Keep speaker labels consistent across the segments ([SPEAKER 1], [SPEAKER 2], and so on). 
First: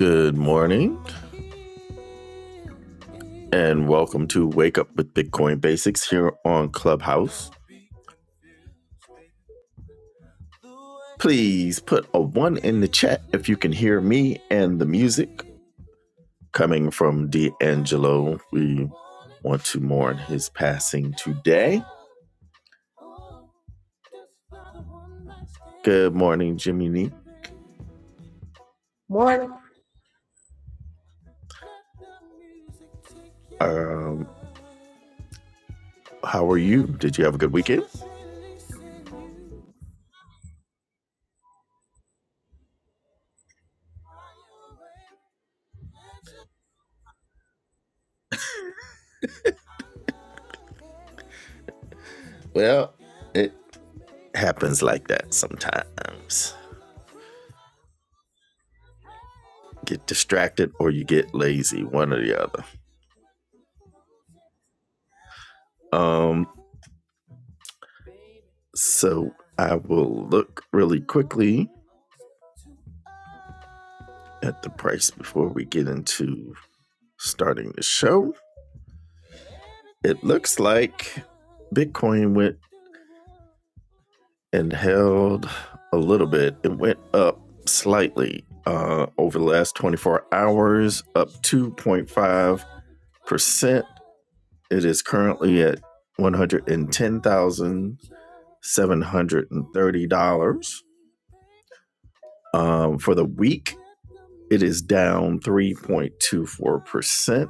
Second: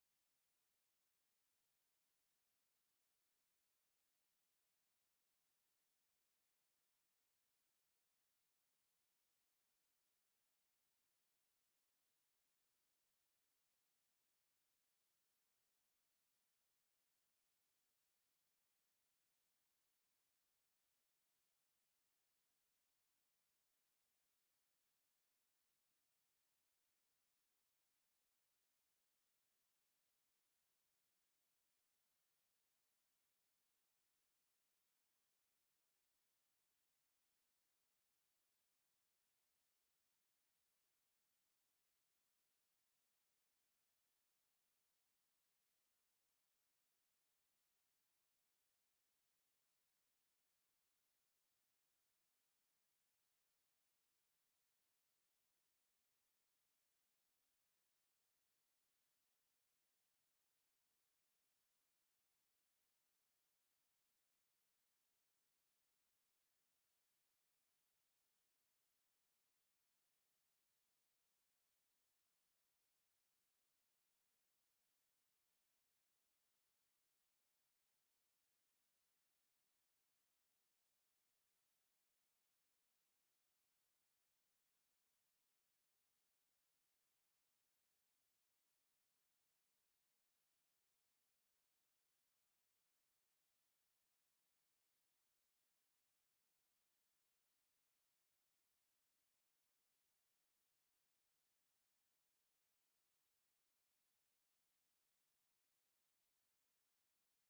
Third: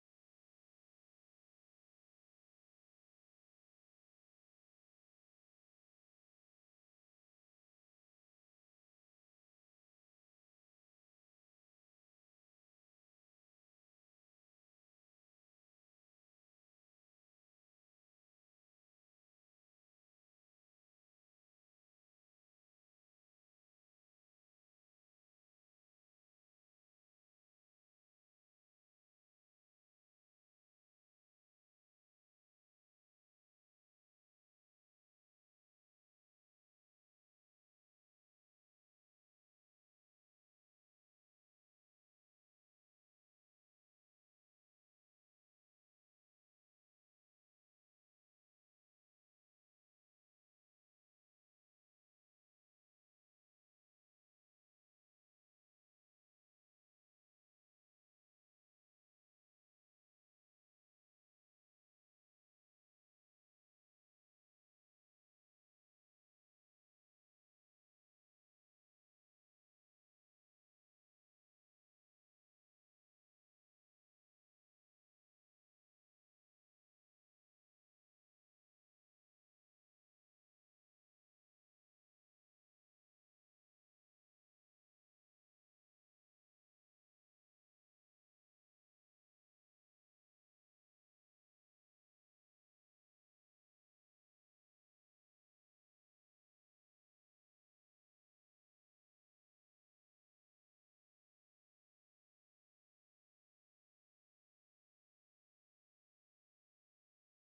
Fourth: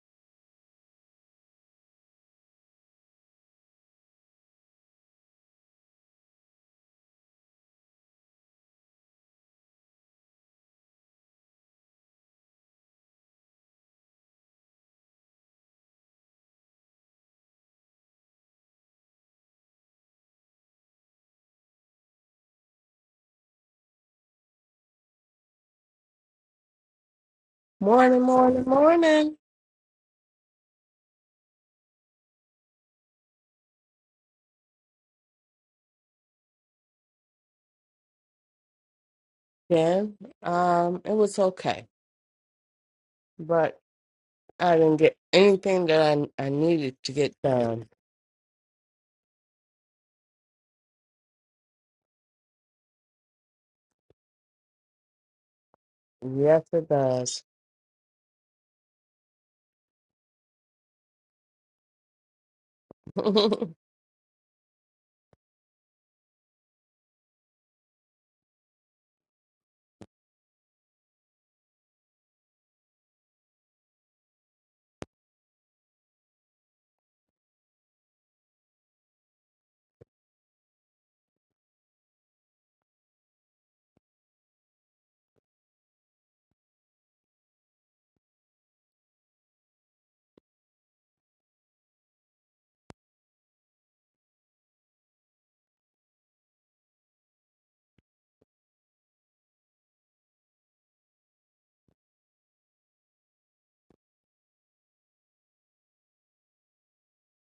[SPEAKER 1] Good morning and welcome to Wake Up with Bitcoin Basics here on Clubhouse. Please put a one in the chat if you can hear me and the music coming from D'Angelo. We want to mourn his passing today. Good morning, Jimmy Nee.
[SPEAKER 2] Morning, morning, morning.
[SPEAKER 1] Um, how are you? Did you have a good weekend?
[SPEAKER 2] Yeah, um, it was okay, but I didn't get anything that I, I needed to get done.
[SPEAKER 1] Well, it happens like that sometimes.
[SPEAKER 2] Yes, it does.
[SPEAKER 1] Get distracted or you get lazy, one or the other. Um. So I will look really quickly at the price before we get into starting the show. It looks like Bitcoin went and held a little bit. It went up slightly uh, over the last 24 hours, up 2.5%. It is currently at $110,730. Um, for the week, It is down 3.24%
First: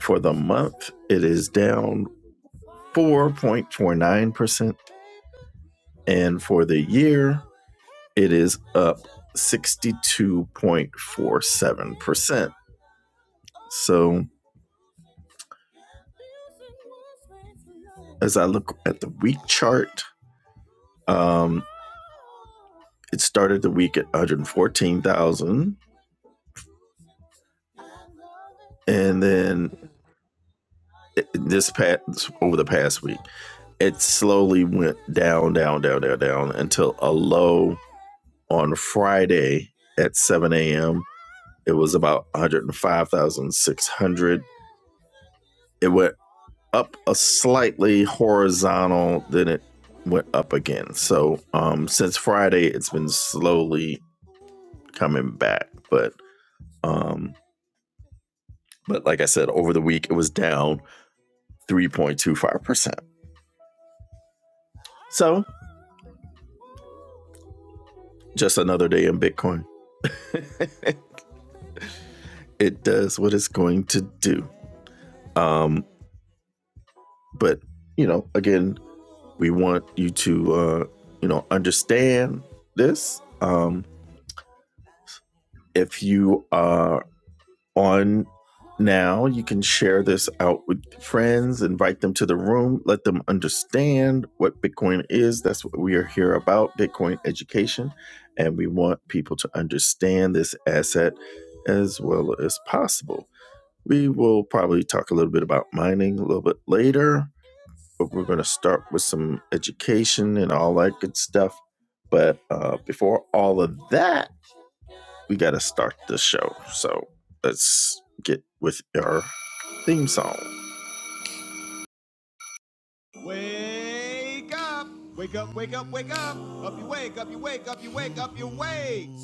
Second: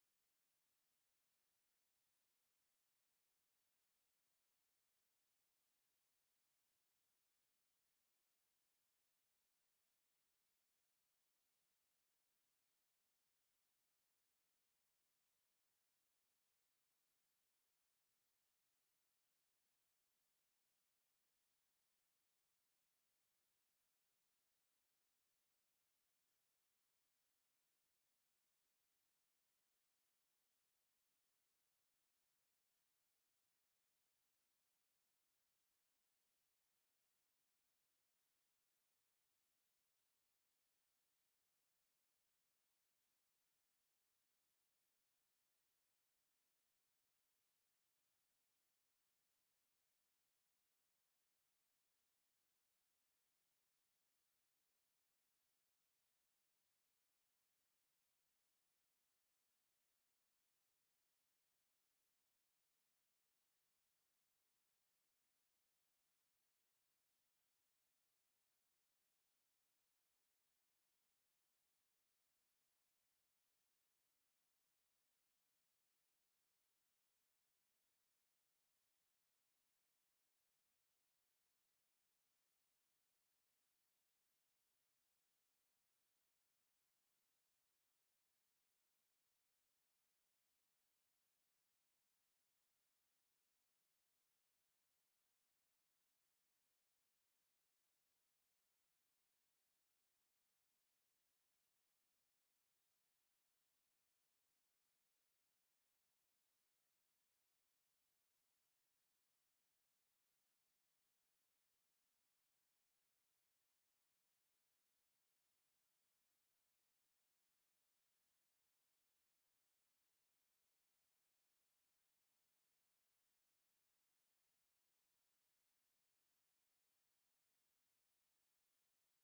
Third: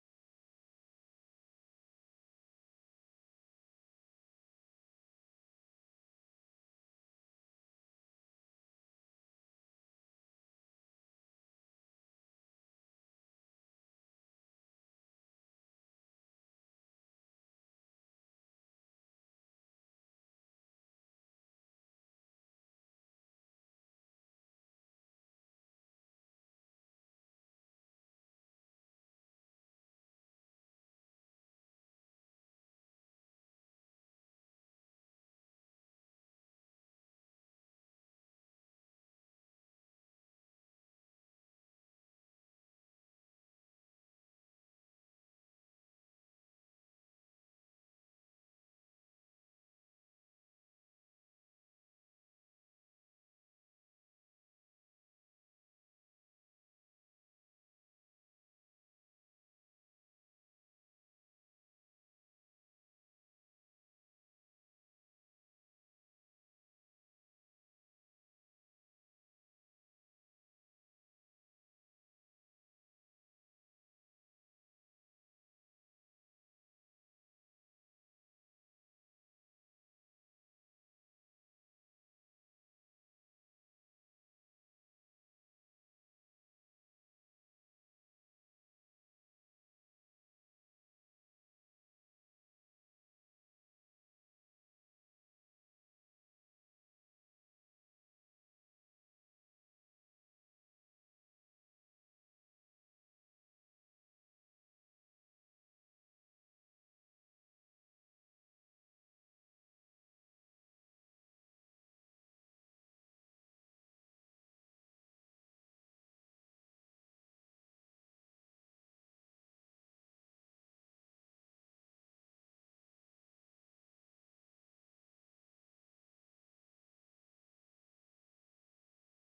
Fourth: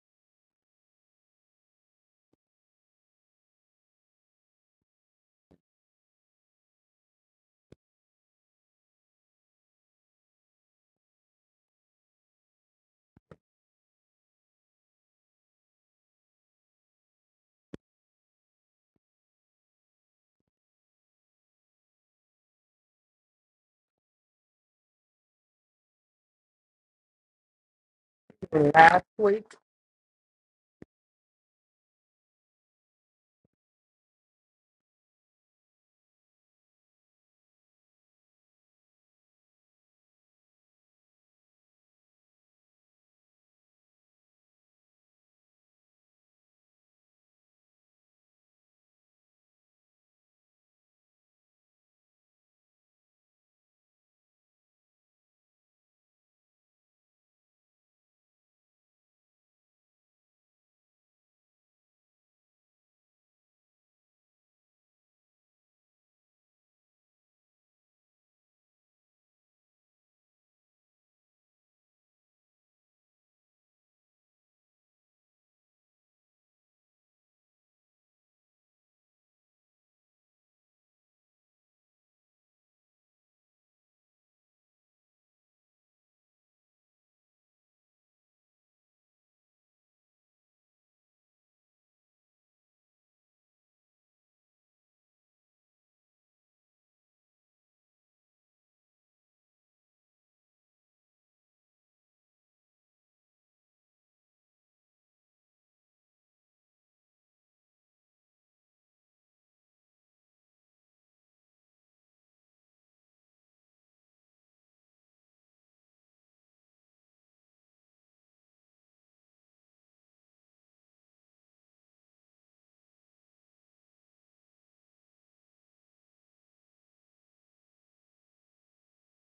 [SPEAKER 1] for the month. It is down 4.49%. And for the year, it is up 62.47%. So as I look at the week chart, um, it started the week at 114,000.
[SPEAKER 2] Last
[SPEAKER 1] And
[SPEAKER 2] week,
[SPEAKER 1] then this past over the past week, it slowly went down, down, down, down, down until a low on Friday at 7 a.m. It was about 105,600. It went up a slightly horizontal, then it went up again. So um, since Friday, it's been slowly coming back. But um, but like I said, over the week it was down 3.25%. So just another day in Bitcoin. It does what it's going to do. Um, but you know, again, We want you to, uh, you know, understand this. Um, if you are on now, you can share this out with friends, invite them to the room, let them understand what Bitcoin is. That's what we are here about Bitcoin education. And we want people to understand this asset as well as possible. We will probably talk a little bit about mining a little bit later but we're going to start with some education and all that good stuff. But uh, before all of that, we got to start the show. So let's get with our theme song. Wake up! Wake up, wake up, wake up! Up you wake, up you wake, up you wake, up you wake!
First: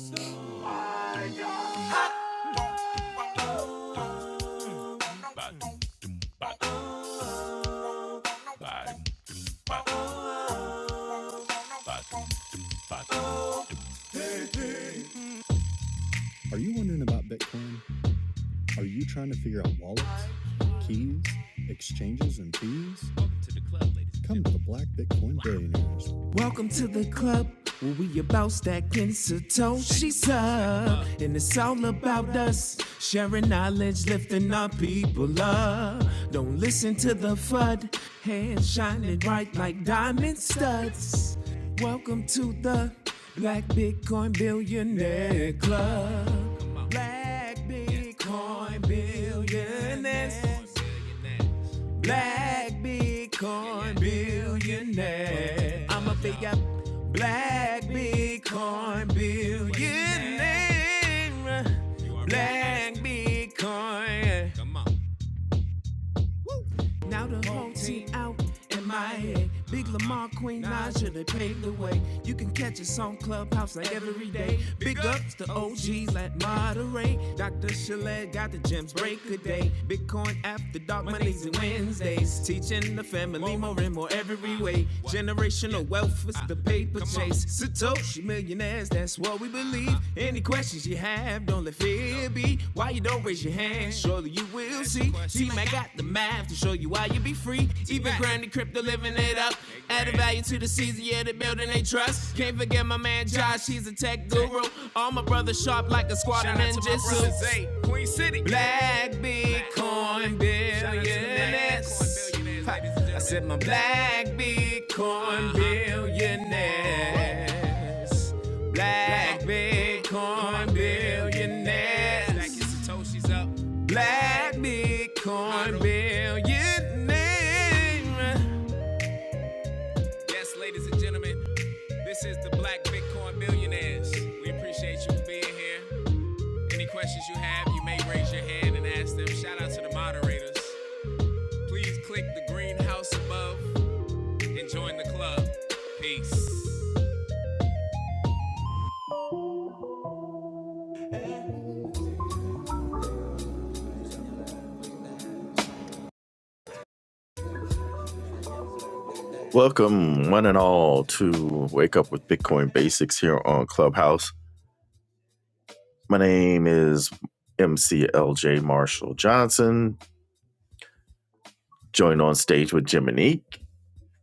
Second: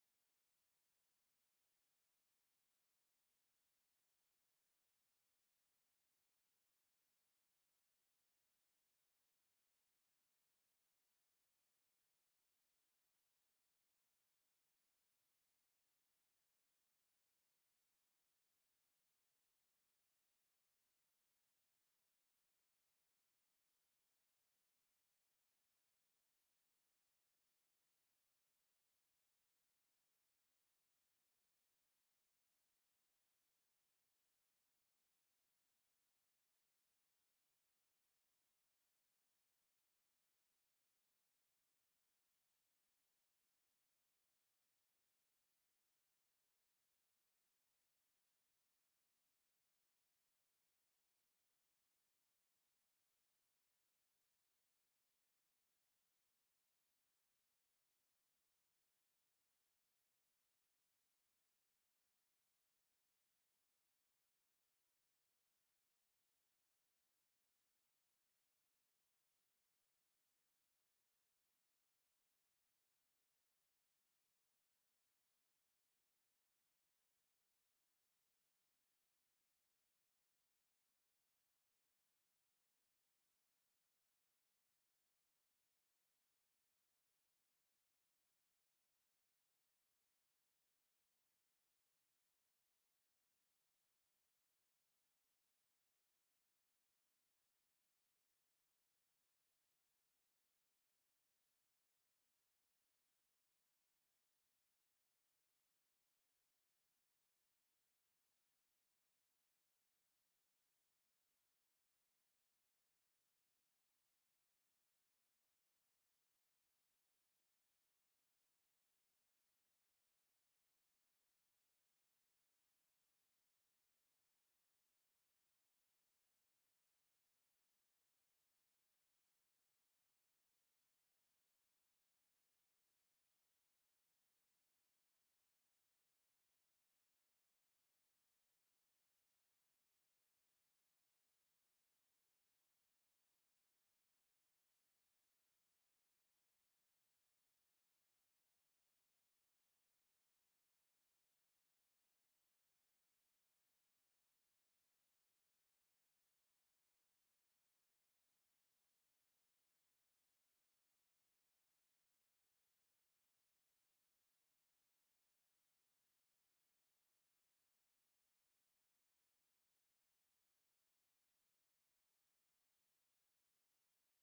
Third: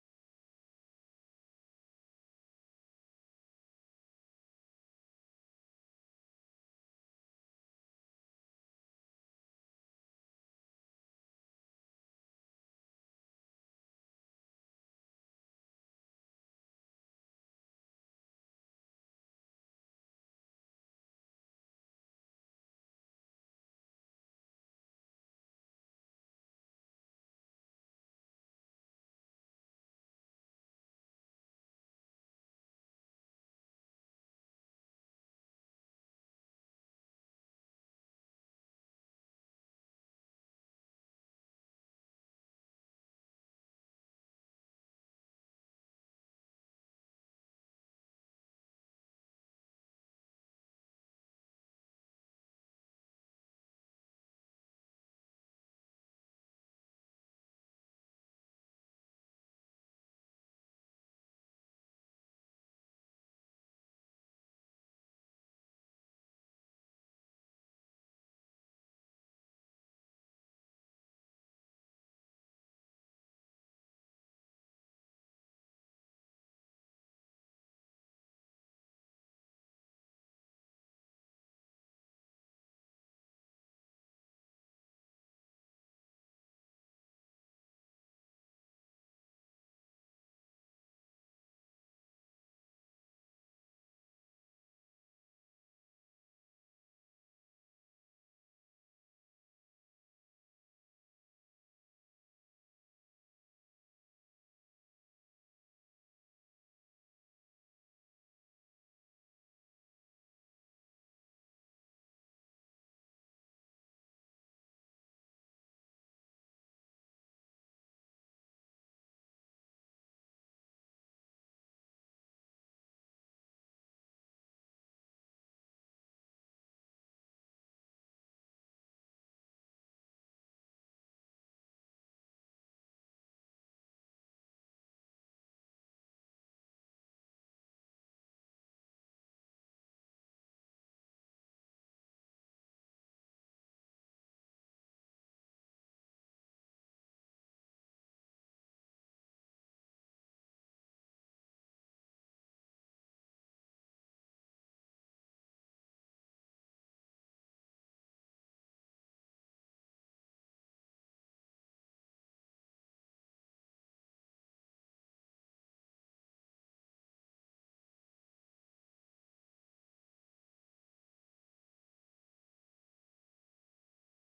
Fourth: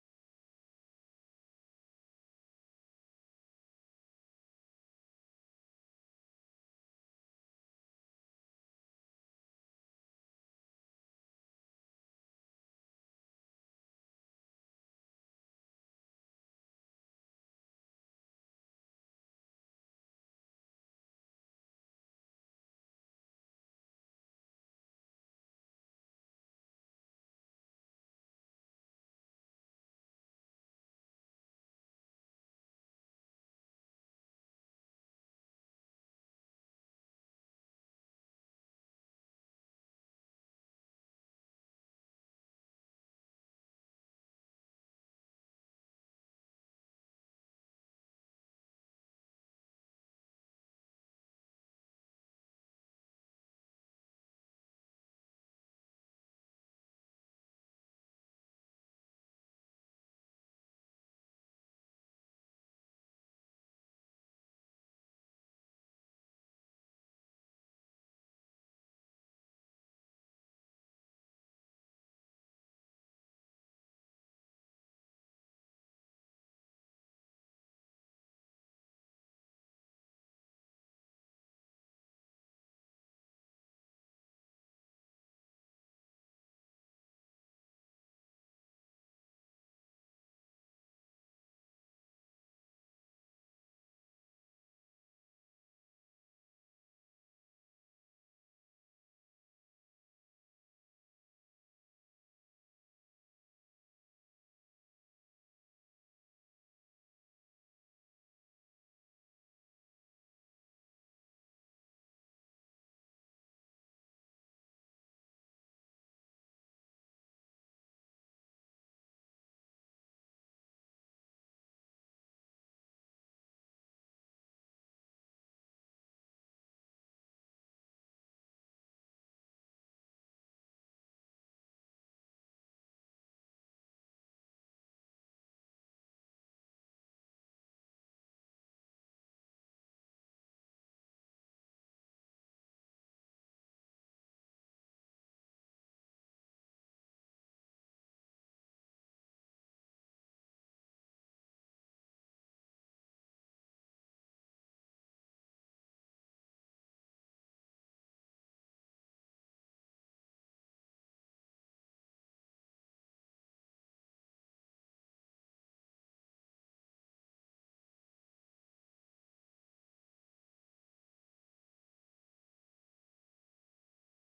[SPEAKER 1] Welcome to the club where we about stacking Satoshi's up. And it's all about us sharing knowledge, lifting our people up. Don't listen to the FUD, hands shining bright like diamond studs. Welcome to the Black Bitcoin Billionaire Club. Black Bitcoin Billionaires black Bitcoin billionaire. I'm a big up black Bitcoin billionaire. Black Bitcoin. Come on. Woo. Now the whole team out in my head. Big Lamar, Queen Naja, they paved the way. You can catch us on Clubhouse like every day. Big ups to OGs like Monterey. Dr. Chalet got the gems break a day. Bitcoin after dark Mondays and Wednesdays. Teaching the family more and more every way. Generational wealth is the paper Come chase Satoshi millionaires. That's what we believe. Any questions you have, don't let fear be. Why you don't raise your hand? Surely you will see. See, I got the math to show you why you be free. Even grinding crypto, living it up. Added value to the season, yeah, the building they trust. Can't forget my man Josh, he's a tech guru. All my brothers sharp like a squad of ninjas. Queen City. Black Bitcoin billionaires. I said my black Bitcoin billionaires. Black Bitcoin billionaires. Black Bitcoin billionaires. Yes, ladies and gentlemen, this is the Black Bitcoin Billionaires. We appreciate you being here. Any questions you have, you may raise your hand and ask them. Shout out to the moderators. Please click the green house above. Enjoying the club. Peace. Welcome, one and all, to Wake Up with Bitcoin Basics here on Clubhouse. My name is MCLJ Marshall Johnson, joined on stage with Jiminique,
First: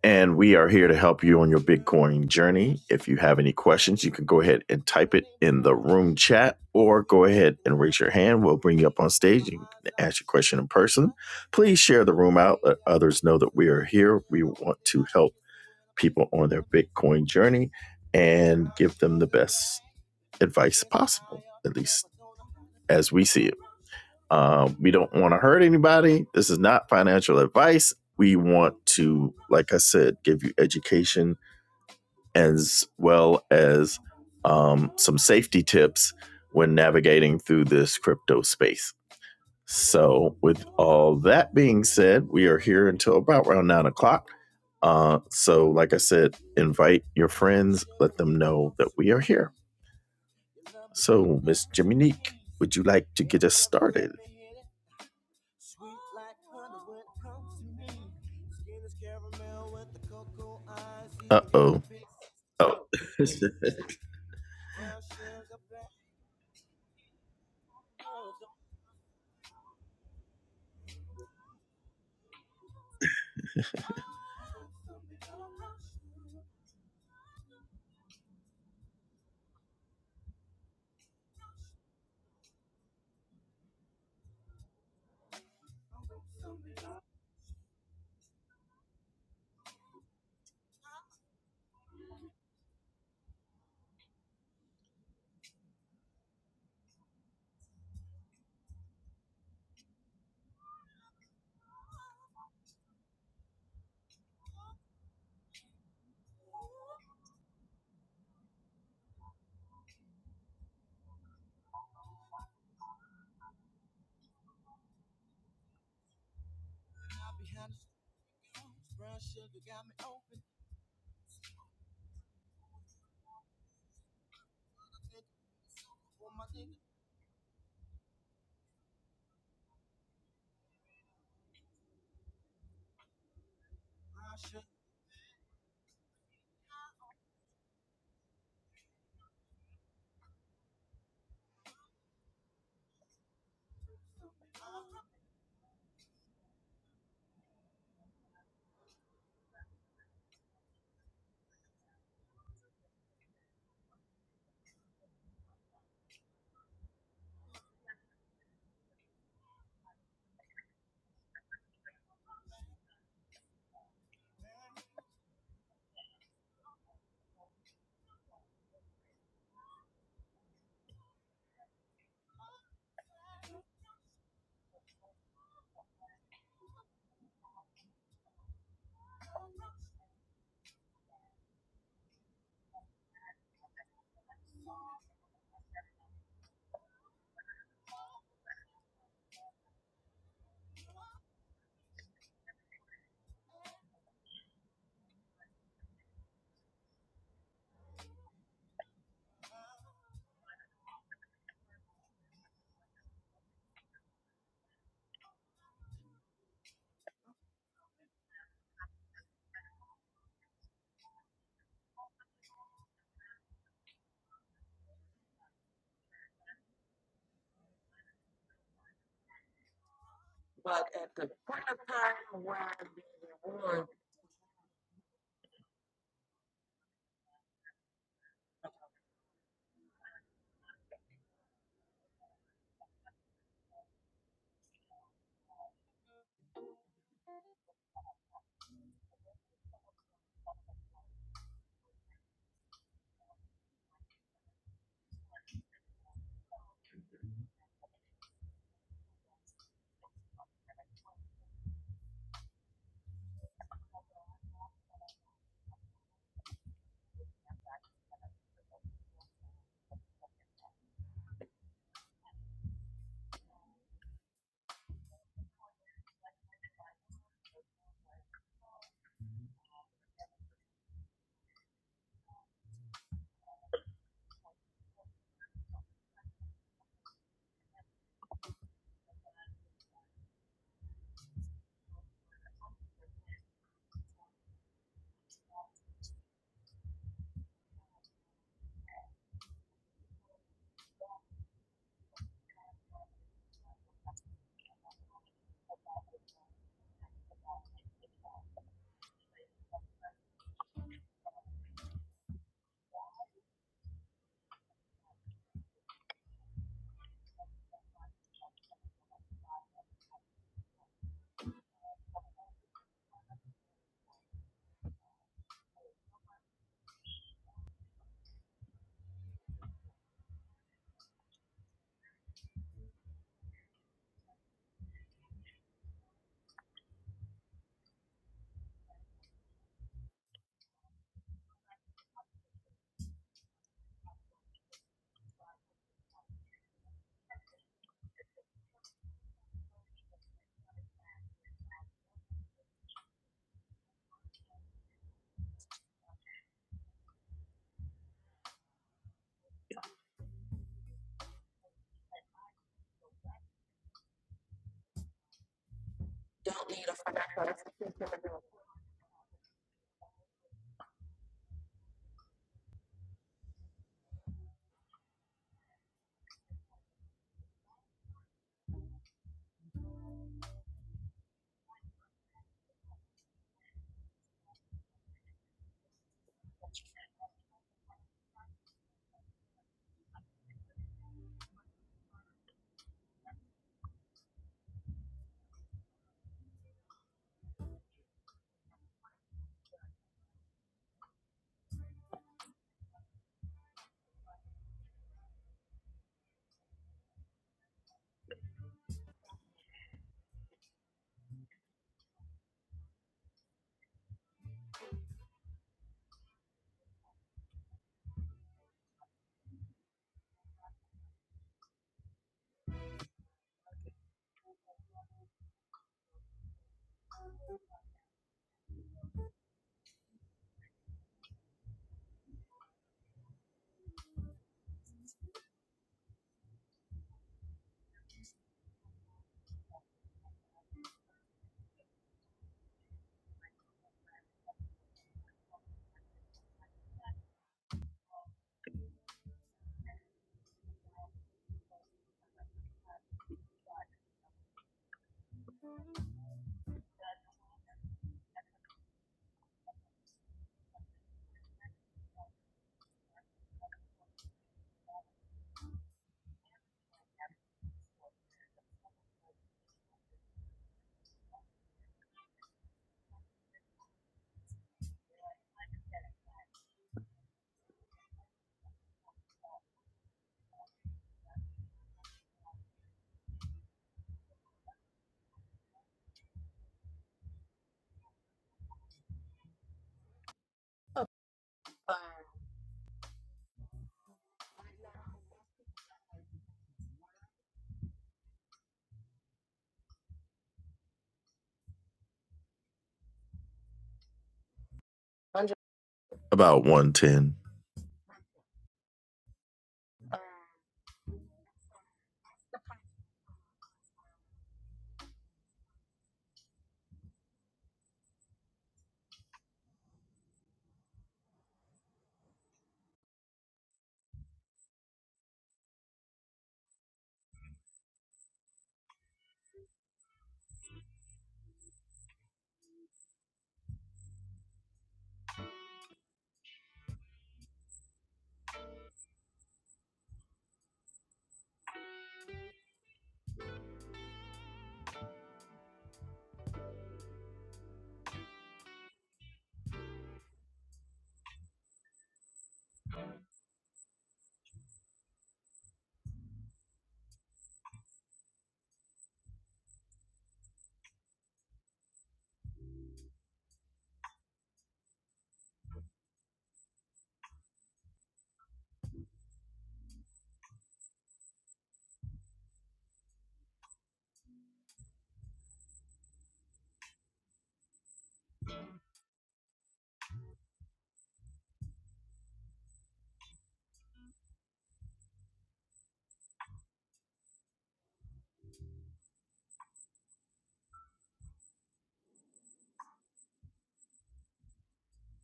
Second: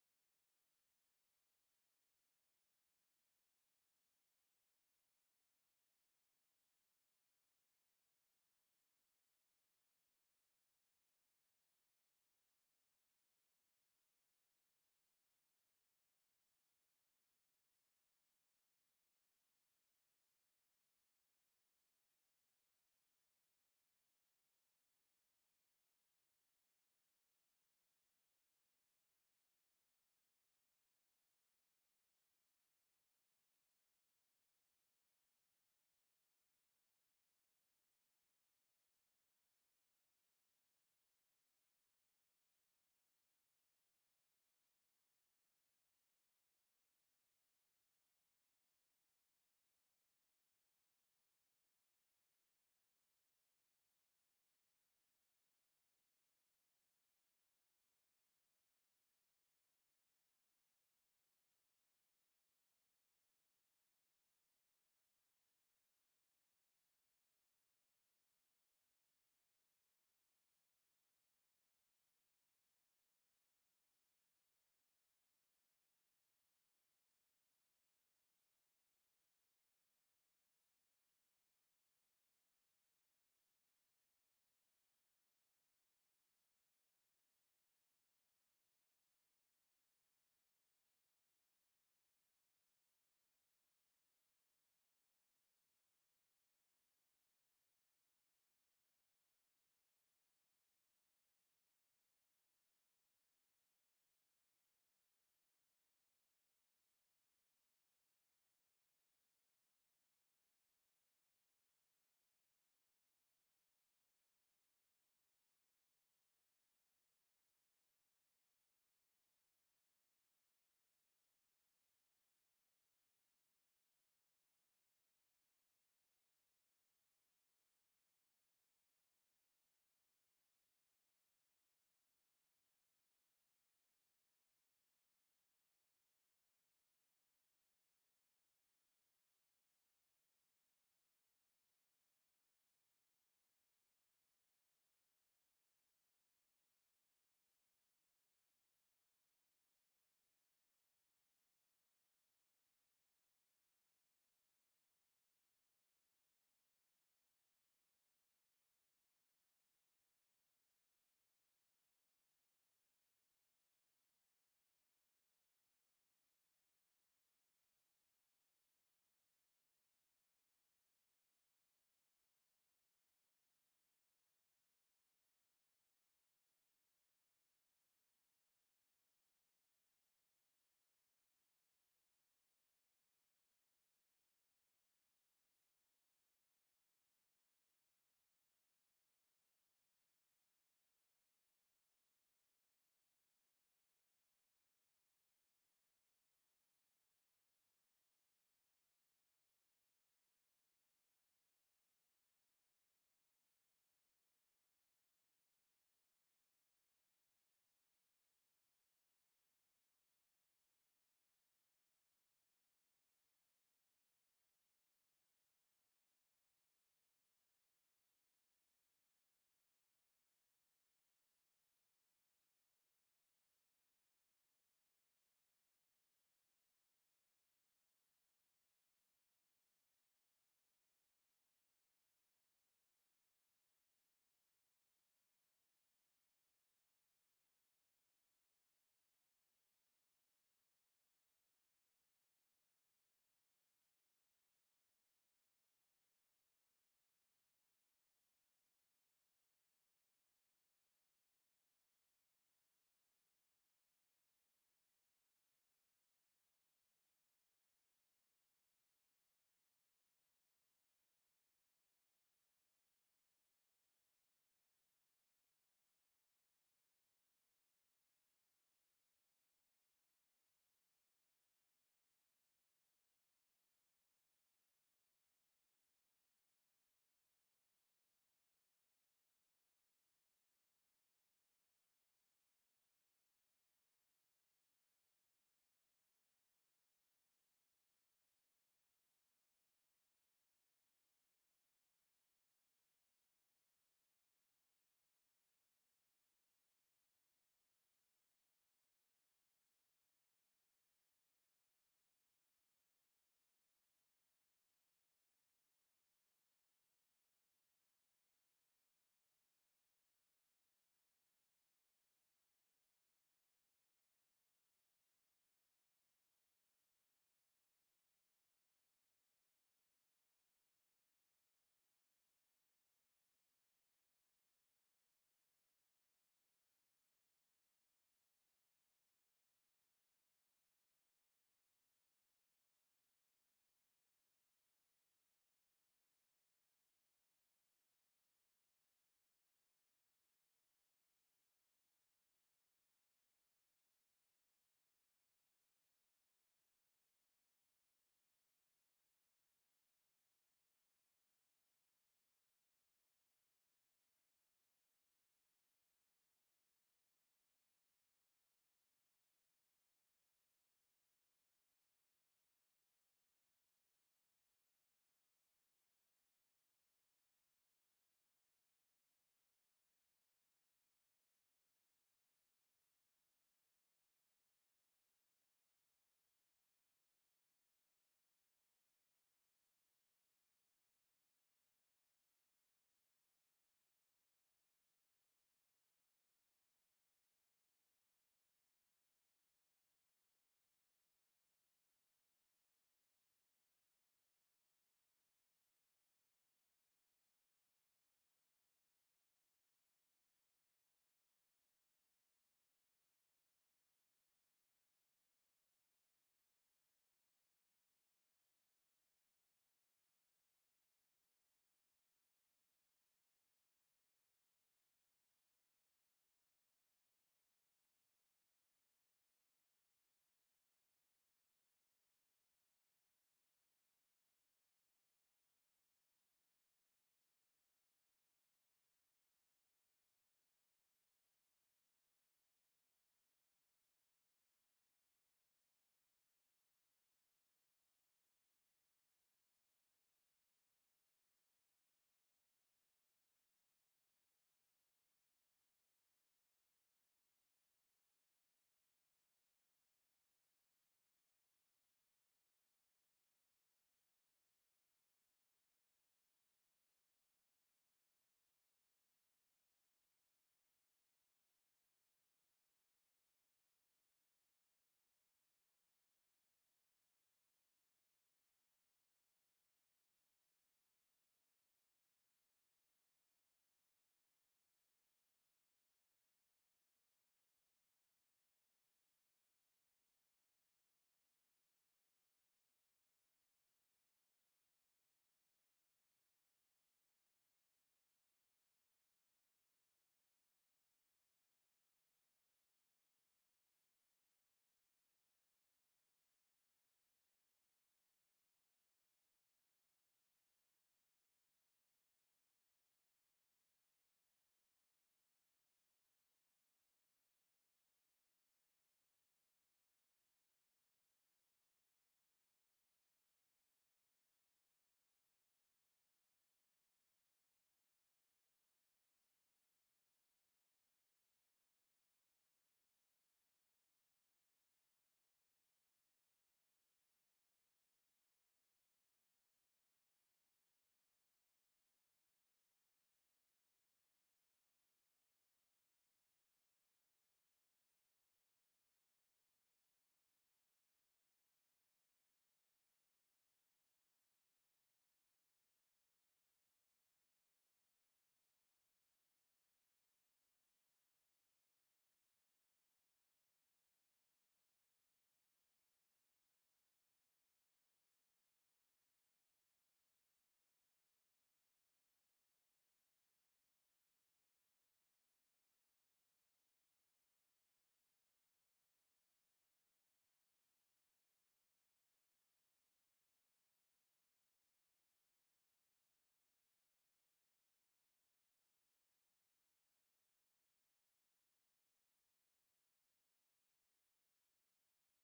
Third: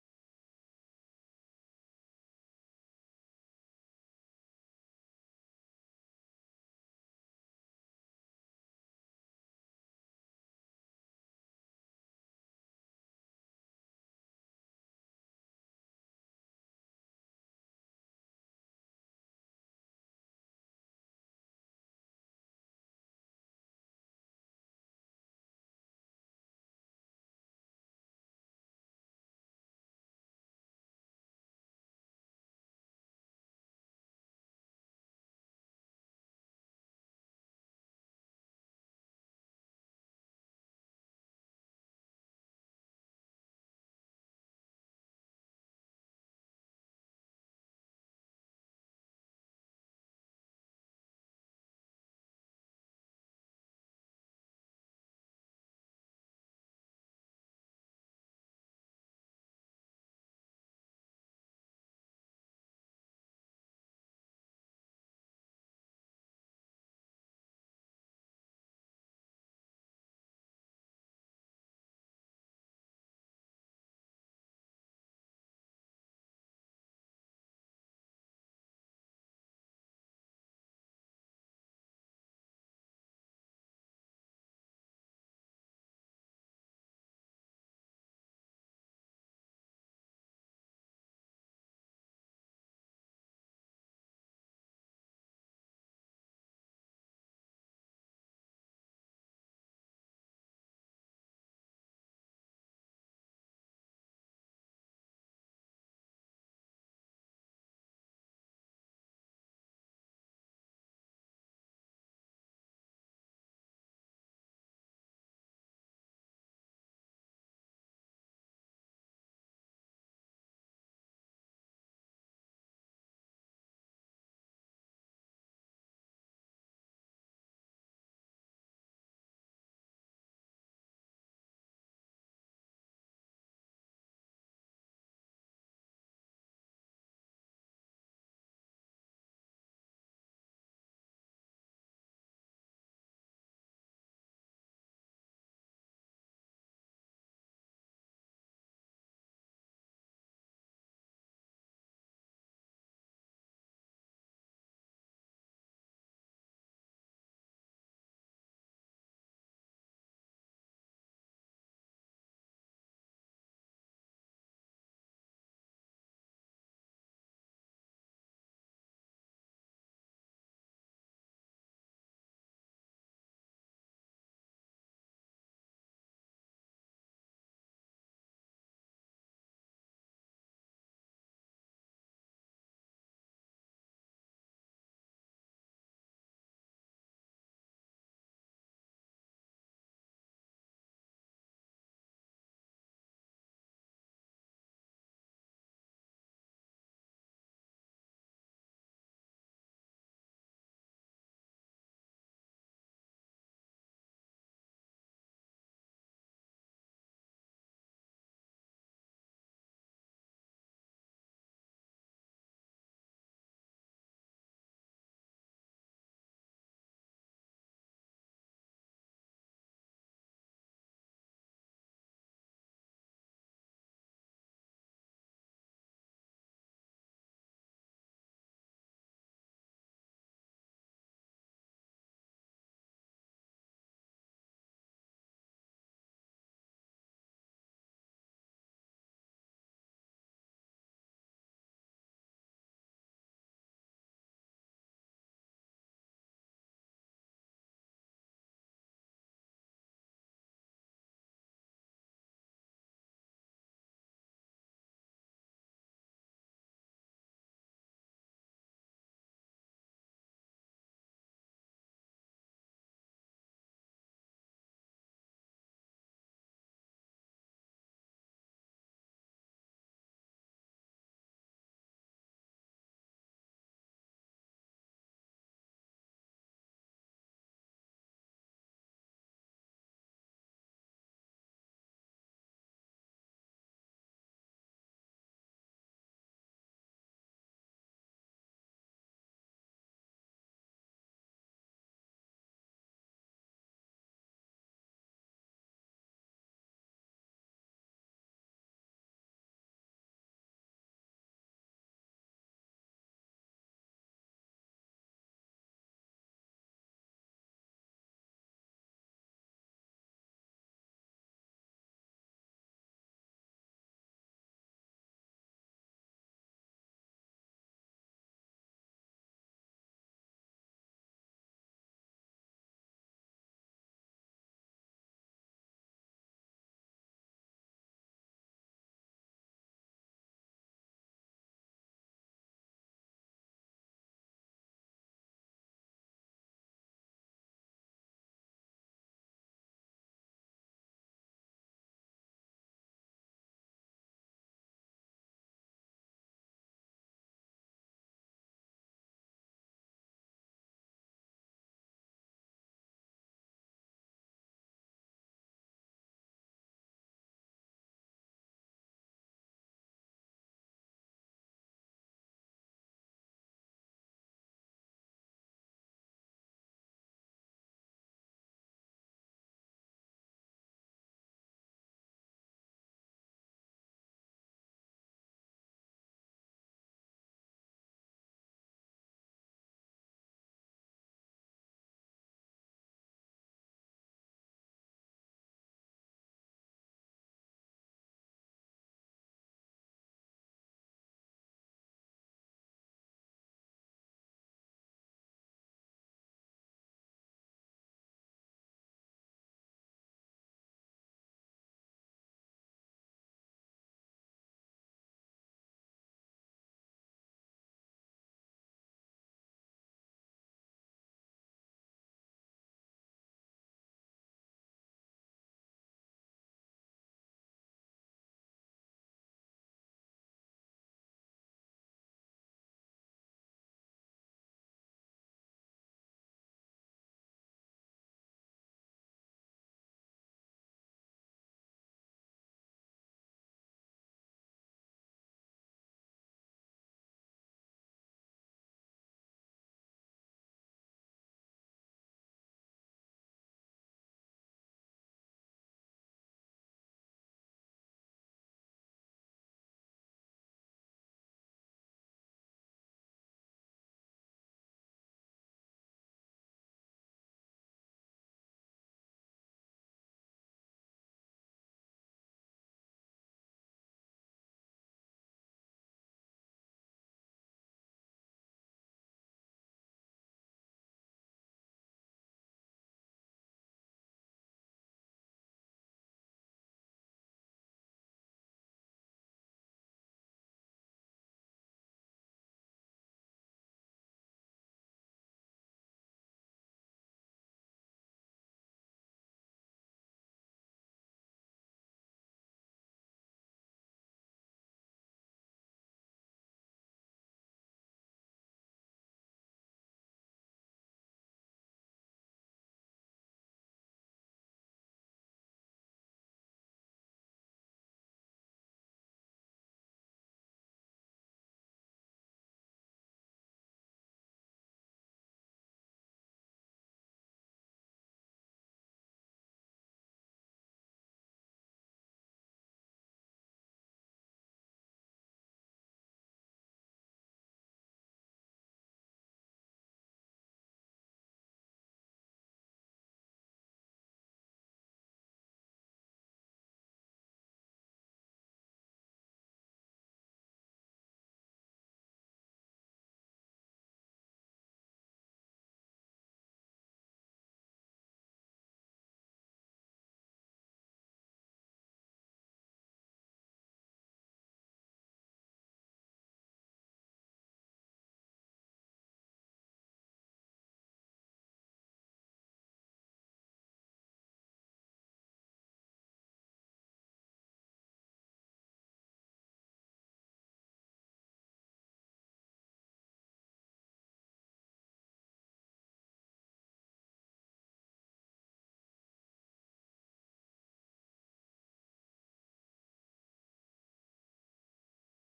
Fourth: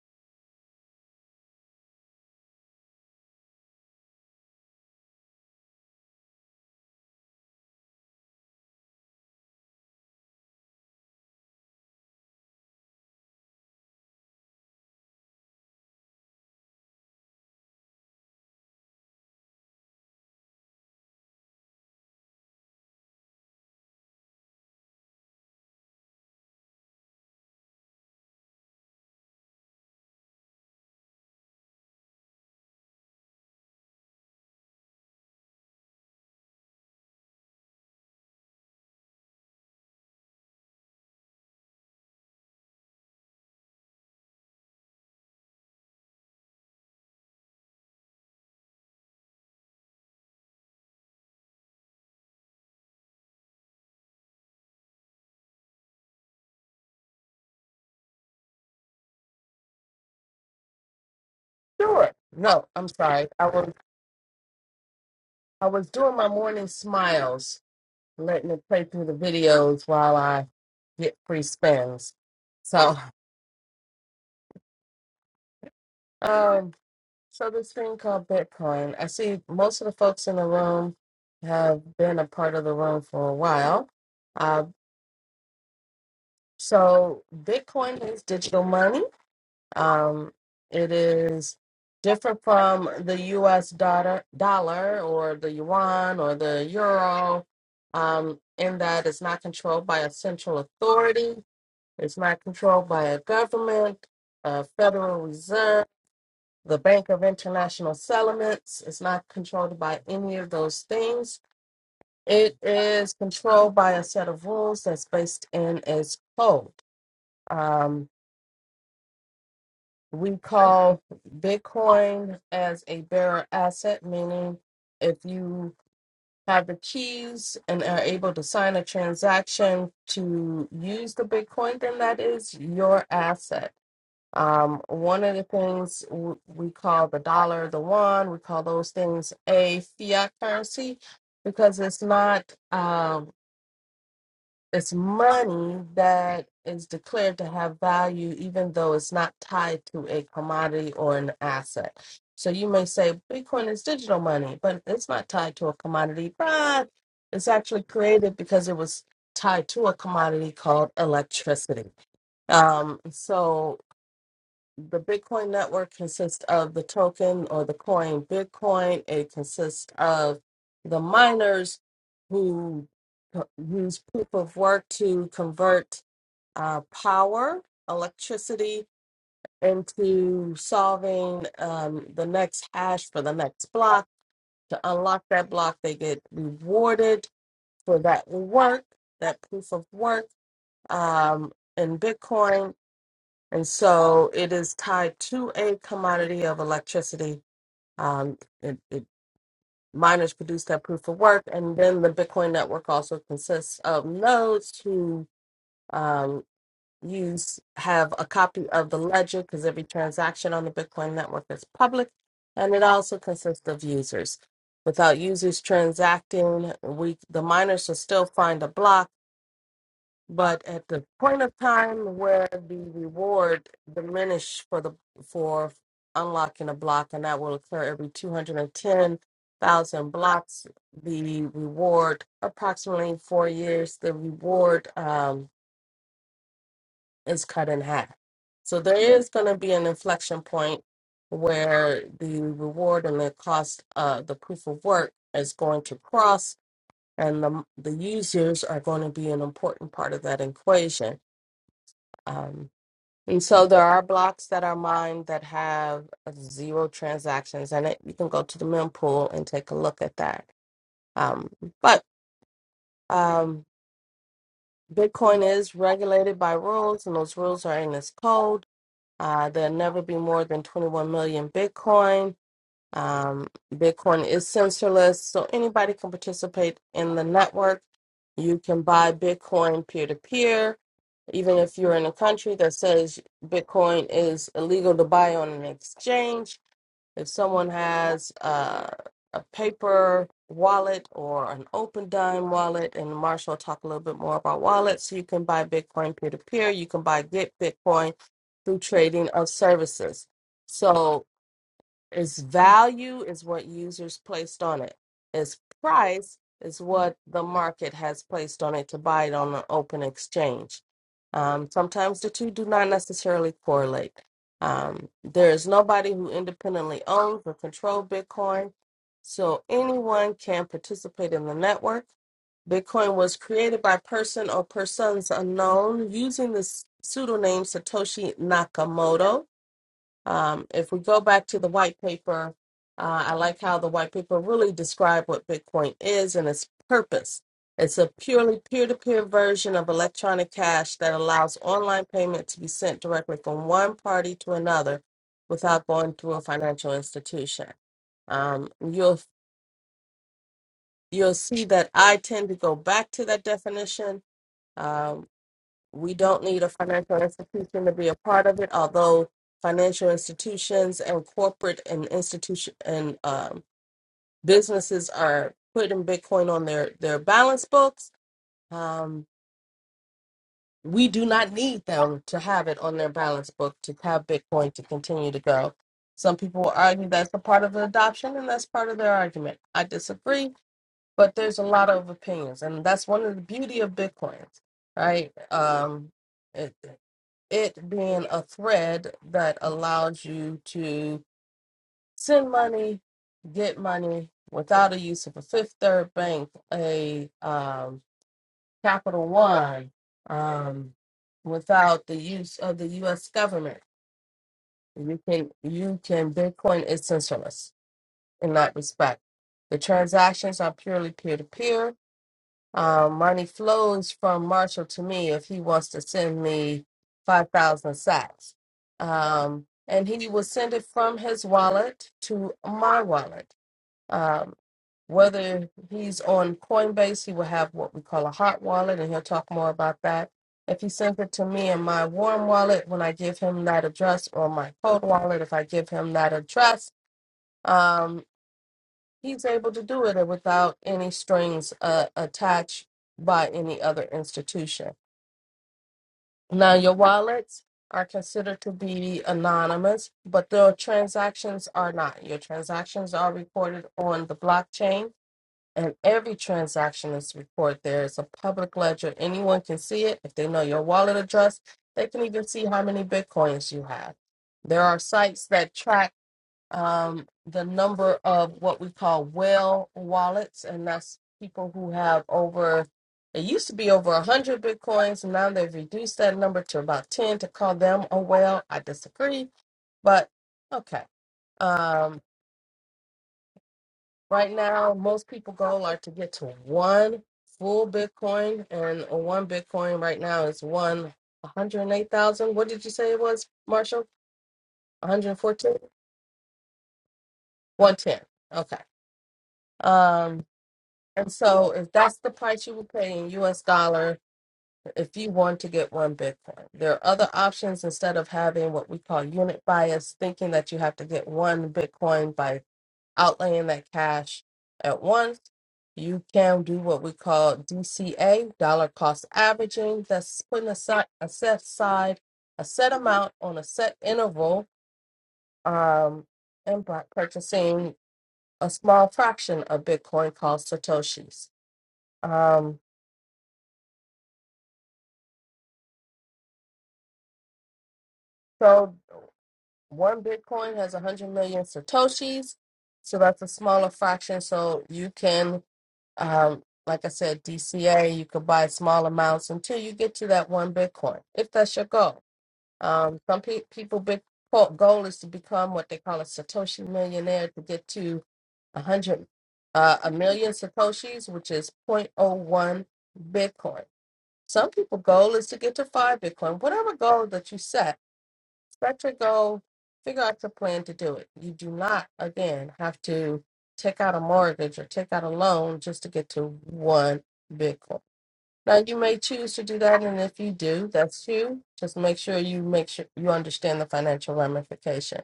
[SPEAKER 1] and we are here to help you on your Bitcoin journey. If you have any questions, you can go ahead and type it in the room chat or go ahead and raise your hand. We'll bring you up on stage. and ask your question in person. Please share the room out, let others know that we are here. We want to help people on their Bitcoin journey and give them the best advice possible, at least as we see it. Um, we don't want to hurt anybody. This is not financial advice. We want to, like I said, give you education as well as um, some safety tips when navigating through this crypto space. So, with all that being said, we are here until about around nine o'clock. Uh, so, like I said, invite your friends, let them know that we are here. So, Miss Jiminique, would you like to get us started? Uh oh.
[SPEAKER 2] sure. No,
[SPEAKER 1] Oh,
[SPEAKER 2] I'm sorry. I was I was doing my morning smiles, letting it play through the videos while I get free spins. So, um, so this thing called Bitcoin. I see most of the folks in the room have been a part of the room for a while. Uh, So Bitcoin is digital money. Um, it is different from the U.S. dollar, dollar or the yuan or the euro, um, in that it's not controlled by a central authority. It's not controlled by a government, a Federal Reserve, the Bank of International Settlements. It's not controlled by any of those things. It is controlled by a set of rules that's based in its code. Um, we call Bitcoin as a bearer asset, meaning if you have the keys and are able to sign a transaction to use the Bitcoin, then that is your asset. Um, one of the things w- we call the dollar, the one, we call those things a fiat currency because it's not. Um, it's money that is declared to have value even though it's not tied to a commodity or an asset. So you may say Bitcoin is digital money, but it's not tied to a commodity, but it's actually created because it was tied to a commodity called electricity. Um, so the Bitcoin network consists of the token or the coin Bitcoin. It consists of the miners who co- use proof of work to convert uh, power, electricity, into solving um, the next hash for the next block. To unlock that block, they get rewarded for that work, that proof of work. Um, in Bitcoin, and so it is tied to a commodity of electricity. Um, it, it, miners produce that proof of work. And then the Bitcoin network also consists of nodes who um, use have a copy of the ledger because every transaction on the Bitcoin network is public. And it also consists of users. Without users transacting, we the miners will still find a block but at the point of time where the reward diminish for the for unlocking a block, and that will occur every 210,000 blocks, the reward approximately four years, the reward um, is cut in half. So there is going to be an inflection point where the reward and the cost of the proof of work is going to cross, and the the users are going to be an important part of that equation. Um. And so there are blocks that are mined that have zero transactions and it. You can go to the mempool and take a look at that. Um, but um, Bitcoin is regulated by rules, and those rules are in this code. Uh, there'll never be more than 21 million Bitcoin. Um, Bitcoin is censorless, so anybody can participate in the network. You can buy Bitcoin peer to peer, even if you're in a country that says Bitcoin is illegal to buy on an exchange. If someone has uh, a paper wallet or an open dime wallet, and Marshall will talk a little bit more about wallets, you can buy Bitcoin peer to peer. You can buy Get Bitcoin through trading of services. So its value is what users placed on it. Its price is what the market has placed on it to buy it on an open exchange. Um, sometimes the two do not necessarily correlate. Um, there is nobody who independently owns or controls Bitcoin, so anyone can participate in the network. Bitcoin was created by person or persons unknown using the s- pseudonym Satoshi Nakamoto um, if we go back to the white paper, uh, I like how the white paper really described what Bitcoin is and its purpose. It's a purely peer to peer version of electronic cash that allows online payment to be sent directly from one party to another without going through a financial institution. Um, you'll you'll see that I tend to go back to that definition. uh, we don't need a financial institution to be a part of it, although financial institutions and corporate and institution and um, businesses are putting Bitcoin on their their balance books. Um, we do not need them to have it on their balance book to have Bitcoin to continue to go. Some people will argue that's a part of the adoption, and that's part of their argument. I disagree, but there's a lot of opinions, and that's one of the beauty of Bitcoin, right? Um, it being a thread that allows you to send money, get money without a use of a Fifth Third Bank, a um, Capital One, um, without the use of the U.S. government. You can you can Bitcoin is censorless in that respect. The transactions are purely peer to peer Um, money flows from Marshall to me if he wants to send me 5,000 sats. Um, and he will send it from his wallet to my wallet. Um, whether he's on Coinbase, he will have what we call a hot wallet, and he'll talk more about that. If he sends it to me in my warm wallet, when I give him that address, or my cold wallet, if I give him that address, um, he's able to do it without any strings uh, attached by any other institution. Now, your wallets are considered to be anonymous, but the transactions are not. Your transactions are recorded on the blockchain, and every transaction is recorded there. It's a public ledger. Anyone can see it. If they know your wallet address, they can even see how many bitcoins you have. There are sites that track um, the number of what we call whale wallets, and that's people who have over. It used to be over a hundred bitcoins, and now they've reduced that number to about ten. To call them a whale, I disagree, but okay. Um, right now, most people goal are to get to one full bitcoin, and one bitcoin right now is one one hundred eight thousand. What did you say it was, Marshall? One hundred fourteen.
[SPEAKER 1] about 110.
[SPEAKER 2] One ten. Okay. Um, And so, if that's the price you will pay in US dollar, if you want to get one Bitcoin, there are other options instead of having what we call unit bias, thinking that you have to get one Bitcoin by outlaying that cash at once. You can do what we call DCA, dollar cost averaging. That's putting aside a set aside a set amount on a set interval um, and by purchasing a small fraction of Bitcoin called Satoshis. Um, So one Bitcoin has 100 million Satoshis. So that's a smaller fraction. So you can, um, like I said, DCA, you could buy small amounts until you get to that one Bitcoin, if that's your goal. Um, some pe- people, big po- goal is to become what they call a Satoshi millionaire to get to 100, uh, a million Satoshis, which is point oh 0.01 Bitcoin. Some people goal is to get to five Bitcoin. Whatever goal that you set, set your goal, figure out your plan to do it. You do not, again, have to take out a mortgage or take out a loan just to get to one Bitcoin. Now, you may choose to do that, and if you do, that's you. Just make sure you make sure you understand the financial ramification.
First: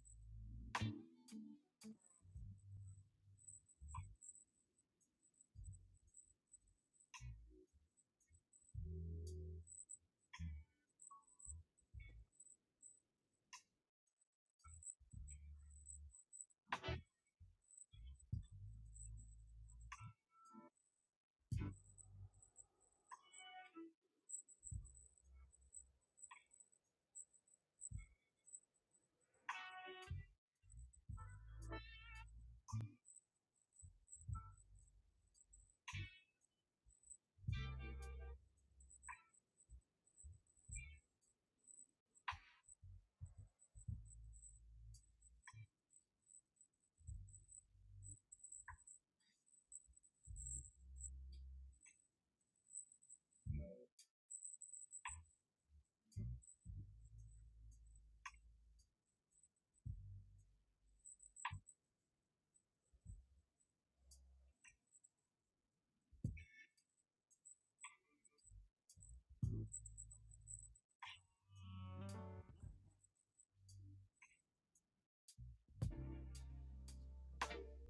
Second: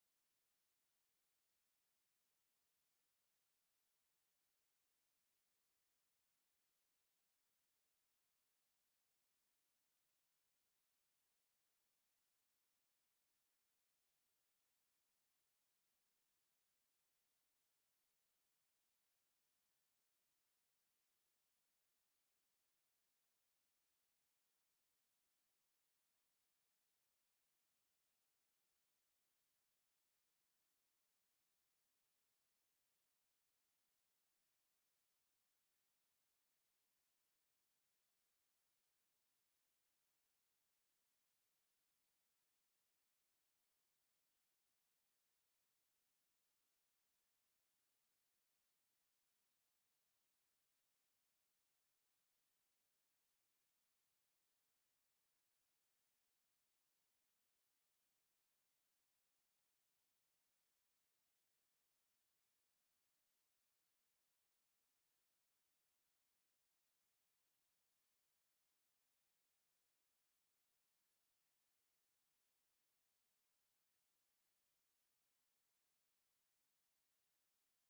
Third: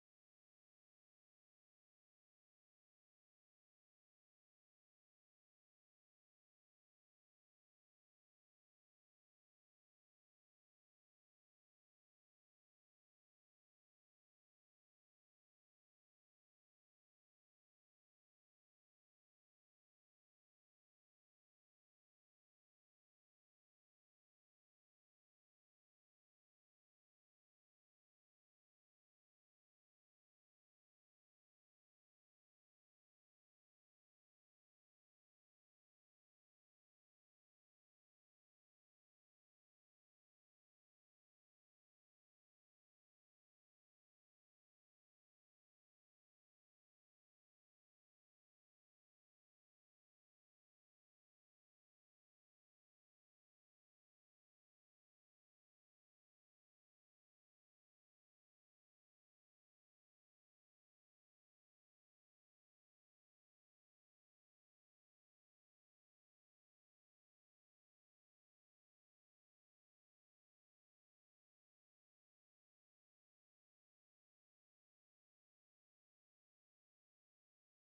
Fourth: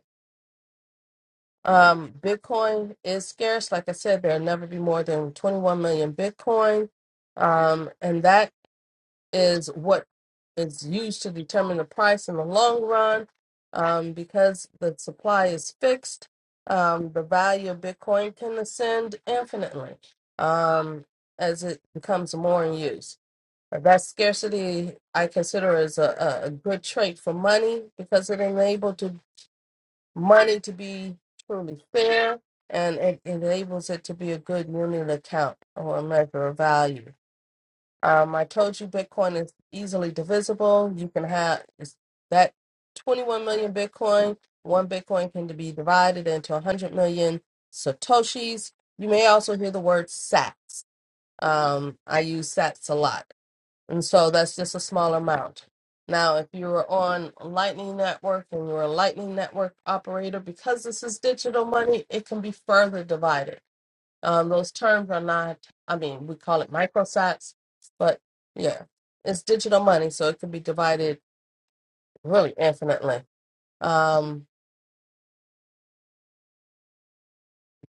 [SPEAKER 2] Um, Bitcoin is scarce. Like I said, there'll never be more than 21 million Bitcoin. Um, and that is what is used to determine the price in the long run. Um, because the supply is fixed, um, the value of Bitcoin can ascend infinitely um, as it becomes more in use. That scarcity I consider as a, a a good trait for money because it enables to, money to be truly fair and it enables it to be a good unit account or a measure of value. Um, I told you Bitcoin is easily divisible. You can have it's that 21 million Bitcoin. One Bitcoin can be divided into 100 million Satoshis. You may also hear the word sats. Um, I use sats a lot. And so that's just a small amount. Now, if you were on Lightning Network and you're a Lightning Network operator, because this is digital money, it can be further divided. Um, those terms are not, I mean, we call it microsats, but yeah, it's digital money, so it can be divided really infinitely. Um,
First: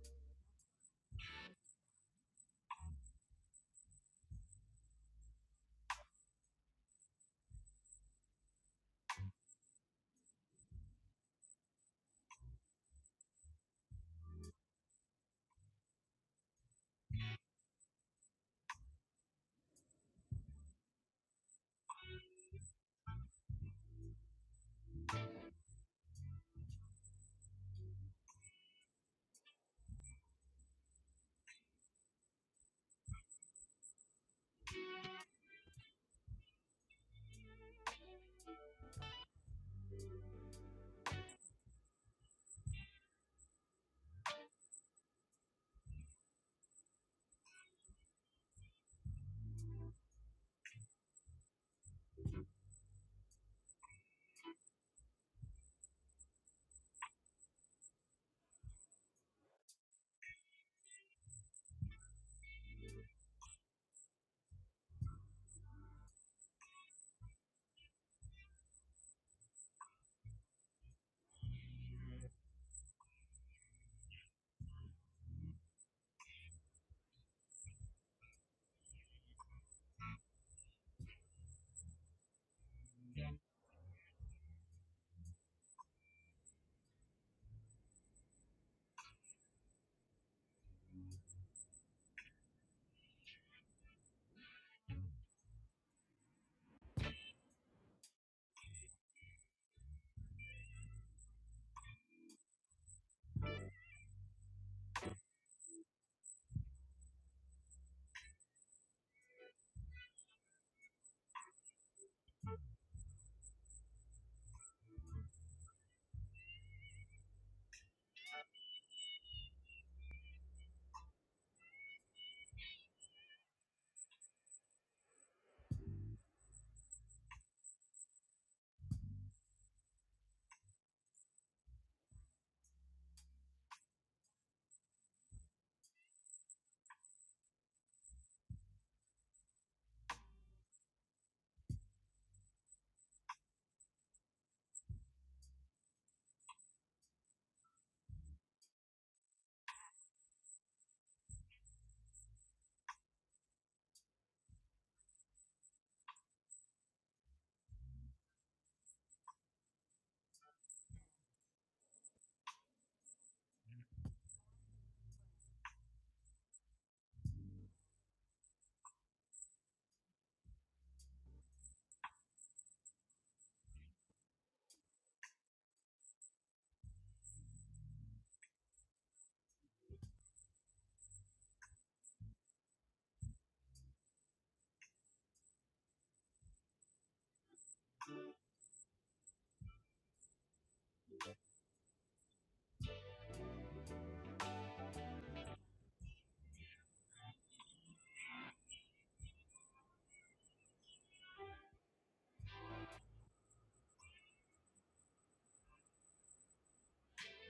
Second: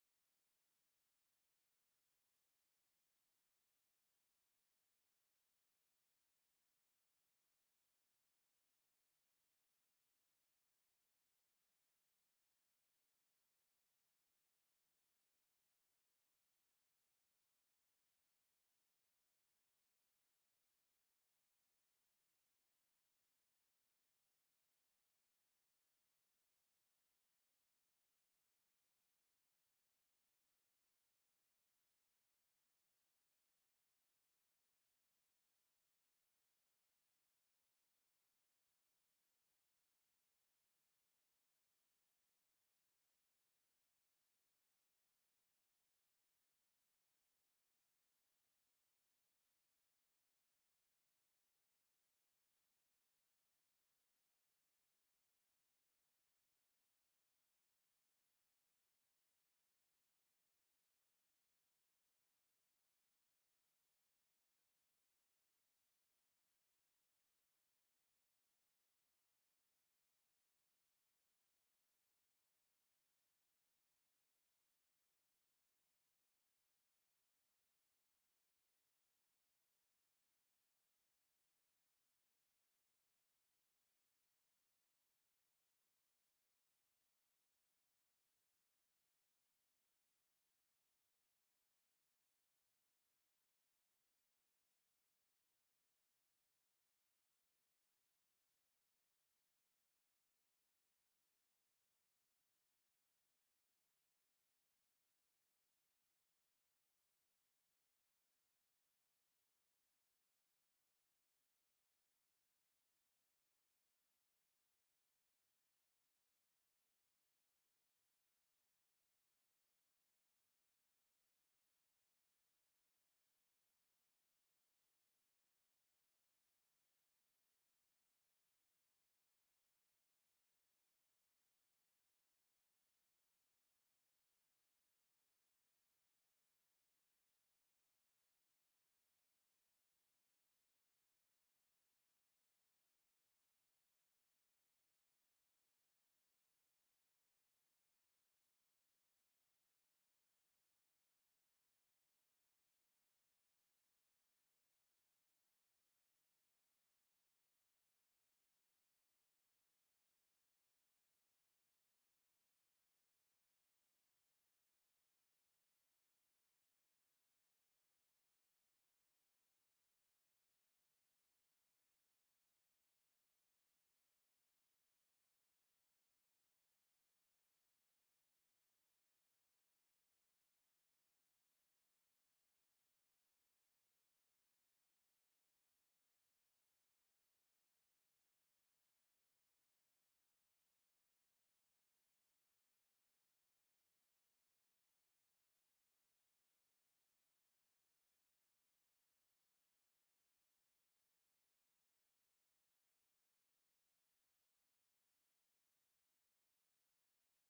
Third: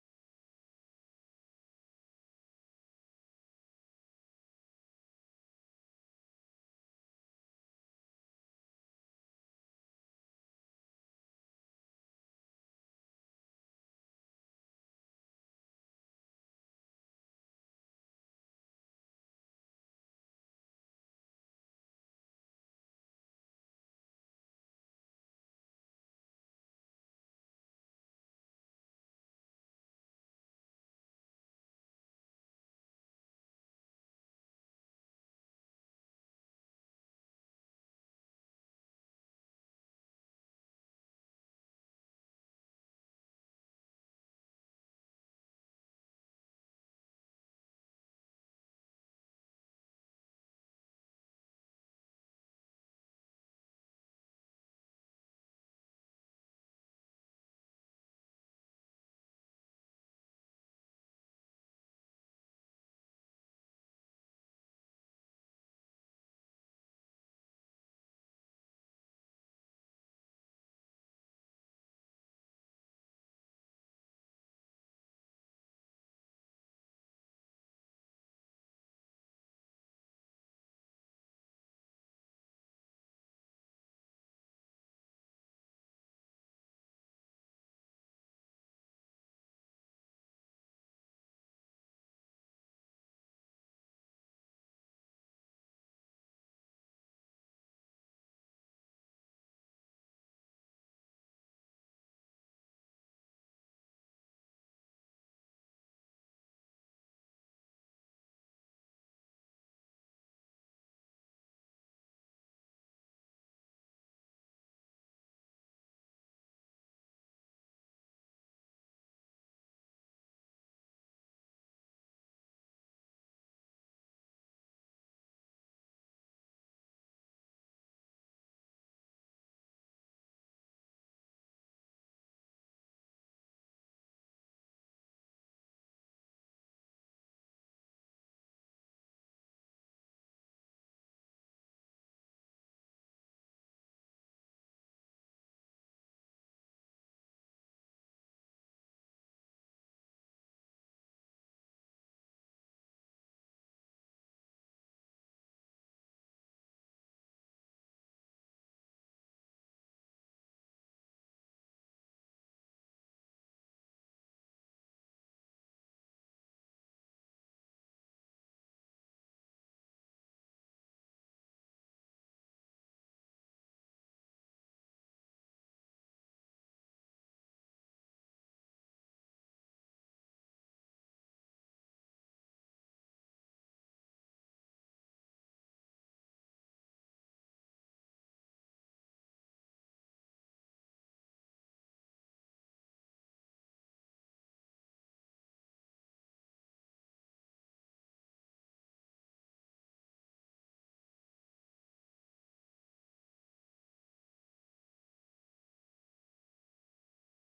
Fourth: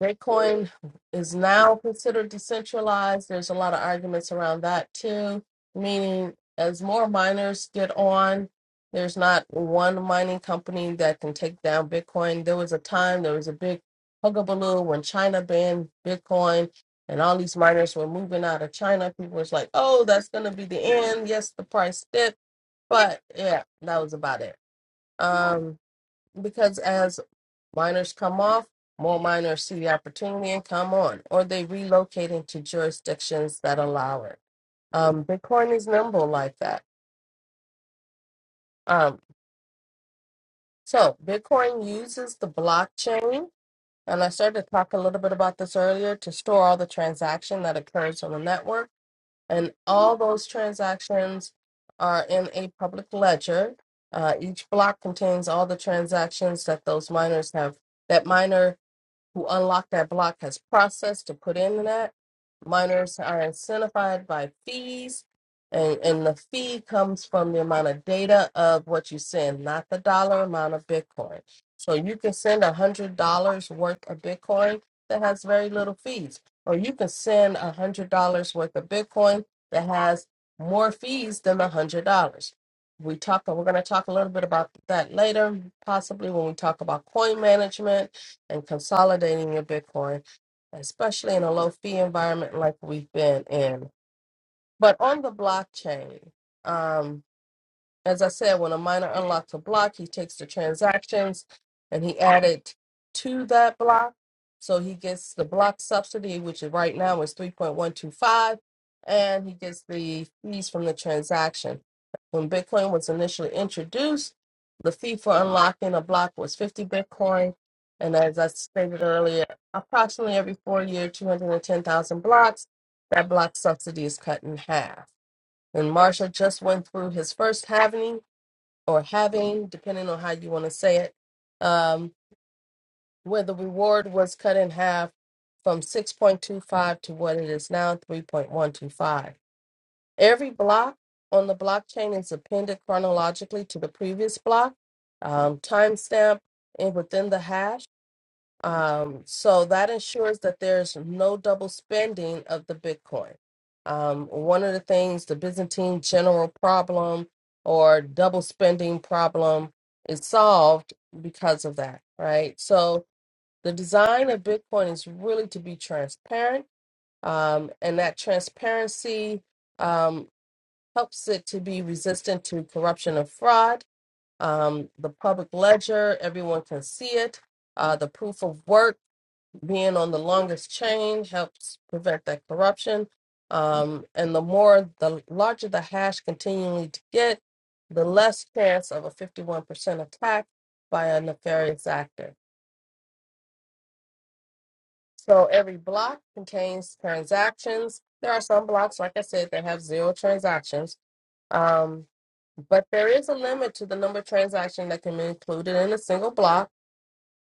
[SPEAKER 2] Bitcoin is now considered decentralized. There's a lot of arguments around that too, meaning as more miners get on, there's not one mining company that can take down Bitcoin. There was a time, there was a big hugabaloo when China banned Bitcoin and all these miners were moving out of China. People was like, oh, that's going to be the end. Yes, the price dipped, but yeah, that was about it because as minors come off, more minors see the opportunity and come on, or they relocate into jurisdictions that allow it. Um, Bitcoin is nimble like that. Um, so Bitcoin uses the blockchain, and I started to talk a little bit about this earlier to store all the transaction that occurs on the network, and all those transactions are in a public ledger. Uh, each block contains all the transactions that those miners have. That miner who unlocked that block has processed to put in that. Miners are incentivized by fees, and, and the fee comes from the amount of data of what you send, not the dollar amount of Bitcoin. So you can send a $100 worth of Bitcoin that has very little fees, or you can send a $100 worth of Bitcoin that has more fees than the $100. We talk, we're going to talk a little bit about that later, possibly when we talk about coin management and consolidating your Bitcoin, especially in a low fee environment like we've been in. But on the blockchain, um, as I said, when a miner unlocks a block, he takes the transactions and he added to that block. So he gets the block subsidy, which is right now is 3.125, and he gets the fees from the transaction. When Bitcoin was initially introduced, the fee for unlocking a block was 50 Bitcoin. And as I stated earlier, approximately every four year, 210,000 blocks, that block subsidy is cut in half. And Marsha just went through his first halving or having, depending on how you want to say it, um, where the reward was cut in half from 6.25 to what it is now, 3.125. Every block on the blockchain is appended chronologically to the previous block, um, timestamp, and within the hash. Um, so that ensures that there's no double spending of the Bitcoin. Um, one of the things, the Byzantine general problem or double spending problem is solved because of that, right? So the design of Bitcoin is really to be transparent, um, and that transparency um, helps it to be resistant to corruption and fraud. Um, the public ledger, everyone can see it. Uh, the proof of work being on the longest chain helps prevent that corruption. Um, and the more, the larger the hash continually to get, the less chance of a 51% attack by a nefarious actor. So every block contains transactions. There are some blocks, like I said, that have zero transactions. Um, but there is a limit to the number of transactions that can be included in a single block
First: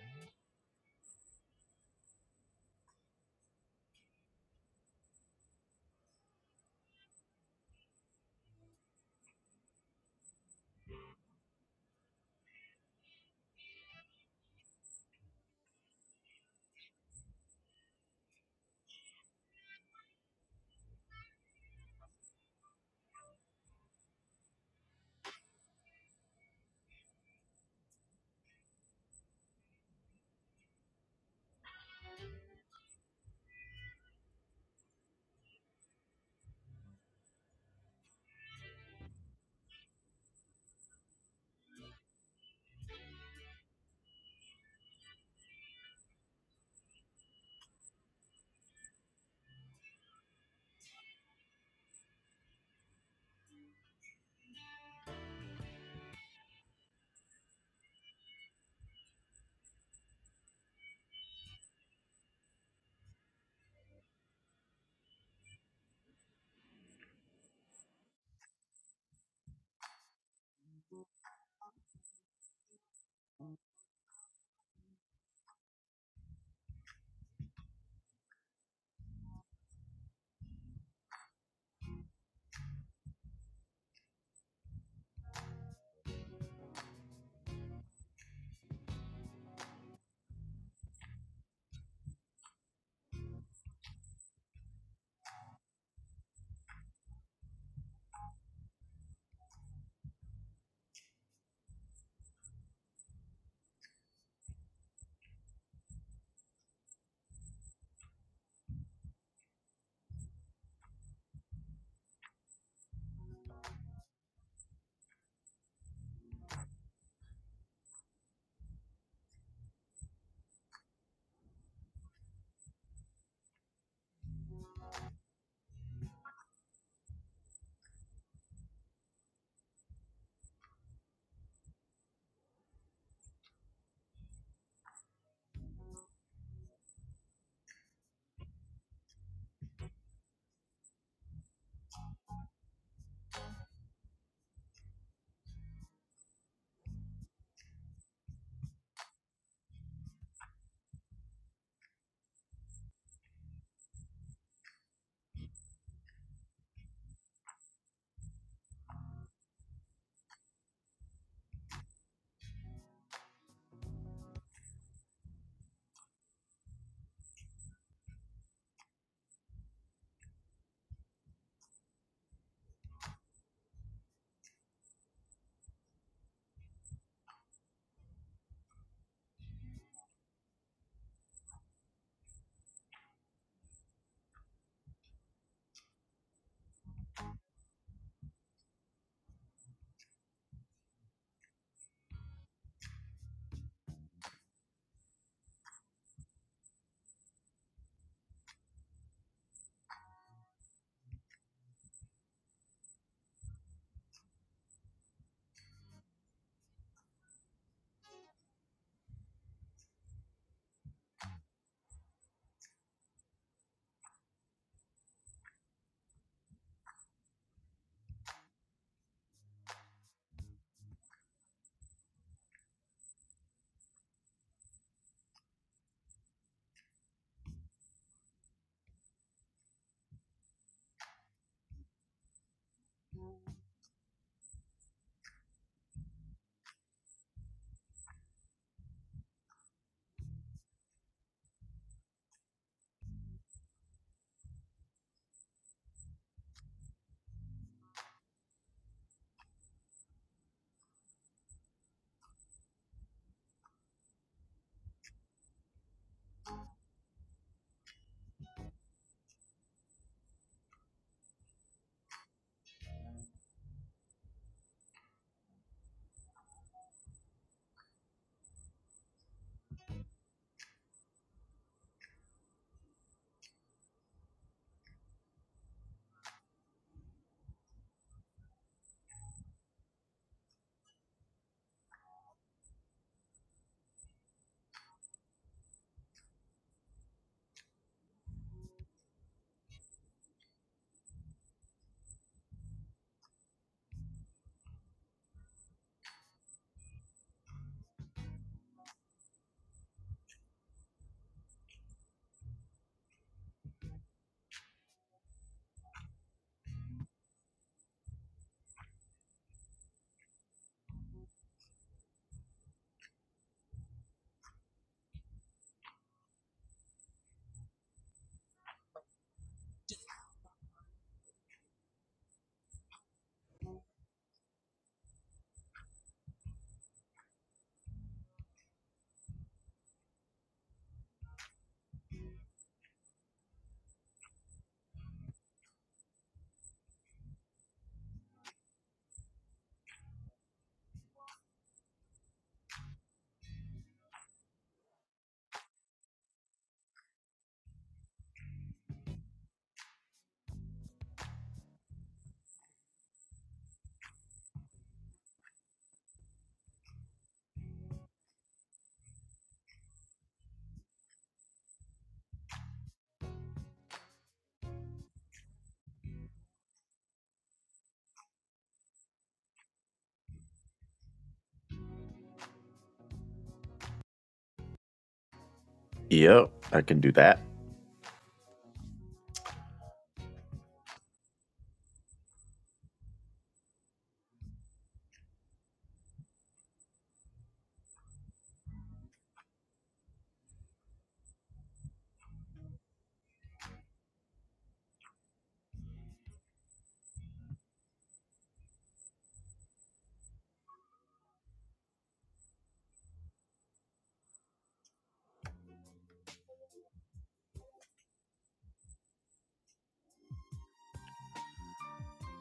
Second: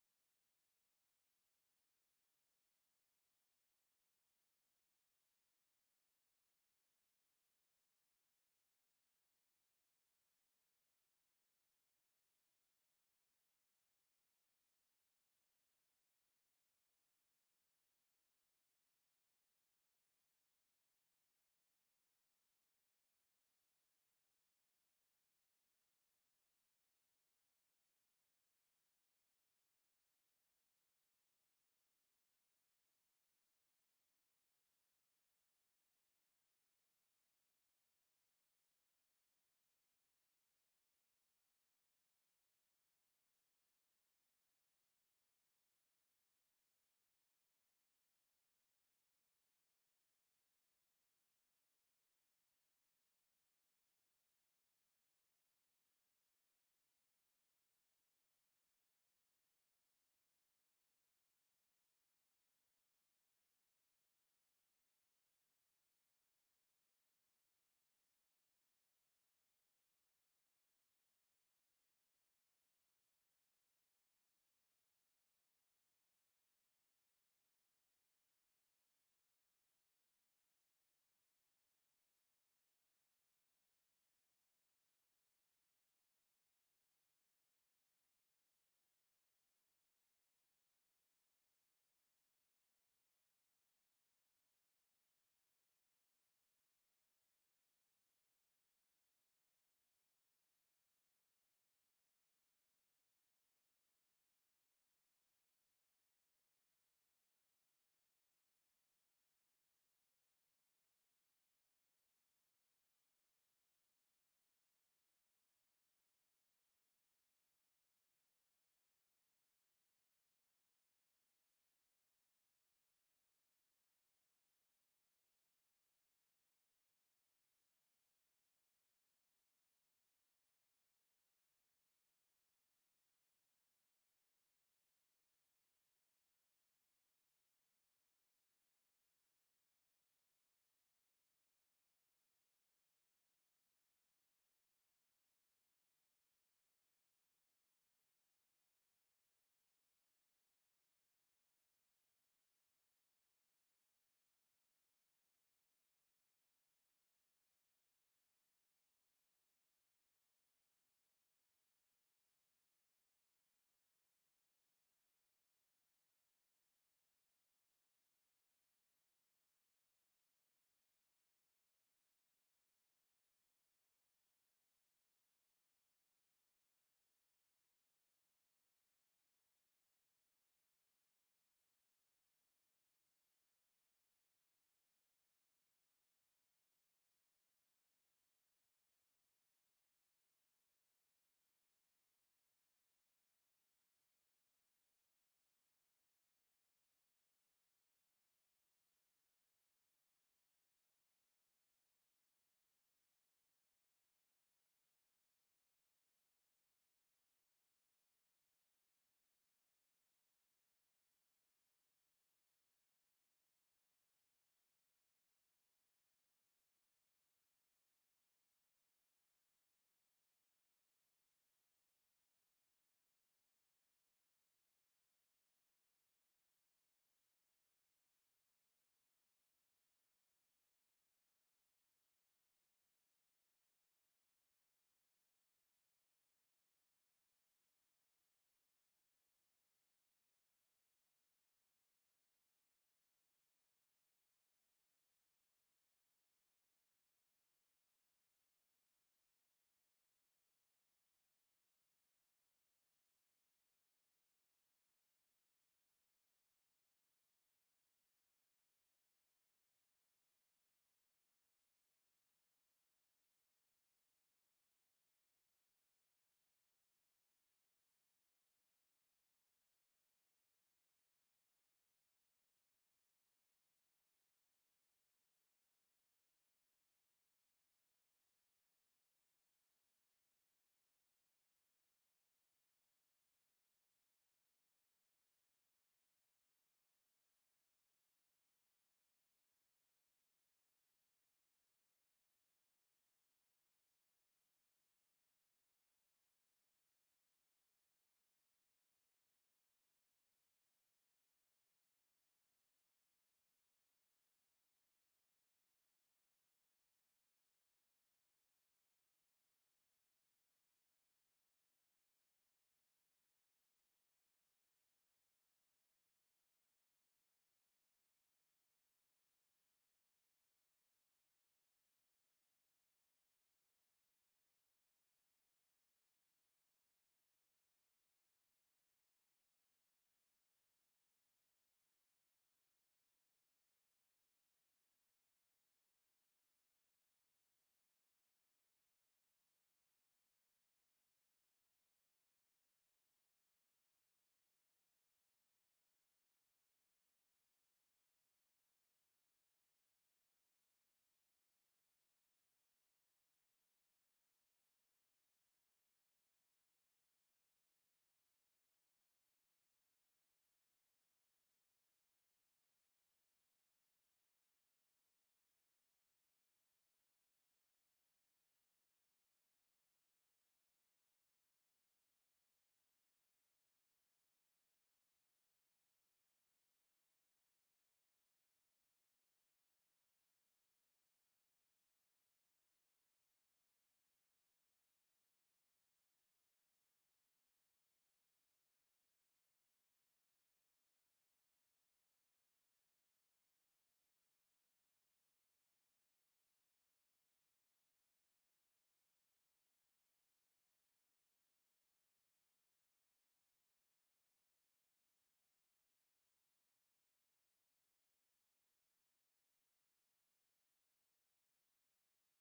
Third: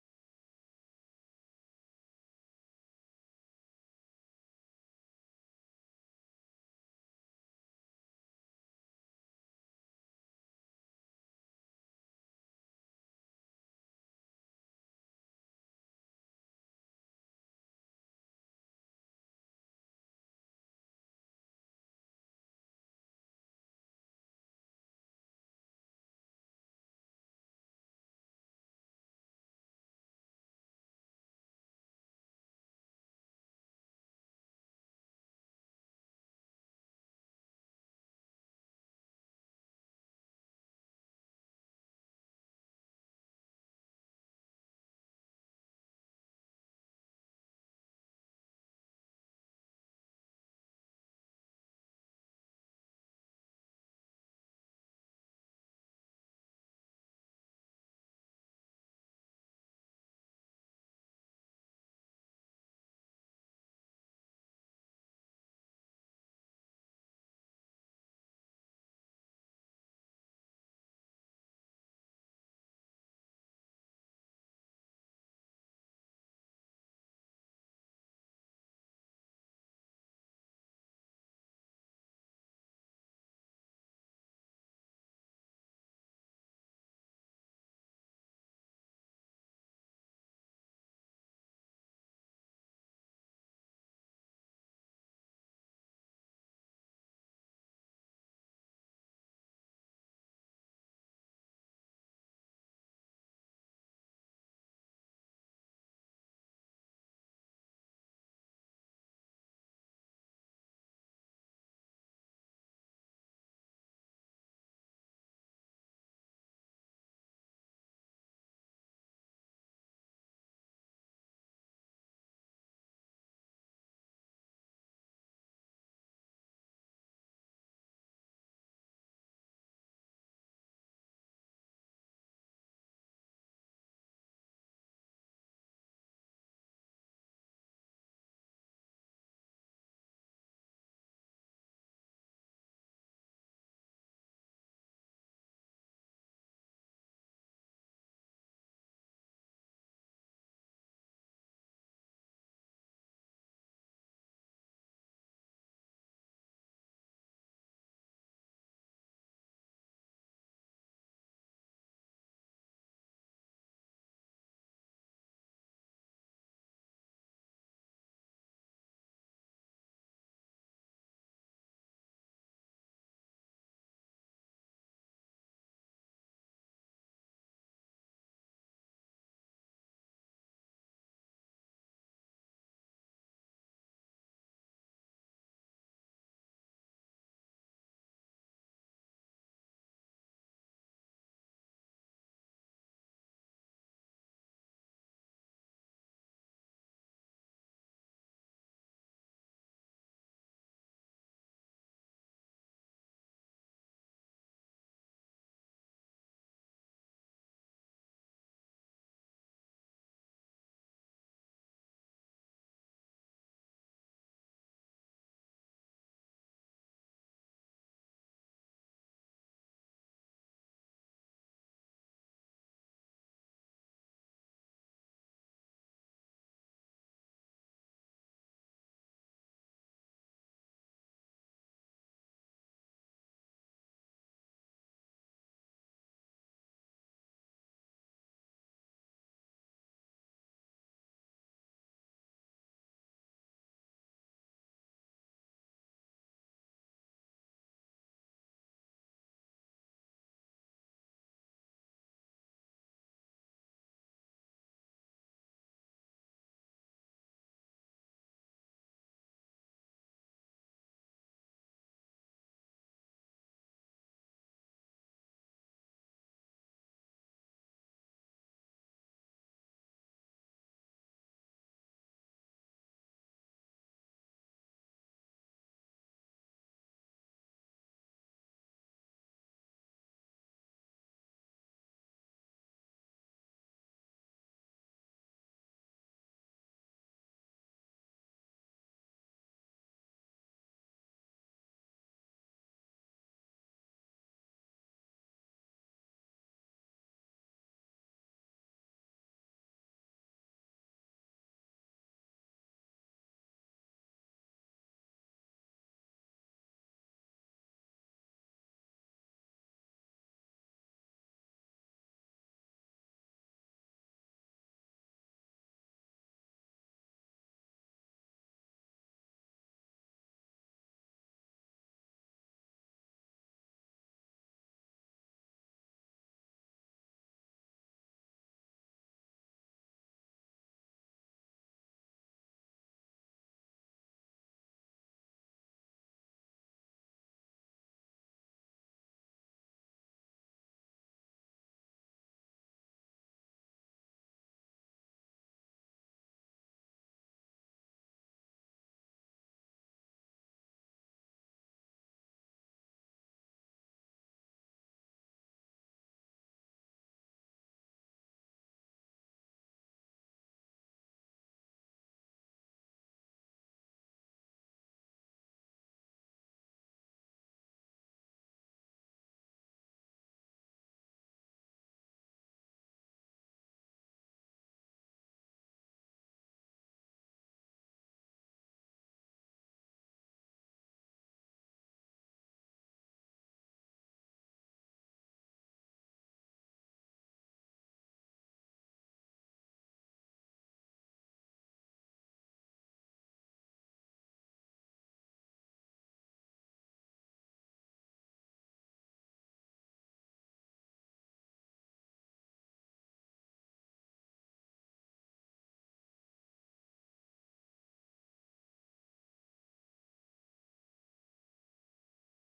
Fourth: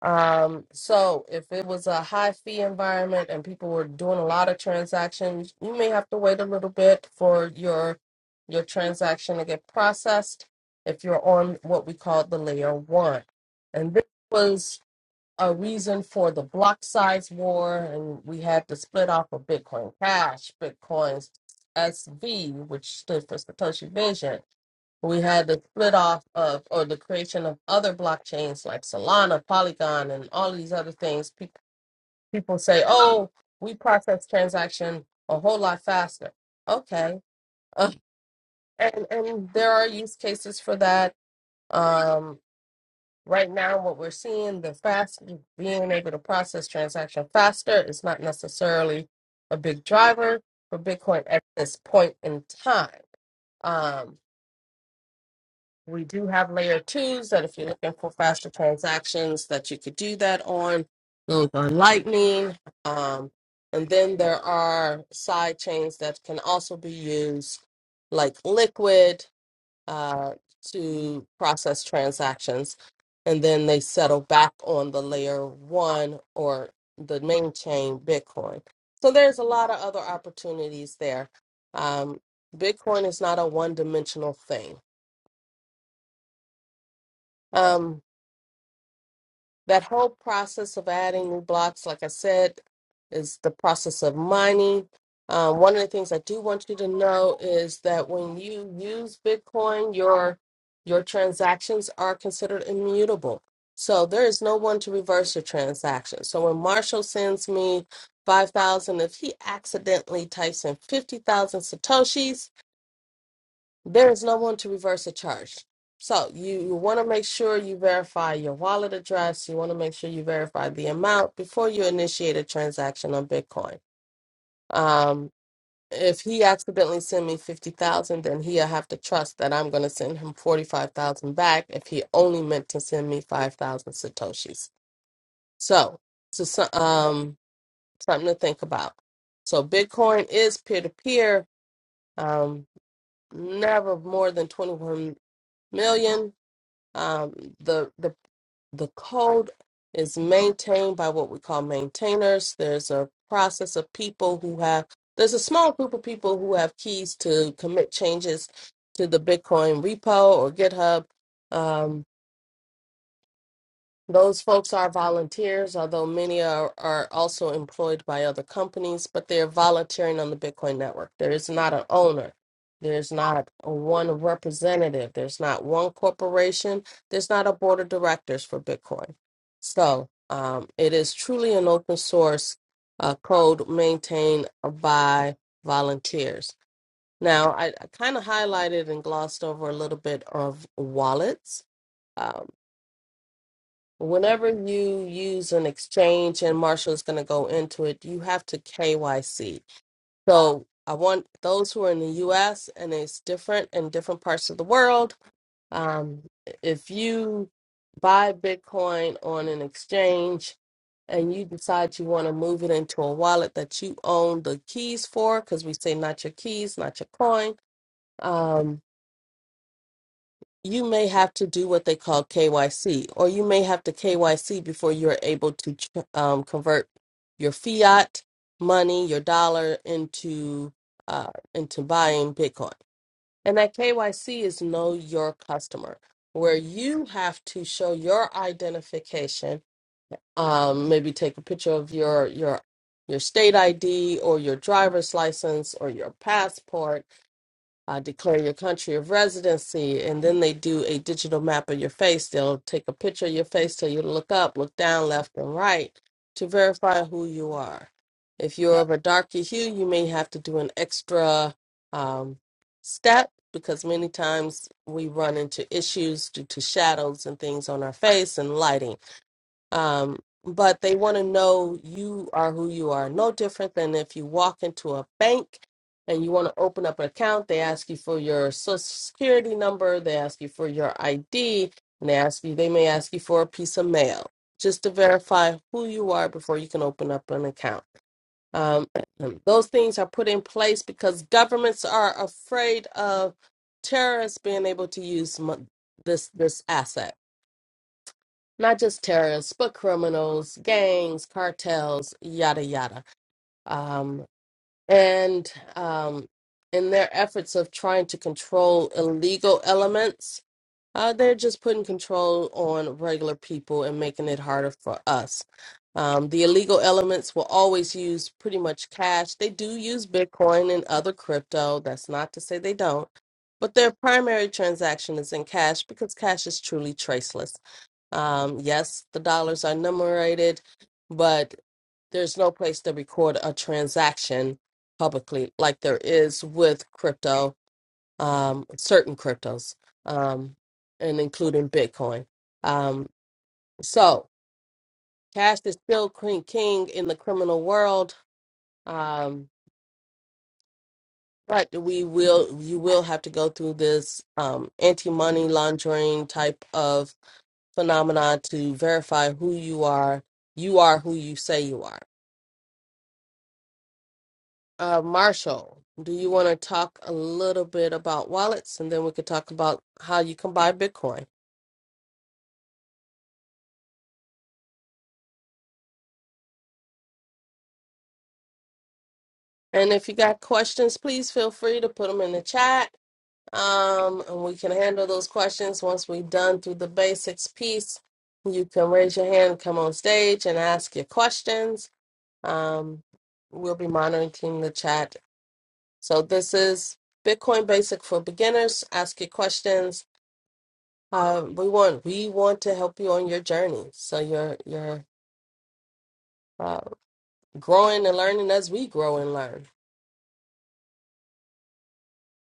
[SPEAKER 2] Um, so if it was a high fee environment and people were doing a lot of transactions, you may have to wait a little bit for your your transaction to get processed if you're on what we call the layer one. And this was a reason for the block size war, and we had the split off of Bitcoin Cash, Bitcoin's SV, which stood for Satoshi Vision we had the split off of or the creation of other blockchains like Solana, Polygon, and all these other things. People people say, "Oh, we process transaction a whole lot faster." Okay, uh, and and there are use cases for that. Um, right now, what we're seeing the fast being able to process transaction faster is not necessarily a big driver for Bitcoin at this point in time. Um, We do have layer twos that if you're looking for faster transactions that you could do that on, those on Lightning. Um, and then there are side chains that can also be used like Liquid uh, to process transactions. And then they settle back on the layer one or the main chain, Bitcoin. So there's a lot of other opportunities there. Um, Bitcoin is not a one dimensional thing. Um, that whole process of adding new blocks, like I said, is the process of mining. Um, one of the things I do want you to know is that when you use Bitcoin, your your transactions are considered immutable. So there is no one to reverse your transaction. So when Marshall sends me five thousand, if he accidentally types in fifty thousand satoshis, there is no one to reverse a charge. So you, you want to make sure you verify your wallet address. You want to make sure you verify the amount before you initiate a transaction on Bitcoin. Um, if he accidentally sent me fifty thousand, then he'll have to trust that I'm going to send him forty five thousand back. If he only meant to send me five thousand satoshis, so so so- um something to think about. So Bitcoin is peer to peer. Um, never more than twenty one million. Um, the the the code is maintained by what we call maintainers. There's a process of people who have there's a small group of people who have keys to commit changes to the Bitcoin repo or GitHub. Um, those folks are volunteers, although many are, are also employed by other companies, but they're volunteering on the Bitcoin network. There is not an owner. There's not a one representative. There's not one corporation. There's not a board of directors for Bitcoin. So um, it is truly an open source uh, code maintained by volunteers. Now, I, I kind of highlighted and glossed over a little bit of wallets. Um, Whenever you use an exchange, and Marshall is going to go into it, you have to KYC. So I want those who are in the U.S. and it's different in different parts of the world. Um, if you buy Bitcoin on an exchange and you decide you want to move it into a wallet that you own the keys for, because we say not your keys, not your coin. um, you may have to do what they call KYC, or you may have to KYC before you're able to ch- um, convert your fiat money, your dollar into uh, into buying Bitcoin. And that KYC is know your customer, where you have to show your identification. Um, maybe take a picture of your your your state ID or your driver's license or your passport uh, declare your country of residency, and then they do a digital map of your face. They'll take a picture of your face, tell you to look up, look down, left, and right to verify who you are. If you're of a darker hue, you may have to do an extra um, step because many times we run into issues due to shadows and things on our face and lighting um, but they want to know you are who you are. No different than if you walk into a bank and you want to open up an account, they ask you for your social security number, they ask you for your ID, and they ask you they may ask you for a piece of mail just to verify who you are before you can open up an account. Um, those things are put in place because governments are afraid of terrorists being able to use mon- this this asset not just terrorists, but criminals, gangs, cartels, yada yada. Um, and um, in their efforts of trying to control illegal elements, uh, they're just putting control on regular people and making it harder for us. Um, the illegal elements will always use pretty much cash. They do use Bitcoin and other crypto. That's not to say they don't, but their primary transaction is in cash because cash is truly traceless. Um, yes, the dollars are numerated, but there's no place to record a transaction publicly like there is with crypto, um, certain cryptos, um, and including Bitcoin. Um, so cash is still queen king in the criminal world. Um, but we will, you will have to go through this um, anti-money laundering type of phenomenon to verify who you are. You are who you say you are Uh, Marshall, do you want to talk a little bit about wallets and then we could talk about how you can buy Bitcoin?
[SPEAKER 1] Yep, I can do that.
[SPEAKER 2] And if you got questions, please feel free to put them in the chat. Um, and we can handle those questions once we've done through the basics piece. You can raise your hand, come on stage, and ask your questions. Um, we'll be monitoring the chat. So, this is Bitcoin Basic for Beginners. Ask your questions Um, we want we want to help you on your journey, so you're you're uh, growing and learning as we grow and learn.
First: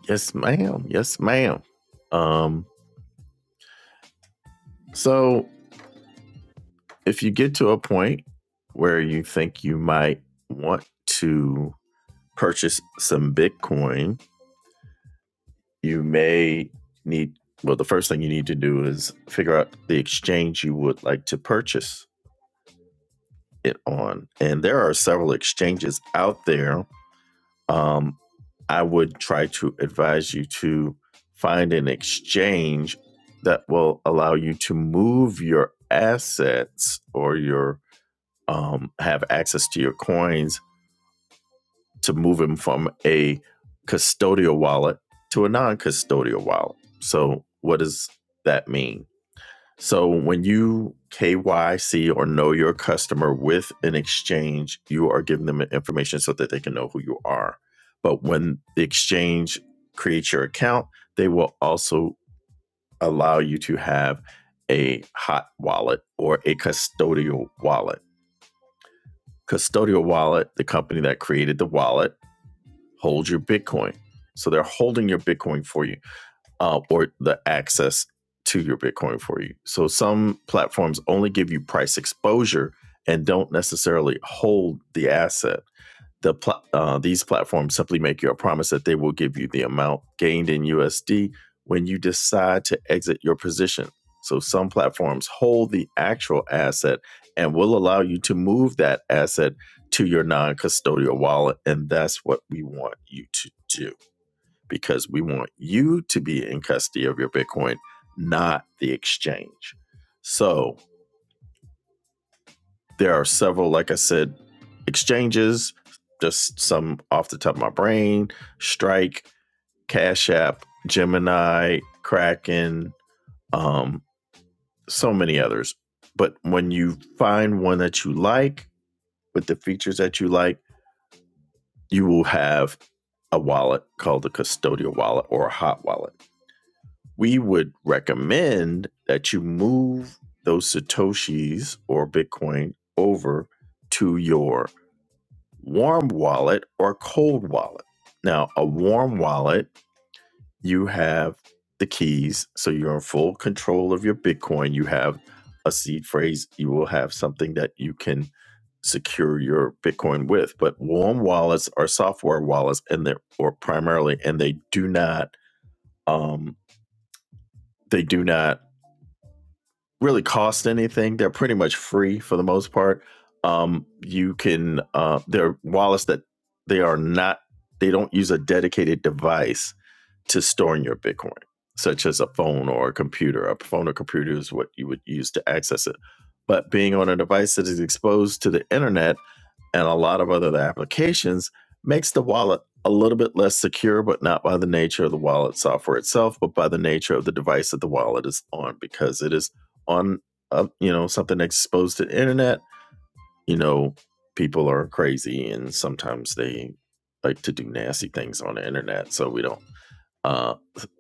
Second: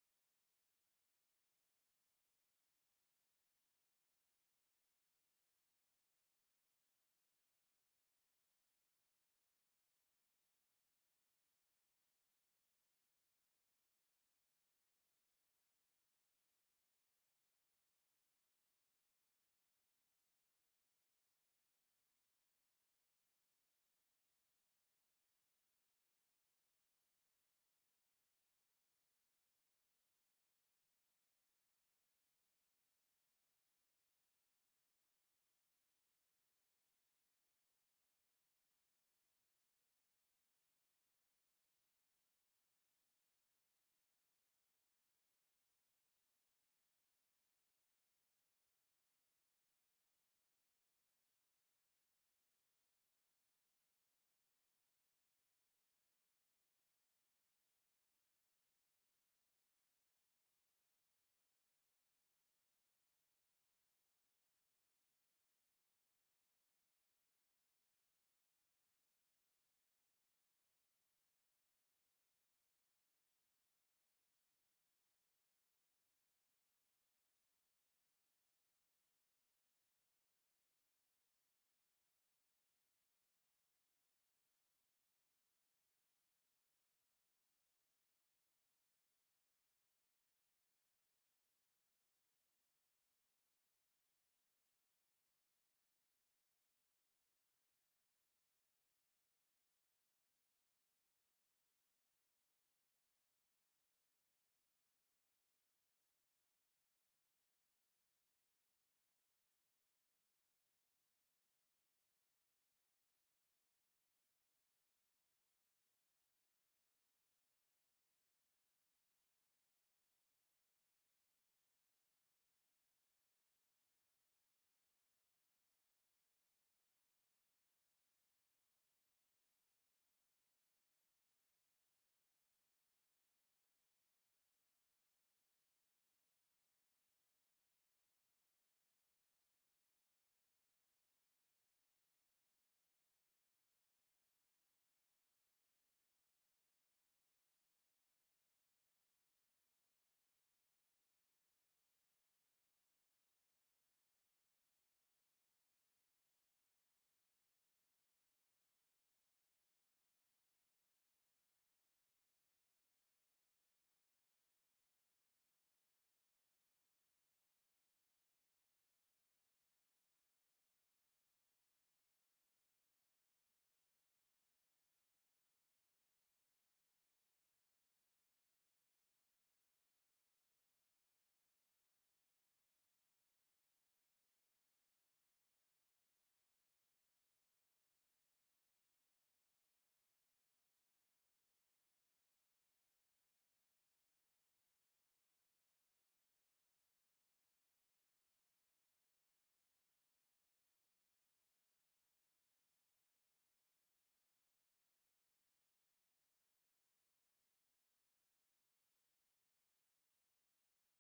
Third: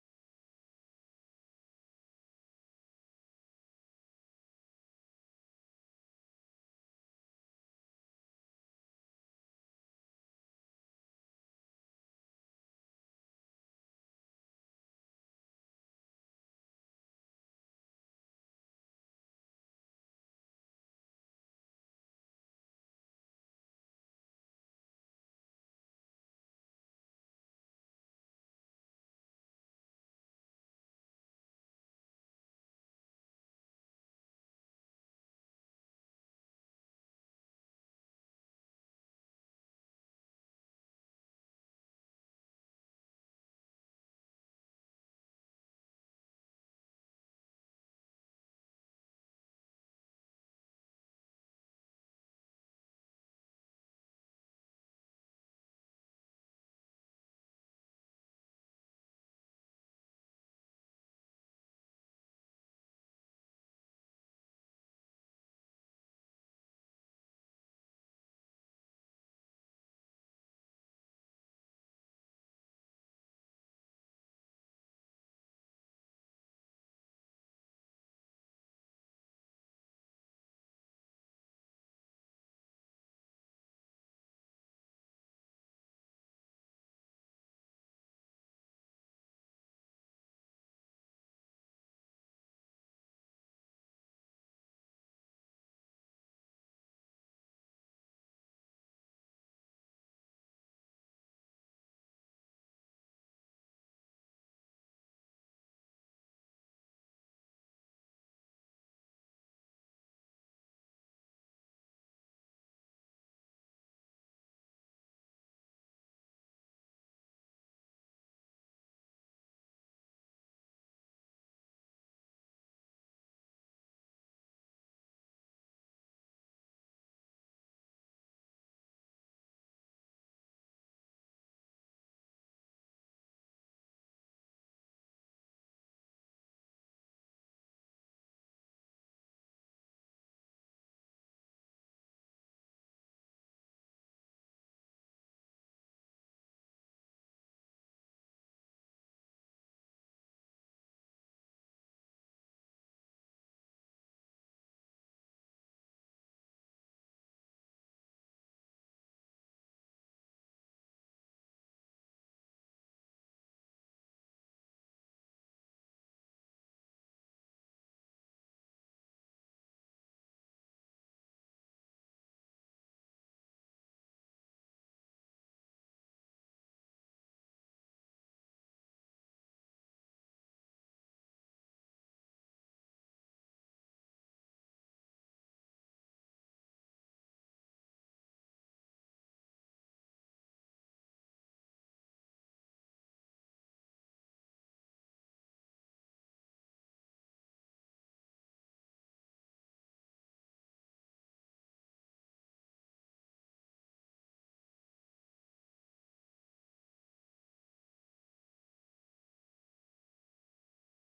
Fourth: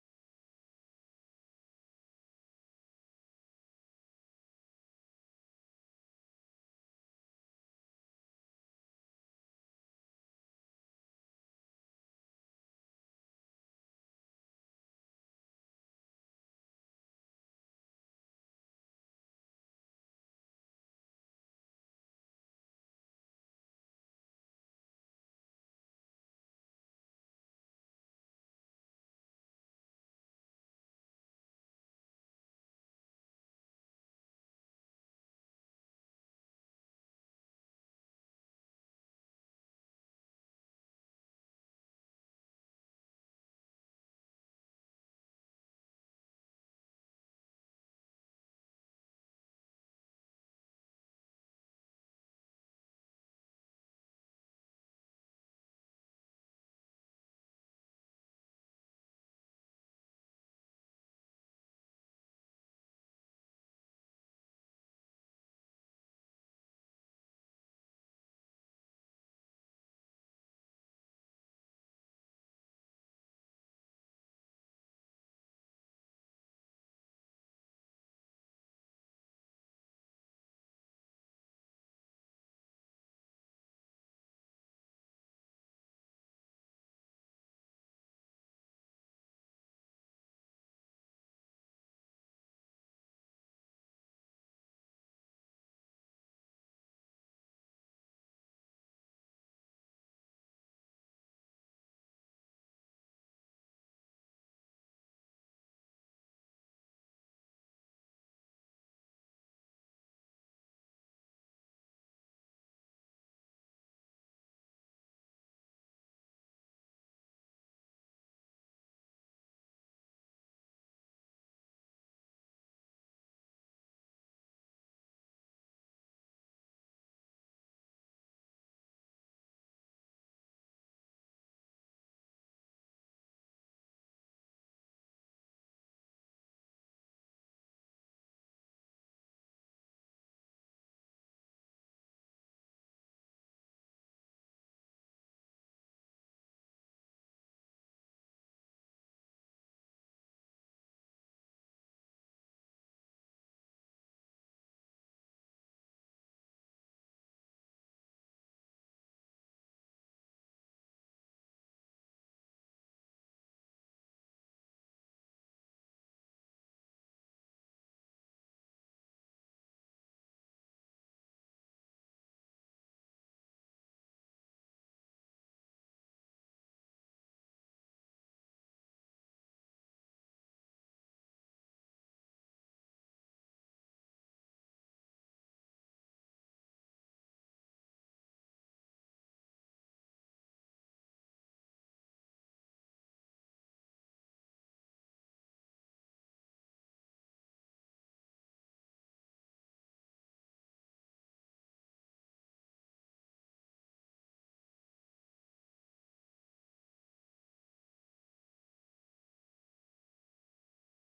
[SPEAKER 1] Yes, ma'am. Yes, ma'am. Um, so, if you get to a point where you think you might want to purchase some Bitcoin, you may need well the first thing you need to do is figure out the exchange you would like to purchase it on and there are several exchanges out there um, i would try to advise you to find an exchange that will allow you to move your assets or your um, have access to your coins to move them from a custodial wallet to a non-custodial wallet so what does that mean So when you KYC or know your customer with an exchange, you are giving them information so that they can know who you are. But when the exchange creates your account, they will also allow you to have a hot wallet or a custodial wallet. Custodial wallet, the company that created the wallet, holds your Bitcoin. So they're holding your Bitcoin for you uh, or the access to your Bitcoin for you. So some platforms only give you price exposure and don't necessarily hold the asset. The pla- uh, these platforms simply make you a promise that they will give you the amount gained in USD when you decide to exit your position. So some platforms hold the actual asset and will allow you to move that asset to your non-custodial wallet, and that's what we want you to do because we want you to be in custody of your Bitcoin, not the exchange. So there are several, like I said, exchanges, just some off the top of my brain Strike, Cash App, Gemini, Kraken, um, so many others. But when you find one that you like with the features that you like, you will have a wallet called a custodial wallet or a hot wallet. we would recommend that you move those satoshis or bitcoin over to your warm wallet or cold wallet now a warm wallet you have the keys so you're in full control of your bitcoin you have a seed phrase you will have something that you can secure your bitcoin with but warm wallets are software wallets and they're or primarily and they do not um they do not really cost anything. They're pretty much free for the most part. Um, you can uh, they're wallets that they are not they don't use a dedicated device to storing your Bitcoin, such as a phone or a computer. A phone or computer is what you would use to access it. But being on a device that is exposed to the internet and a lot of other applications makes the wallet a little bit less secure, but not by the nature of the wallet software itself, but by the nature of the device that the wallet is on, because it is on, uh, you know, something that's exposed to the internet. You know, people are crazy, and sometimes they like to do nasty things on the internet. So we don't uh,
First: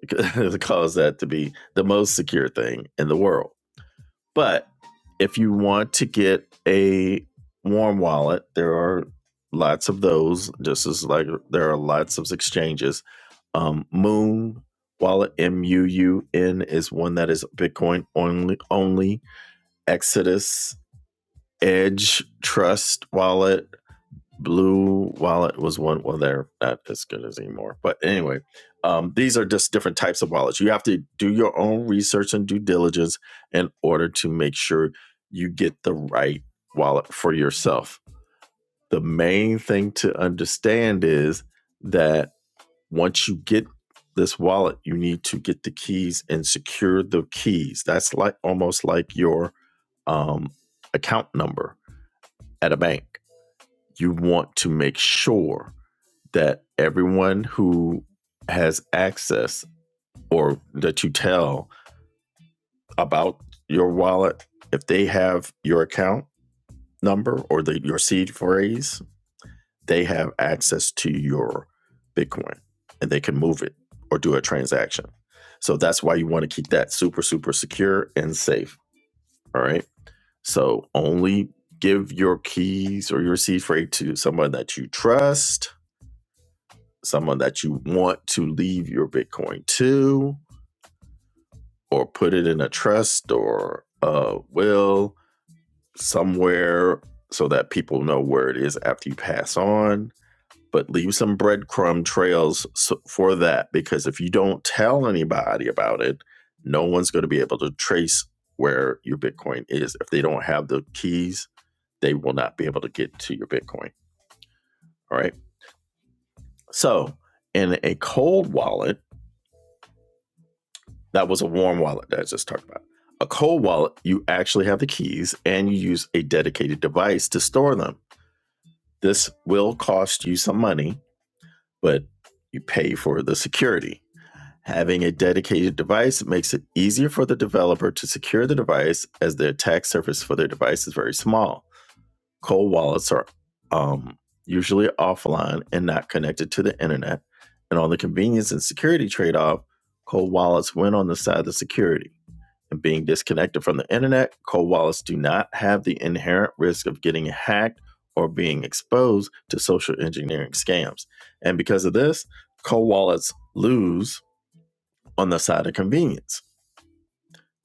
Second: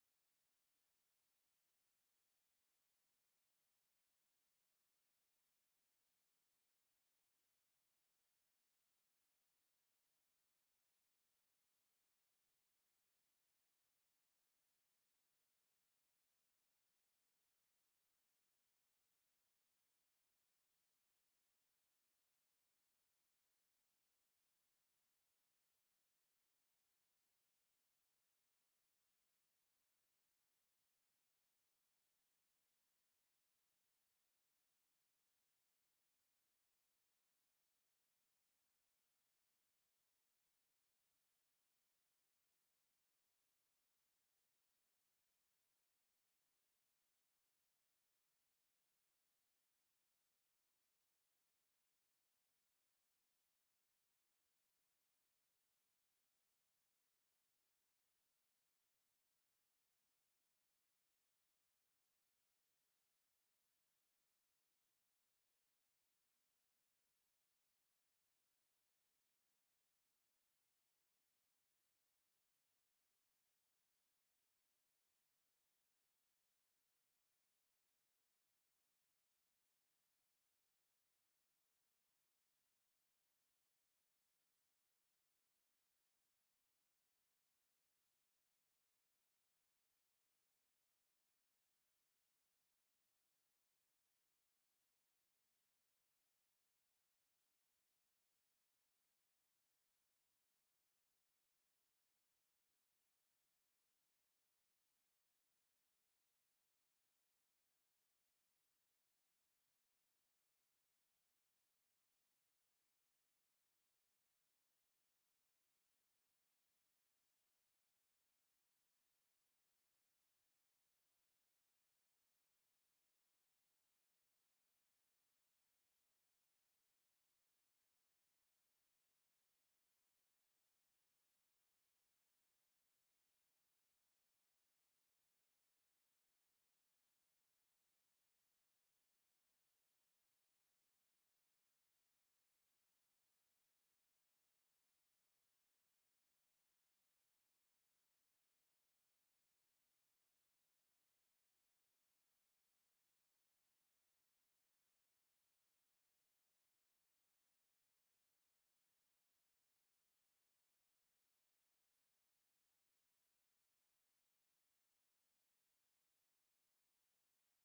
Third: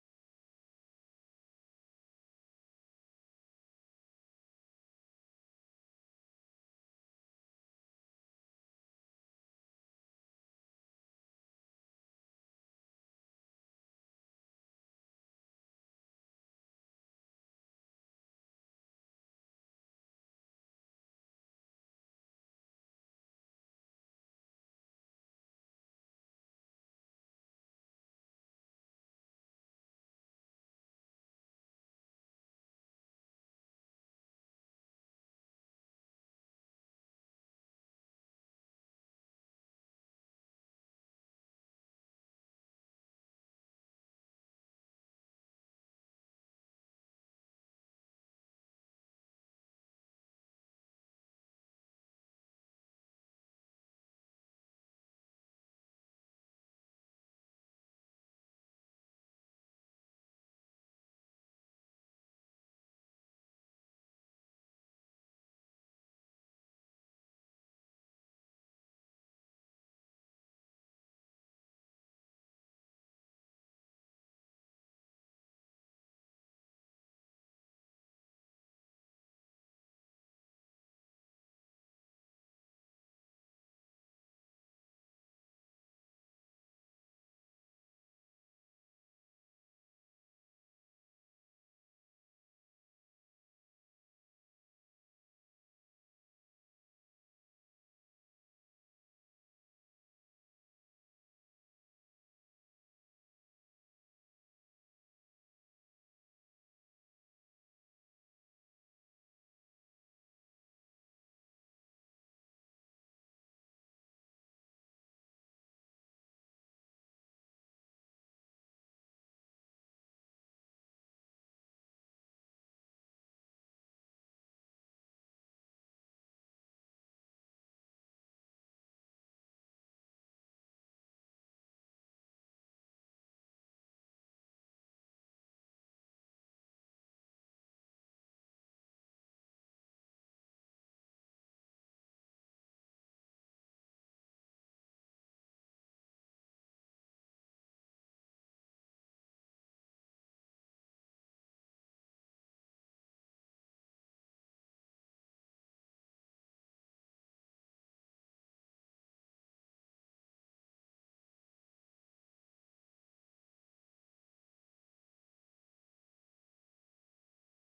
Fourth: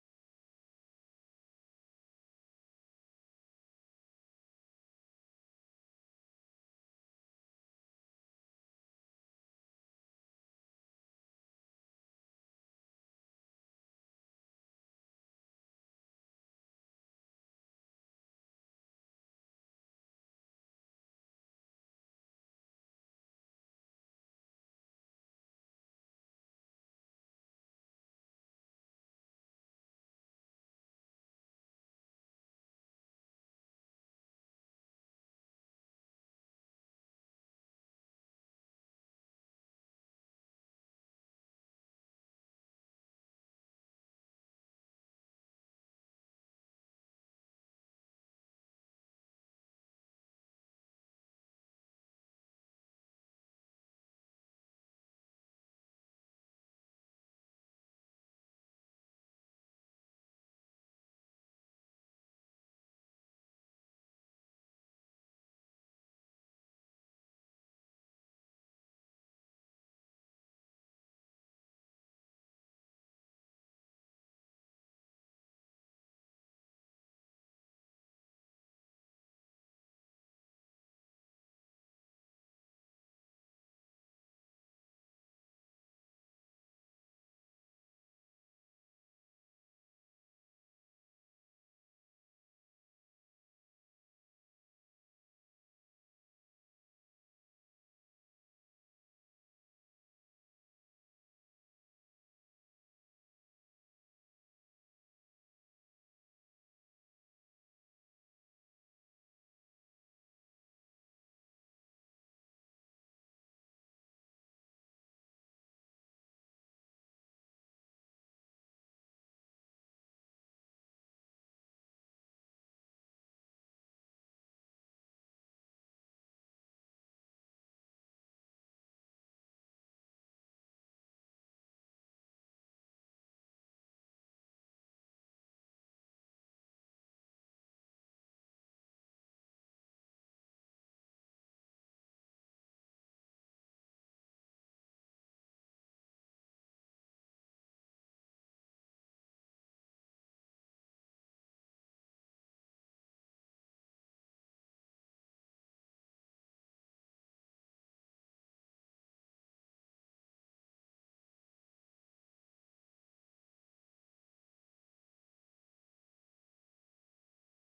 [SPEAKER 1] cause that to be the most secure thing in the world. But if you want to get a warm wallet, there are lots of those. Just as like there are lots of exchanges. Um, Moon Wallet M U U N is one that is Bitcoin only. Only Exodus Edge Trust Wallet Blue Wallet was one. Well, they're not as good as anymore. But anyway, um, these are just different types of wallets. You have to do your own research and due diligence in order to make sure you get the right wallet for yourself. The main thing to understand is that once you get this wallet, you need to get the keys and secure the keys. That's like almost like your um, account number at a bank. You want to make sure that everyone who has access or that you tell about your wallet, if they have your account number or the, your seed phrase, they have access to your Bitcoin and they can move it or do a transaction. So that's why you want to keep that super, super secure and safe. All right. So only give your keys or your seed phrase to someone that you trust, someone that you want to leave your Bitcoin to, or put it in a trust or a will somewhere so that people know where it is after you pass on. But leave some breadcrumb trails so- for that because if you don't tell anybody about it, no one's going to be able to trace where your Bitcoin is. If they don't have the keys, they will not be able to get to your Bitcoin. All right. So, in a cold wallet, That was a warm wallet that I just talked about. A cold wallet, you actually have the keys and you use a dedicated device to store them. This will cost you some money, but you pay for the security. Having a dedicated device makes it easier for the developer to secure the device as the attack surface for their device is very small. Cold wallets are um, usually offline and not connected to the internet. And on the convenience and security trade off, cold wallets win on the side of the security and being disconnected from the internet, cold wallets do not have the inherent risk of getting hacked or being exposed to social engineering scams. And because of this, cold wallets lose on the side of convenience.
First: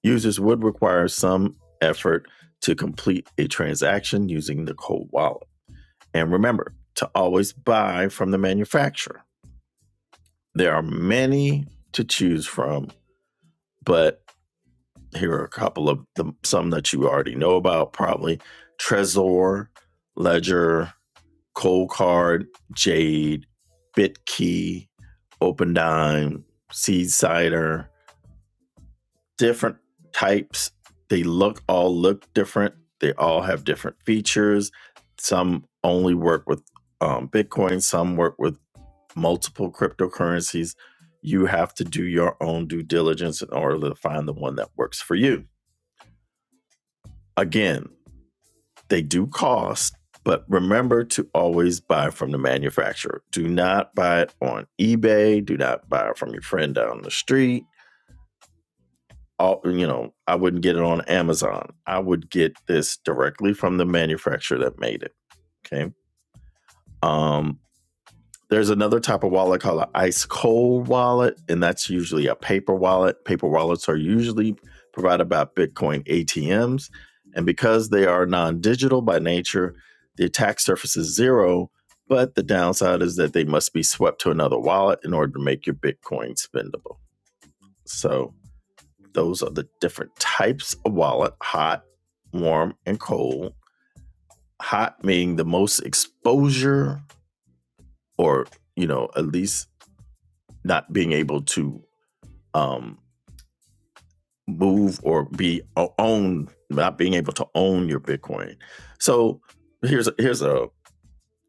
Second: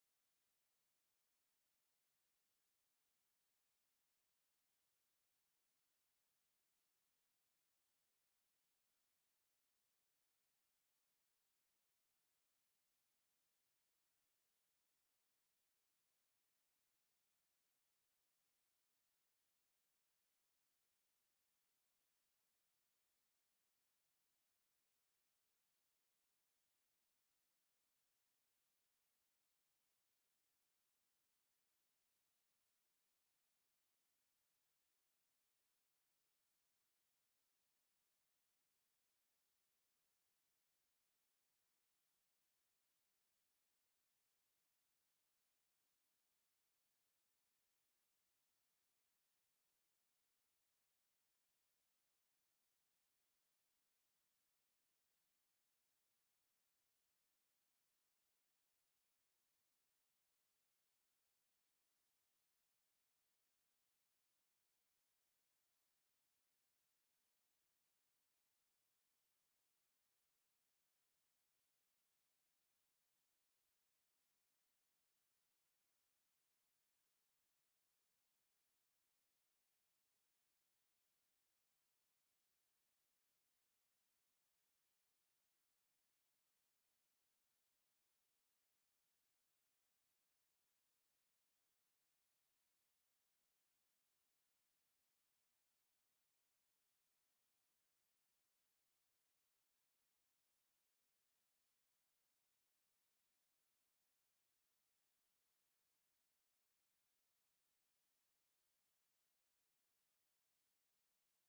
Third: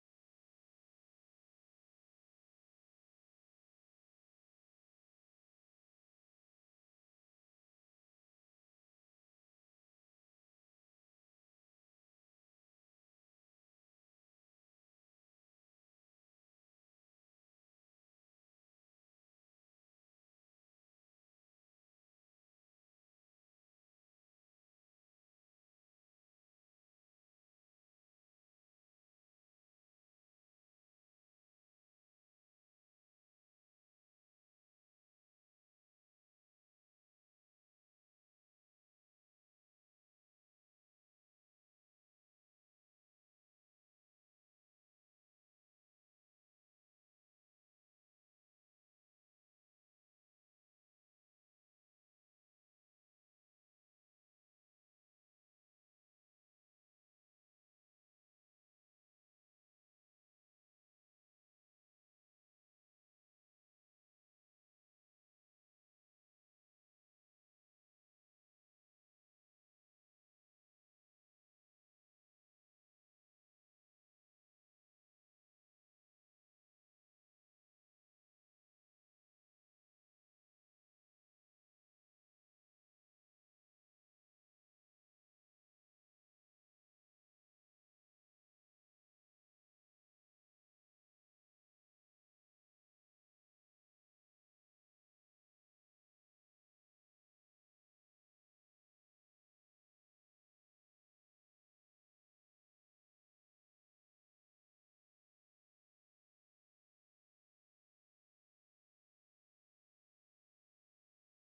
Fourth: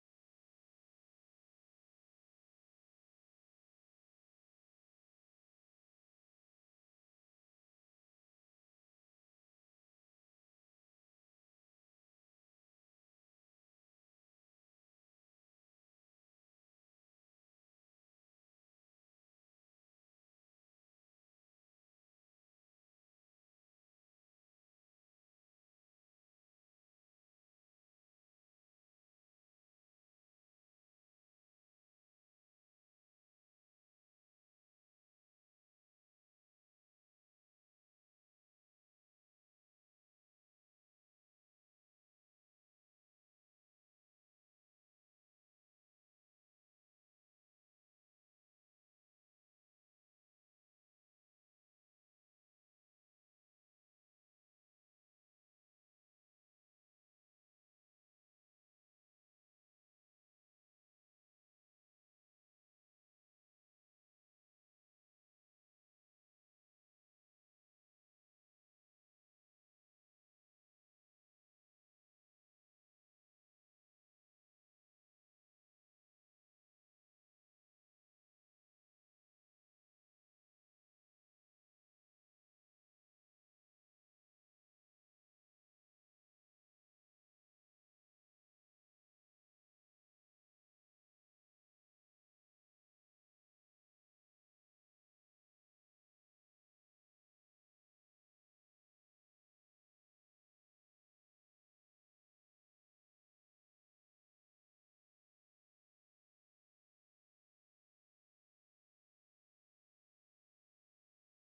[SPEAKER 1] Users would require some effort to complete a transaction using the cold wallet. And remember to always buy from the manufacturer. There are many to choose from, but Here are a couple of them, some that you already know about probably Trezor, Ledger, Coldcard, Jade, BitKey, OpenDime, SeedCider. different types. They look all look different. They all have different features. Some only work with um, Bitcoin, some work with multiple cryptocurrencies. You have to do your own due diligence in order to find the one that works for you. Again, They do cost, but remember to always buy from the manufacturer. Do not buy it on eBay. Do not buy it from your friend down the street. All, you know, I wouldn't get it on Amazon. I would get this directly from the manufacturer that made it. Okay. Um, There's another type of wallet called an ice cold wallet, and that's usually a paper wallet. Paper wallets are usually provided by Bitcoin ATMs. And because they are non digital by nature, the attack surface is zero. But the downside is that they must be swept to another wallet in order to make your Bitcoin spendable. So those are the different types of wallet hot, warm, and cold. Hot meaning the most exposure, or, you know, at least not being able to um, move or be o- own, not being able to own your Bitcoin. So here's a, here's a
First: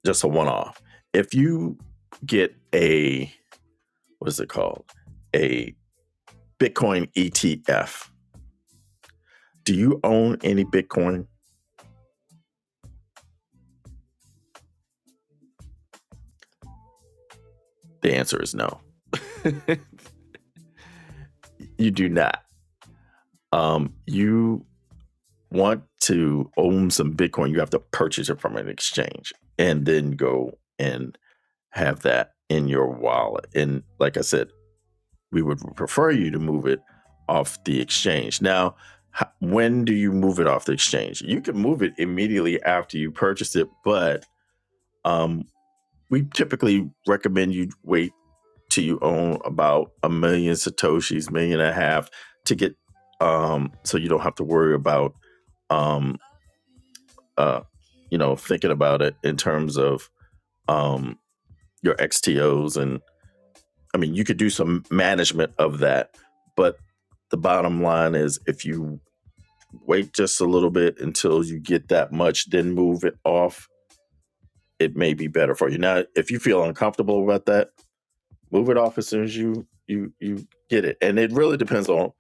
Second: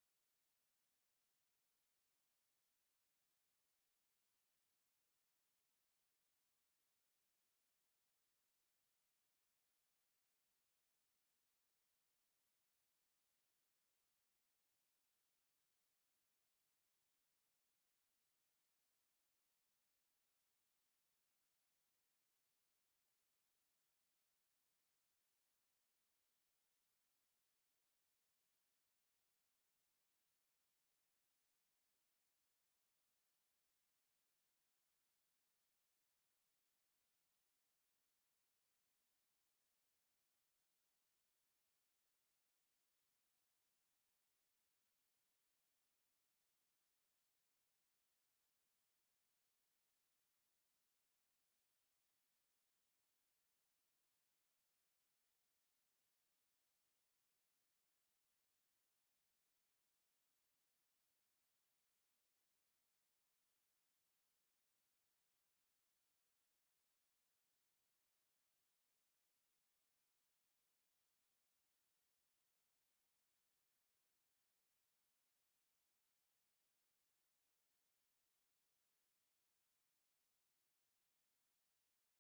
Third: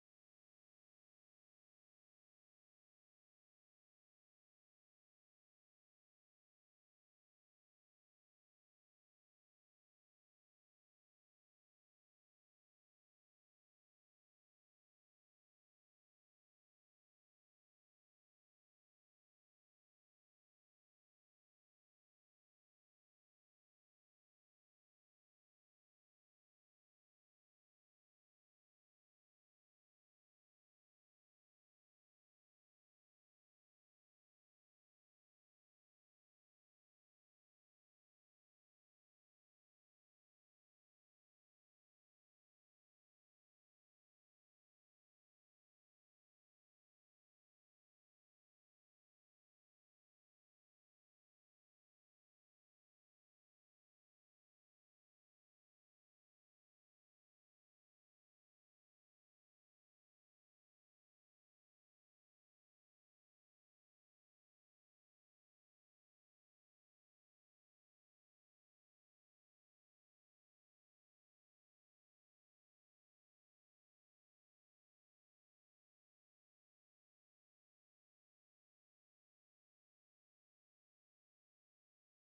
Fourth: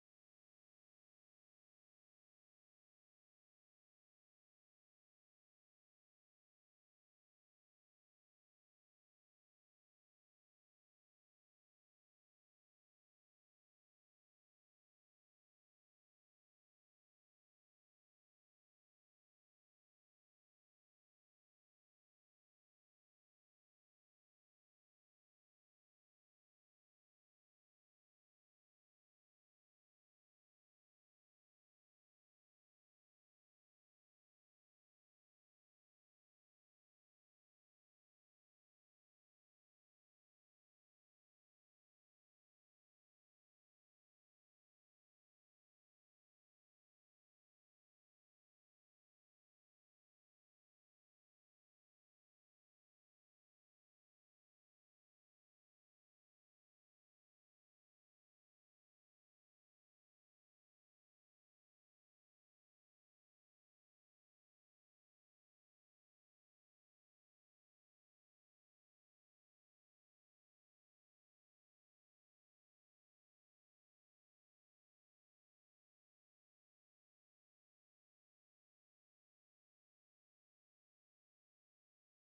[SPEAKER 1] just a one off. If you get a what is it called a Bitcoin ETF, do you own any Bitcoin? The answer is no. You do not. Um, you want to own some Bitcoin, you have to purchase it from an exchange and then go and have that in your wallet. And like I said, we would prefer you to move it off the exchange. Now, when do you move it off the exchange? You can move it immediately after you purchase it, but um, we typically recommend you wait till you own about a million satoshis, million and a half, to get um, so you don't have to worry about um, uh, you know thinking about it in terms of um, your XTOs and I mean, you could do some management of that, but the bottom line is if you wait just a little bit until you get that much, then move it off, it may be better for you. Now, if you feel uncomfortable about that, move it off as soon as you you you get it. And it really depends on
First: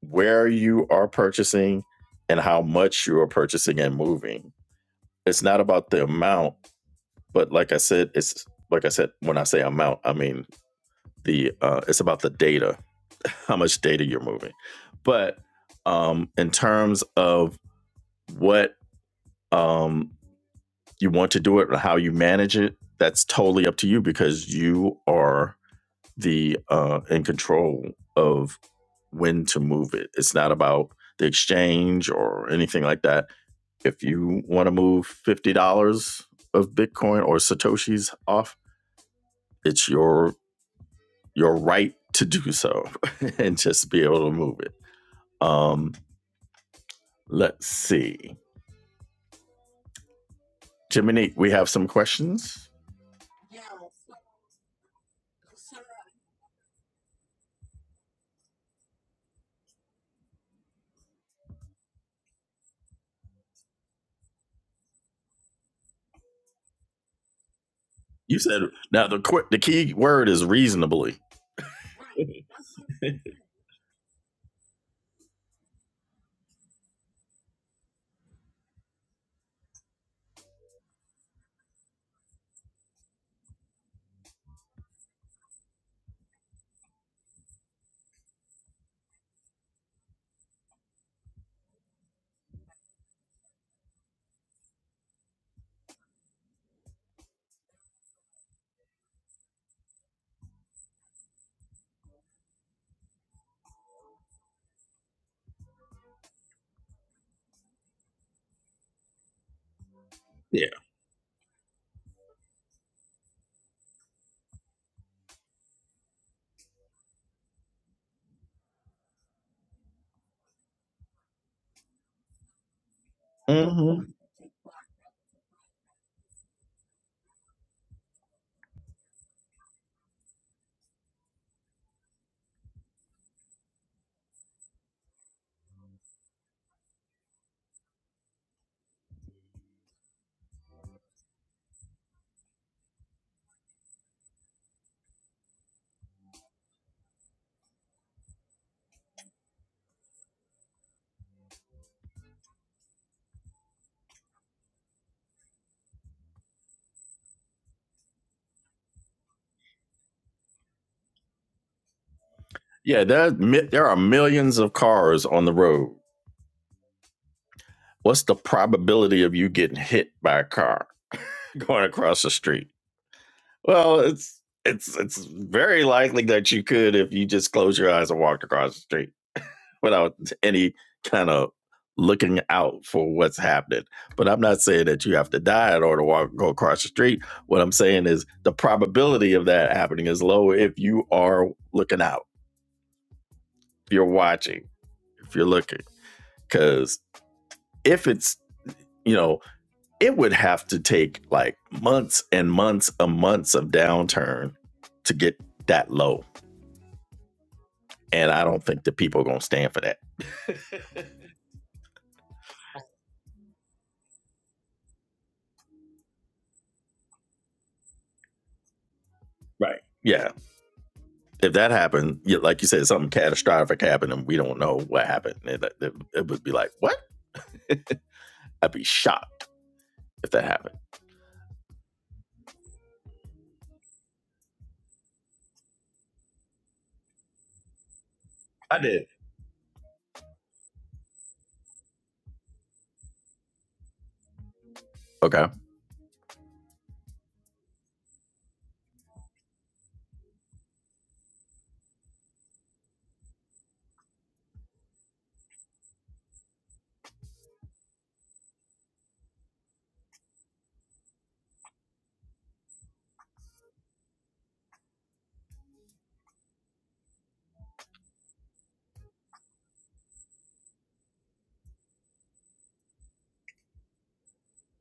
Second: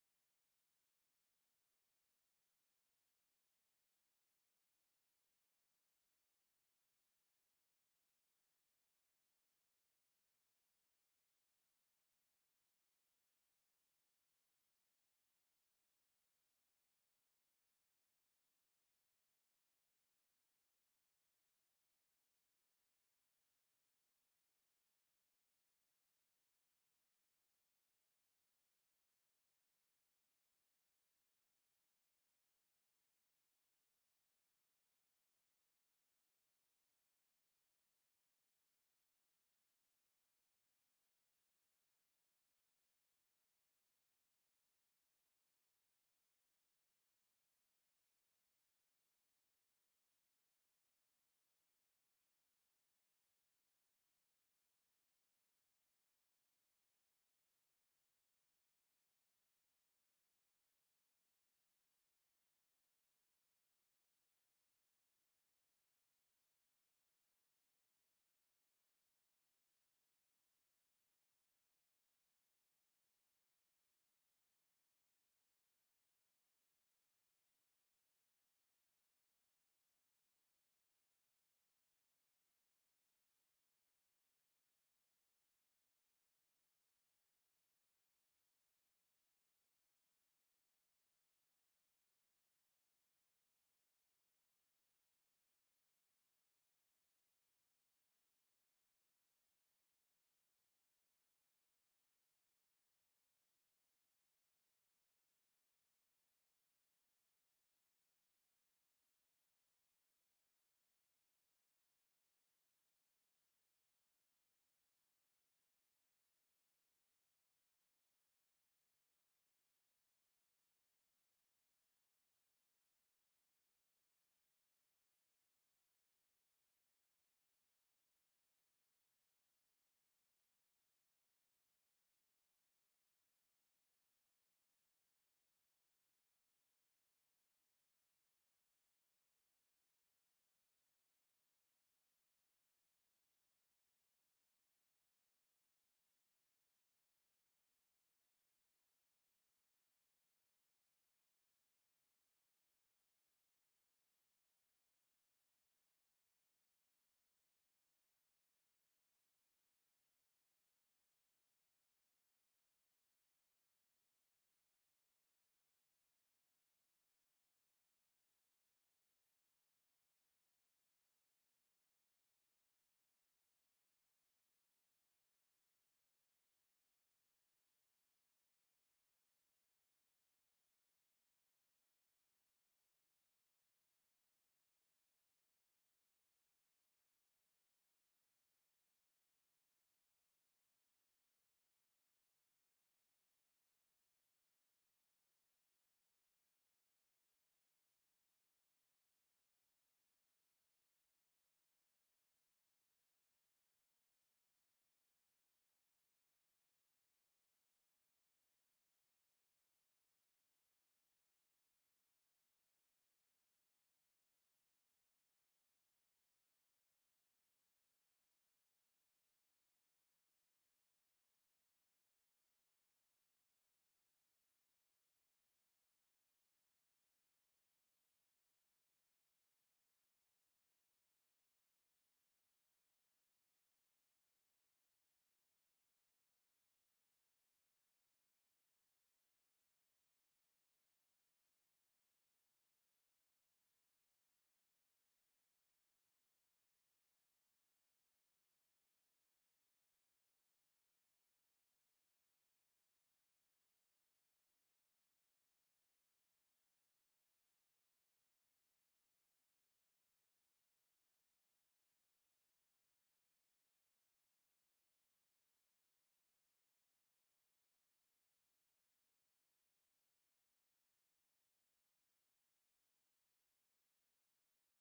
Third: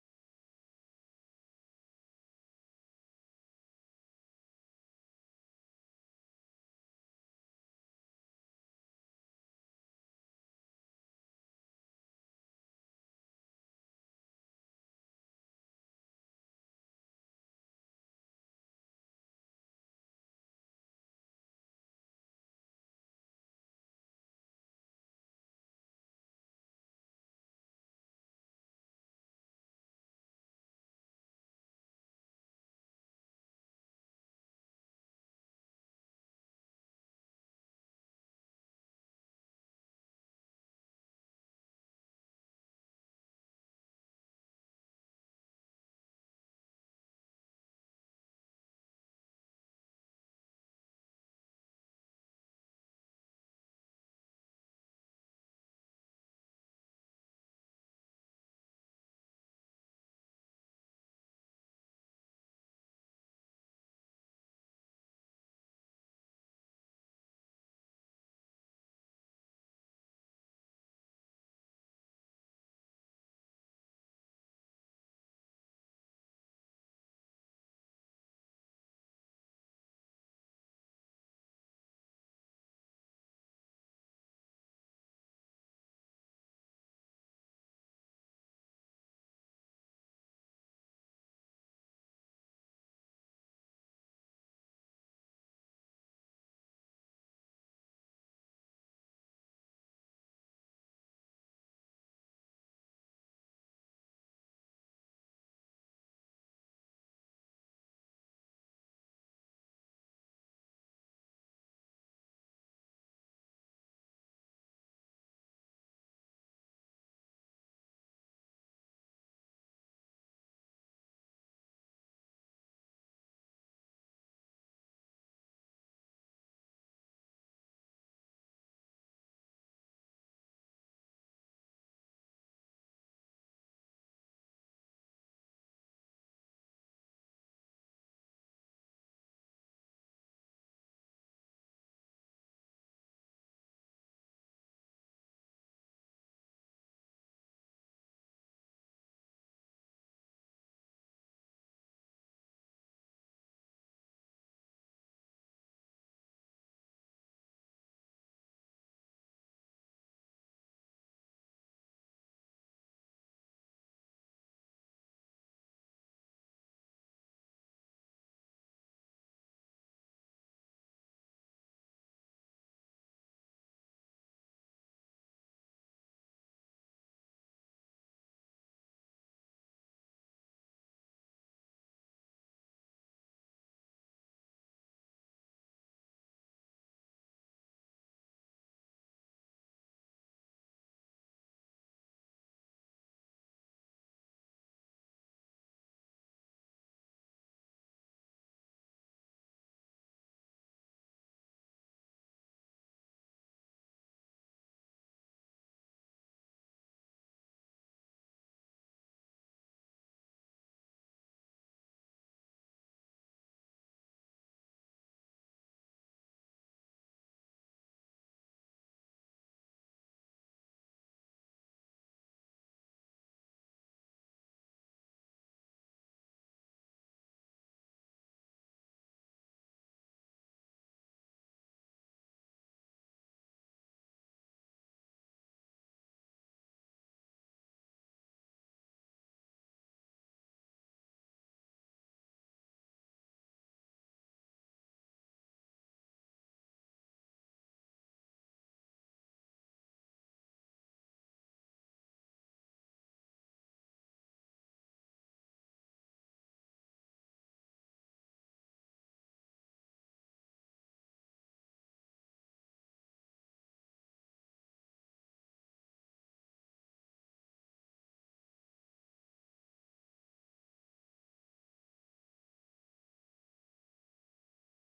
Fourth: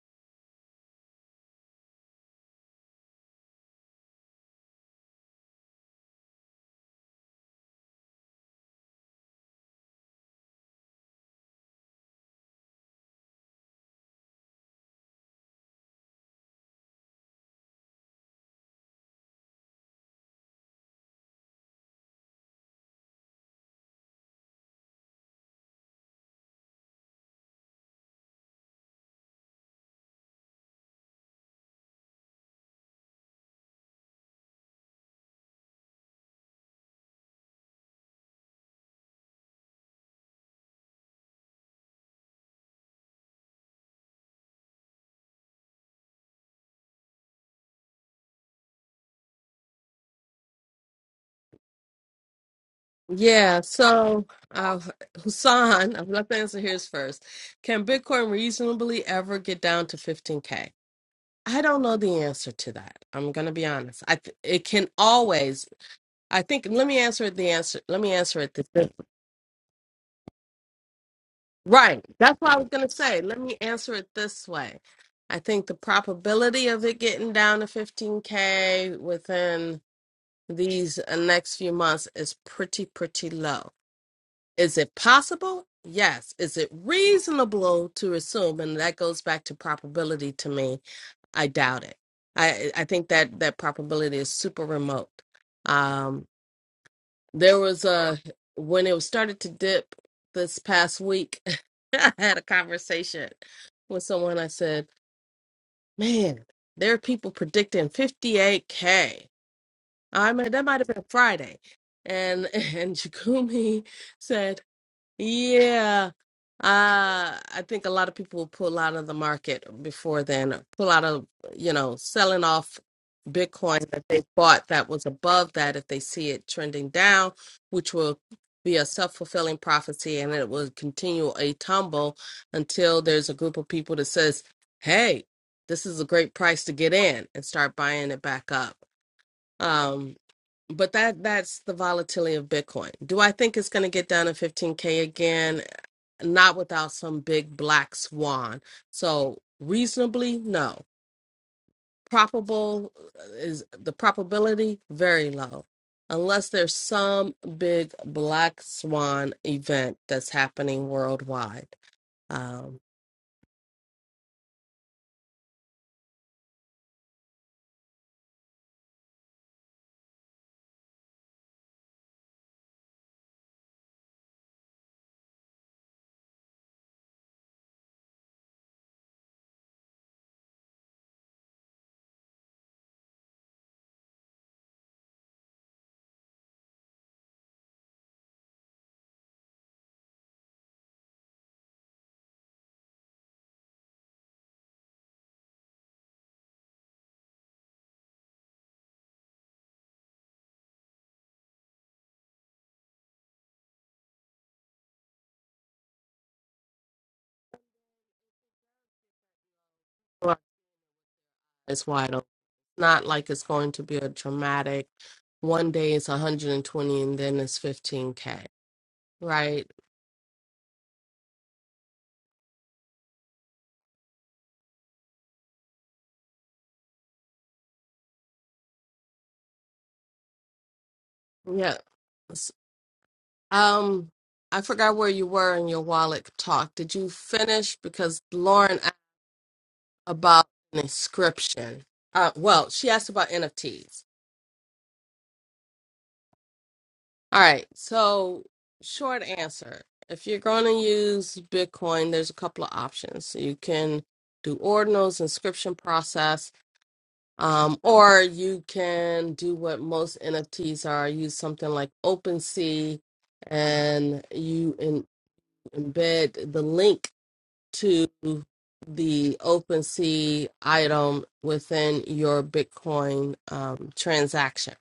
[SPEAKER 1] where you are purchasing and how much you are purchasing and moving. It's not about the amount, but like I said, it's like I said, when I say amount, I mean the uh, it's about the data how much data you're moving. But um, in terms of what um, you want to do it or how you manage it, that's totally up to you because you are the uh, in control of when to move it. It's not about the exchange or anything like that. If you want to move fifty dollars of Bitcoin or satoshis off, it's your your right to do so and just be able to move it. Um, Let's see. Jiminique, we have some questions.
[SPEAKER 2] Yeah, so uh, Hassan, I'm going to answer his first. Can Bitcoin reasonably ever get down to 15K? I don't know the answer to that. I'm going to be honest. I th- it can always. I think let me answer it the answer. Let me
[SPEAKER 1] You
[SPEAKER 2] answer
[SPEAKER 1] said
[SPEAKER 2] it.
[SPEAKER 1] now the qu- the key word is reasonably.
[SPEAKER 2] Right. That's what I was going to say. Let me answer it this way. I think the probability of it getting down to 15K within these uh, next few months is pretty, pretty low. Is it possible? Yes. Is it reasonable to assume? And that goes back to probability to me. I doubt it. I, I think that that probability is super remote. Um. There was a when it was started to dip this past week, I had a conversation with someone. I said, "Man, there are people predicting 58k." I mean, that
[SPEAKER 1] Yeah.
[SPEAKER 2] might have been Friday, and and Jagumi said. Yeah. Uh, I think a lot of people will pull out of the market before then, pull out of, you know, selling off Bitcoin that
[SPEAKER 1] hmm
[SPEAKER 2] they bought that was above that if they see it trending down, which will be a self-fulfilling prophecy and it will continue a tumble until there's a group of people that says, "Hey, this is a great price to get in," and start buying it back up. Um, but that that's the volatility of Bitcoin. Do I think it's going to get down to 15k again? Not without some big black swan. So reasonably, no. Probable uh, is the probability very low, unless there's some big black swan event that's happening worldwide. Um,
[SPEAKER 1] Yeah, there there are millions of cars on the road. What's the probability of you getting hit by a car going across the street? Well, it's it's it's very likely that you could if you just close your eyes and walked across the street. without any kind of looking out for what's happening. But I'm not saying that you have to die in order to walk go across the street. What I'm saying is the probability of that happening is lower if you are looking out, if you're watching, if you're looking. Because if it's, you know, it would have to take like months and months and months of downturn to get that low. And I don't think the people are gonna stand for that.
[SPEAKER 2] it's wide open. Not like it's going to be a dramatic. One day it's 120 and then it's 15k Right.
[SPEAKER 1] Right. Yeah, if that happened, yeah, like you said, something catastrophic happened and we don't know what happened, it, it, it would be like, what? I'd be shocked if that happened.
[SPEAKER 2] Yeah. S- Um, I forgot where you were in your wallet talk. Did you finish? Because
[SPEAKER 1] I
[SPEAKER 2] Lauren asked
[SPEAKER 1] did.
[SPEAKER 2] about an inscription. Uh, well, she asked about NFTs.
[SPEAKER 1] Okay.
[SPEAKER 2] All right. So, short answer. If you're going to use Bitcoin, there's a couple of options. So, You can do ordinals, inscription process, um, or you can do what most NFTs are, use something like OpenSea, and you embed the link to the OpenSea item within your Bitcoin um, transaction.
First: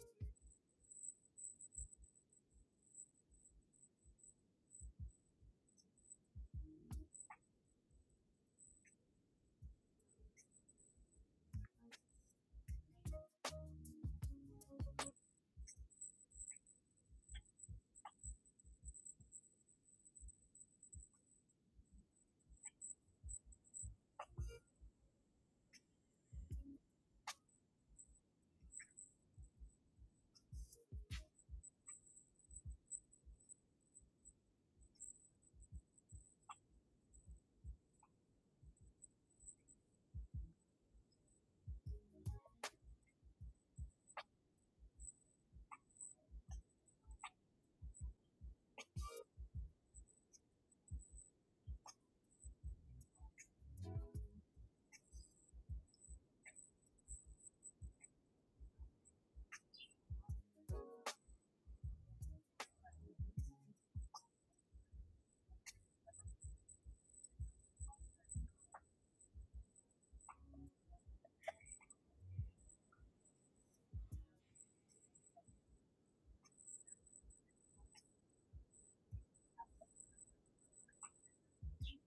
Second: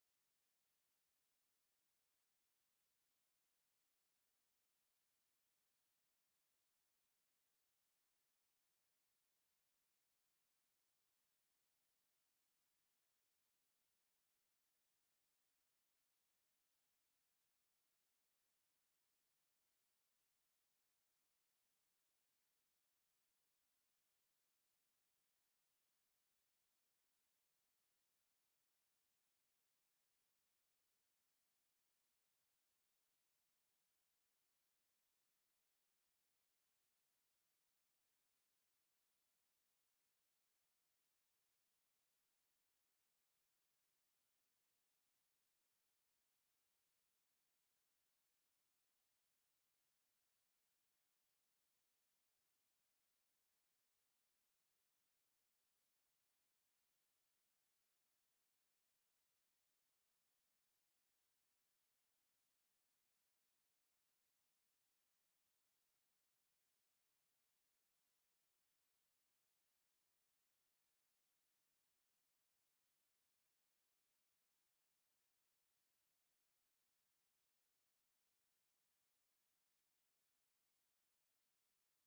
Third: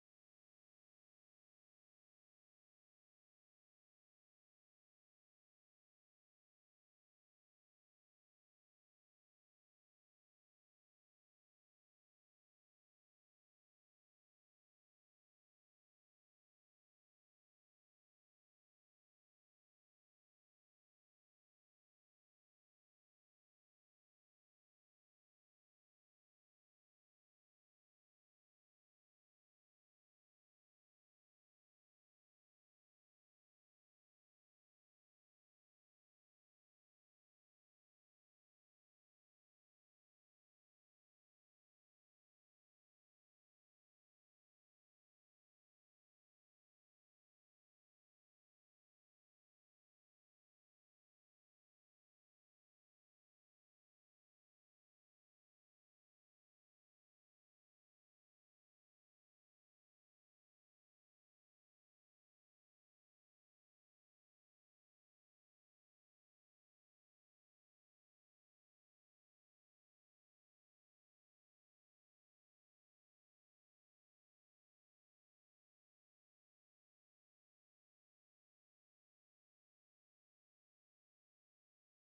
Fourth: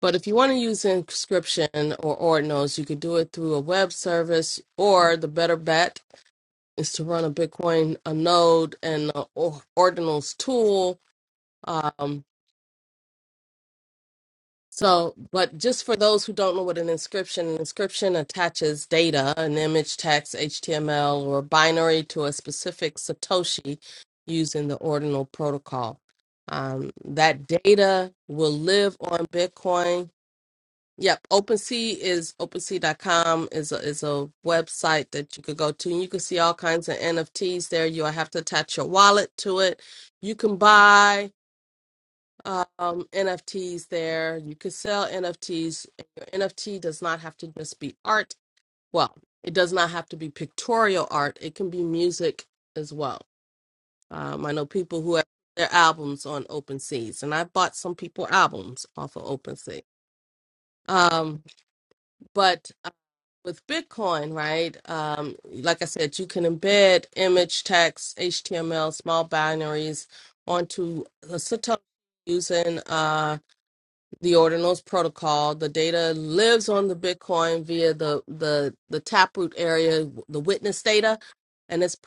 [SPEAKER 2] But if you want to use inscription or ordinals, you could do it through a web service, or the better bet is to run a Bitcoin a node and a ordinals tool. um, So, but just for those who don't know what an inscription, an inscription attaches data, an image, text, HTML, or binary to a specific Satoshi using the ordinal protocol. Um, that data will live on Bitcoin. Yep, OpenSea is OpenSea.com is a, is a website that you could go to, and you can see all kinds of NFTs there. You'll have to attach your wallet to it. You can buy um, NFTs there. You could sell NFTs. Your NFT does not have to just be art. Well, it does not have to be pictorial art. It can be music as well. Um, I know people who have their albums on OpenSea, and I bought some people albums off of OpenSea. Um, but uh, with Bitcoin, right? Um, like I said, you can embed image, text, HTML, small binaries onto a Satoshi using. uh, the ordinals protocol the data lives on the bitcoin via the the the taproot area the witness data and it's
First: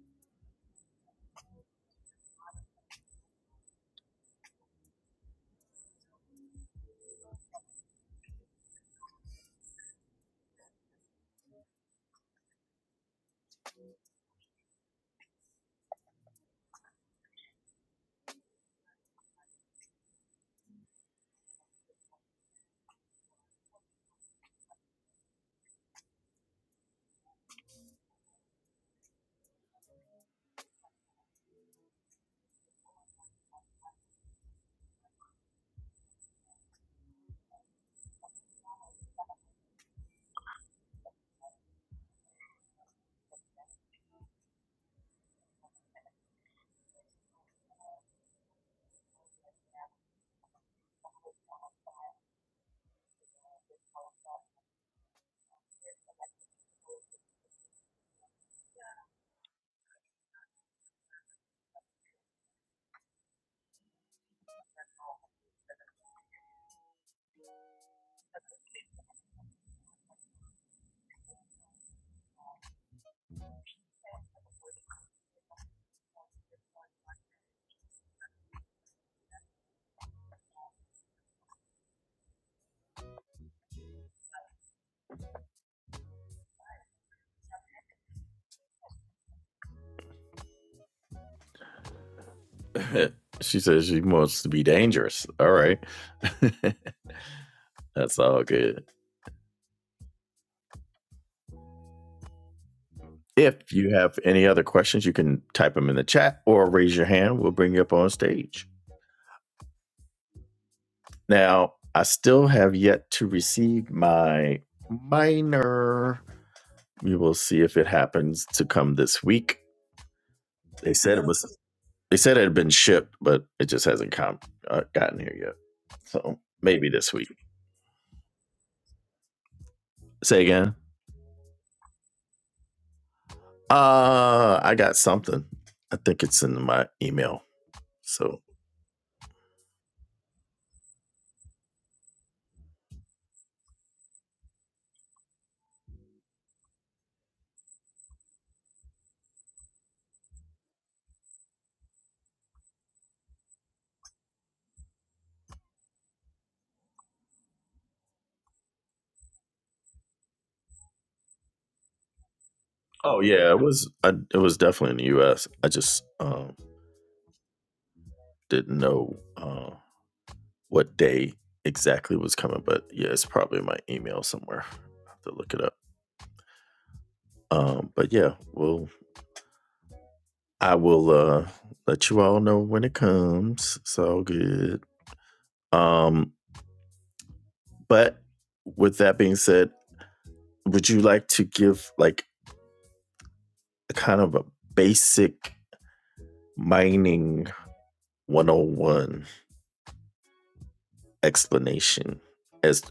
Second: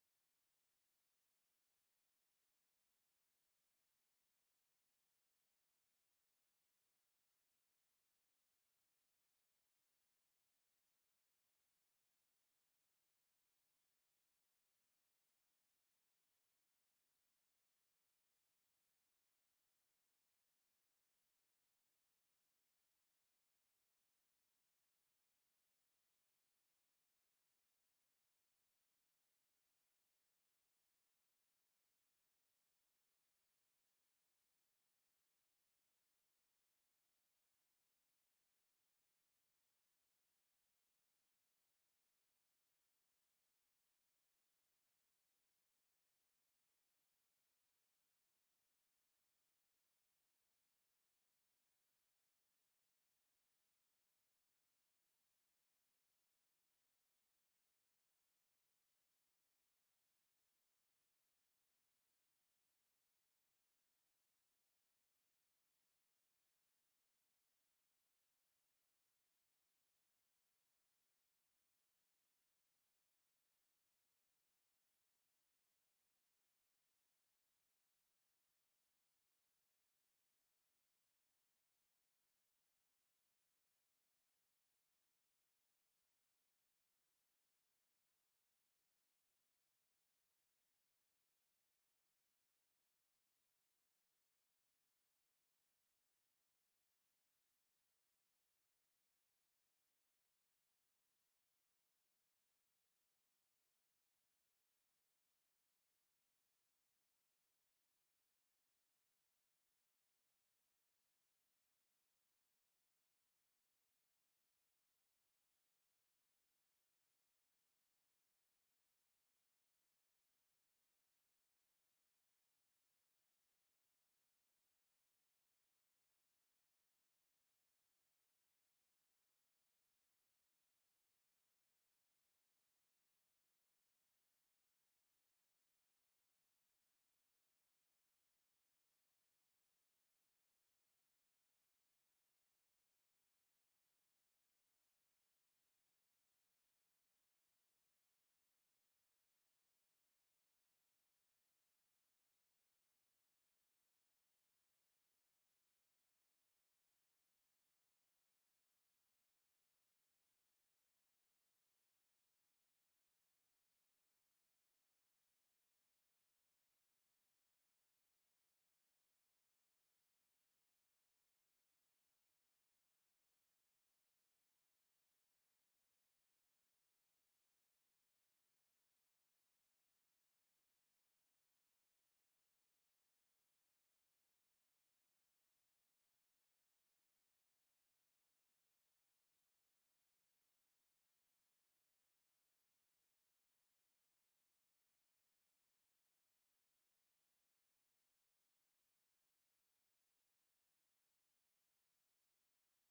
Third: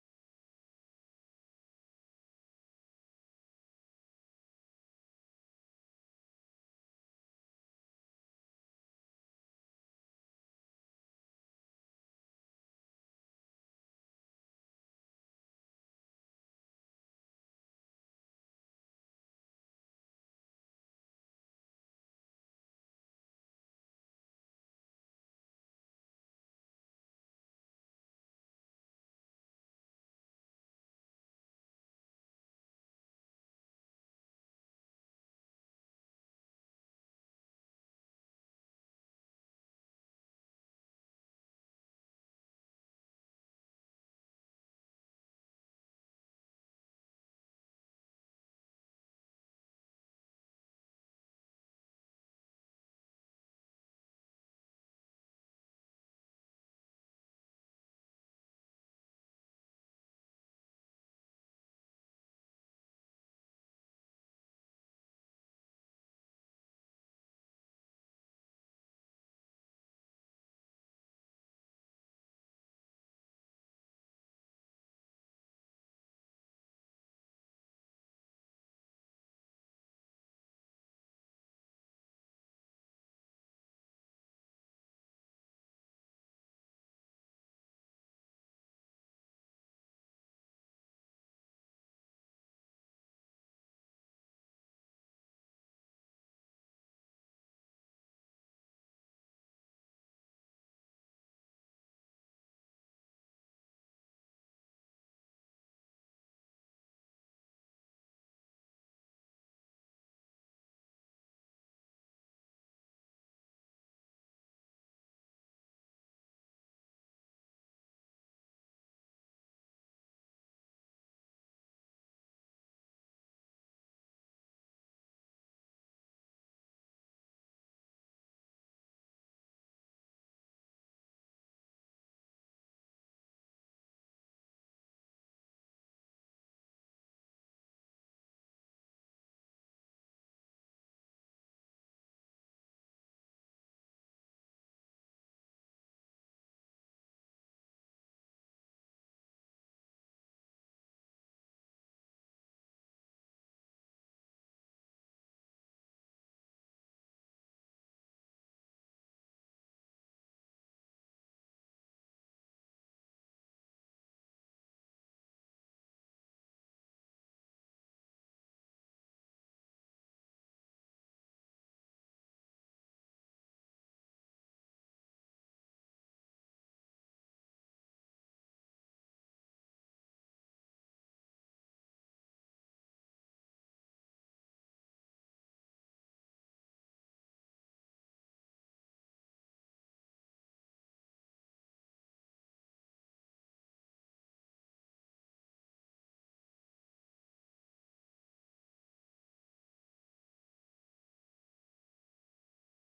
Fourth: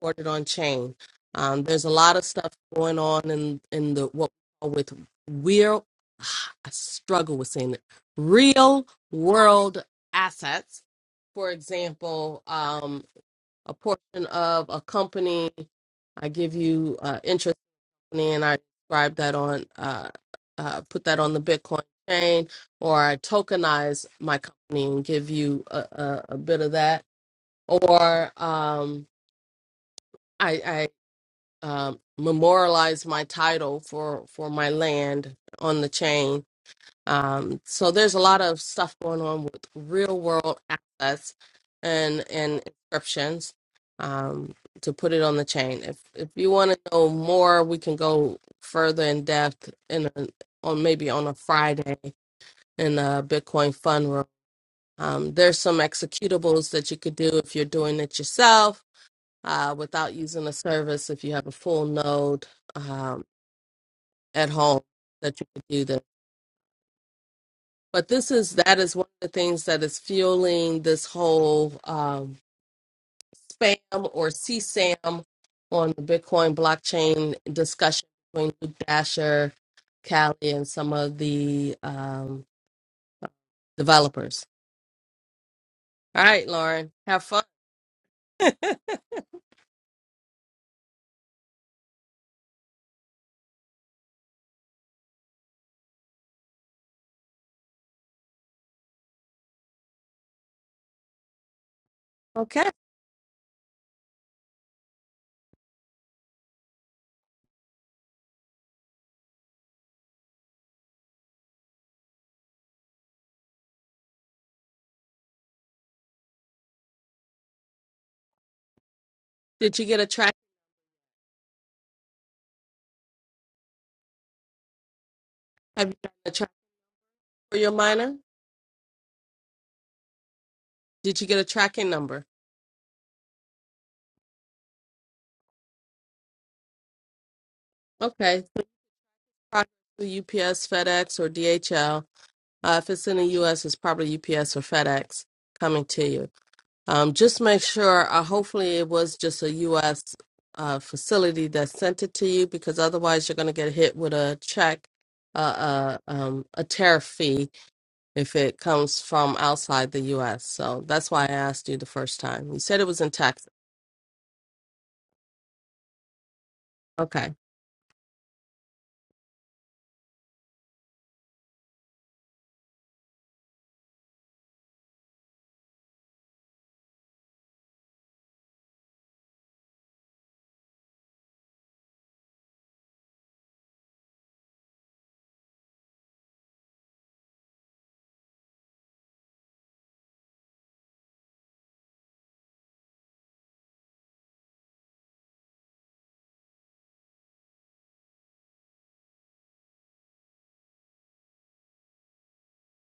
[SPEAKER 2] recorded on chain um, there's a lot of stuff going on in in the what we call with real i struggle with saying it real world assets for example um a portion of a company i give you uh, interest and I describe that on uh, uh, put that on the Bitcoin chain, or I tokenize my company and give you a, a, a bit of that, or um, I, I um, memorialize my title for for my land on the chain, um, so there's a lot of stuff going on with real world assets and and inscriptions um, to put it on the chain. If if you want to know more, we can go further in depth in a, on maybe on a Friday in a Bitcoin fun room. Um, there's some executables that you could do if you're doing it yourself uh, without using a service. If you have a full node um, at home, that you could do But this is that is one of the things that is fueling this whole um, spam or CSAM on the Bitcoin blockchain discussion between Luke Dasher, Callie, and some of the um, developers. All right, Lauren, have fun.
[SPEAKER 1] she says she wants to be dangerous. All right. That's all good.
[SPEAKER 2] Okay.
[SPEAKER 1] If you have any other questions, you can type them in the chat or raise your hand. We'll bring you up on stage. Now, I still have yet to receive my minor. We will see if it happens to come this week.
[SPEAKER 2] Did you get a track?
[SPEAKER 1] They said it was They said it had been shipped, but it just hasn't come uh, gotten here yet.
[SPEAKER 2] Have you gotten a
[SPEAKER 1] So
[SPEAKER 2] track
[SPEAKER 1] maybe this week.
[SPEAKER 2] for your miner?
[SPEAKER 1] Say again.
[SPEAKER 2] Did you get a tracking number?
[SPEAKER 1] Uh, I got something. I think it's in my email. So,
[SPEAKER 2] Okay. Probably UPS, FedEx, or DHL. Uh, if it's in the U.S., it's probably UPS or FedEx coming to you. Um, just make sure, uh, hopefully, it was just a U.S. Uh, facility that sent it to you because otherwise, you're going to get hit with a check, uh, uh, um, a tariff fee if it comes from outside the U.S. So that's why I asked you the first time. You said it was in
[SPEAKER 1] oh
[SPEAKER 2] Texas.
[SPEAKER 1] yeah, it was. I, it was definitely in the U.S. I just um,
[SPEAKER 2] Okay.
[SPEAKER 1] didn't know uh, what day exactly was coming, but yeah, it's probably in my email somewhere. I have to look it up. Um, but yeah, well, I will uh, let you all know when it comes. It's all good. Um, But with that being said, would you like to give like a kind of a basic mining 101 explanation as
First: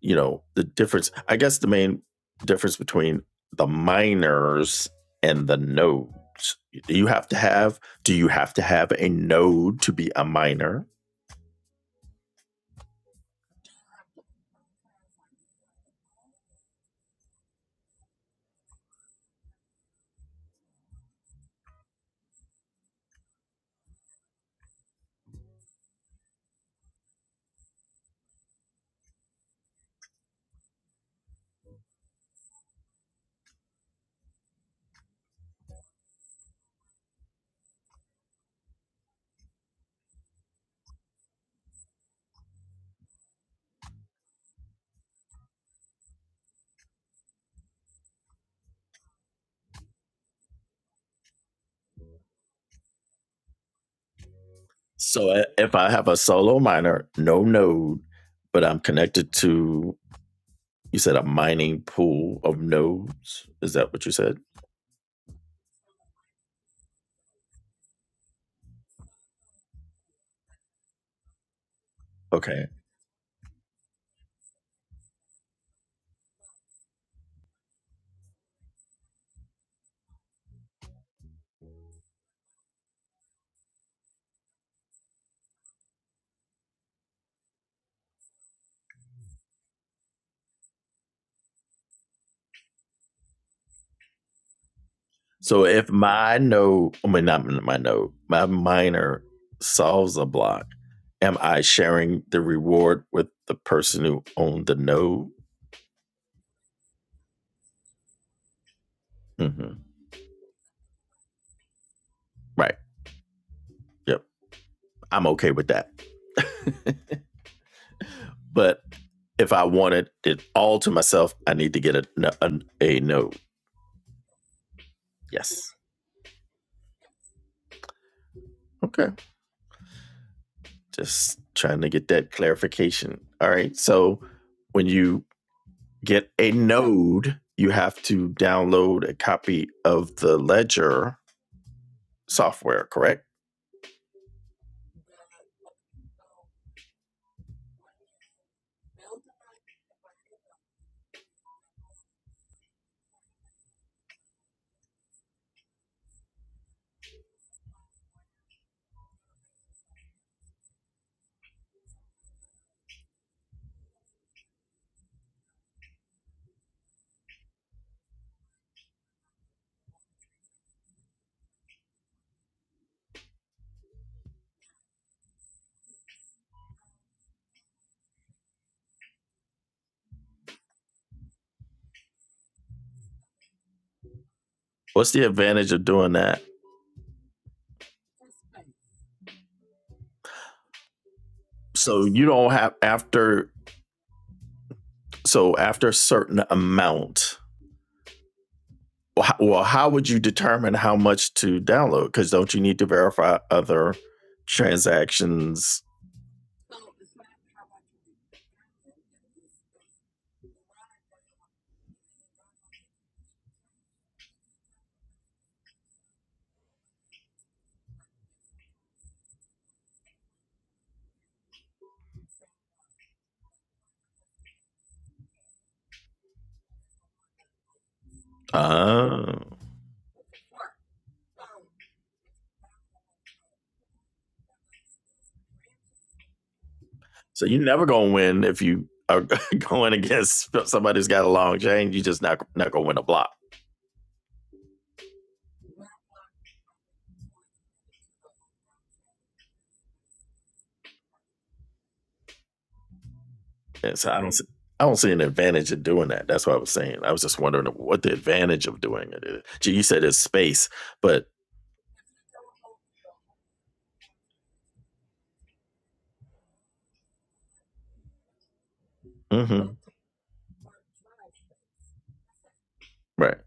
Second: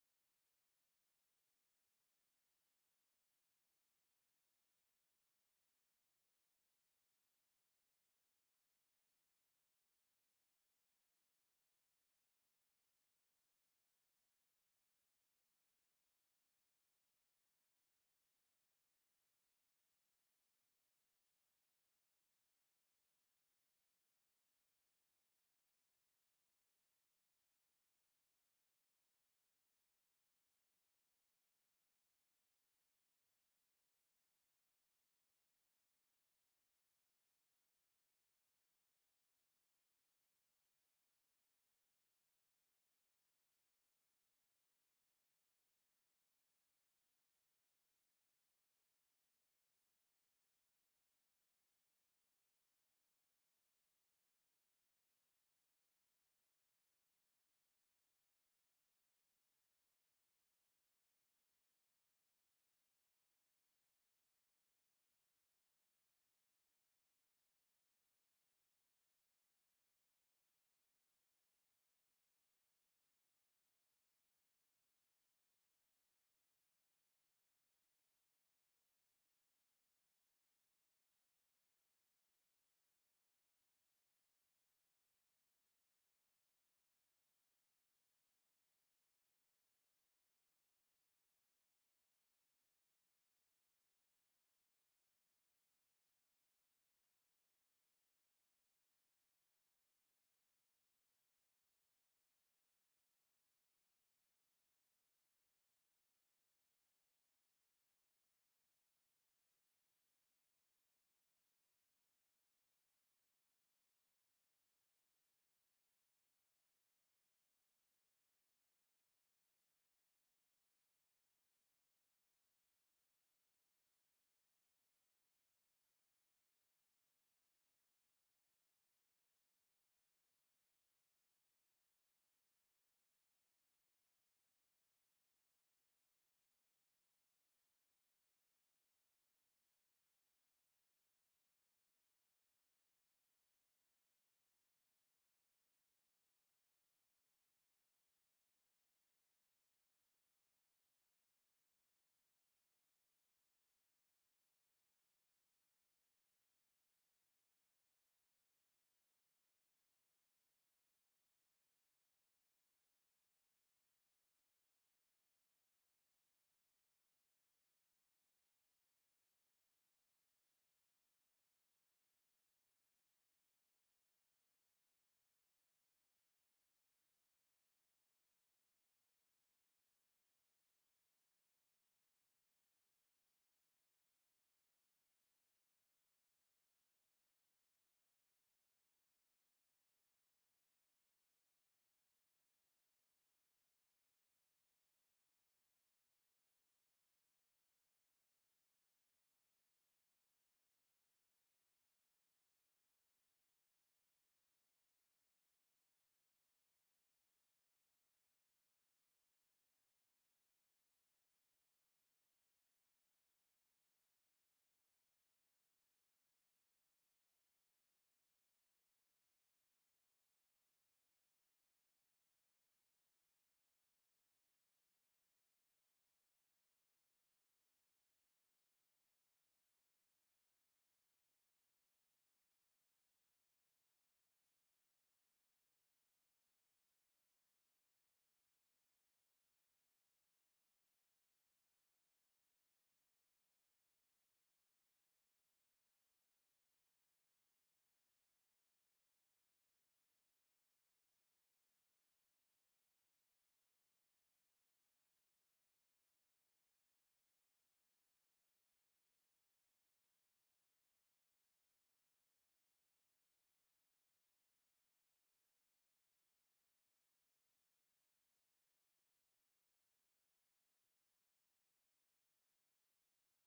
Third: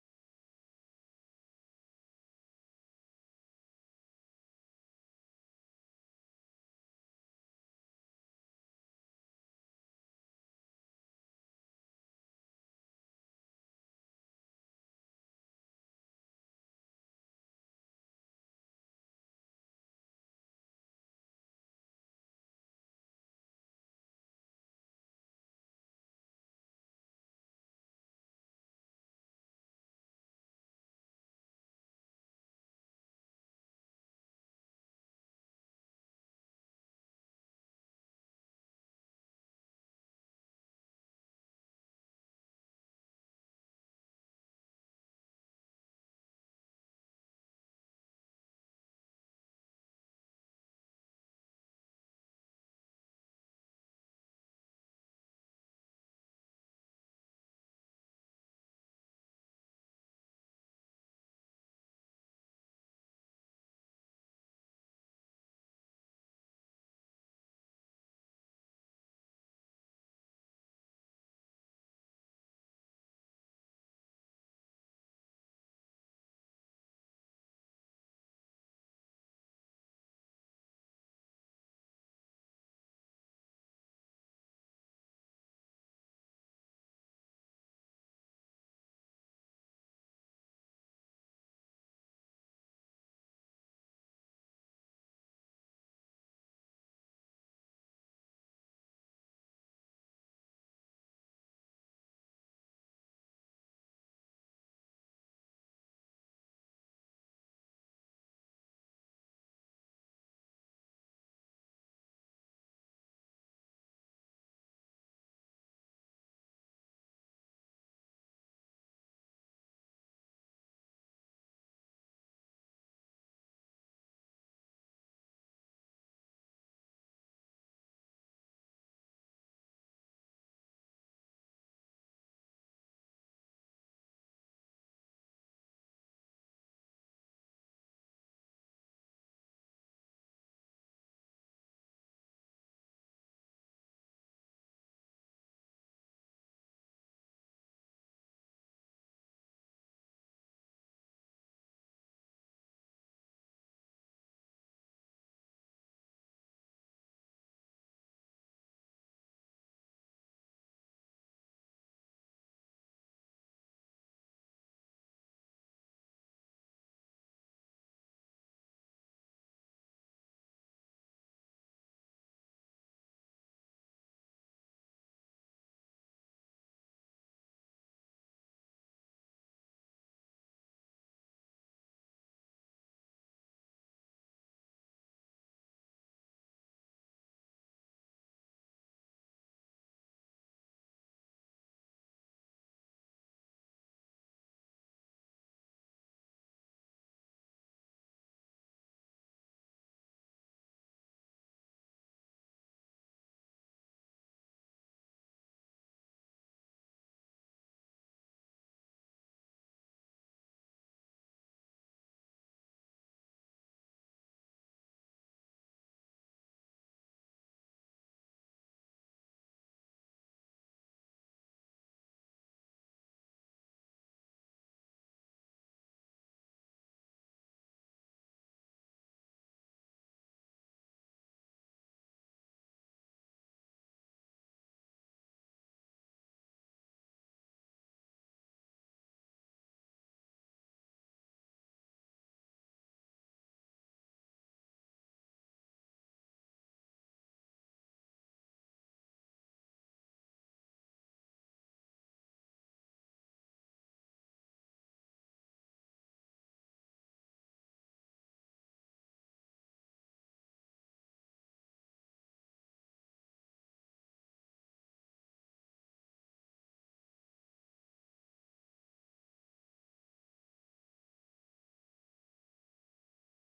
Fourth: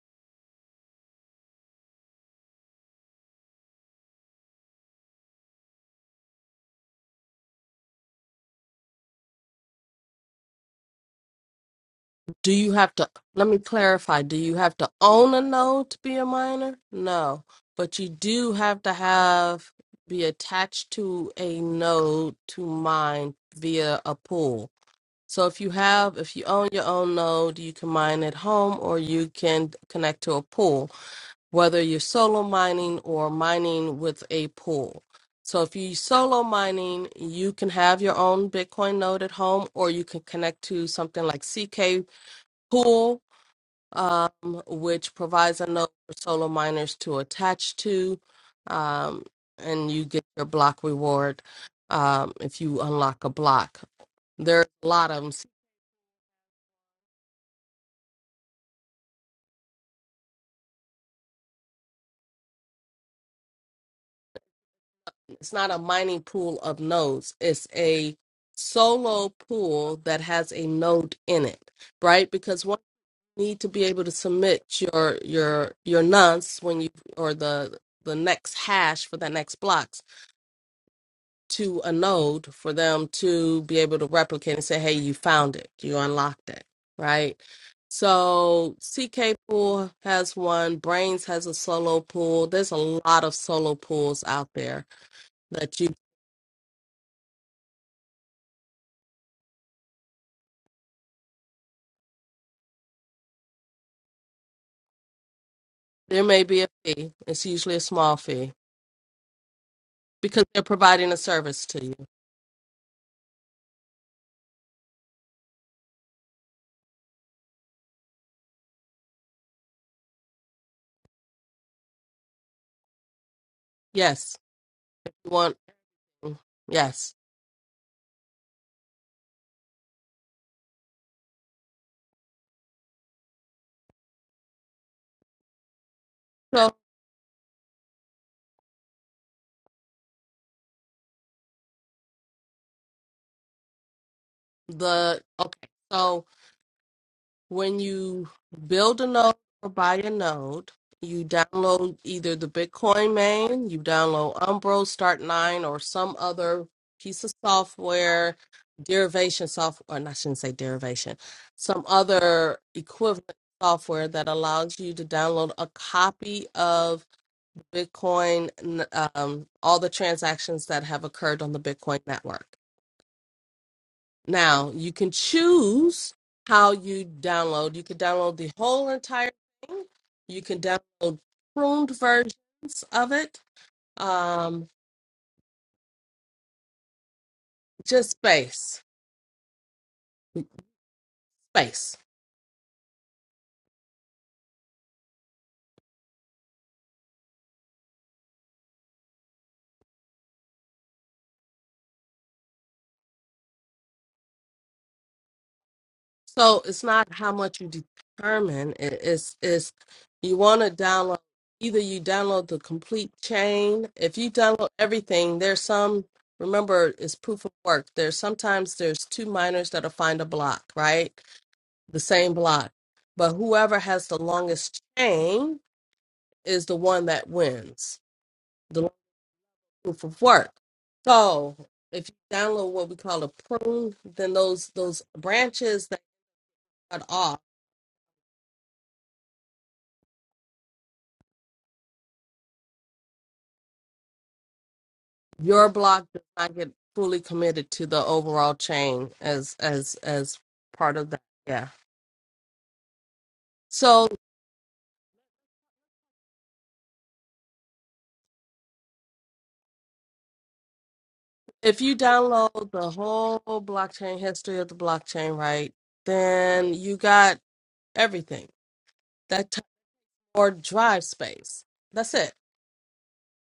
[SPEAKER 1] you know the difference i guess the main difference between the miners and the nodes do you have to have do you have to have a node to be a miner
[SPEAKER 2] Do you have to, let me clarify, do you have to own a node to be a miner? No. But you do have to have, be attached to a node to mine via a pool. So if you have, if you own your own node, you can mine at home or you can connect to a pool, whether you're solo mining or mining with a pool. So if you solo mining, you can have your own Bitcoin node at home or you can connect to something like CK Pool, um, which provides a node for solo miners to attach to, um, and you get your block reward um, if you unlock a block. There are a lot of them.
[SPEAKER 1] so if i have a solo miner no node but i'm connected to You said a mining pool of nodes. Is that what you said?
[SPEAKER 2] It's not a mining pool of nodes. It's a solo pool that has a node in it, right? Because
[SPEAKER 1] Okay.
[SPEAKER 2] one you need to be able to submit your your your nonce when you or the the next hash for that next blocks to a node for them to be able to replicate and say, hey, you found it, you unlocked it, right? So CK pool has one, Brains has a solo pool. There's a lot of solo pools out there
[SPEAKER 1] So
[SPEAKER 2] that you.
[SPEAKER 1] if my node, I mean, not my node, my miner solves a block, am I sharing the reward with the person who owned the node?
[SPEAKER 2] There may be a fee. It's usually a small fee
[SPEAKER 1] hmm
[SPEAKER 2] because they're providing a service to you.
[SPEAKER 1] Right. Yep. I'm okay with that. but if I wanted it all to myself, I need to get a, a, a node.
[SPEAKER 2] Yes. You want
[SPEAKER 1] Yes.
[SPEAKER 2] yes.
[SPEAKER 1] Okay. Just trying to get that clarification. All right. So when you get a
[SPEAKER 2] So
[SPEAKER 1] node, you have to download a copy of the ledger software, correct?
[SPEAKER 2] the okay. So when you build a node or buy a node, you download either the Bitcoin main, you download Umbro, Start Nine, or some other piece of software, derivation software. And I shouldn't say derivation. Some other equivalent software that allows you to download a copy of Bitcoin, n- um, all the transactions that have occurred on the Bitcoin network. Now, you can choose how you download. You can download the whole entire thing, you can download pruned versions of it. Um,
[SPEAKER 1] What's the advantage of doing that?
[SPEAKER 2] just space, space.
[SPEAKER 1] So you don't have after so after a certain amount. Well, how, well, would you determine how much to download? Because don't you need to verify other transactions?
[SPEAKER 2] So it's not how much you determine. It- It's it's you want to download either you download the complete chain. If you download everything, there's some remember it's proof of work. There's sometimes there's two miners that'll find a block, right? The same block. But whoever has the longest chain is the one that wins. The
[SPEAKER 1] Uh,
[SPEAKER 2] proof of work. So if you download what we call a prune, then those those branches that cut off
[SPEAKER 1] so you're never gonna win if you are going against somebody who's got a long chain. You're just not not gonna win a block.
[SPEAKER 2] your block does not get fully committed to the overall chain as as as part of that yeah
[SPEAKER 1] And
[SPEAKER 2] so
[SPEAKER 1] so I don't see, I don't see an advantage of doing that. That's what I was saying. I was just wondering what the advantage of doing it is. Gee, you said it's space, but
[SPEAKER 2] if you download the whole blockchain history of the blockchain right then you got everything that type
[SPEAKER 1] mhm,
[SPEAKER 2] or drive space that's it
[SPEAKER 1] right.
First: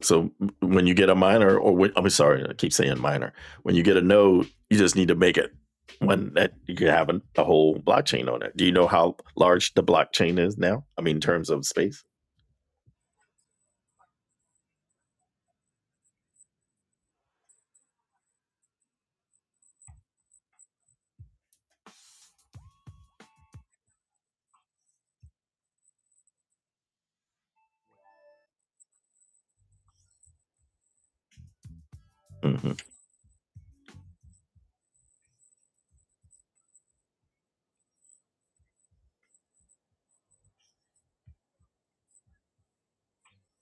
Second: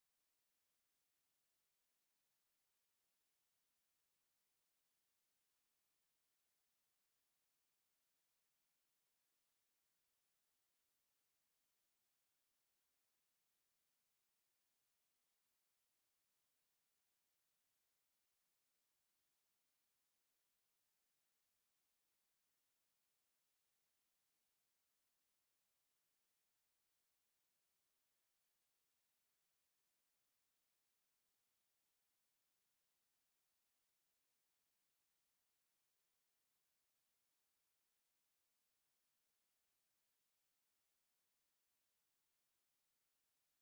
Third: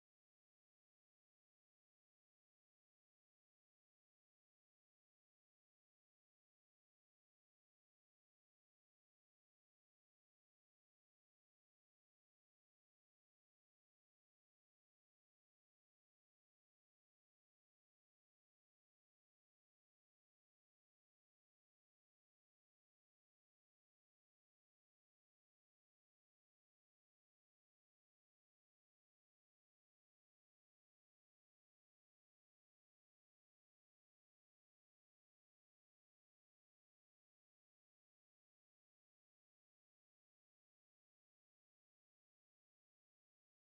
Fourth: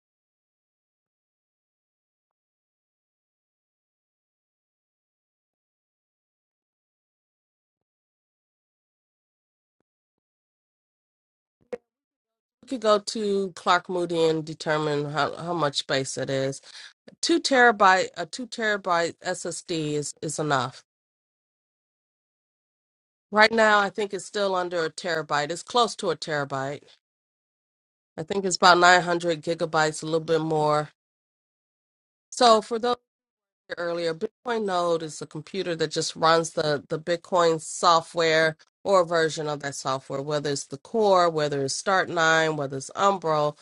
[SPEAKER 1] So when you get a minor, or when, I'm sorry, I keep saying minor. When you get a node, you just need to make it one that you can have a, a whole blockchain on it. Do you know how large the blockchain is now? I mean, in terms of space.
[SPEAKER 2] you could go to clark moody and determine how, how much space it is two terabyte a two terabyte ssd is is enough right now i think it's still under a terabyte it's close to a terabyte I think it's about 900 gigabytes, a little bit more. So
[SPEAKER 1] hmm
[SPEAKER 2] for those who were earlier, Bitcoin Node is a computer that just runs the, the Bitcoin software or a version of that software, whether it's the core, whether it's Start9, whether it's Umbro,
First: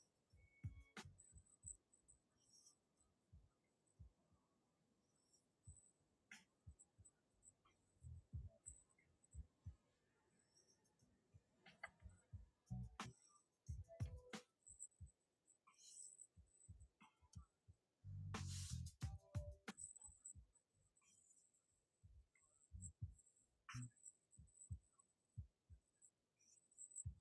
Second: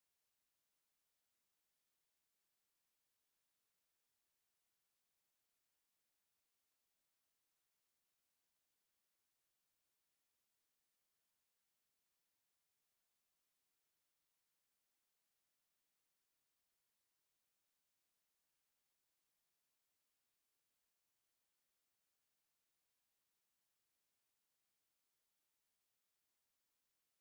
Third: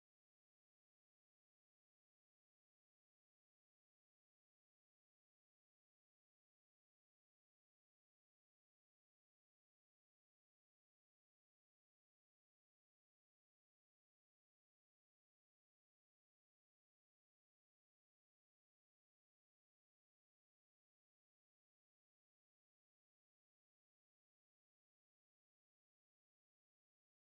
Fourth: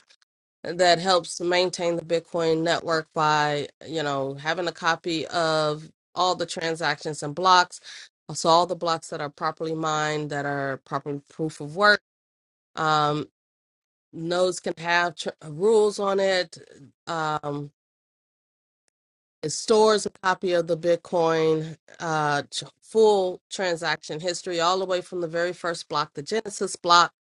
[SPEAKER 2] that helps to maintain the Bitcoin network by, you know, having a copy of all the transactions and blocks. So all the blocks that are properly mined, that are properly proof of work um, nodes can have tr- uh, rules on it. Um, it stores a copy of the Bitcoin uh, tr- full transaction history, all the way from the very first block, the Genesis block.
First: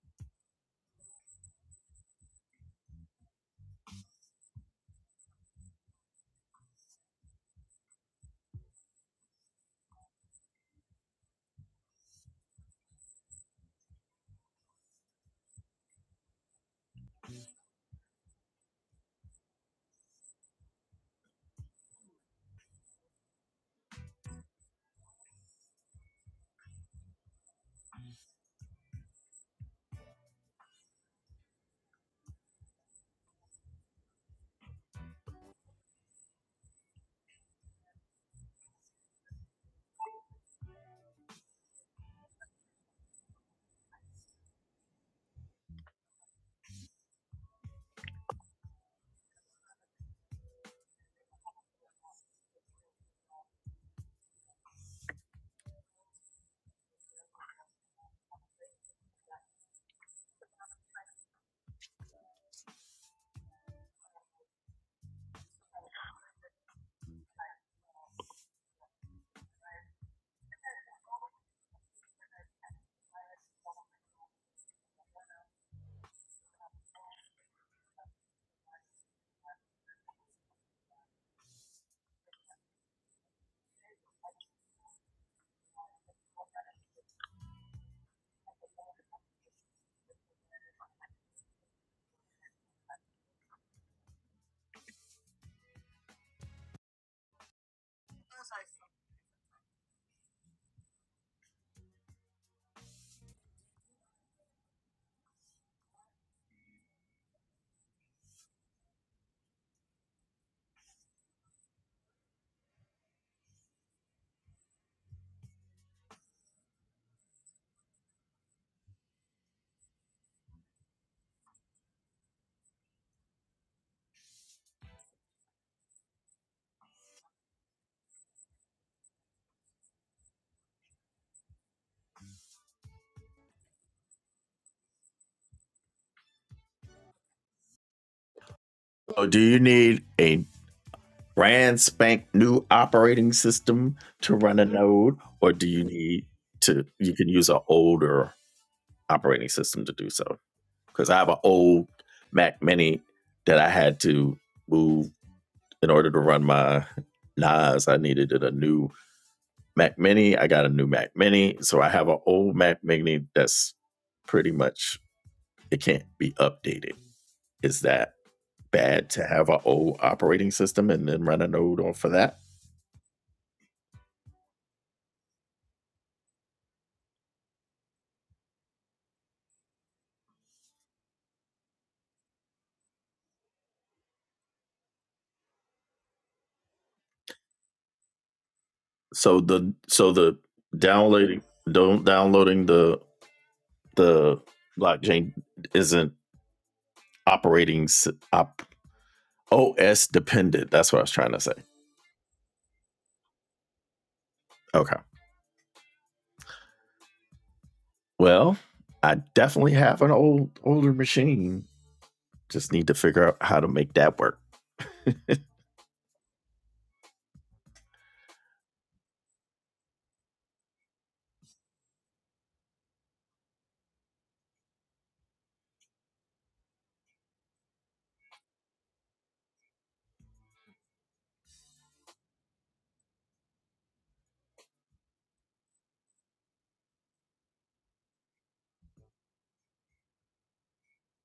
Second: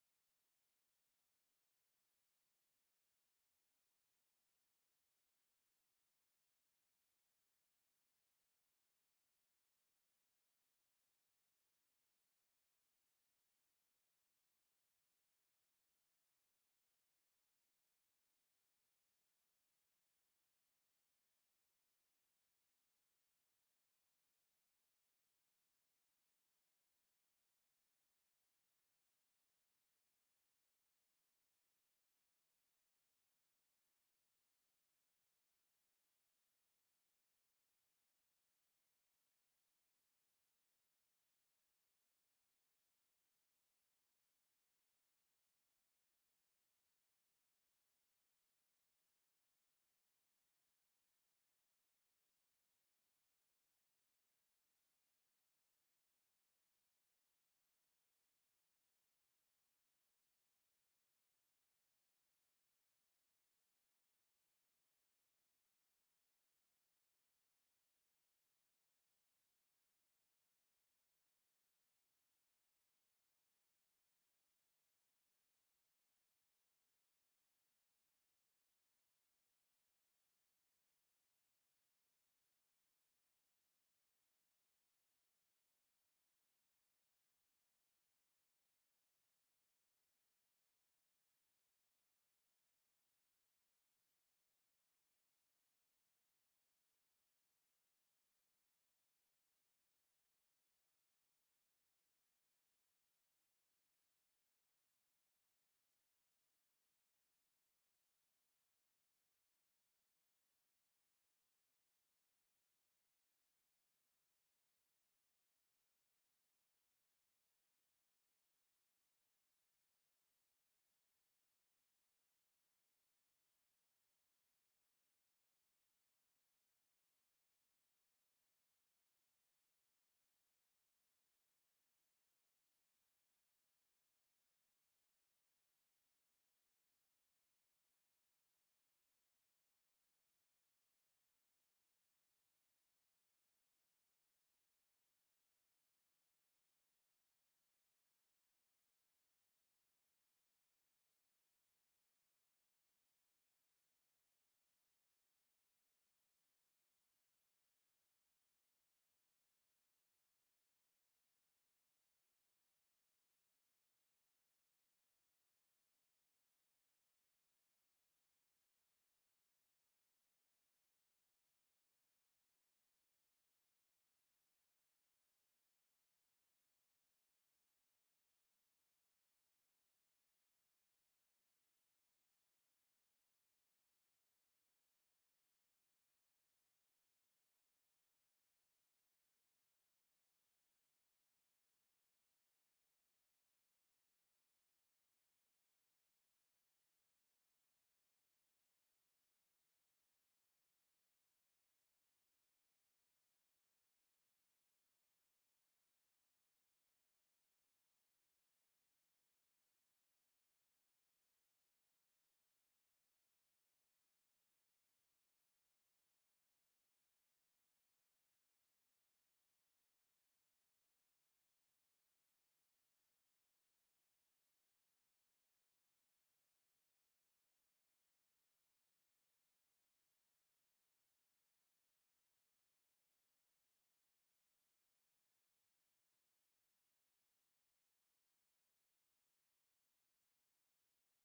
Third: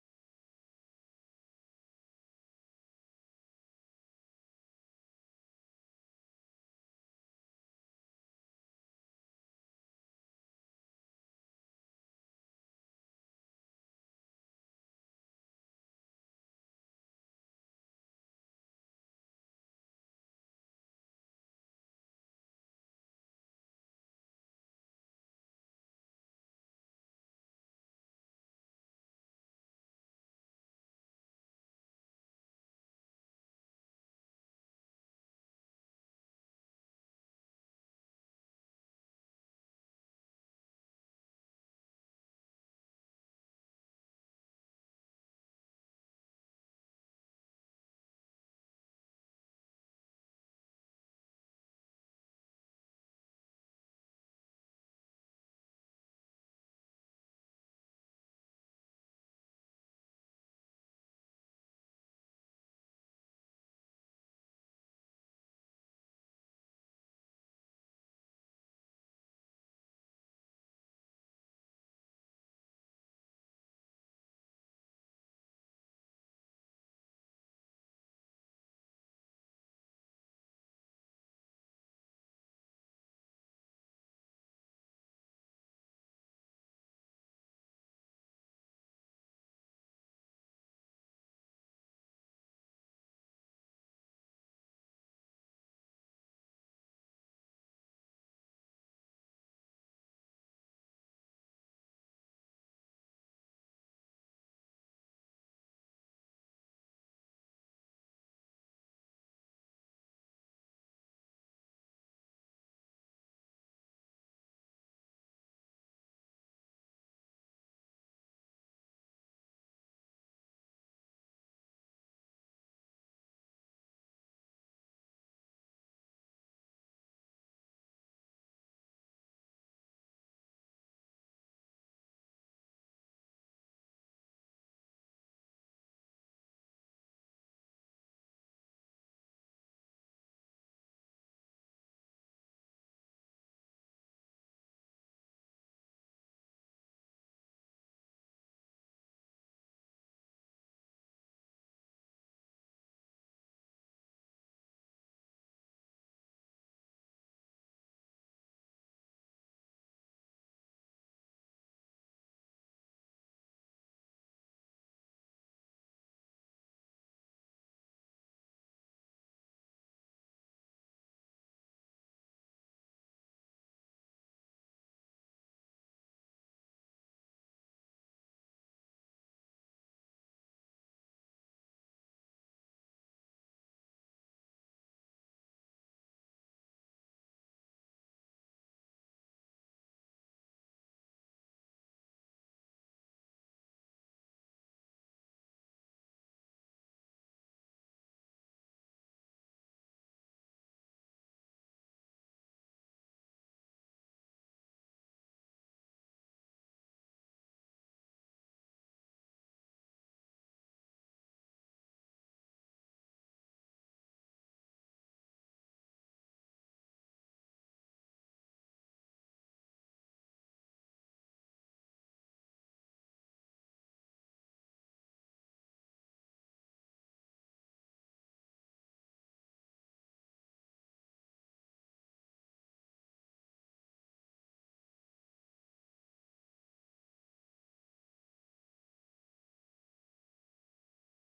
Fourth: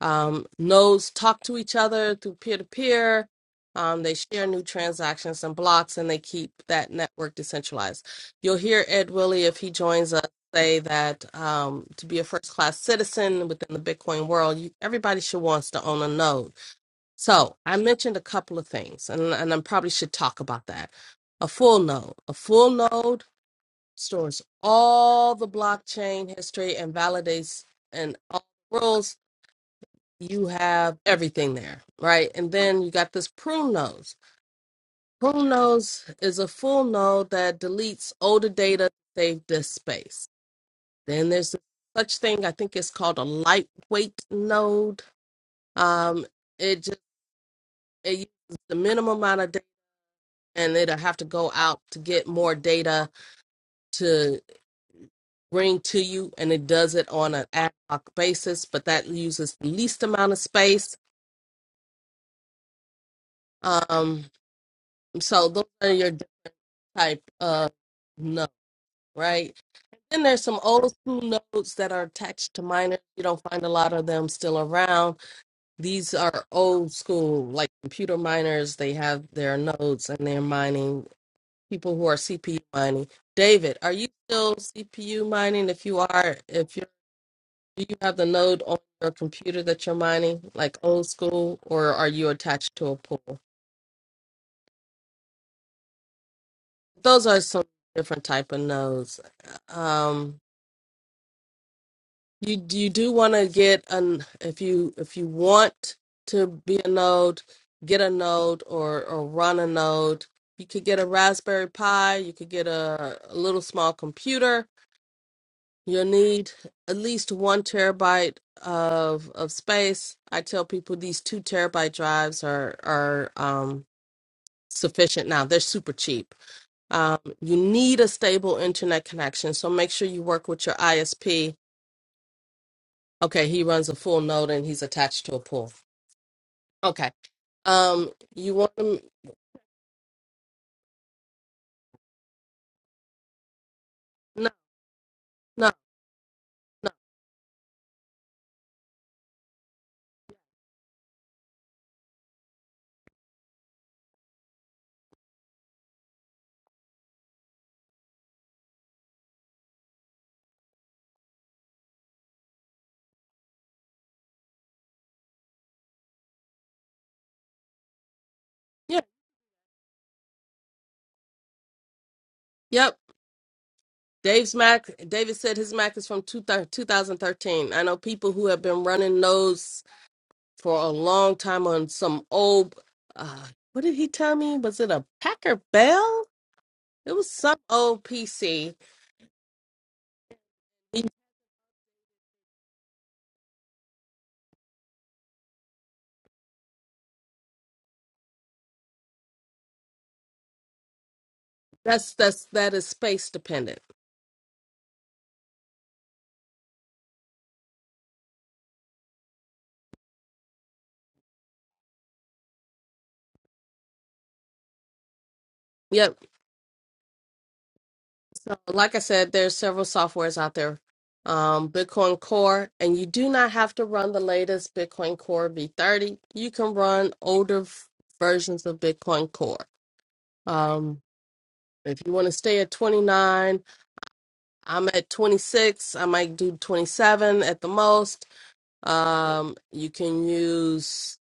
[SPEAKER 2] Um, nodes talk to each other through peer to peer. Um, they share new transactions and blocks, and they keep that network decentralized. You'll hear Ed Willie if he joins us say that um, to be a first class citizen within the Bitcoin world, you, everybody should wants to own a node so I mentioned a couple of things, and, and I probably should talk about that. A full node. A full node stores all the blockchain history and validates and all the rules. You have everything there, right? And then you got this prune nodes. Prune nodes is a full node that deletes older data to save disk space. Then there's such thing, I think it's called a lightweight node. Um, it just it and it'll have to go out to get more data to bring to you and it does it on an ad hoc basis but that uses the least amount of space um so those are your type of note right then there's some old school notes that are attached to miners. you don't find a lot of them still around these are old school like computer miners they have their nodes and they're mining people who are CPU mining. David, are you still CPU mining? If you are, if you do you have the node on your computer that you're mining, like old school, or are you attached to a pool? Those are some different type of nodes. Um, you you do want to get an if you if you want to be a node, get a node or or run a node. You could get a Raspberry Pi. You could get a, a little small computer You'll need at least one terabyte of of space. I tell people these two terabyte drives are are um, sufficient now. They're super cheap. Um, you need a stable internet connection, so make sure you work with your ISP. Okay, he runs a full node and he's attached to a pool. Okay. Um, you want to
[SPEAKER 1] So do you need a brand spank new operating system to
[SPEAKER 2] no
[SPEAKER 1] run a node, or do
[SPEAKER 2] no
[SPEAKER 1] you need to?
[SPEAKER 2] no
[SPEAKER 1] You can use an older operating system to do so. Because I have an old Mac Mini that I had to move in order to run my NAS. I needed a new Mac Mini. I got a new Mac Mini, so I have an old Mac Mini that's pretty much it can't be updated. Is that
[SPEAKER 2] yeah
[SPEAKER 1] bad to have an old operating system and then run a node on for that.
[SPEAKER 2] yep. Dave's Mac. David said his Mac is from two, 2013. I know people who have been running nodes for a long time on some old uh what did he tell me? Was it a Packer Bell? It was some old PC.
[SPEAKER 1] So the so the
[SPEAKER 2] He-
[SPEAKER 1] downloading don't downloading the the blockchain isn't operating op, OS dependent. That's what I was trying to say.
[SPEAKER 2] That's that's that is space dependent.
[SPEAKER 1] Okay. Well, I definitely have an old older machine. Just need to figure out how to make that work.
[SPEAKER 2] Yep. So like I said, there's several softwares out there. Um, Bitcoin Core, and you do not have to run the latest Bitcoin Core V30. You can run older f- versions of Bitcoin Core. Um, if you want to stay at 29, I'm at 26. I might do 27 at the most Um, you can use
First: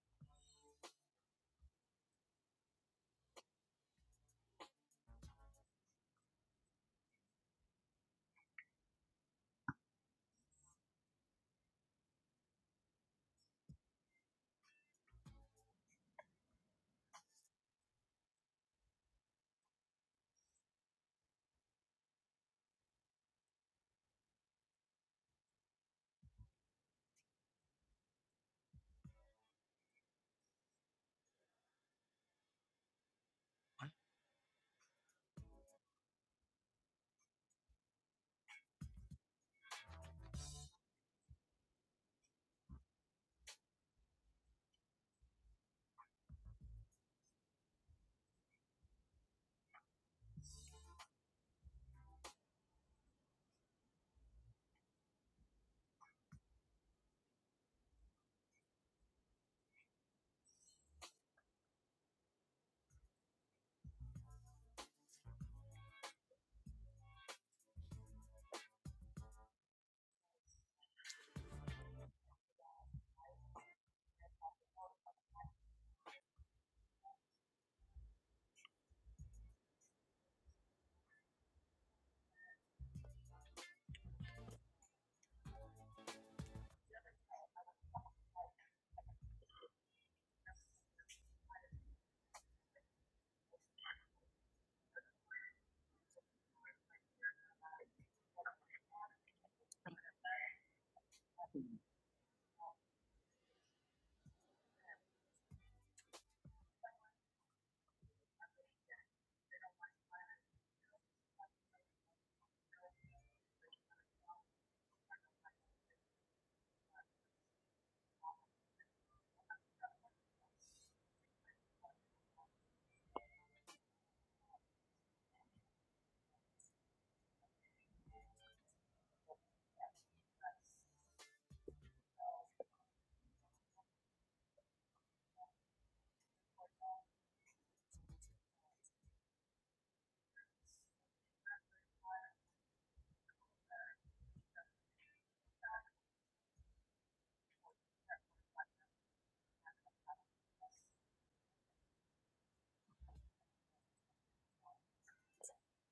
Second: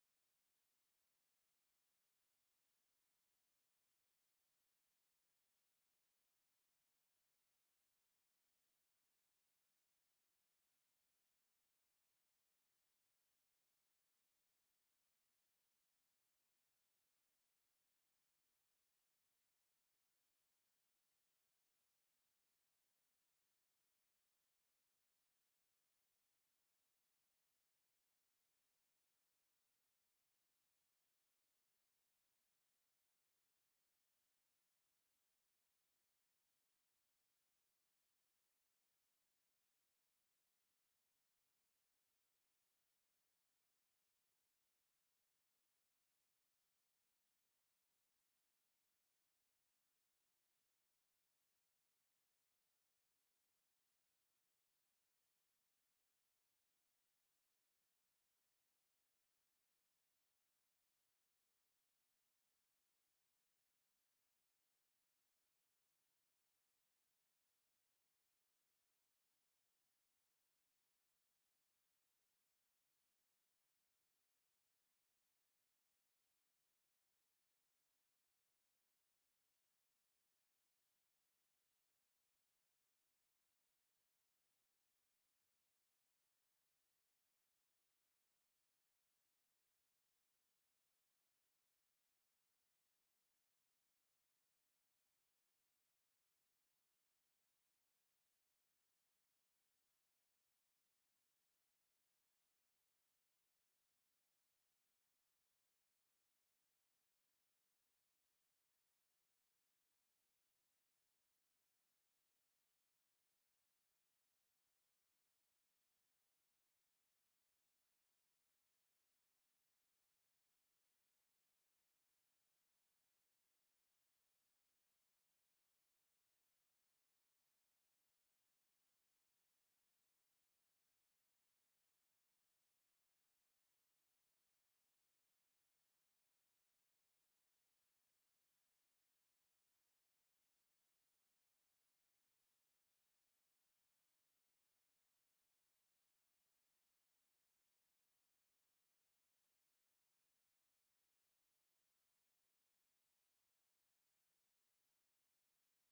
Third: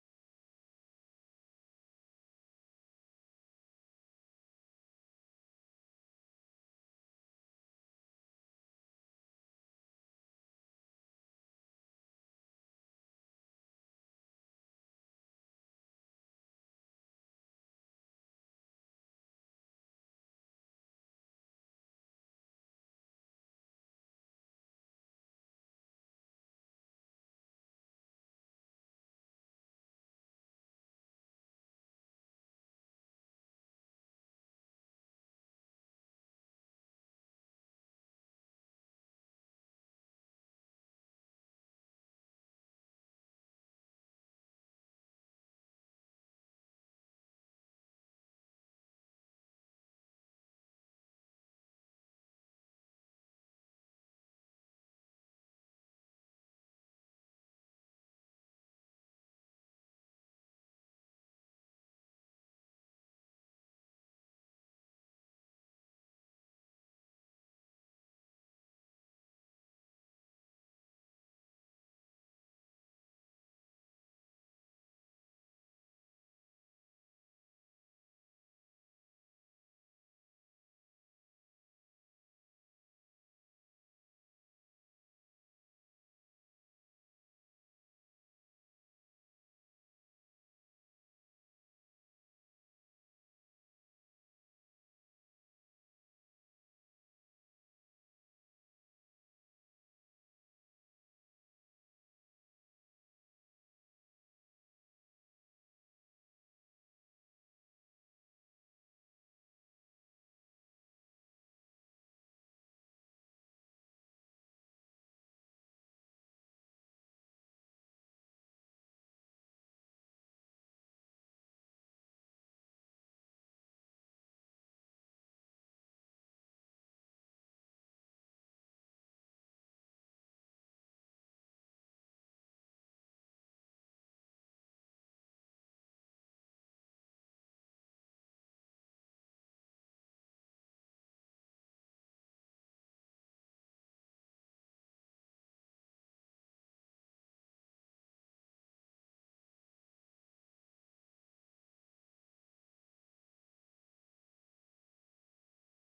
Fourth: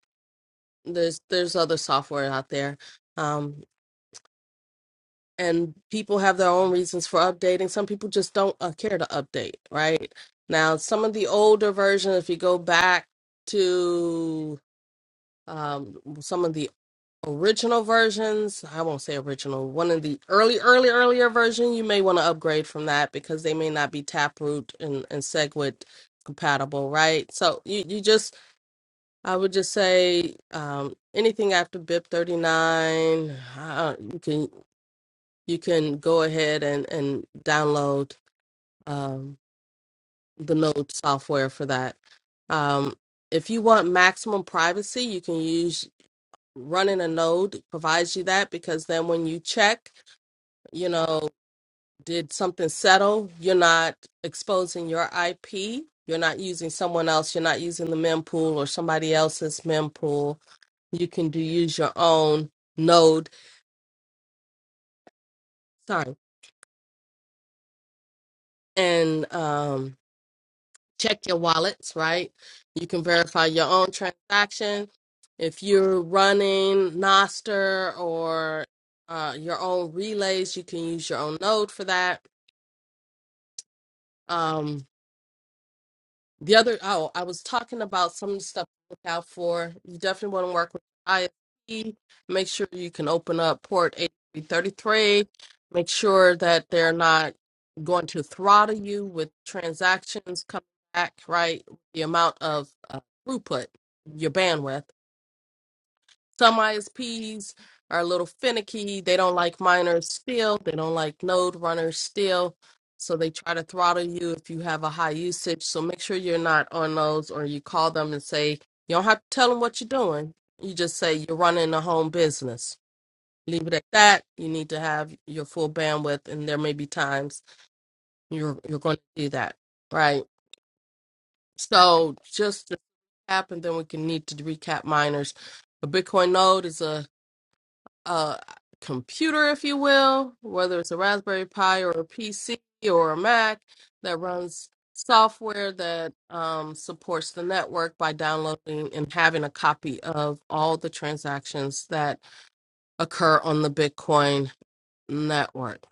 [SPEAKER 2] there's there's other software out there. Um, and people have their own reasons for updating. Some people just don't uh, care to update, right? Now, some of the older versions, if you go back to um, some of the original versions, I won't say original, one of the early, early, earlier version, you may want to upgrade from that because they may not be Taproot and, and SegWit compatible, right? So you, you just I would just say um, anything after BIP 39, uh, you can you can go ahead and and download um, the Node software for that. Um, if you want maximum privacy, you can use running a node provides you that because then when you check, you know. did something settle? You're not exposing your IP. You're not using someone else. You're not using the mempool or somebody else's mempool. You can do use your own node. Sorry, and um, check your wallets. Right, you can verify your own transaction. If you're running Noster or uh, your own relays, you can use your own node for that. Um, The other, oh, I was talking about some of the stuff to look out for. You definitely want to work with ISP. Make sure you can open up port 8333. Make sure that they're not going to throttle you with transactions coming back, right? The amount of uh, throughput, your bandwidth. Some ISPs are a little finicky. They don't like miners still. They don't like node runners still. So they try to throttle you if you have a high usage. So make sure you're not on those or you call them and say, you don't have to tell them what you're doing. You just say you're running a home business. Leave it at that. You need to have your full bandwidth and there may be times you're you're going to do that. Right. So just to happen, then we can need to recap miners. A Bitcoin node is a uh, computer, if you will, whether it's a Raspberry Pi or a PC or a Mac that runs software that um, supports the network by downloading and having a copy of all the transactions that occur on the Bitcoin network.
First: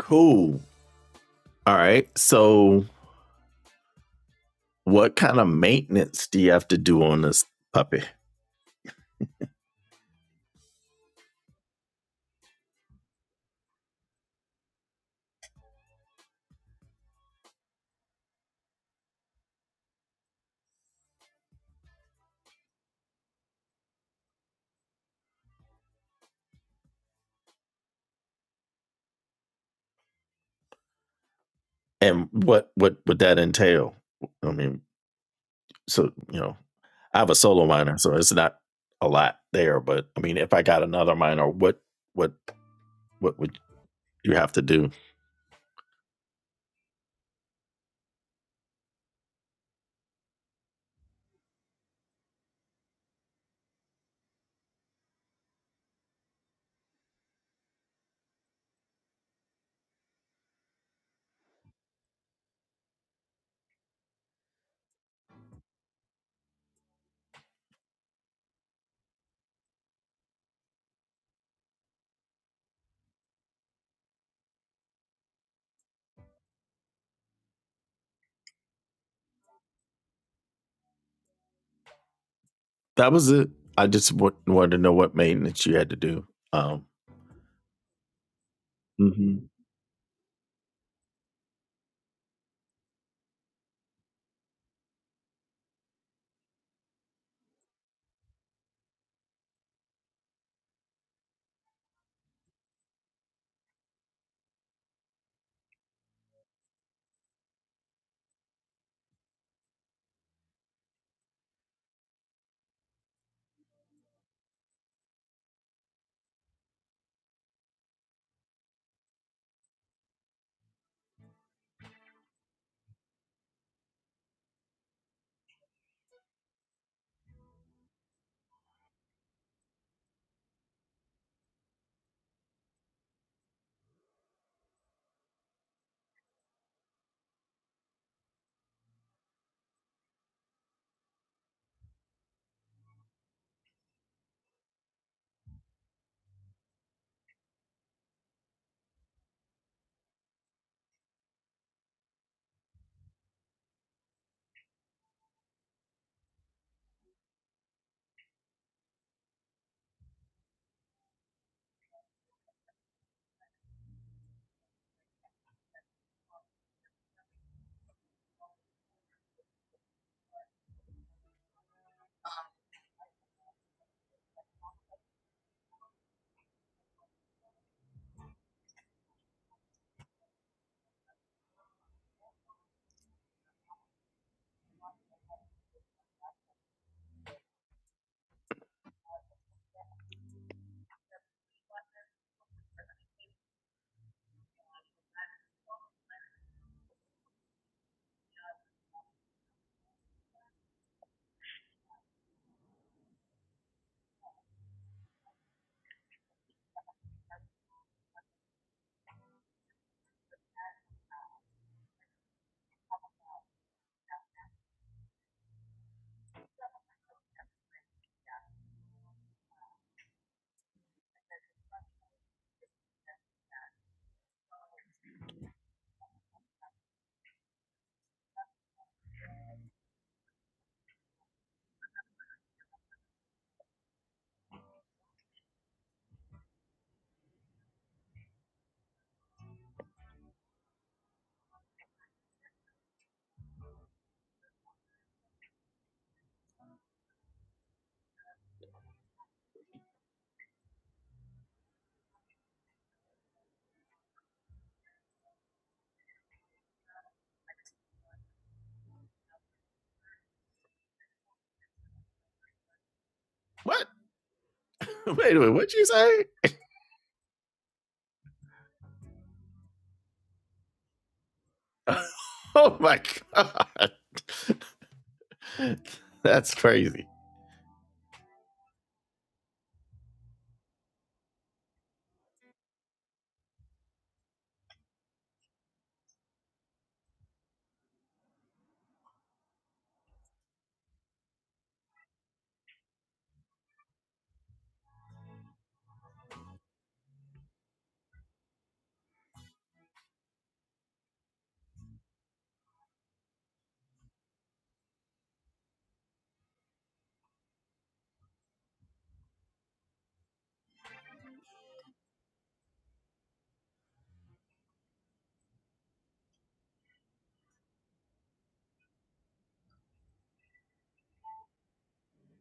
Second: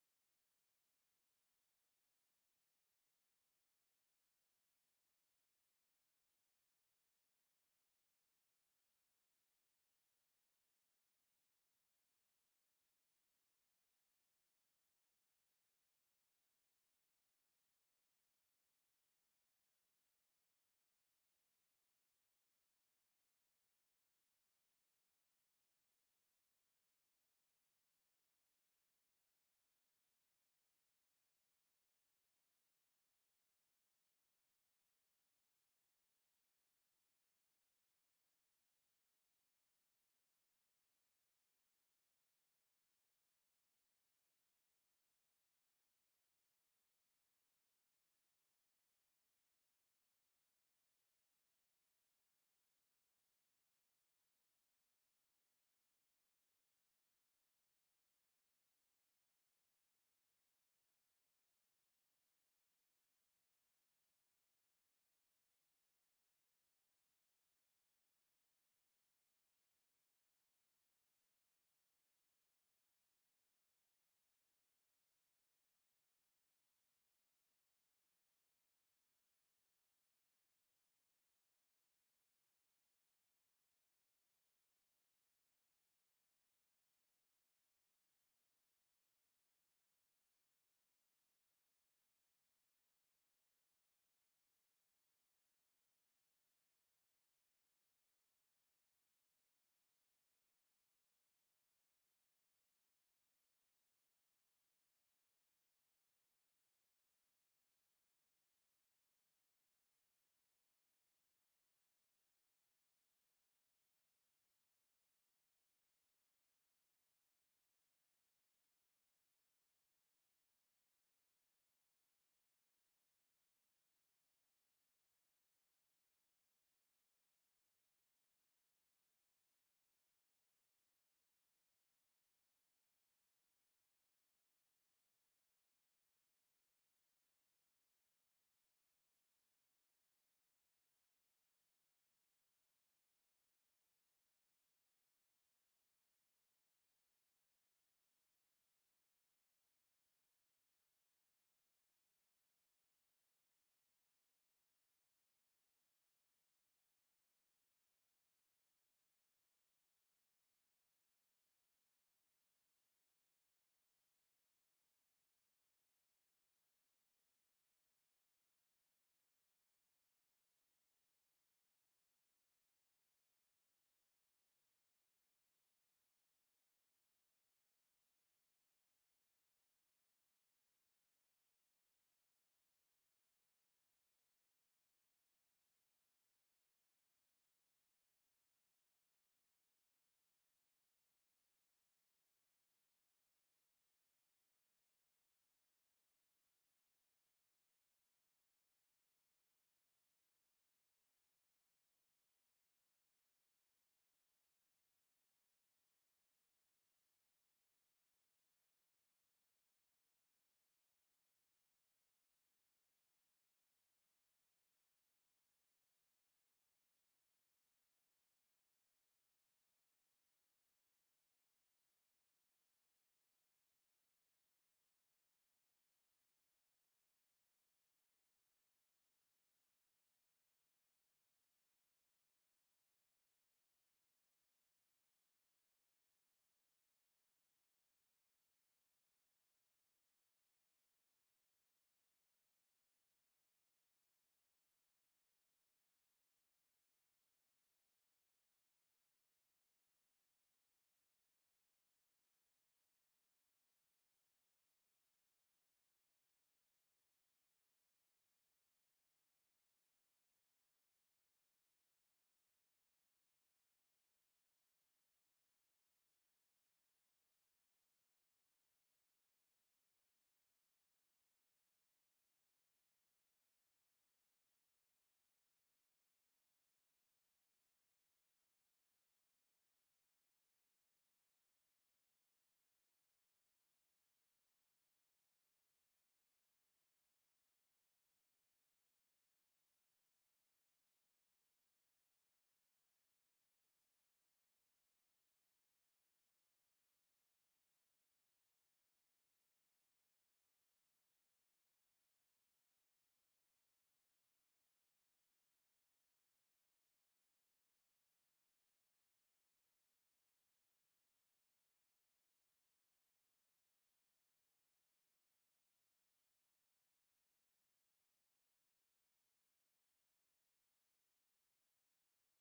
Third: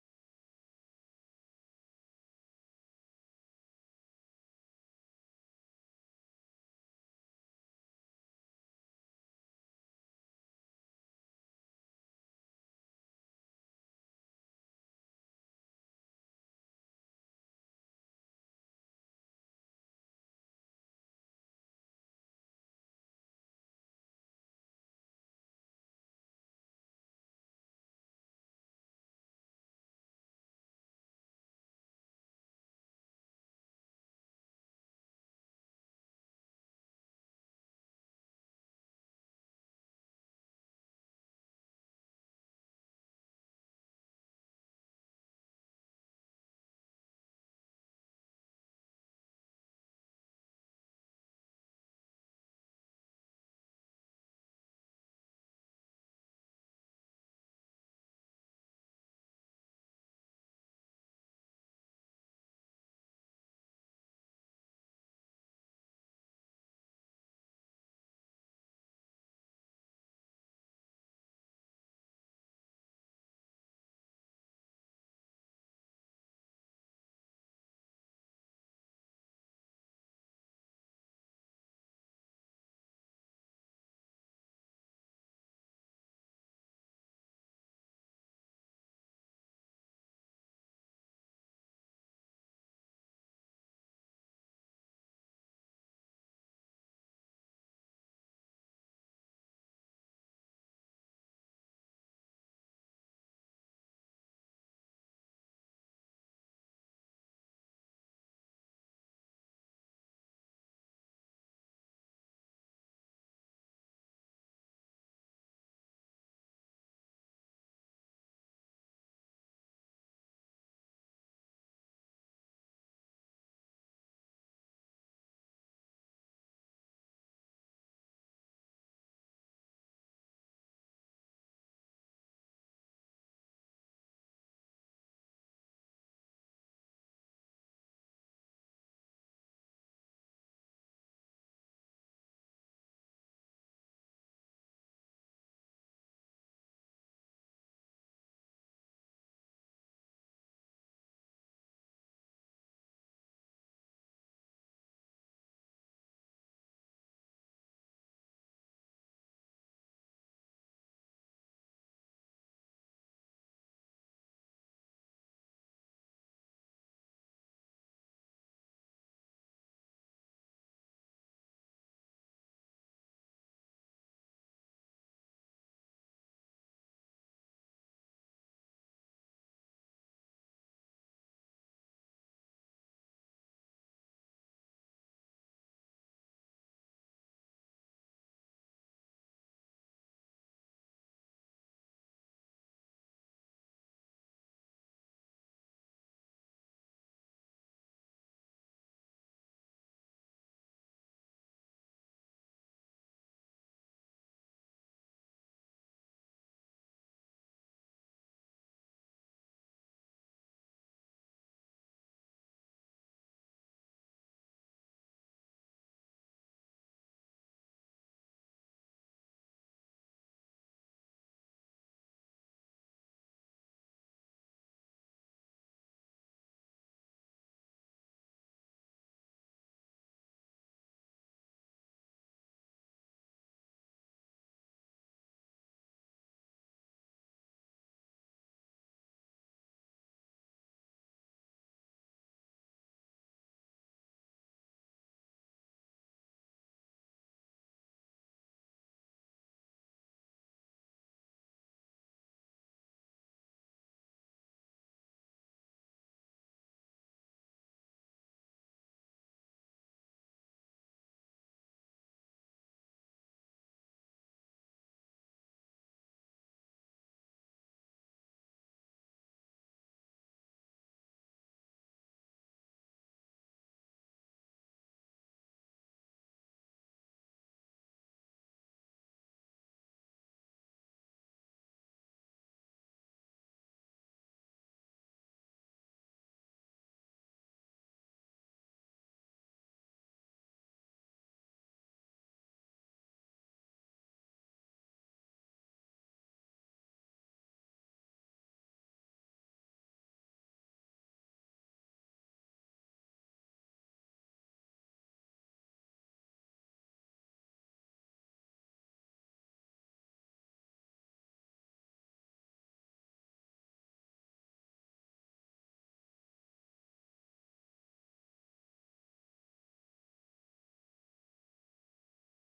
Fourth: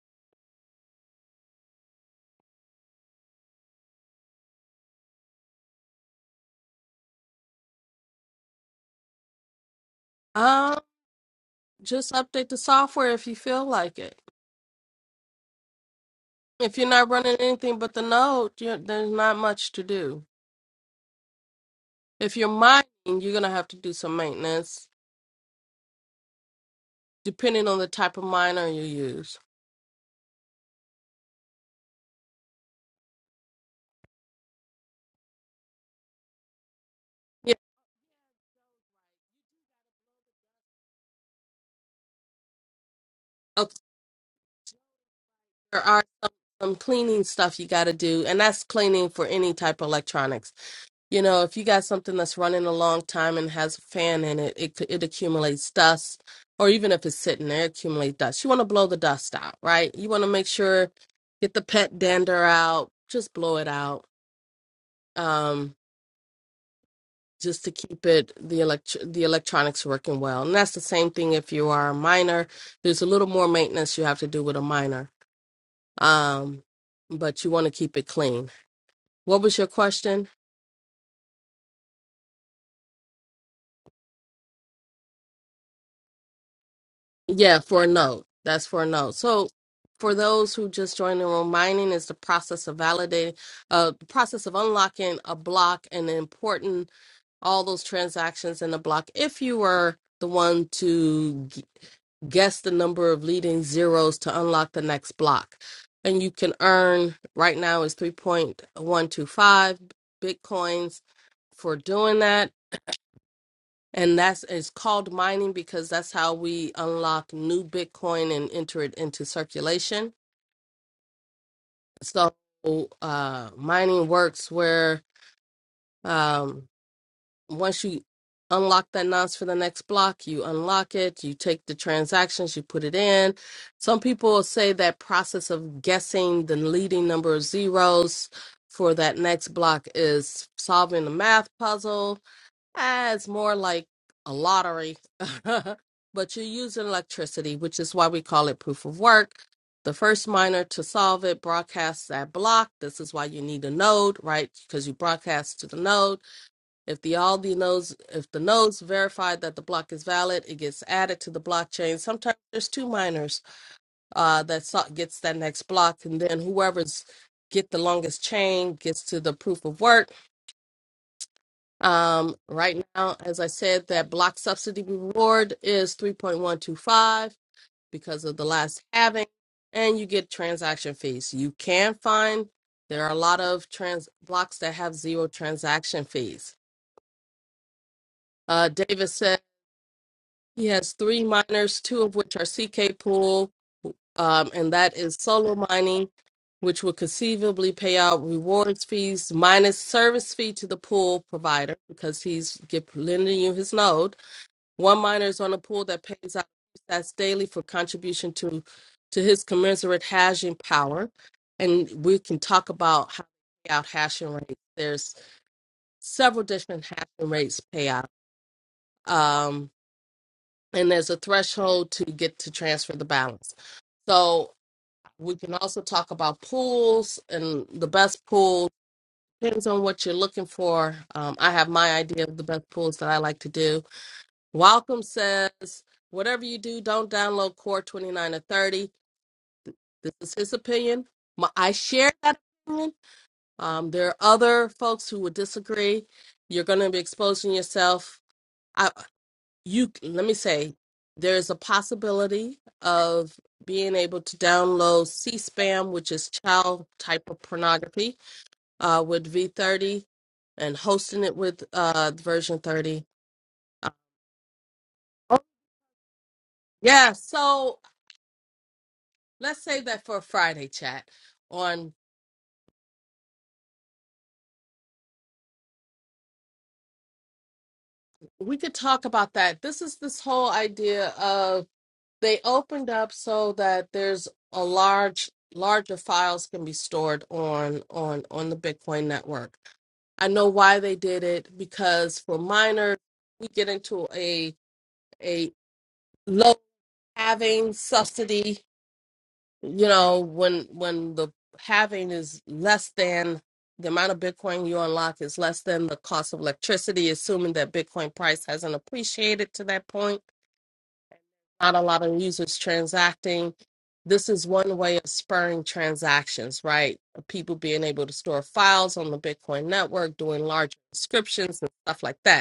[SPEAKER 1] Cool. All right. So, what kind of maintenance do you have to do on this puppy,
[SPEAKER 2] Um, just update the software if you feel like it. If you're not running anything but the node, you there's not much to do. If you're mining, you're going to have to do some maintenance depending on the type of miner you use
[SPEAKER 1] and what what would that entail? I mean, so you know, I have a
[SPEAKER 2] Yeah,
[SPEAKER 1] solo miner, so it's not a lot there. But I mean, if I got another miner, what what what would
[SPEAKER 2] okay.
[SPEAKER 1] you have to do?
[SPEAKER 2] There are some cleaning stuff you got to do, and that's cleaning for any type of electronics. You know, if you got something that's running a long time and has a fan in it, it c- it accumulates dust, or even if it's sitting there, it accumulates dust. You want to blow the dust out, right? You want to make sure get the pet dander out, just blow it out, um, just to keep it the elect the electronics working well. And that's the same thing if you are a miner. There's a little more maintenance you have to do with a miner. Um, but you want to keep it clean. What was your question?
[SPEAKER 1] That was it. I just w- wanted to know what maintenance you had to do. Um,
[SPEAKER 2] Yeah, for a note. That's for a note.
[SPEAKER 1] mm-hmm.
[SPEAKER 2] So for those who just joined the room, mining is the process of validating, uh, the process of unlocking a block and important all those transactions in the block. If you were the one to g- guess the number of leading zeros to unlock the next block, and you can earn right now is 3.125 bitcoins for doing that And that's it's called mining because that's how we unlock new Bitcoin and enter it into circulation. So uh, mining works where um, once you unlock that nonce for the next block, you unlock it, you take the transactions, you put it in. Some people say that process of guessing the leading number of zeros for that next block is solving the math puzzle Ah, it's more like a lottery, but you're using electricity, which is why we call it proof of work. The first miner to solve it broadcasts that block. This is why you need a node, right? Because you broadcast to the node. If the all the nodes, if the nodes verify that the block is valid, it gets added to the blockchain. Sometimes there's two miners uh, that so- gets that next block, and then whoever's get the longest chain gets to the proof of work um, right now, as I said, that block subsidy reward is 3.125 because of the last halving, and you get transaction fees. You can find there are a lot of trans blocks that have zero transaction fees. Uh, David said he has three miners, two of which are CK pool, um, and that is solo mining, which will conceivably pay out rewards fees minus service fee to the pool provider because he's give, lending you his node One minor is on a pool that pays out stats daily for contribution to to his commensurate hashing power. And we can talk about how to pay out hashing rates. There's several different hashing rates payout. Um, and there's a threshold to get to transfer the balance. So we can also talk about pools and the best pool depends on what you're looking for. Um, I have my idea of the best pools that I like to do Welcome says, whatever you do, don't download Core 29 or 30. This is his opinion. My, I share that opinion. Um, there are other folks who would disagree. You're going to be exposing yourself. I, you let me say, there's a possibility of being able to download C-SPAM, which is child type of pornography, uh, with V30 and hosting it with uh, version 30.
[SPEAKER 1] What?
[SPEAKER 2] Uh,
[SPEAKER 1] Wait
[SPEAKER 2] oh,
[SPEAKER 1] a minute. What'd you say?
[SPEAKER 2] yeah, so Let's save that for a Friday chat. On
[SPEAKER 1] oh my god. That's crazy.
[SPEAKER 2] we could talk about that. This is this whole idea of they opened up so that there's a large larger files can be stored on on on the Bitcoin network. I know why they did it because for miners, we get into a a low having subsidy you know when when the having is less than the amount of bitcoin you unlock is less than the cost of electricity assuming that bitcoin price hasn't appreciated to that point not a lot of users transacting this is one way of spurring transactions right people being able to store files on the bitcoin network doing large subscriptions and stuff like that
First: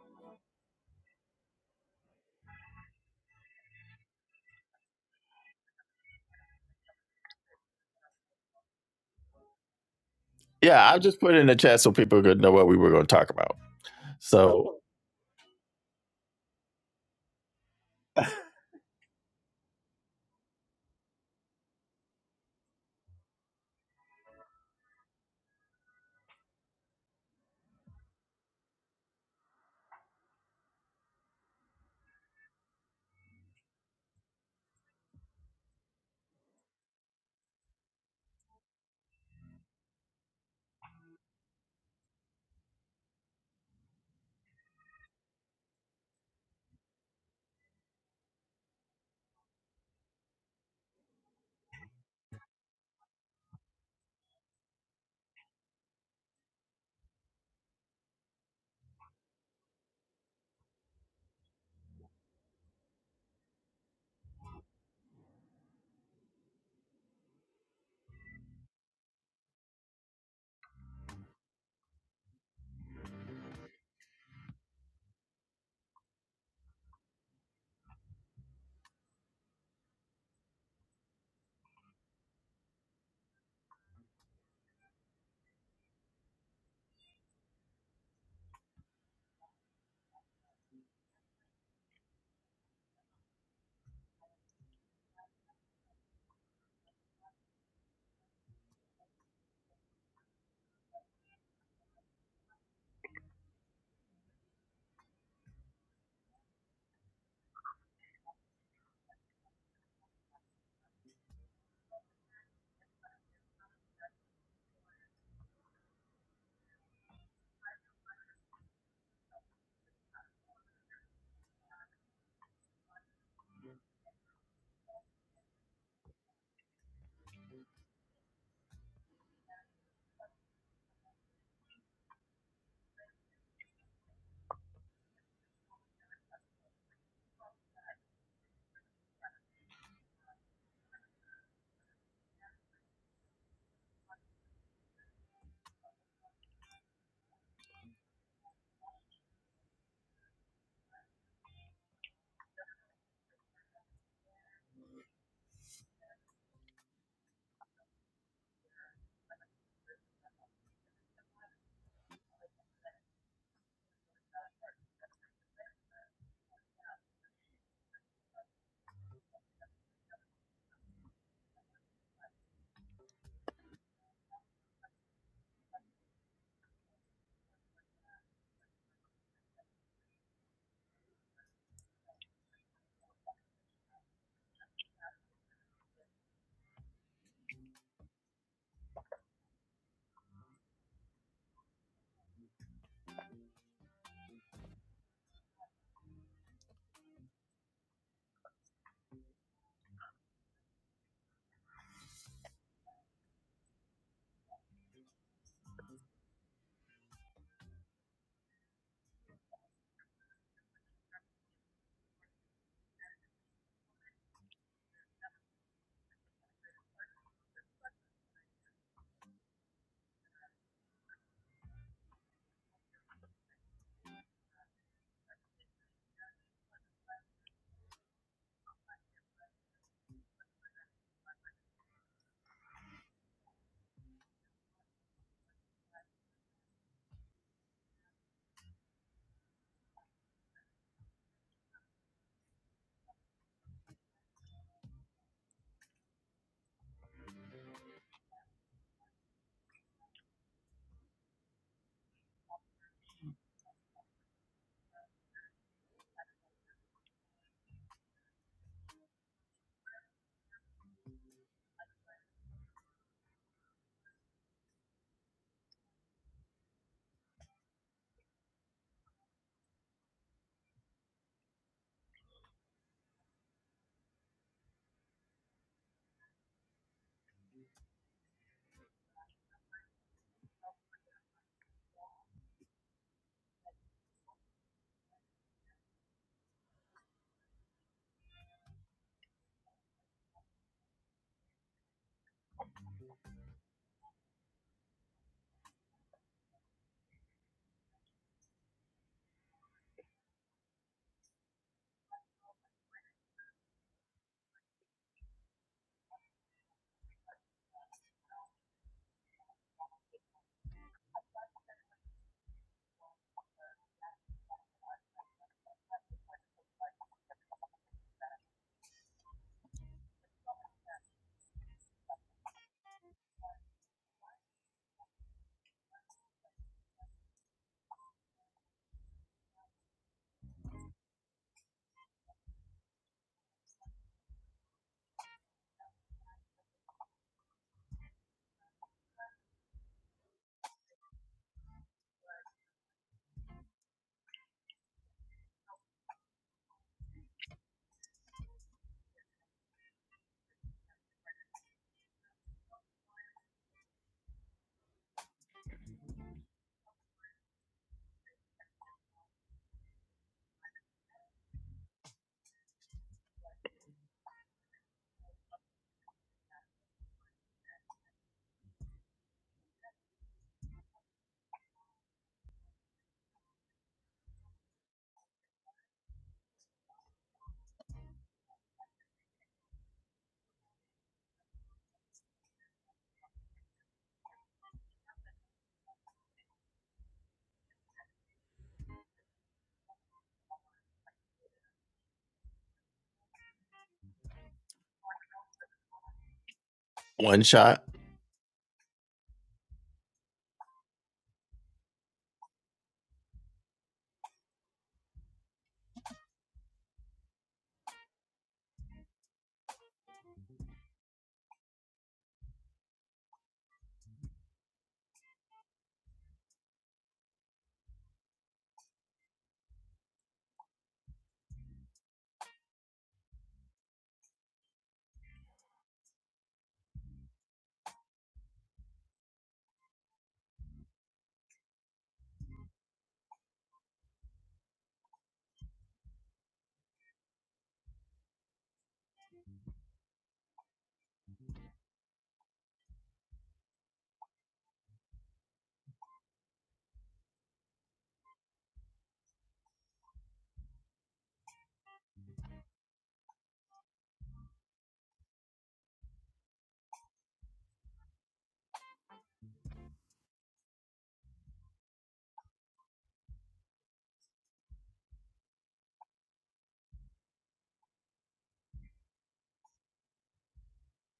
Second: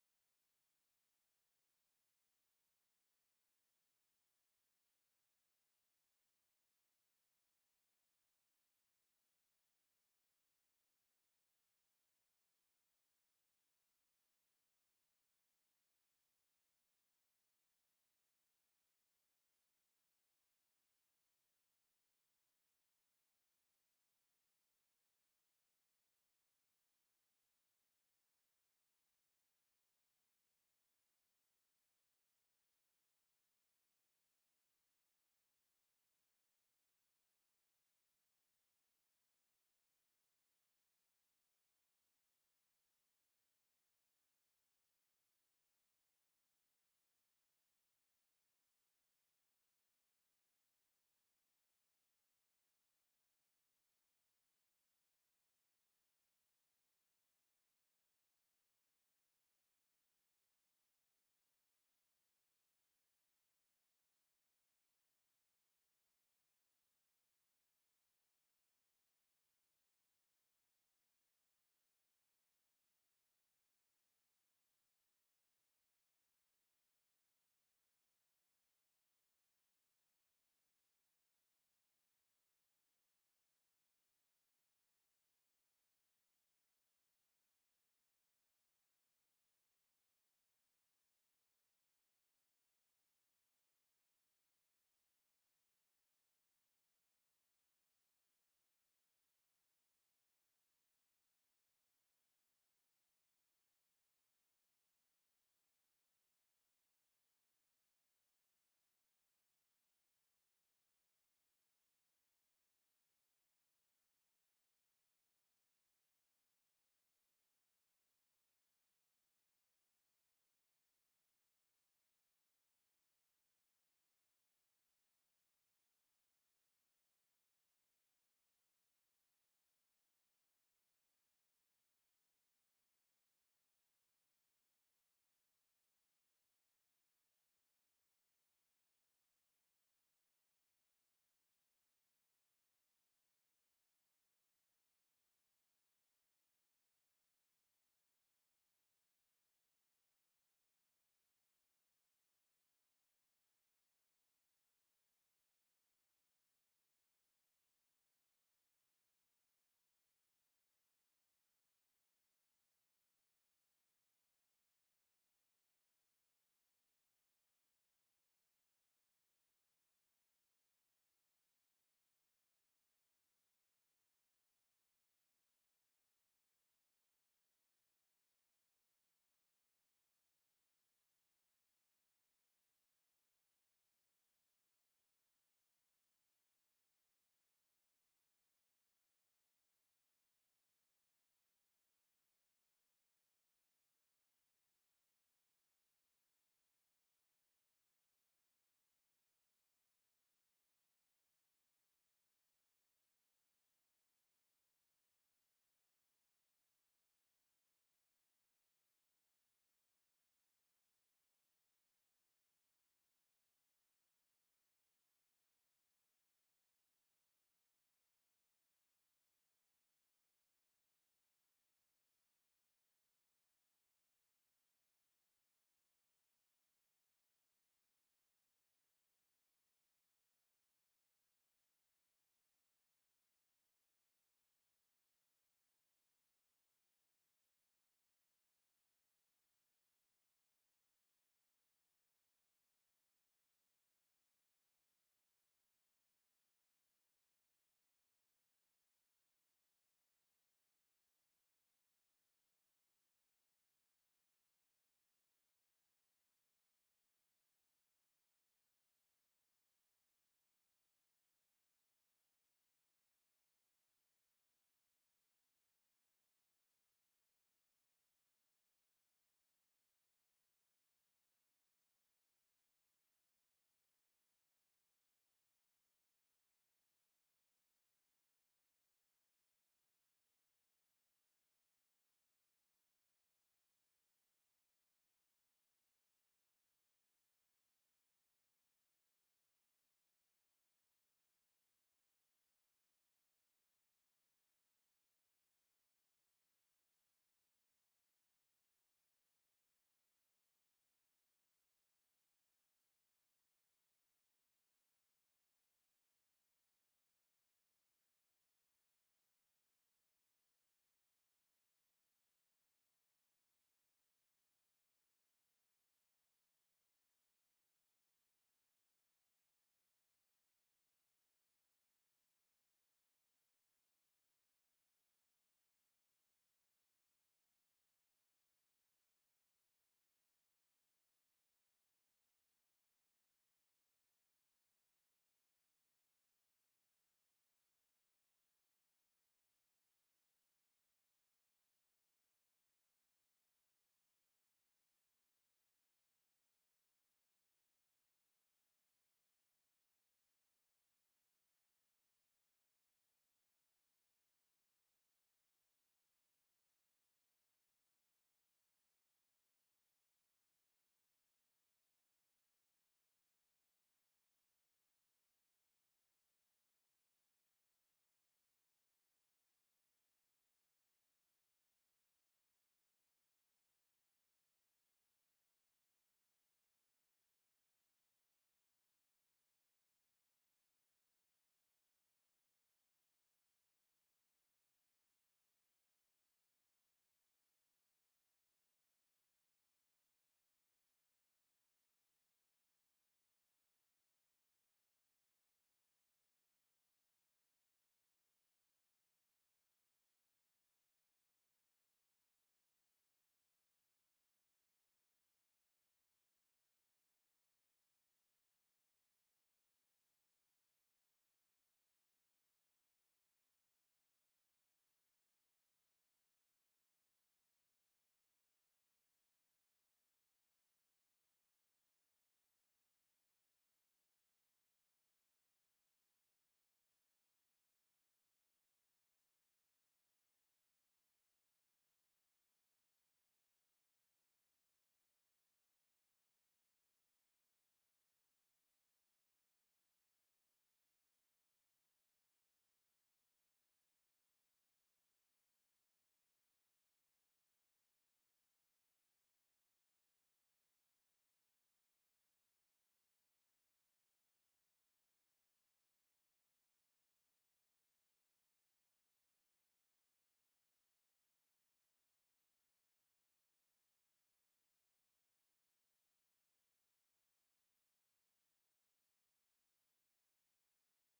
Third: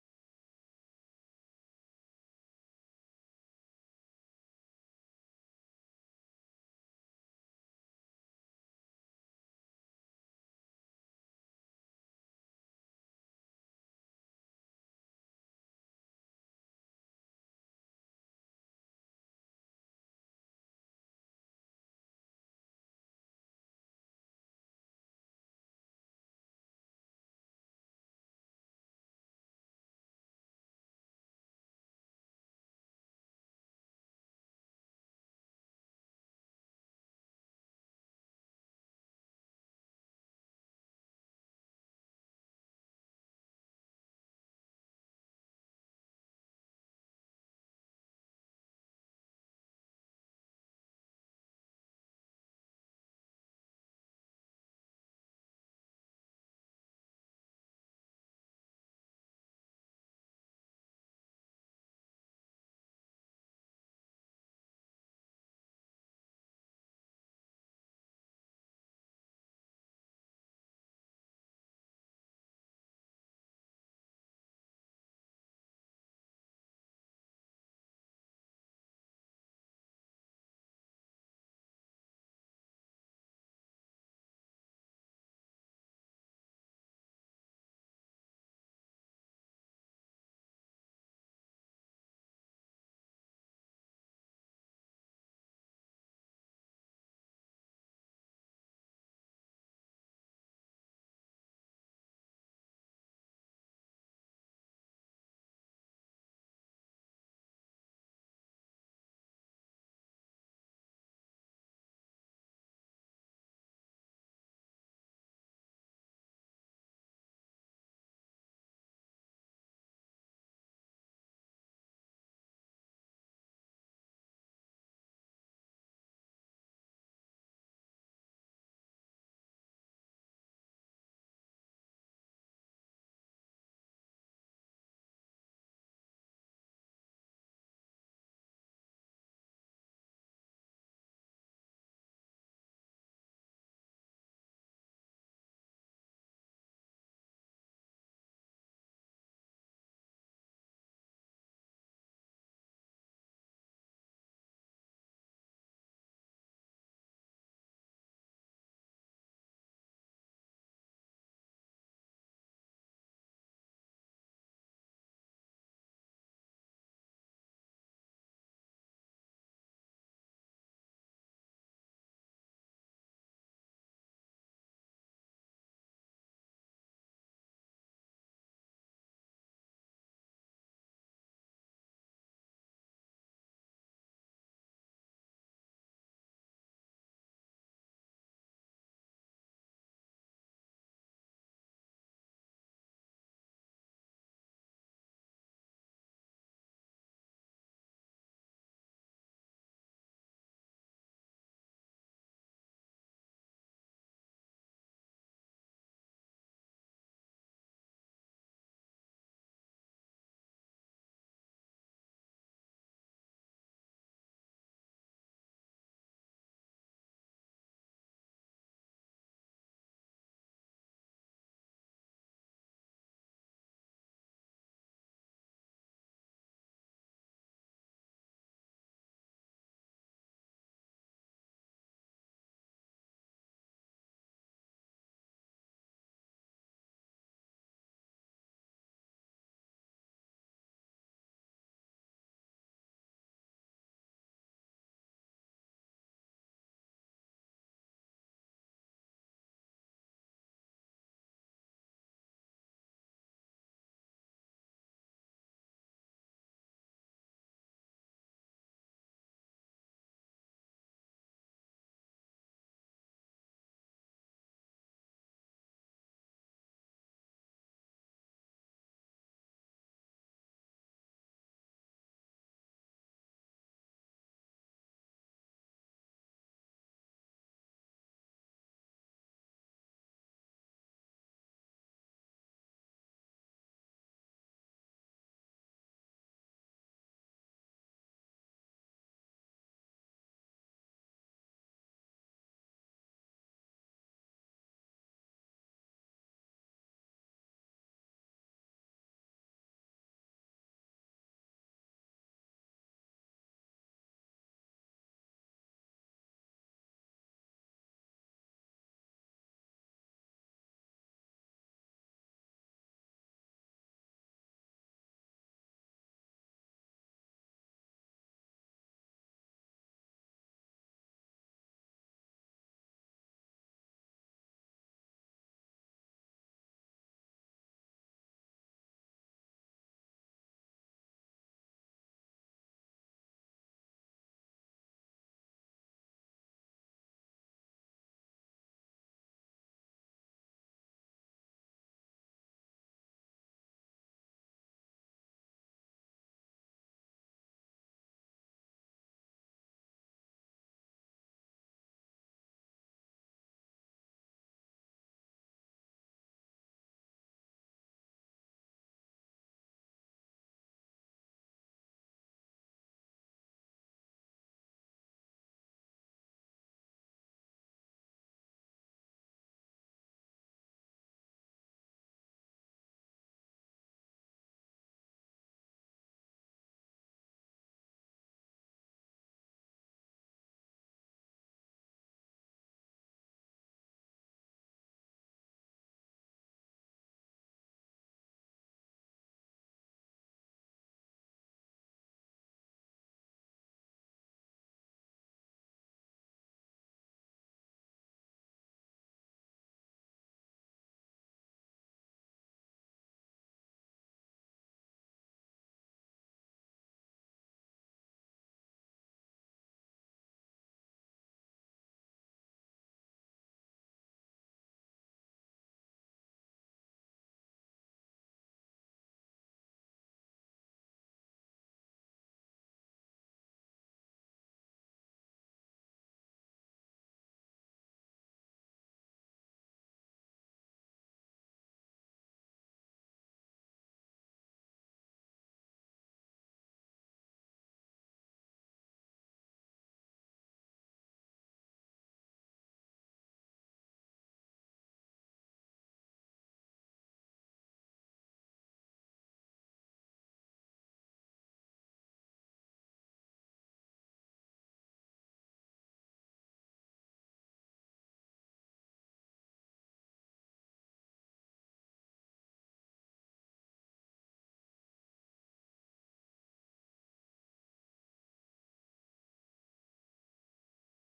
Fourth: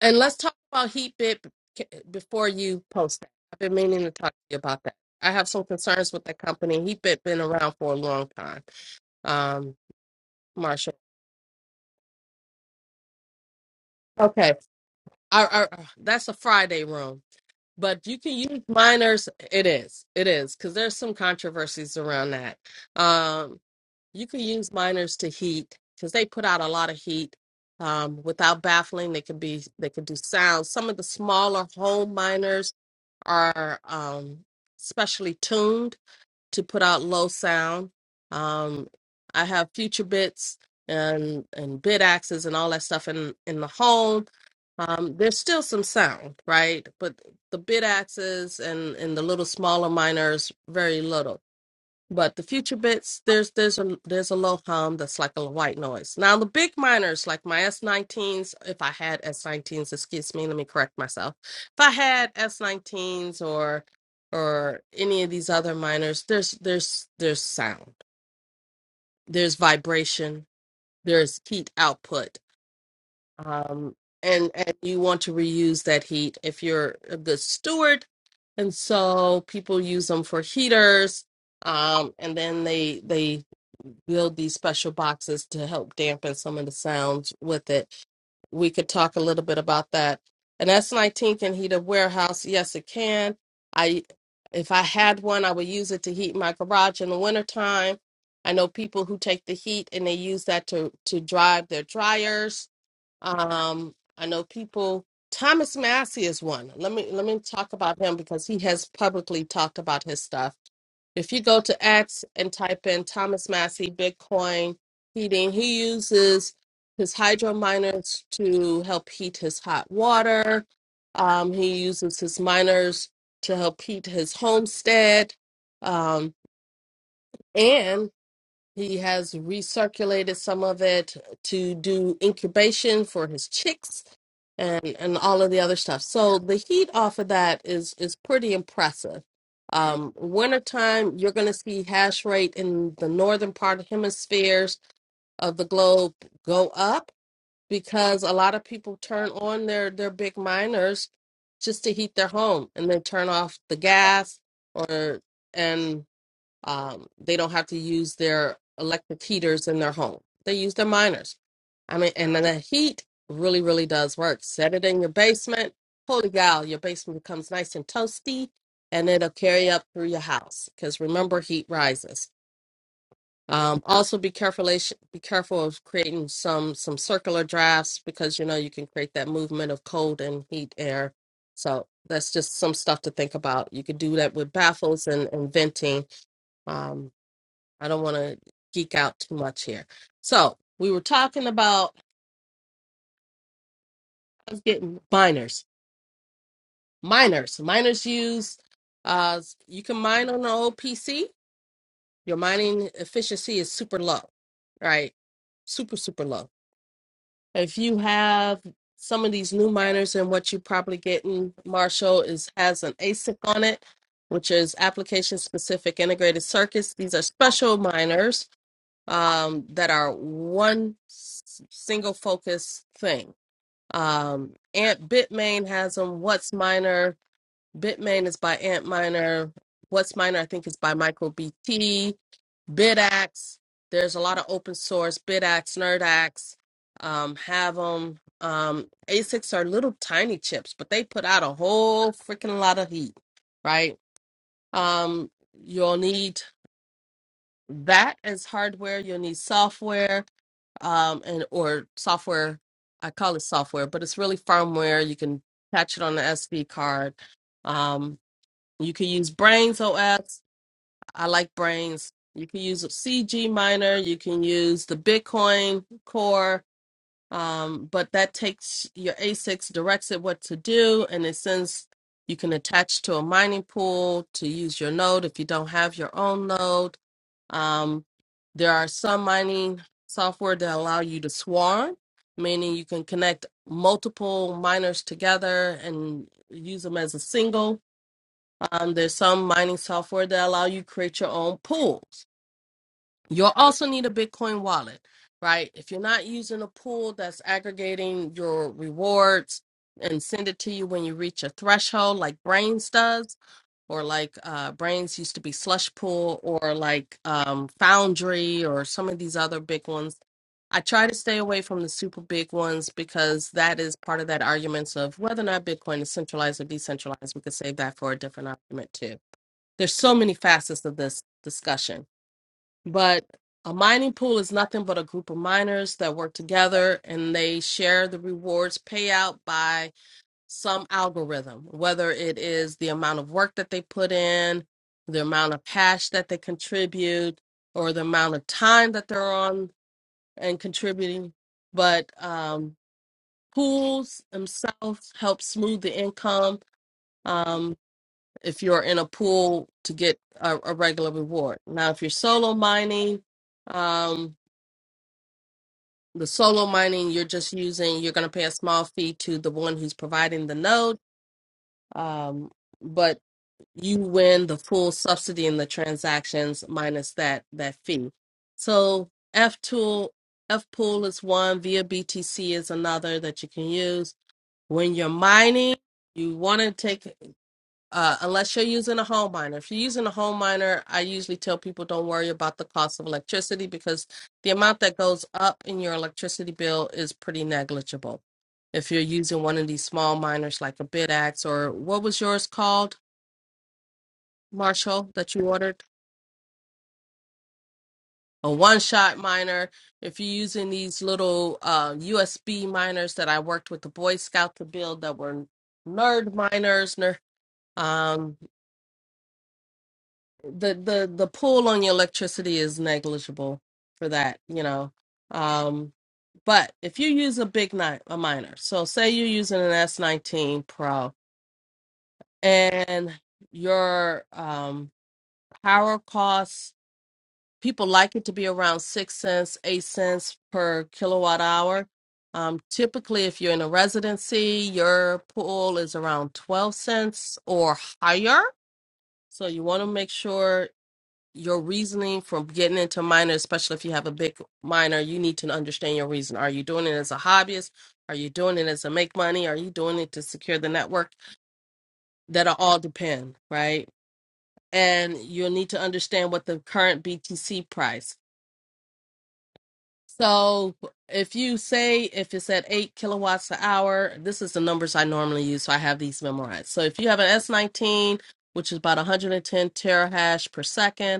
[SPEAKER 2] And let's talk about heat bit b- before you post that. I've been meaning to talk to you about that. I have some concerns with that company. Heat bit been around for a long time. Um,
[SPEAKER 1] Yeah,
[SPEAKER 2] Marshall.
[SPEAKER 1] I'll just put it in the chat so people could know what we were going to talk about.
[SPEAKER 2] Okay,
[SPEAKER 1] So,
[SPEAKER 2] our, our, that's a Friday room, but you can use minors. It is, it is, because there's some controversies around that. Um, you can use minors to heat because they put out a lot of heat. Um, without baffling, they can be they can do sound. Some of the smaller home miners are um, specially tuned to put out low sound. Um, I have future bits and and bit axes and all that stuff in in the home. Um, there's still some sound, right? But the bit axes and and the little smaller miners very little but the future bits, there's there's a there's a low hum that's like a white noise. Now the big minors, like my S19s, if I had S19s, excuse me, let me correct myself. If I had S19s or or any of these other minors, there's there's there's sound, there's vibration, there's heat output, um, and and you want to reuse that heat if you're a good steward, and so people use them for heaters um and then they they build these special boxes to help dampen some of the sounds with it. We could talk a little bit about that. An S19 can heat a warehouse. Yes, it can. I if I had one, I would use it to heat my garage in the wintertime. I know people who take the heat and they use that to to drive their dryers um, I know people. Thomas Massey is one. Let me let me talk about him because he has publicly talked about his stuff. If you go to X and type in Thomas Massey Bitcoin heating, he uses his hydro miners to help heat his hot water. Um, he uses his miners to help heat his homestead. Um, and he has recirculated some of it to do incubation for his chicks and and all of the other stuff. So the heat off of that is is pretty impressive. Um, wintertime, you're going to see hash rate in the northern part of hemispheres of the globe go up because a lot of people turn on their their big miners just to heat their home and they turn off the gas or and um, they don't have to use their electric heaters in their home. They use their miners. I mean, and then the heat really, really does work. Set it in your basement. Holy cow, your basement becomes nice and toasty, and it'll carry up through your house. Because remember, heat rises. Um, also, be careful. Be careful of creating some some circular drafts because you know you can create that movement of cold and heat air. So that's just some stuff to think about. You could do that with baffles and, and venting. Um, I don't want to geek out too much here. So we were talking about getting miners, miners, miners use. Uh, you can mine on an old PC. Your mining efficiency is super low, right? Super super low. If you have some of these new miners, and what you probably getting, Marshall, is has an ASIC on it, which is application specific integrated circuits. These are special miners um, that are one s- single focus thing. Um, Ant Bitmain has them. What's Miner? Bitmain is by Ant Miner. What's Miner? I think is by MicroBT. BT. BidAx. There's a lot of open source BidAx, NerdAx. Um, have them. Um, ASICs are little tiny chips, but they put out a whole freaking lot of heat, right? Um, you'll need that as hardware. You'll need software um, and or software. I call it software, but it's really firmware. You can patch it on the SD card. Um, you can use Brains OS. I like Brains. You can use CG Miner. You can use the Bitcoin Core um, but that takes your ASICs, directs it what to do, and it sends you can attach to a mining pool to use your node if you don't have your own node. Um, there are some mining software that allow you to swarm, meaning you can connect multiple miners together and use them as a single. Um, there's some mining software that allow you create your own pools. You'll also need a Bitcoin wallet, right? If you're not using a pool that's aggregating your rewards and send it to you when you reach a threshold, like Brains does, or like uh, Brains used to be Slush Pool, or like um, Foundry, or some of these other big ones. I try to stay away from the super big ones because that is part of that arguments of whether or not Bitcoin is centralized or decentralized. We could save that for a different argument too. There's so many facets of this discussion but a mining pool is nothing but a group of miners that work together and they share the rewards paid out by some algorithm, whether it is the amount of work that they put in, the amount of hash that they contribute, or the amount of time that they're on and contributing. But um, pools themselves help smooth the income. Um, if you're in a pool to get a, a regular reward. Now, if you're solo mining, um, The solo mining, you're just using, you're going to pay a small fee to the one who's providing the node, um, but you win the full subsidy in the transactions minus that that fee. So F tool, F pool is one, via BTC is another that you can use. When you're mining, you want to take uh, unless you're using a home miner. If you're using a home miner, I usually tell people don't worry about the cost of electricity because the amount that goes up in your electricity bill is pretty negligible. If you're using one of these small miners like a BidAx or what was yours called, Marshall, that you ordered?
[SPEAKER 1] one shot.
[SPEAKER 2] A one shot miner. If you're using these little uh, USB miners that I worked with the Boy Scout to build that were nerd miners, ner- um, the the the pull on your electricity is negligible for that you know um but if you use a big night a miner so say you're using an s19 pro and your um power costs people like it to be around six cents eight cents per kilowatt hour um typically if you're in a residency your pull is around 12 cents or higher so you want to make sure your reasoning from getting into minor, especially if you have a big minor, you need to understand your reason. Are you doing it as a hobbyist? Are you doing it as a make money? Are you doing it to secure the network? That'll all depend, right? And you'll need to understand what the current BTC price. So if you say if it's at eight kilowatts an hour, this is the numbers I normally use, so I have these memorized. So if you have an S19, which is about 110 terahash per second,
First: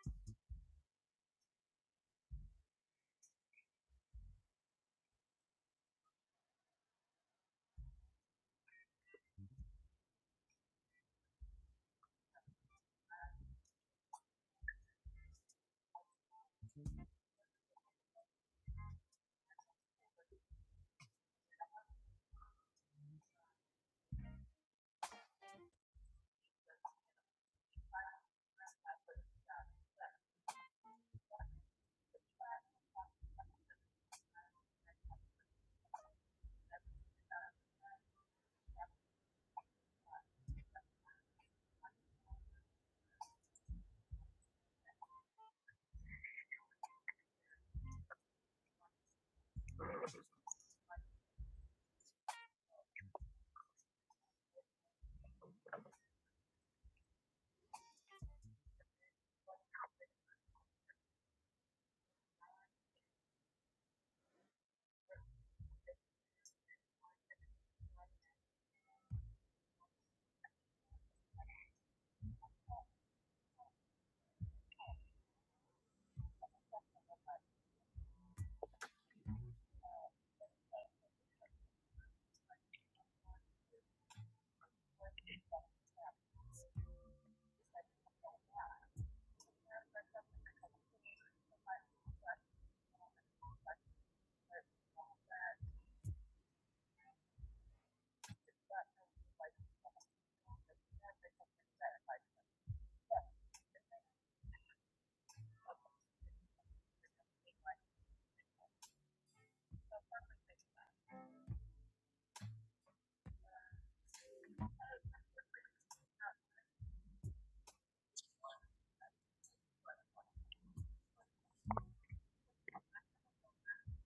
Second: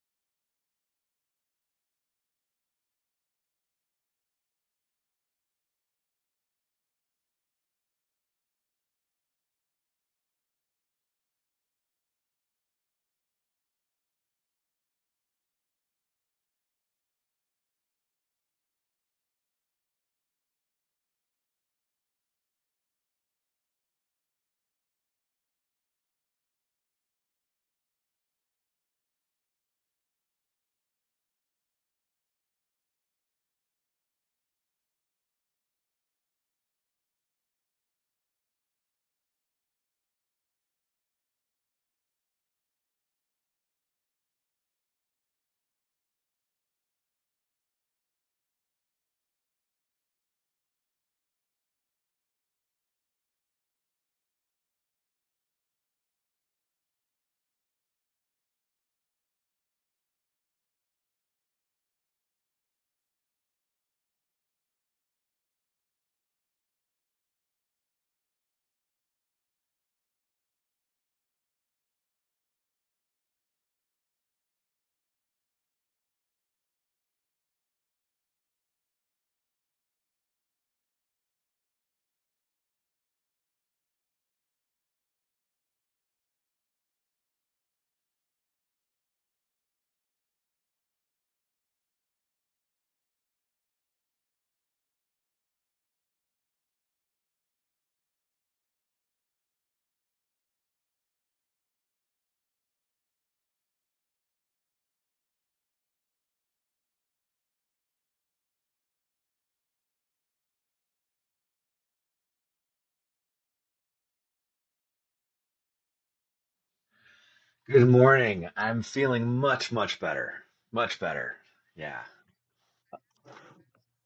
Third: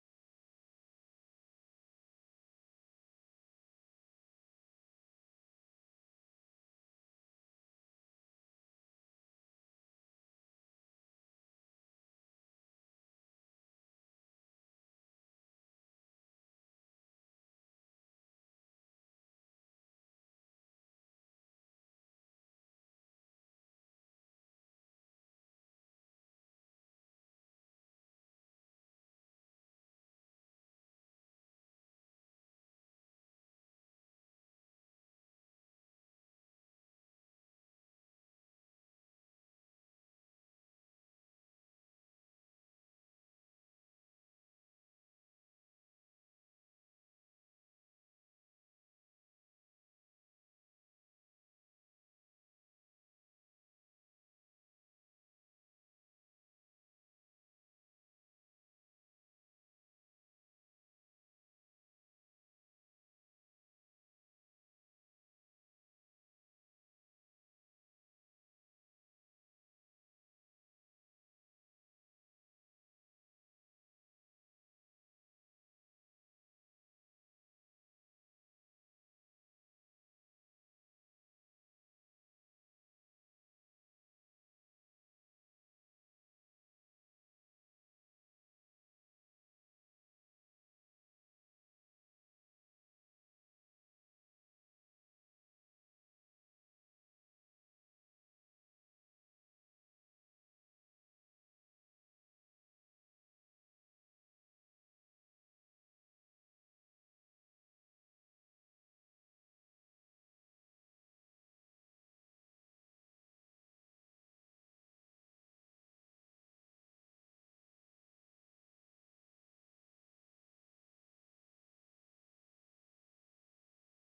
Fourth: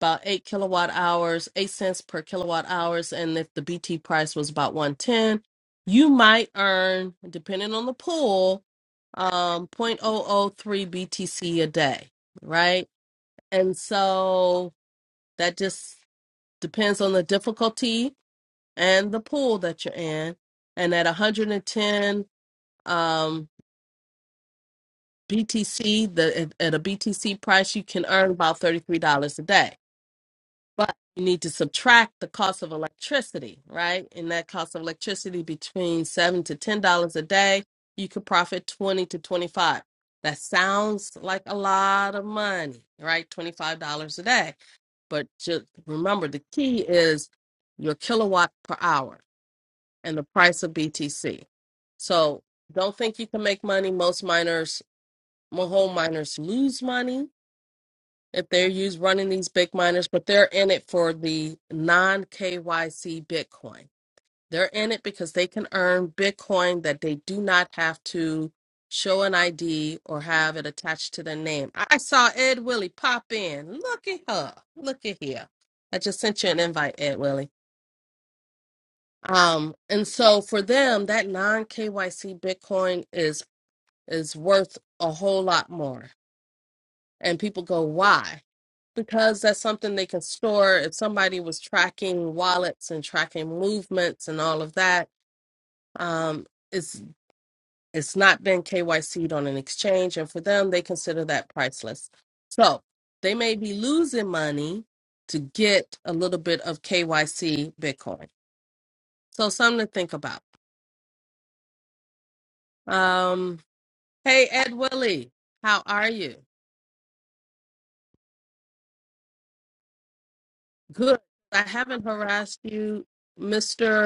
[SPEAKER 2] about eight kilowatt hours, eight cents per kilowatt hours, and if the BT price was about one ten, you might earn, depending on the pool, um, zero point zero zero 0.003 BTC a day, right? And so that just depends on the difficulty and the pool that you're in. And at 110 um, BTC, the at, at a BTC price, you can earn about $33 a day but you need to subtract the cost of electricity, right? And that cost of electricity between seven to ten dollars a day, you could profit twenty to twenty-five. That sounds like a lot of money, right? Twenty-five dollars a day, but just remember the key is your kilowatt per hour and the price of BTC. So don't think you can make money. Most miners, mo- home miners, lose money if they're used running these big miners, but they're in it for the non KYC Bitcoin. They're in it because they can earn Bitcoin that they do not have to show an ID or have it attached to their name. I I saw Ed Willie pop in. Look at her. Look at here. I just sent you an invite, Ed Willie. Um, and so for them, that non KYC Bitcoin is is worth a whole lot more. And people go, why? because that's something they can store if somebody was tracking wallets and tracking movements and all of that um it's it's not been KYC'd on an exchange and for them they consider that priceless so they may be losing money to get a little bit of KYC bitcoin so something to think about um hey Ed Willie how are you
[SPEAKER 3] Good morning. I'm feeling much, much better. Much
[SPEAKER 2] good
[SPEAKER 3] better.
[SPEAKER 2] i
[SPEAKER 3] Yeah.
[SPEAKER 2] haven't harassed you mr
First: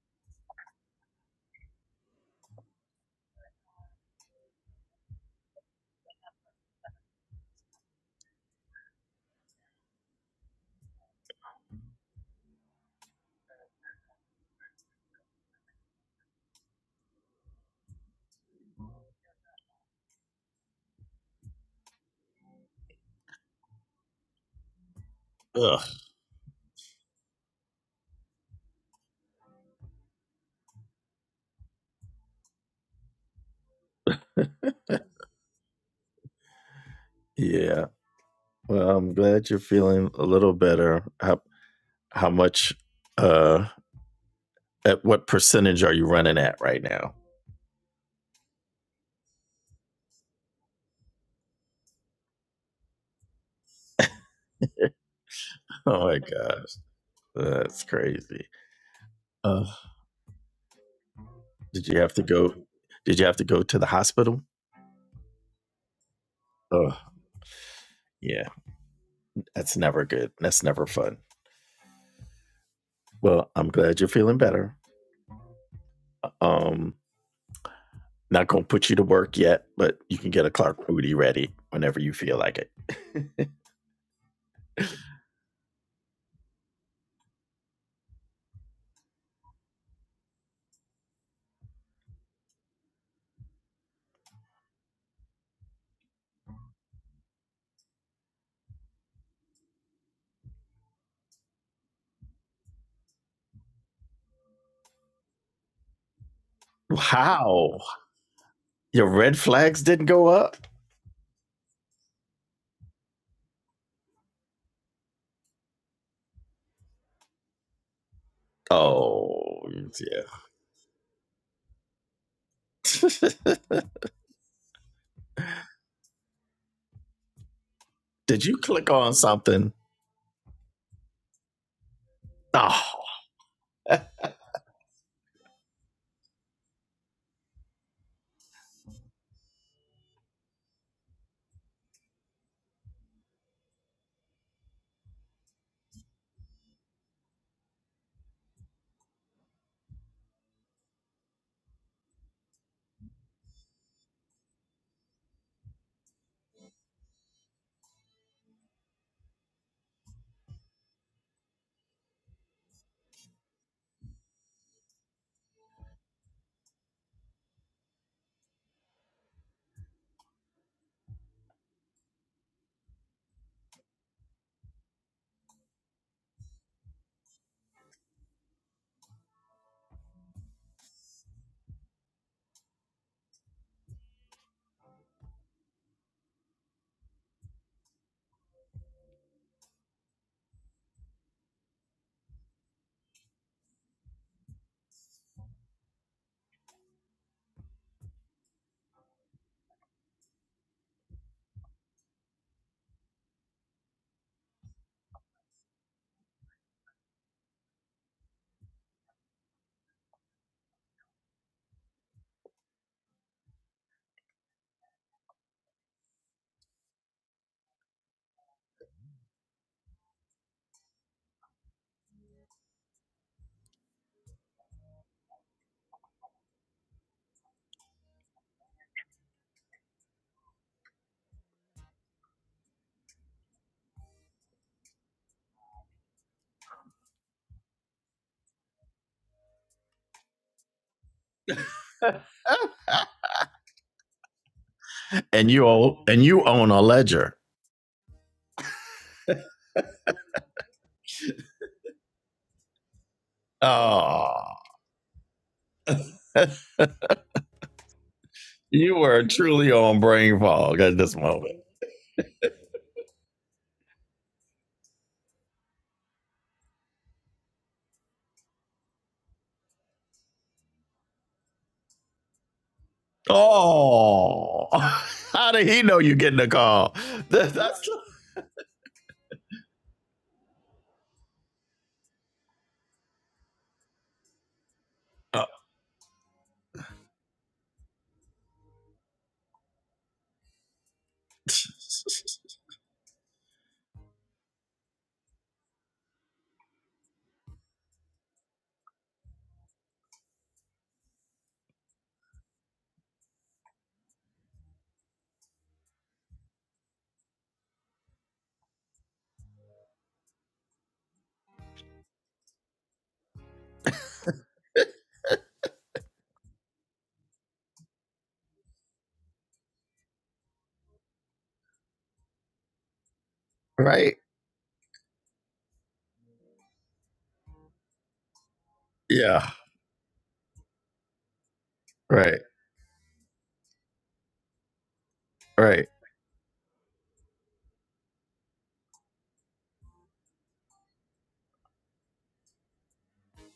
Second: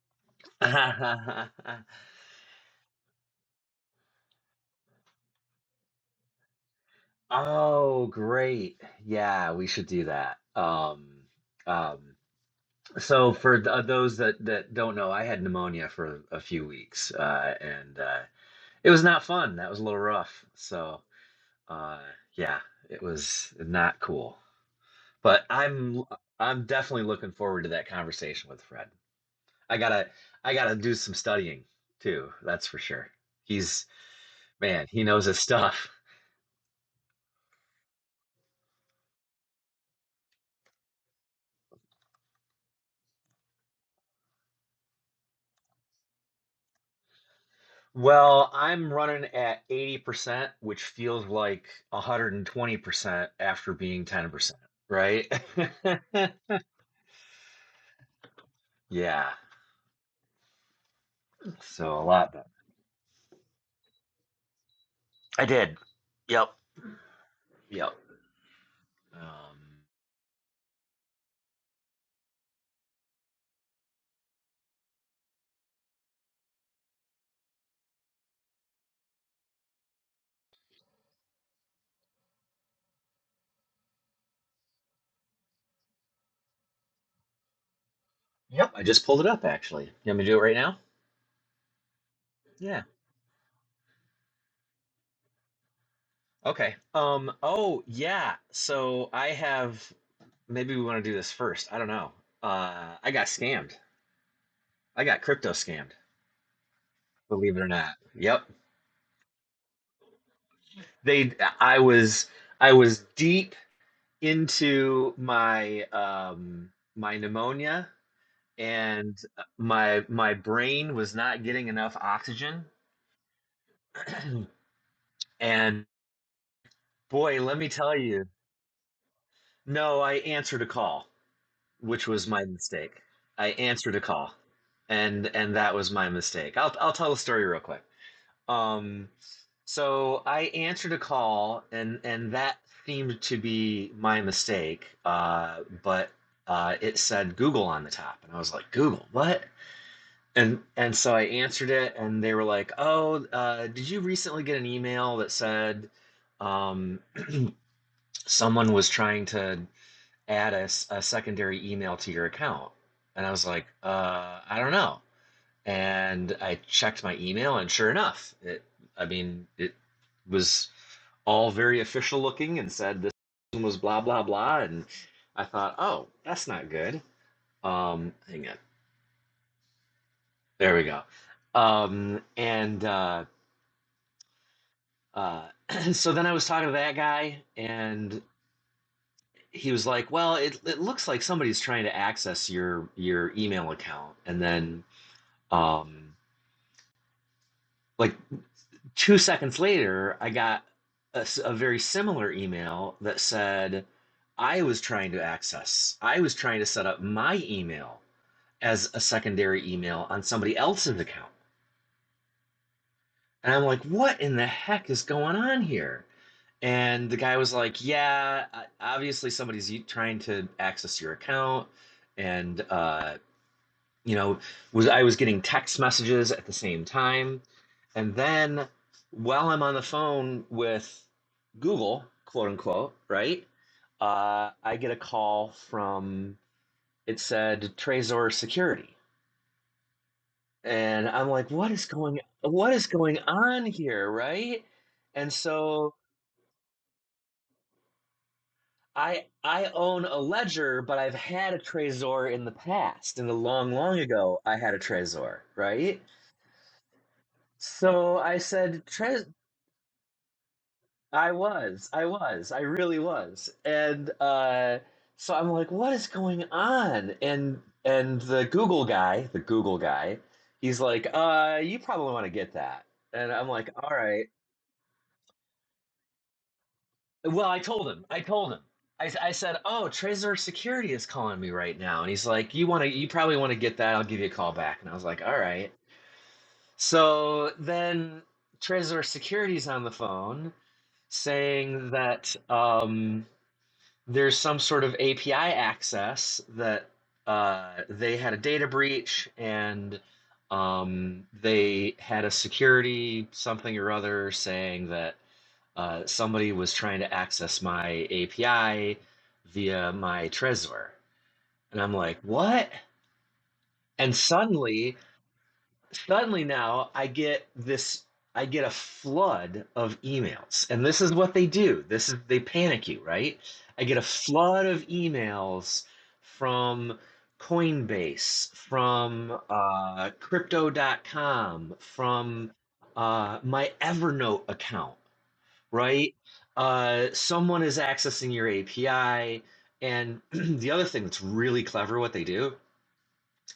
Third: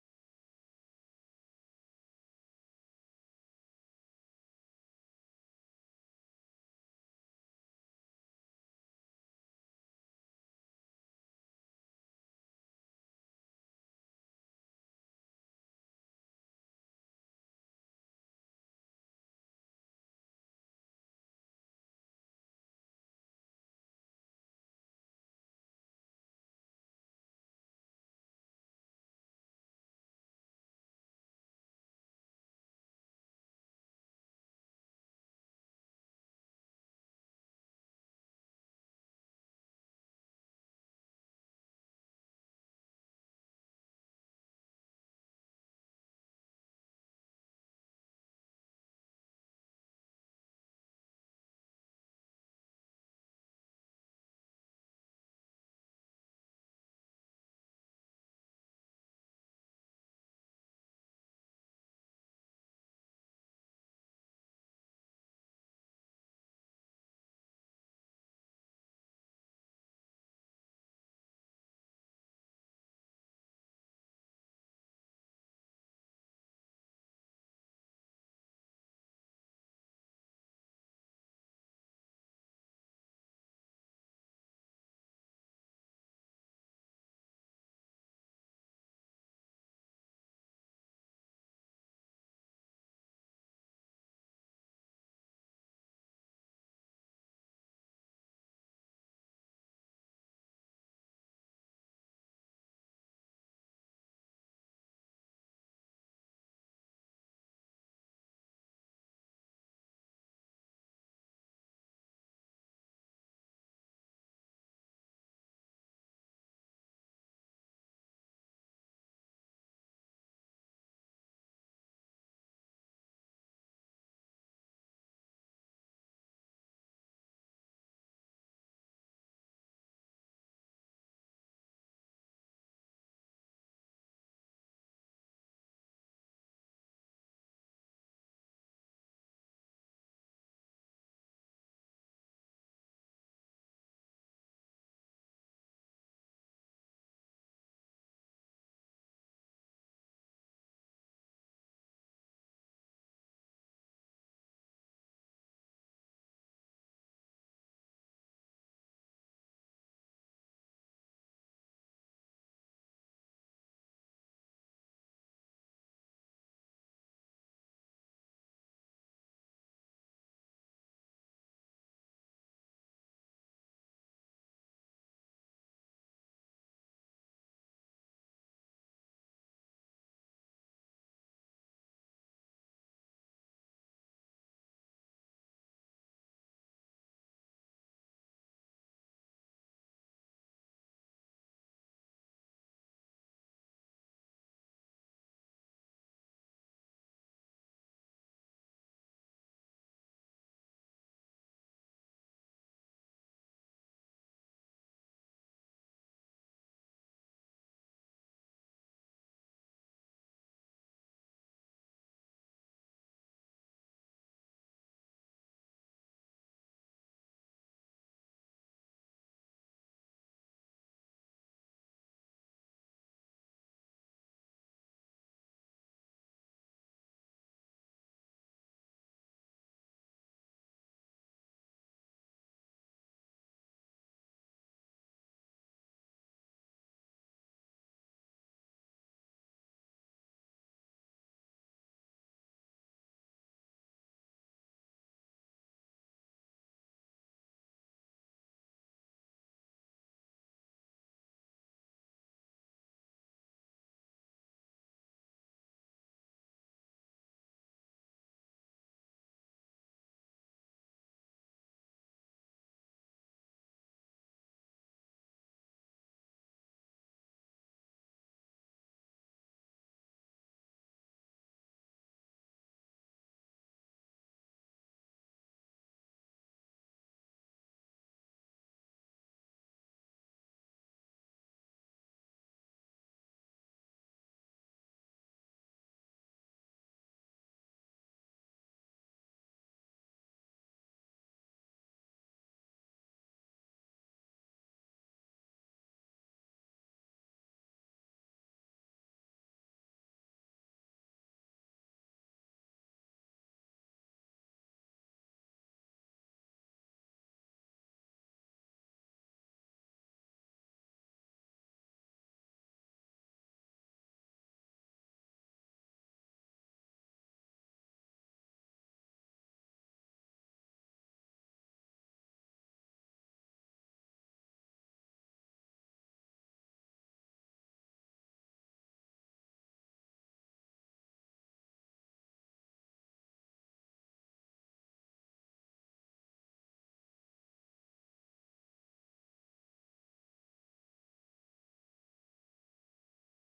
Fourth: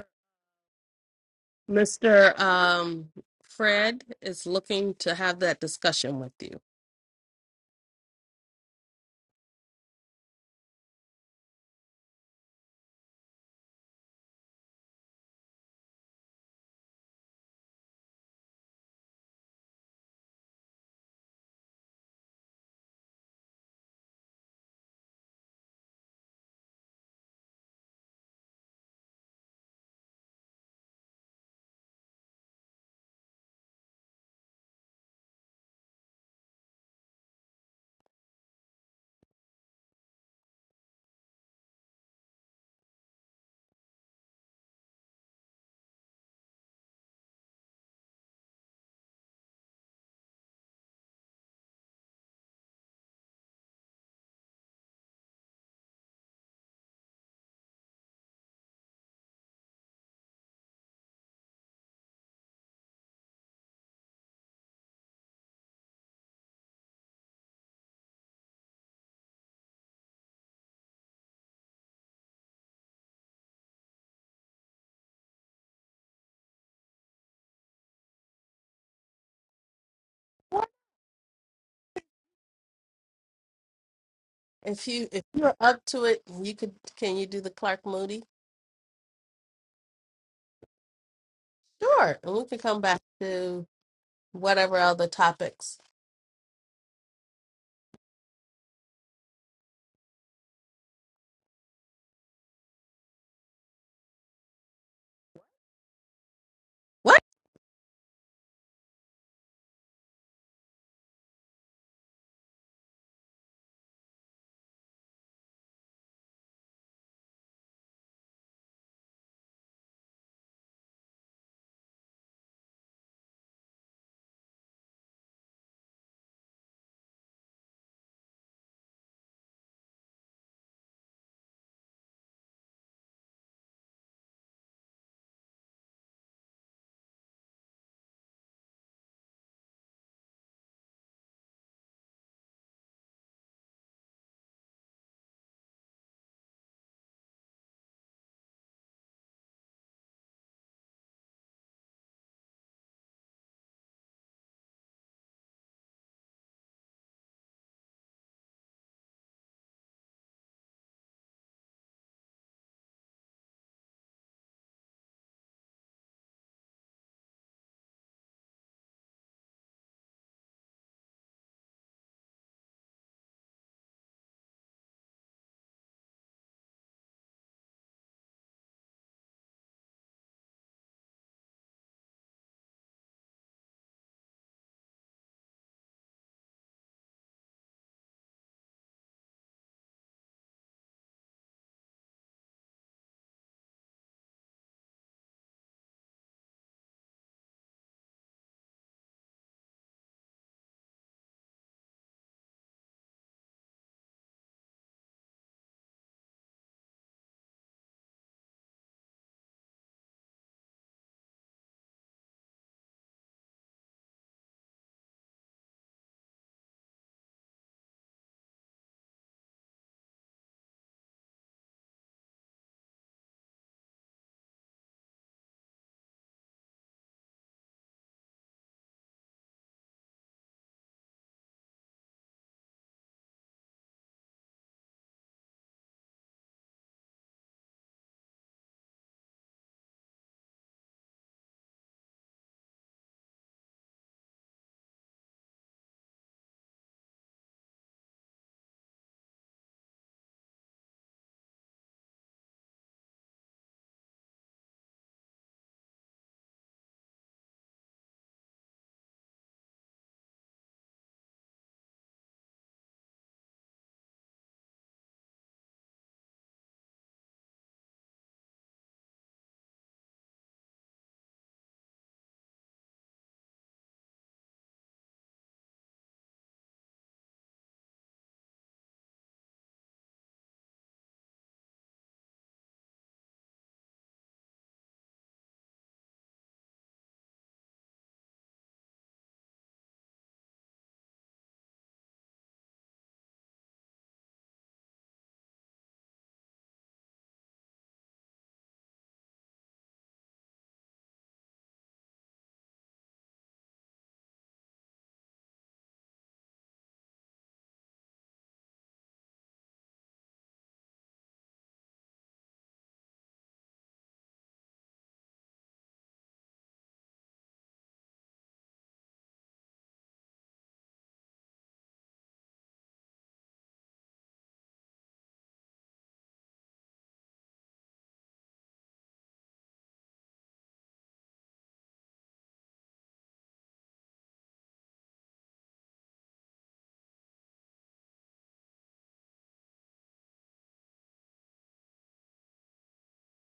[SPEAKER 2] Mr. Um, Fred is looking to have that discussion with you.
[SPEAKER 3] oh, great. Yeah, we should do that. Um, um, so for th uh, those that that don't know, I had pneumonia for a few weeks, uh, and uh, it was not fun. That was a little rough. So, uh, yeah, it was not cool. But
[SPEAKER 1] Ugh.
[SPEAKER 3] I'm I'm definitely looking forward to that conversation with Fred. I gotta I gotta do some studying too, that's for sure. He's man, he knows his stuff.
[SPEAKER 1] Yeah. Well, I'm glad you're feeling a little better. How how much? Uh, at what percentage are you running at right now?
[SPEAKER 3] Well, I'm running at 80%, which feels like 120% after being 10%, right?
[SPEAKER 1] Oh my gosh, that's crazy.
[SPEAKER 3] Yeah.
[SPEAKER 1] Uh, did
[SPEAKER 3] So
[SPEAKER 1] you
[SPEAKER 3] a
[SPEAKER 1] have to
[SPEAKER 3] lot better.
[SPEAKER 1] go? Did you have to go to the hospital?
[SPEAKER 3] I did. Yep.
[SPEAKER 1] Ugh.
[SPEAKER 3] Yep.
[SPEAKER 1] Yeah,
[SPEAKER 3] Um,
[SPEAKER 1] that's never good. That's never fun. Well, I'm glad you're feeling better. Um, Not gonna put you to work yet, but you can get a Clark Moody ready whenever you feel like it.
[SPEAKER 2] If you if you're up to it, you could can you do the Clark Moody?
[SPEAKER 3] yep. I just pulled it up actually. You want me to do it right now?
[SPEAKER 2] Sure, and we can come
[SPEAKER 3] Yeah.
[SPEAKER 2] back to whatever other topics.
[SPEAKER 3] Okay. Um, oh yeah. So I have maybe we want to do this first. I don't know. Uh, I got scammed. I got crypto scammed,
[SPEAKER 2] What?
[SPEAKER 3] believe it or
[SPEAKER 1] Wow!
[SPEAKER 3] not. Yep.
[SPEAKER 1] your red flags didn't go up?
[SPEAKER 3] They I was I was deep into my um my pneumonia and
[SPEAKER 1] Oh
[SPEAKER 3] my my
[SPEAKER 1] yeah.
[SPEAKER 3] brain was not getting enough oxygen. And boy, let me tell you,
[SPEAKER 1] Did you click on something?
[SPEAKER 3] no, I answered a call, which was my
[SPEAKER 1] Oh
[SPEAKER 3] mistake. I answered a call. And and that was my mistake. I'll I'll tell the story real quick. Um, so I answered a call, and and that seemed to be my mistake. Uh, but uh, it said Google on the top, and I was like, Google, what? And and so I answered it, and they were like, Oh, uh, did you recently get an email that said um, someone was trying to add a, s- a secondary email to your account? And I was like, uh, I don't know and I checked my email, and sure enough, it, I mean, it was all very official looking and said this was blah blah blah, and I thought, oh, that's not good. Um, hang on, there we go. Um, and uh, uh, so then I was talking to that guy, and he was like, well, it it looks like somebody's trying to access your your email account, and then um, like. Two seconds later, I got a a very similar email that said I was trying to access, I was trying to set up my email as a secondary email on somebody else's account. And I'm like, what in the heck is going on here? And the guy was like, "Yeah, obviously somebody's trying to access your account, and uh, you know was i was getting text messages at the same time and then while i'm on the phone with google quote unquote right uh, i get a call from it said trezor security and i'm like what is going what is going on here right and
[SPEAKER 1] and you
[SPEAKER 3] so
[SPEAKER 1] own and you own a ledger.
[SPEAKER 3] i i own a ledger but i've had a trezor in the past in the long long
[SPEAKER 1] Oh,
[SPEAKER 3] ago i had a trezor right so I said,
[SPEAKER 1] you were
[SPEAKER 3] "Trez,
[SPEAKER 1] truly on brain fog at this
[SPEAKER 3] I
[SPEAKER 1] moment.
[SPEAKER 3] was, I was, I really was. And uh, so I'm like, what is going on? And and the Google guy, the Google guy, he's like, uh, you probably want to get that. And I'm like, all right.
[SPEAKER 1] Oh, how did he know you getting a call?
[SPEAKER 3] Well,
[SPEAKER 1] That-
[SPEAKER 3] I told
[SPEAKER 1] that's
[SPEAKER 3] him, I told him. I, s- I said, oh, Trezor Security is calling me right now. And he's like, you want to, you probably want to get that. I'll give you a call back. And I was like, all
[SPEAKER 1] oh.
[SPEAKER 3] right. So then Trezor Security's on the phone saying that. Um, there's some sort of API access that uh, they had a data breach and um, they had a security something or other saying that uh, somebody was trying to access my API via my Trezor. And I'm like, what? And suddenly suddenly now I get this I get a flood of emails. And this is what they do. This is they panic you, right? I get a
[SPEAKER 1] right.
[SPEAKER 3] flood of emails from Coinbase, from
[SPEAKER 1] Yeah.
[SPEAKER 3] uh, crypto dot com,
[SPEAKER 1] Right.
[SPEAKER 3] from uh, my Evernote account,
[SPEAKER 1] Right.
[SPEAKER 3] right? Uh, someone is accessing your API. And the other thing that's really clever what they do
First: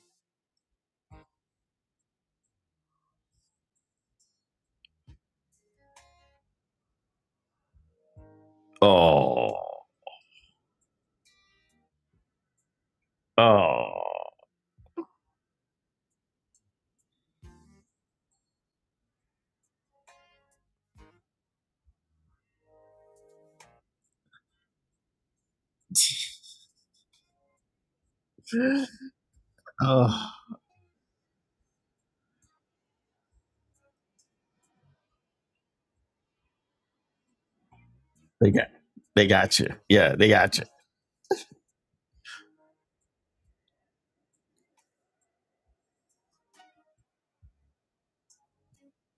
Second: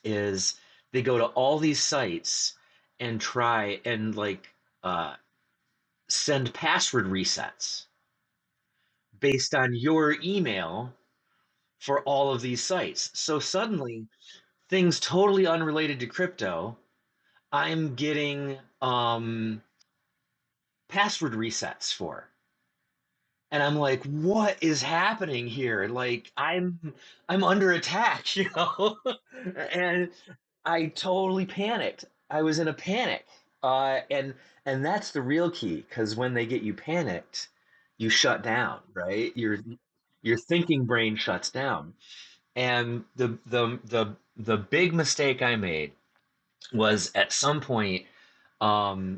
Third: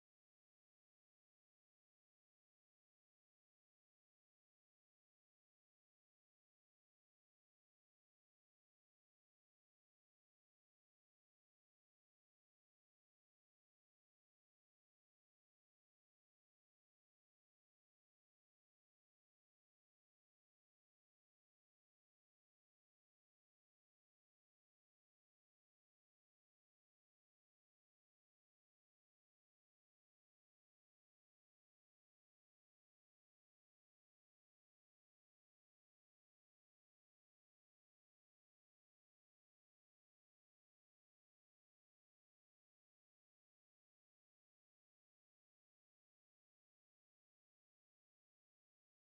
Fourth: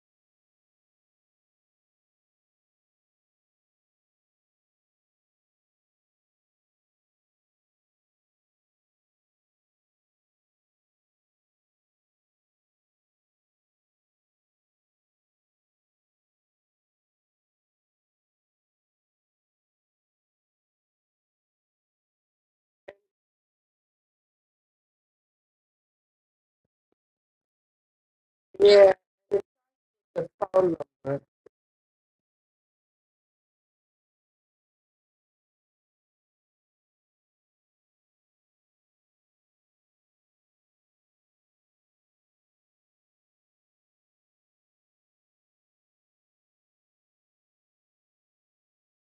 [SPEAKER 3] is they go to all these sites and try and like uh, send password resets based
[SPEAKER 1] Oh.
[SPEAKER 3] on your email for all of these sites. So
[SPEAKER 1] Oh.
[SPEAKER 3] suddenly, things totally unrelated to crypto, I'm getting um, password resets for. and I'm like, what is happening here? Like I'm I'm under attack, you know? and
[SPEAKER 2] the
[SPEAKER 1] Oh.
[SPEAKER 2] phone
[SPEAKER 3] I
[SPEAKER 2] number.
[SPEAKER 3] totally panicked. I was in a panic. Uh, and and that's the real key, because when they get you panicked, you shut
[SPEAKER 1] They got.
[SPEAKER 3] down,
[SPEAKER 1] They
[SPEAKER 3] right? Your
[SPEAKER 1] got you. Yeah. They
[SPEAKER 3] your
[SPEAKER 1] got you.
[SPEAKER 3] thinking brain shuts down. And the the the the big mistake I made was at some point um,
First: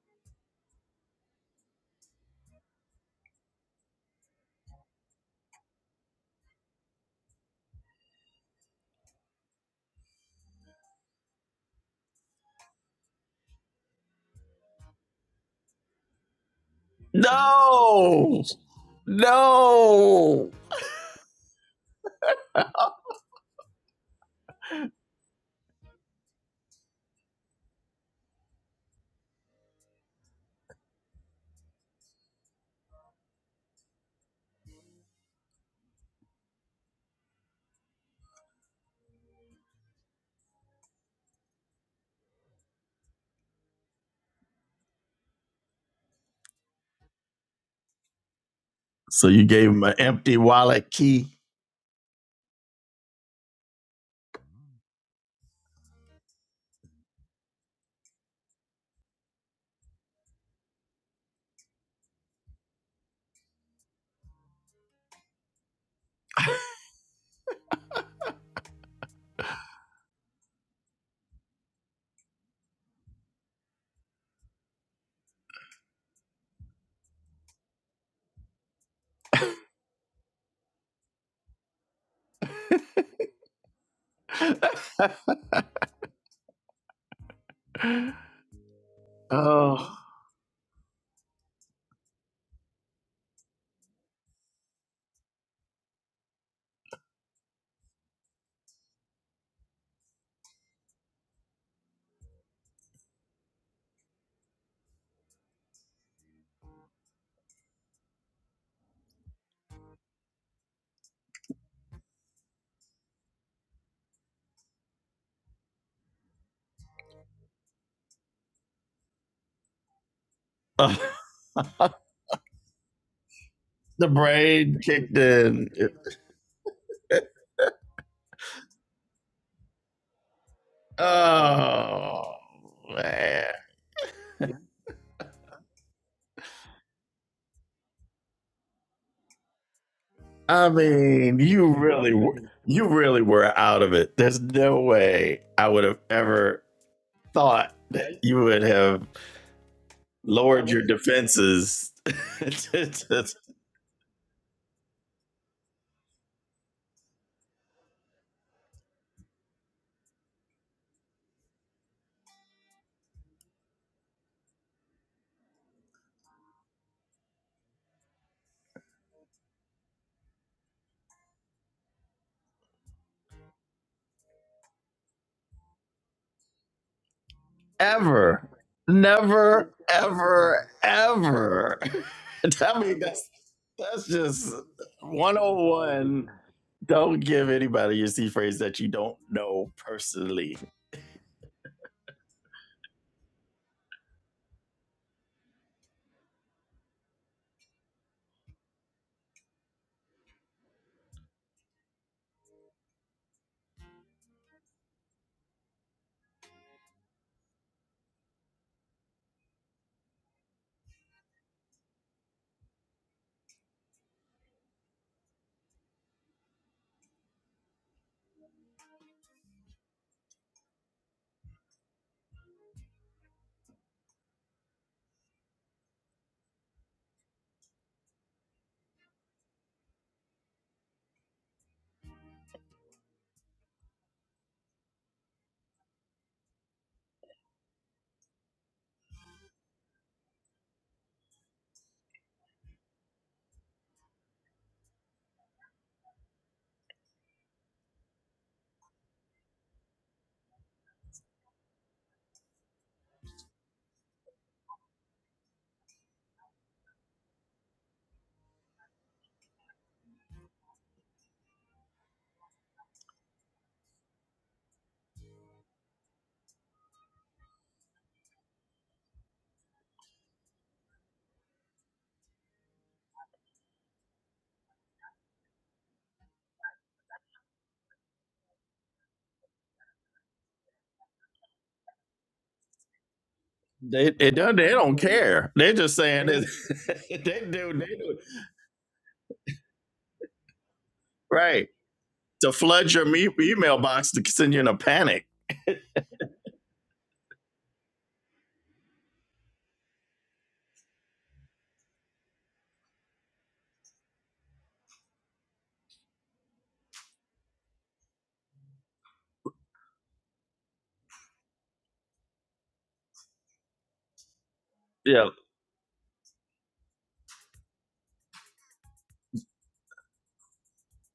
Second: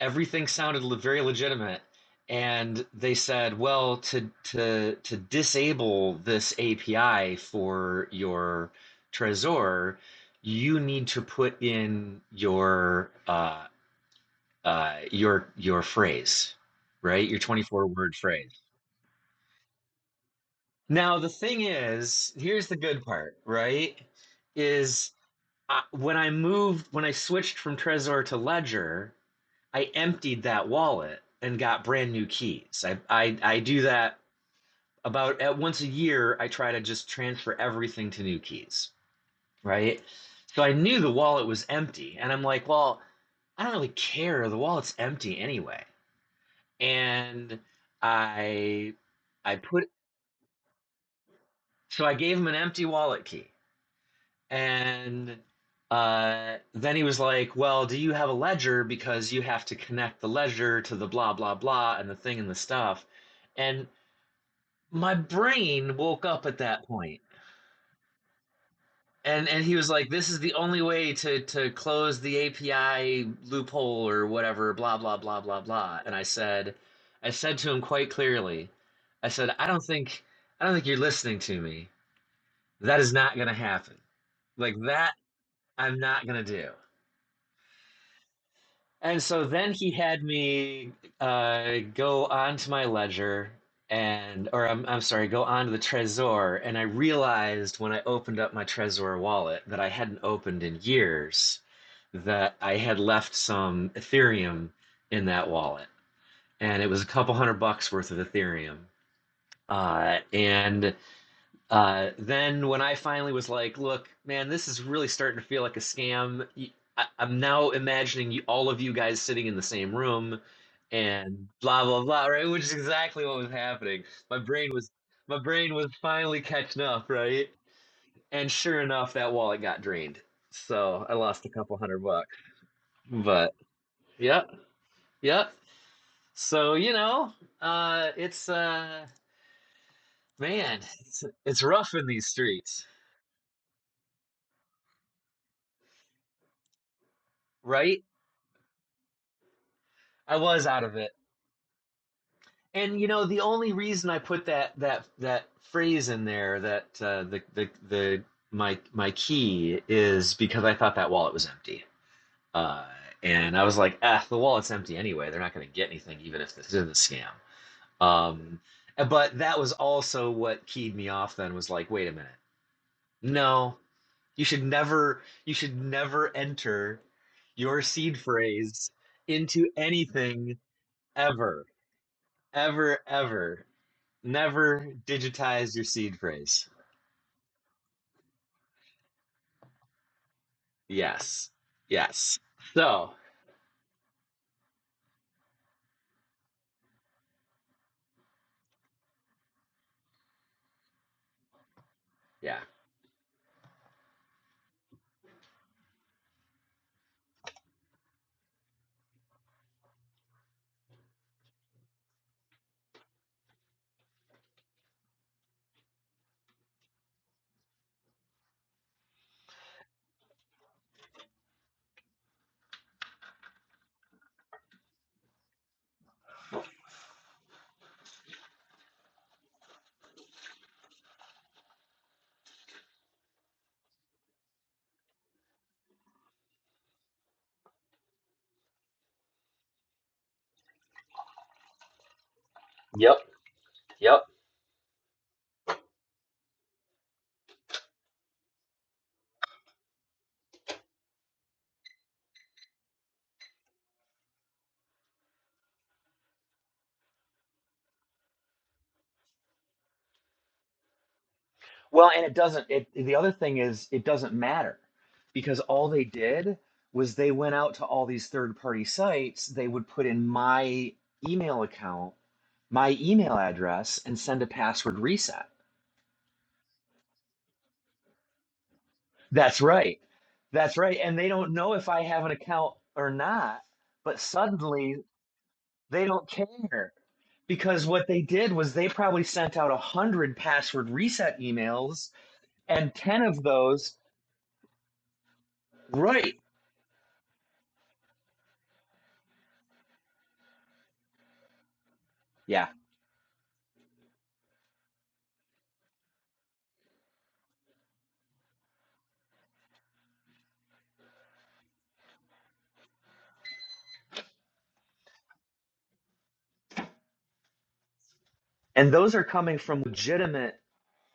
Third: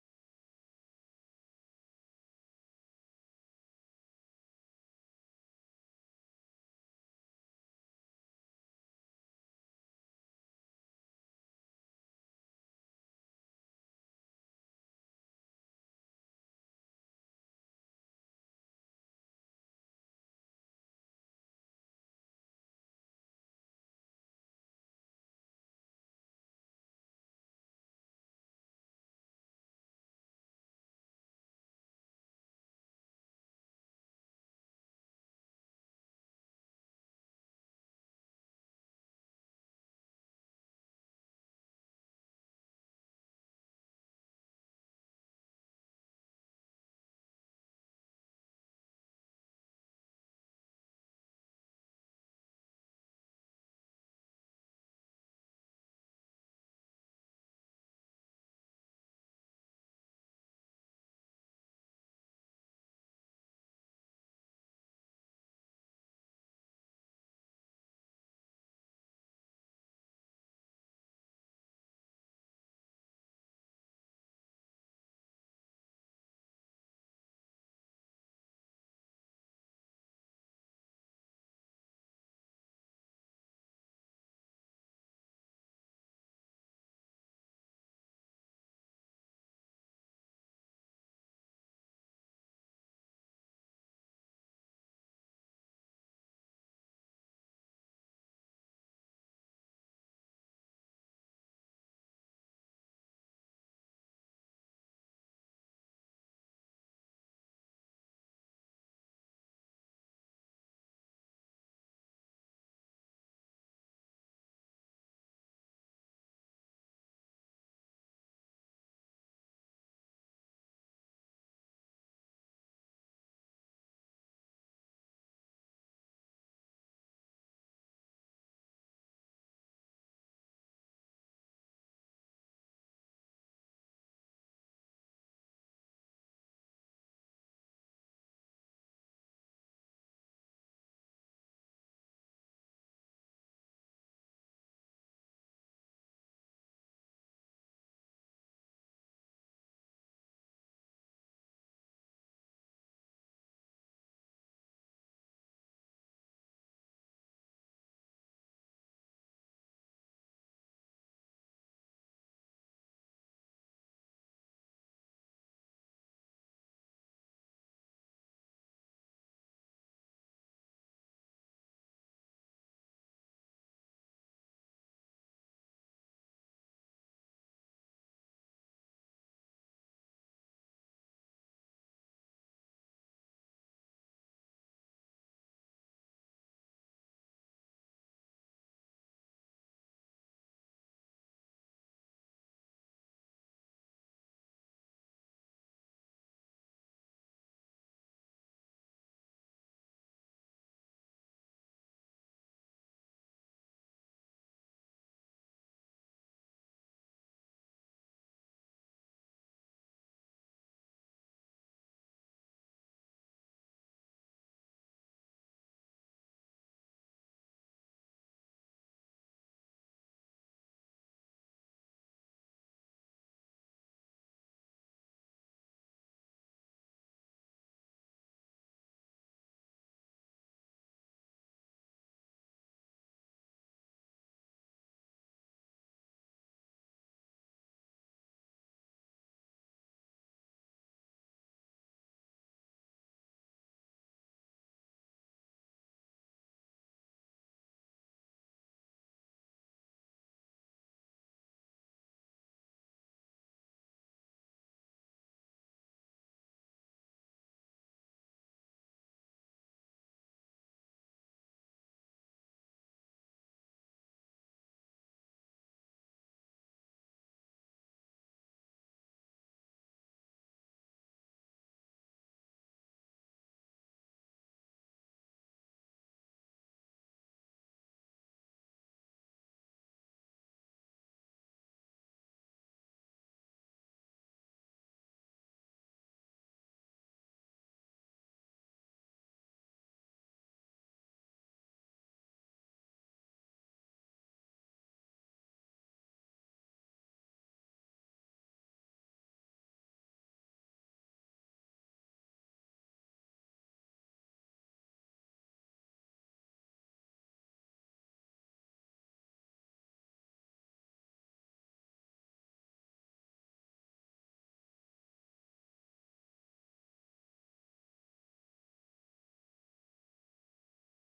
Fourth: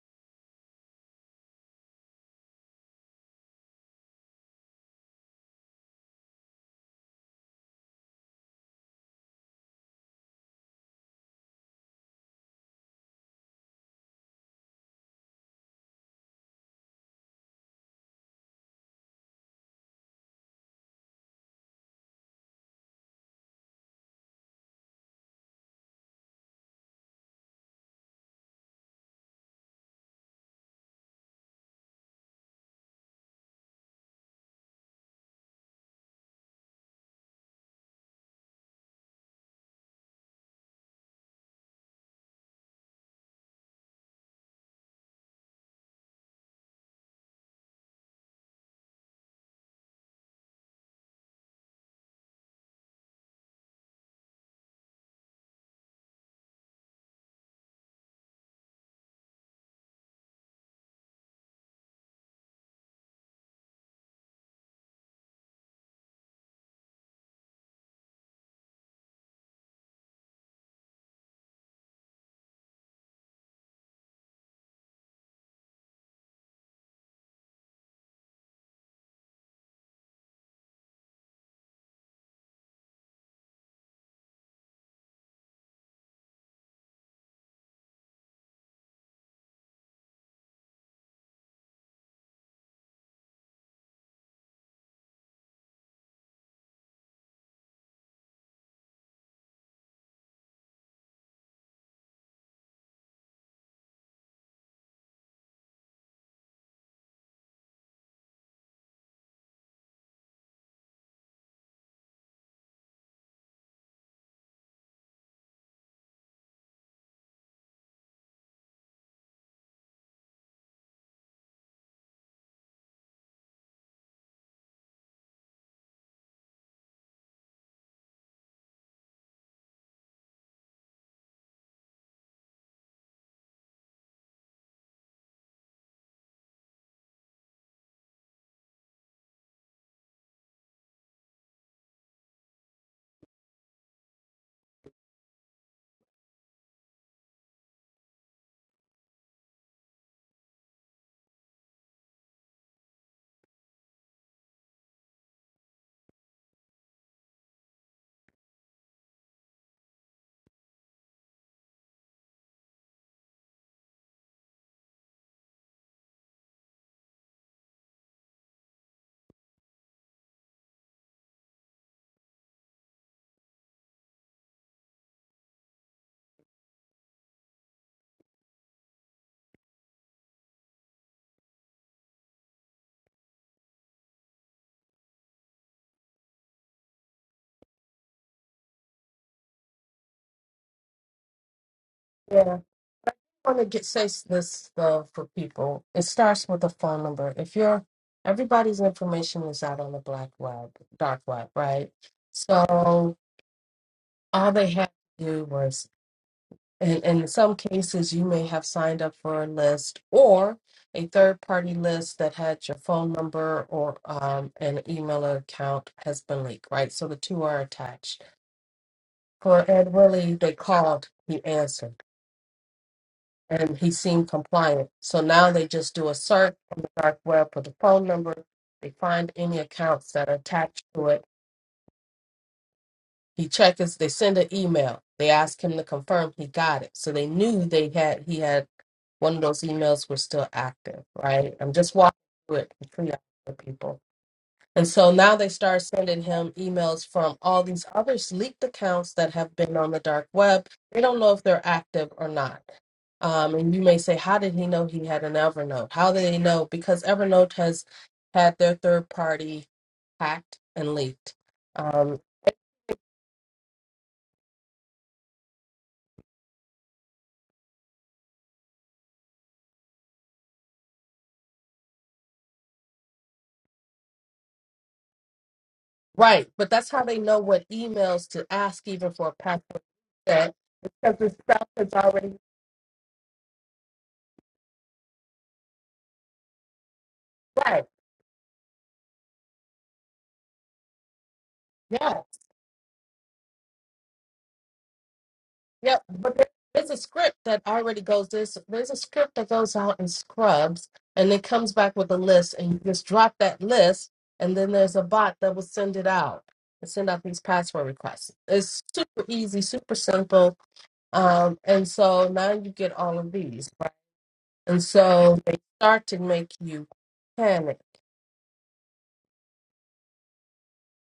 [SPEAKER 3] everything sounded very legitimate and they said well to to to disable this api for your trezor you need to put in your uh, uh, your your phrase right your 24 word
[SPEAKER 1] No,
[SPEAKER 3] phrase
[SPEAKER 1] no.
[SPEAKER 3] now the thing is here's the good part right is uh, when i moved when i switched from trezor to ledger I emptied that wallet and got brand new keys. I, I, I do that about at once a year. I try to just transfer everything to new keys, right? So I knew the wallet was empty, and I'm like, well, I don't really care. The wallet's empty anyway. And I
[SPEAKER 1] So you
[SPEAKER 3] I
[SPEAKER 1] gave him
[SPEAKER 3] put
[SPEAKER 1] an empty wallet key.
[SPEAKER 3] so I gave him an empty wallet key. And uh, then he was like, Well, do you have a ledger? Because you have to connect the ledger to the blah, blah, blah, and the thing and the stuff. And my brain woke up at that point. And, and he was like, This is the only way to, to close the API loophole or whatever, blah, blah, blah, blah, blah. And I said, I said to him quite clearly, I said, I don't think, I don't think you're listening to me. That is not going to happen. Like that, I'm not going to do. And so then he
[SPEAKER 1] Oh,
[SPEAKER 3] had me uh, go onto my ledger and, or I'm, I'm sorry, go onto the Trezor. And I realized when I opened up my Trezor wallet that I hadn't opened in years that I had left some Ethereum in that wallet. And it was a couple hundred bucks worth of Ethereum. Uh, and uh, then when I finally was like, look, man, this is really starting to feel like a scam. i am now imagining you, all of you guys sitting in the same room
[SPEAKER 1] uh,
[SPEAKER 3] and blah, blah, blah, right? Which is exactly what was happening.
[SPEAKER 1] the
[SPEAKER 3] My brain
[SPEAKER 1] brain
[SPEAKER 3] was,
[SPEAKER 1] kicked
[SPEAKER 3] my
[SPEAKER 1] in.
[SPEAKER 3] brain was finally catching up, right? And sure enough, that wallet got drained. So I lost a couple hundred
[SPEAKER 1] Oh
[SPEAKER 3] bucks,
[SPEAKER 1] man.
[SPEAKER 3] but yep, yep. So, you know, uh, it's, uh,
[SPEAKER 1] I
[SPEAKER 3] man, it's,
[SPEAKER 1] mean,
[SPEAKER 3] it's
[SPEAKER 1] you
[SPEAKER 3] rough in
[SPEAKER 1] really,
[SPEAKER 3] these
[SPEAKER 1] were,
[SPEAKER 3] streets,
[SPEAKER 1] you really were out of it. There's no way I would have ever thought
[SPEAKER 3] right?
[SPEAKER 1] that you would have
[SPEAKER 3] I was
[SPEAKER 1] lowered your
[SPEAKER 3] out of it.
[SPEAKER 1] defenses to-
[SPEAKER 3] And you know,
[SPEAKER 1] to-
[SPEAKER 3] the only reason I put that that that phrase in there, that uh, the the the my my key is because I thought that wallet was empty, uh, and I was like, ah, the wallet's empty anyway. They're not going to get anything, even if this is a scam. Um, but that was also what keyed me off. Then was like, wait a minute, no, you should never, you should never enter your seed
[SPEAKER 1] ever,
[SPEAKER 3] phrase into
[SPEAKER 1] never,
[SPEAKER 3] anything
[SPEAKER 1] ever,
[SPEAKER 3] ever,
[SPEAKER 1] ever. I
[SPEAKER 3] ever,
[SPEAKER 1] mean, that's
[SPEAKER 3] ever.
[SPEAKER 1] that's just
[SPEAKER 3] Never digitize your seed
[SPEAKER 1] 101.
[SPEAKER 3] phrase.
[SPEAKER 1] Don't give anybody your C phrase that you don't know personally.
[SPEAKER 3] Yes. Yes.
[SPEAKER 2] Yeah.
[SPEAKER 3] So,
[SPEAKER 2] I want to get say this though for people. It starts with a phone number. If you're everybody's information is out on the black web, dark web, right?
[SPEAKER 3] yeah.
[SPEAKER 2] So all they had to do was, and, and in some cases, you may have signed up for a list or a third party list that had your phone number or um, an email account has been leaked, right? So the two are attached. For Ed Willie, they called, he answered and he seemed compliant. So now they just do a search on the dark web for the phone number. They find any accounts that are attached to it. He checks. They send an email. They ask him to confirm he got it. So they knew they had he had one of those emails were still active, right? I'm just walking through it
[SPEAKER 3] Yep.
[SPEAKER 2] for people.
[SPEAKER 3] Yep.
[SPEAKER 2] And so now they start sending him emails from all these other leaked accounts that have been on the dark web. They don't know if they're active or not. Um, and you may say, how did he know he had an Evernote? How did he know? Because Evernote has had their third party hacked and leaked.
[SPEAKER 3] Well,
[SPEAKER 2] Um,
[SPEAKER 3] and it doesn't it the other thing is it doesn't matter because all they did was they went out to all these third-party sites, they would put in my email account, my email address and send a password reset.
[SPEAKER 2] right. But that's how they know what emails to ask, even for a
[SPEAKER 3] That's
[SPEAKER 2] password
[SPEAKER 3] right.
[SPEAKER 2] set,
[SPEAKER 3] That's right. And
[SPEAKER 2] because
[SPEAKER 3] they
[SPEAKER 2] the
[SPEAKER 3] don't
[SPEAKER 2] stuff
[SPEAKER 3] know if
[SPEAKER 2] is
[SPEAKER 3] I have an
[SPEAKER 2] already
[SPEAKER 3] account or not,
[SPEAKER 1] They
[SPEAKER 3] but
[SPEAKER 1] it don't they
[SPEAKER 3] suddenly
[SPEAKER 1] don't care. They're just
[SPEAKER 3] They don't
[SPEAKER 1] saying it.
[SPEAKER 3] care
[SPEAKER 1] they do
[SPEAKER 2] right.
[SPEAKER 1] they
[SPEAKER 3] because what
[SPEAKER 1] do
[SPEAKER 3] they did was they probably sent out a hundred password reset
[SPEAKER 1] right
[SPEAKER 3] emails,
[SPEAKER 2] Yeah.
[SPEAKER 1] to flood
[SPEAKER 3] and
[SPEAKER 1] your
[SPEAKER 3] ten
[SPEAKER 1] me-
[SPEAKER 3] of
[SPEAKER 1] email
[SPEAKER 3] those,
[SPEAKER 1] box to send you in a panic.
[SPEAKER 2] Yep,
[SPEAKER 3] right?
[SPEAKER 2] but there- there's a script that already goes this. There's a script that goes out in Scrubs, and it comes back with a list,
[SPEAKER 3] Yeah,
[SPEAKER 2] and you just drop that list, and then there's a bot that will send it out and send out these password requests. It's super easy, super simple, um, and so now you get all of these, right? And
[SPEAKER 1] Yeah.
[SPEAKER 2] so they start to make you panic.
[SPEAKER 3] and those are coming from legitimate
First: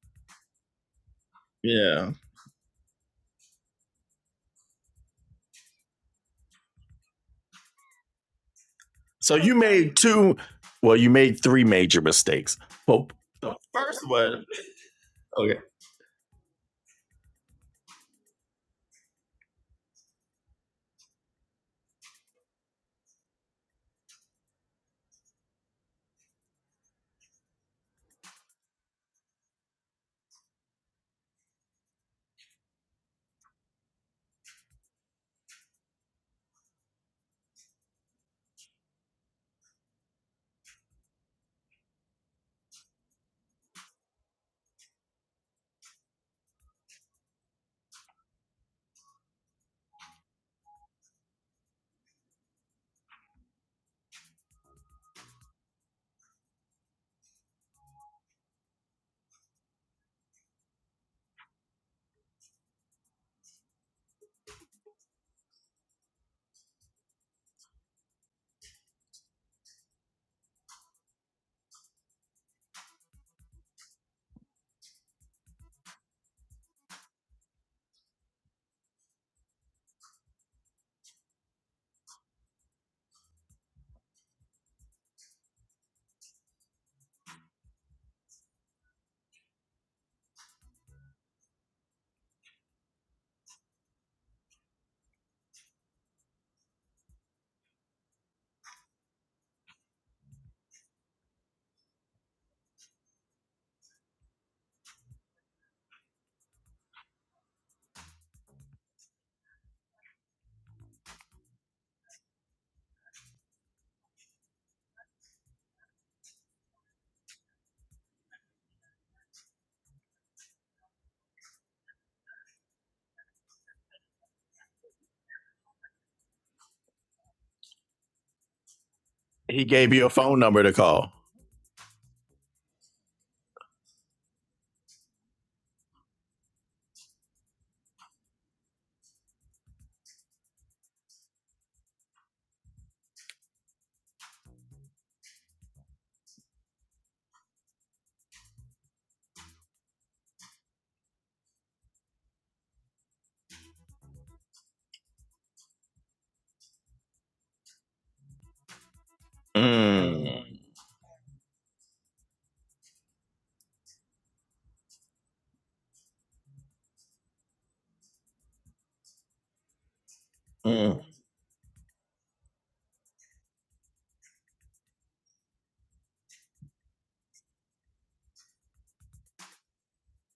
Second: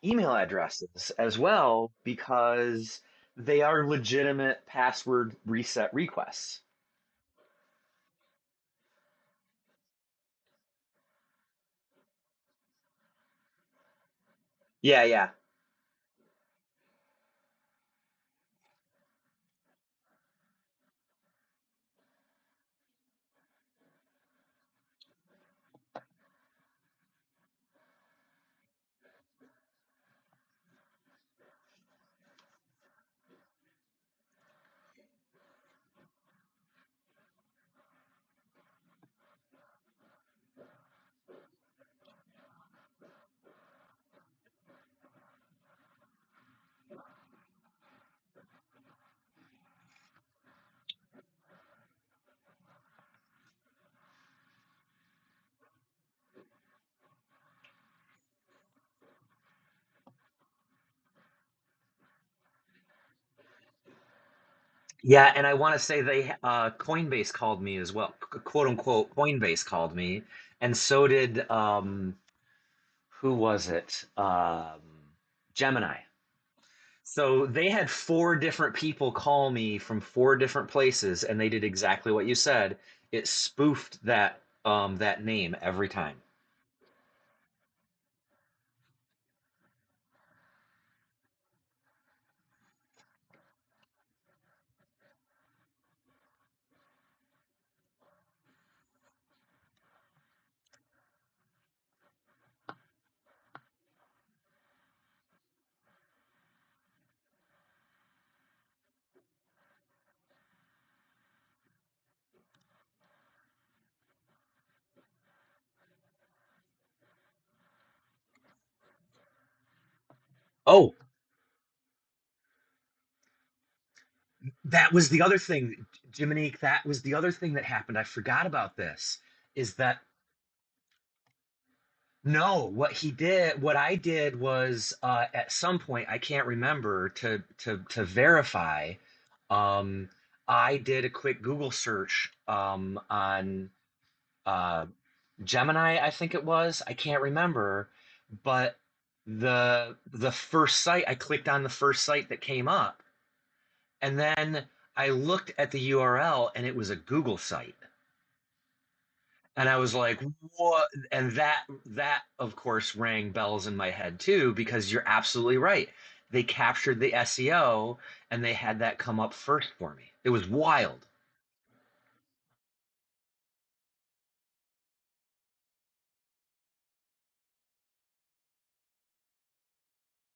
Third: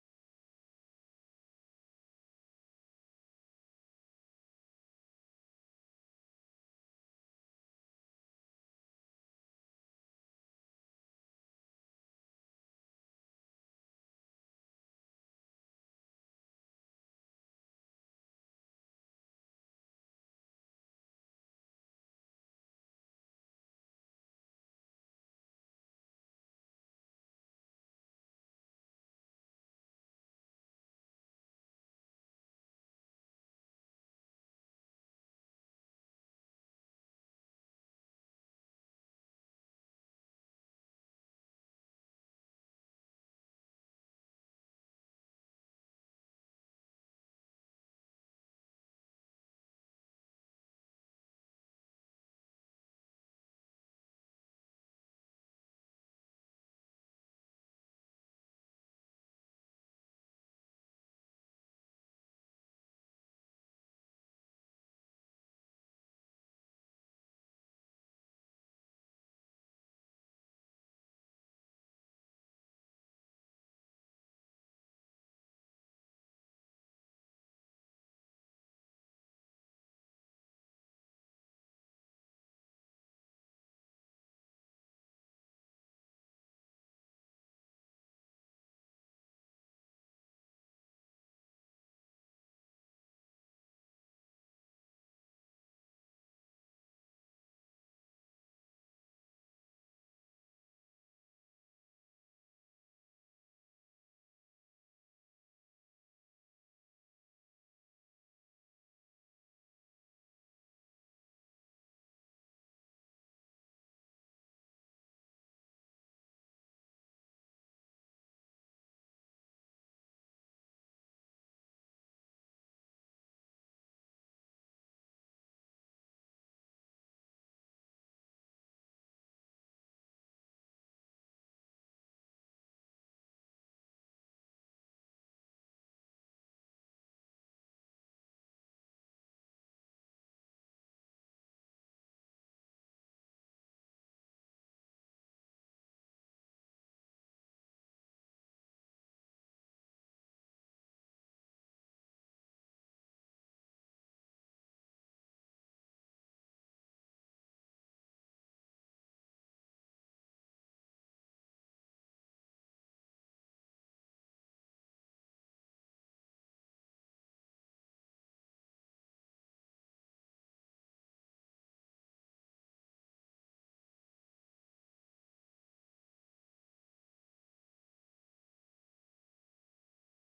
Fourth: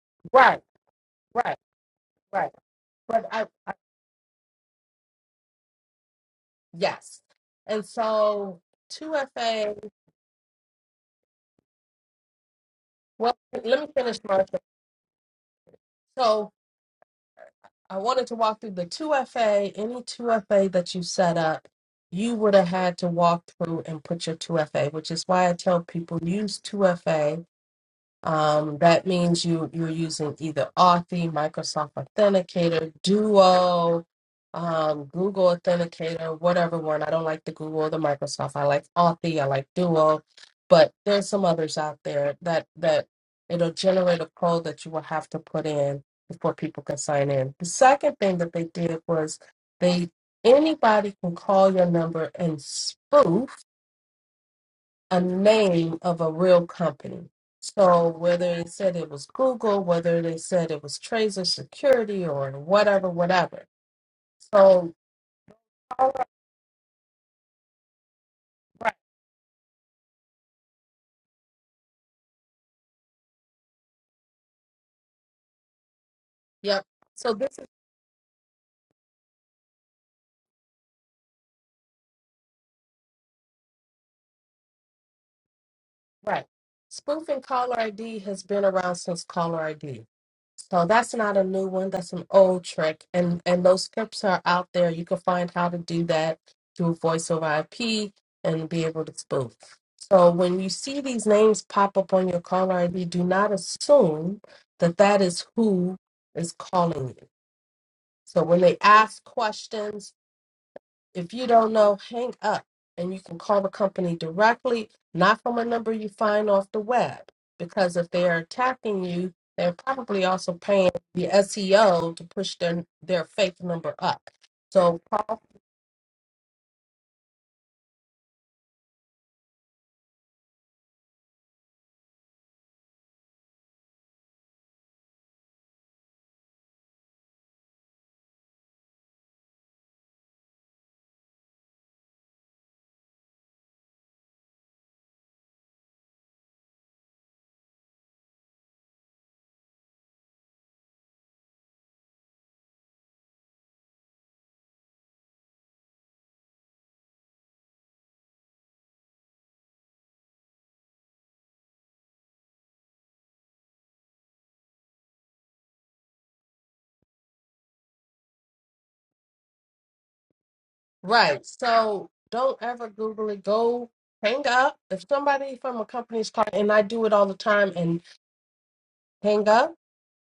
[SPEAKER 3] email
[SPEAKER 2] Right,
[SPEAKER 3] addresses as
[SPEAKER 2] right,
[SPEAKER 3] well
[SPEAKER 1] Yeah.
[SPEAKER 2] right.
[SPEAKER 3] because
[SPEAKER 2] But I,
[SPEAKER 3] they
[SPEAKER 2] I
[SPEAKER 3] are legitimate password reset requests.
[SPEAKER 2] yes, and so two
[SPEAKER 1] So you
[SPEAKER 2] FA.
[SPEAKER 1] made two. Well, you made three major mistakes. Well,
[SPEAKER 2] Well,
[SPEAKER 1] the
[SPEAKER 2] let me
[SPEAKER 1] first
[SPEAKER 2] finish my.
[SPEAKER 1] one,
[SPEAKER 3] Yeah, yeah.
[SPEAKER 1] okay,
[SPEAKER 2] So I wanted to walk through the 2FA. Any 2FA that you set up, you would have had to walk through and put your 2FA, which is why I tell people use 2FA um, that means you you're using either Authy, Microsoft Authenticator, Duo, um, Google Authenticator, whatever one. I don't like the Google or the Microsoft. I like Authy, I like Duo, but there's some others out there that that it'll generate a code that you will have to put in before people can sign in. The second thing that they did was they anybody can call your number and spoof a name of a real company. So whether it said it was Google, whether they said it was Tracer Security or whatever, whatever. So
[SPEAKER 3] Yeah, and I want to say
[SPEAKER 2] caller,
[SPEAKER 3] they uh, Coinbase called me as well. Qu- quote
[SPEAKER 2] right.
[SPEAKER 3] unquote Coinbase called me, and so did um, who was it? Um, Gemini.
[SPEAKER 2] Yep. So
[SPEAKER 3] So
[SPEAKER 2] this is
[SPEAKER 3] they had four different people call me from four different places, and they did exactly what you said. It spoofed that um that name every time.
[SPEAKER 2] right. Spoofing caller ID has been around since caller ID. So that's not a new one. That's an old trick, and and those scripts are out there. You can find how to do that through voice over IP and be able to spoof. So when you see these names pop up on your caller ID, do not assume that that is who is calling you. So when they ask questions, if you don't know, hang up and you can call the company directly, not from a number you find off the web. Because if they're attacking you, they're probably also paying
[SPEAKER 3] Oh,
[SPEAKER 2] the SEO to push their their fake number up.
[SPEAKER 3] that
[SPEAKER 2] So
[SPEAKER 3] was the other
[SPEAKER 2] call-
[SPEAKER 3] thing, Jiminique. That was the other thing that happened. I forgot about this.
[SPEAKER 1] he
[SPEAKER 3] Is
[SPEAKER 1] gave
[SPEAKER 3] that
[SPEAKER 1] you a phone number to call.
[SPEAKER 3] no? What he did, what I did was uh, at some point I can't remember to to to verify. Um, I did a quick Google search um, on. uh, Gemini, I think it was. I can't remember, but the the first site I clicked on the first site that came up, and then I looked at the URL and it was a Google site, and I was like,
[SPEAKER 1] Mm,
[SPEAKER 3] "What?" And that that of course rang bells in my head too because you're absolutely right. They captured the SEO and they had that come up first for me. It was
[SPEAKER 1] mm.
[SPEAKER 3] wild.
[SPEAKER 2] right. So don't ever Google it. Go hang up. If somebody from a company is calling and I do it all the time and hang up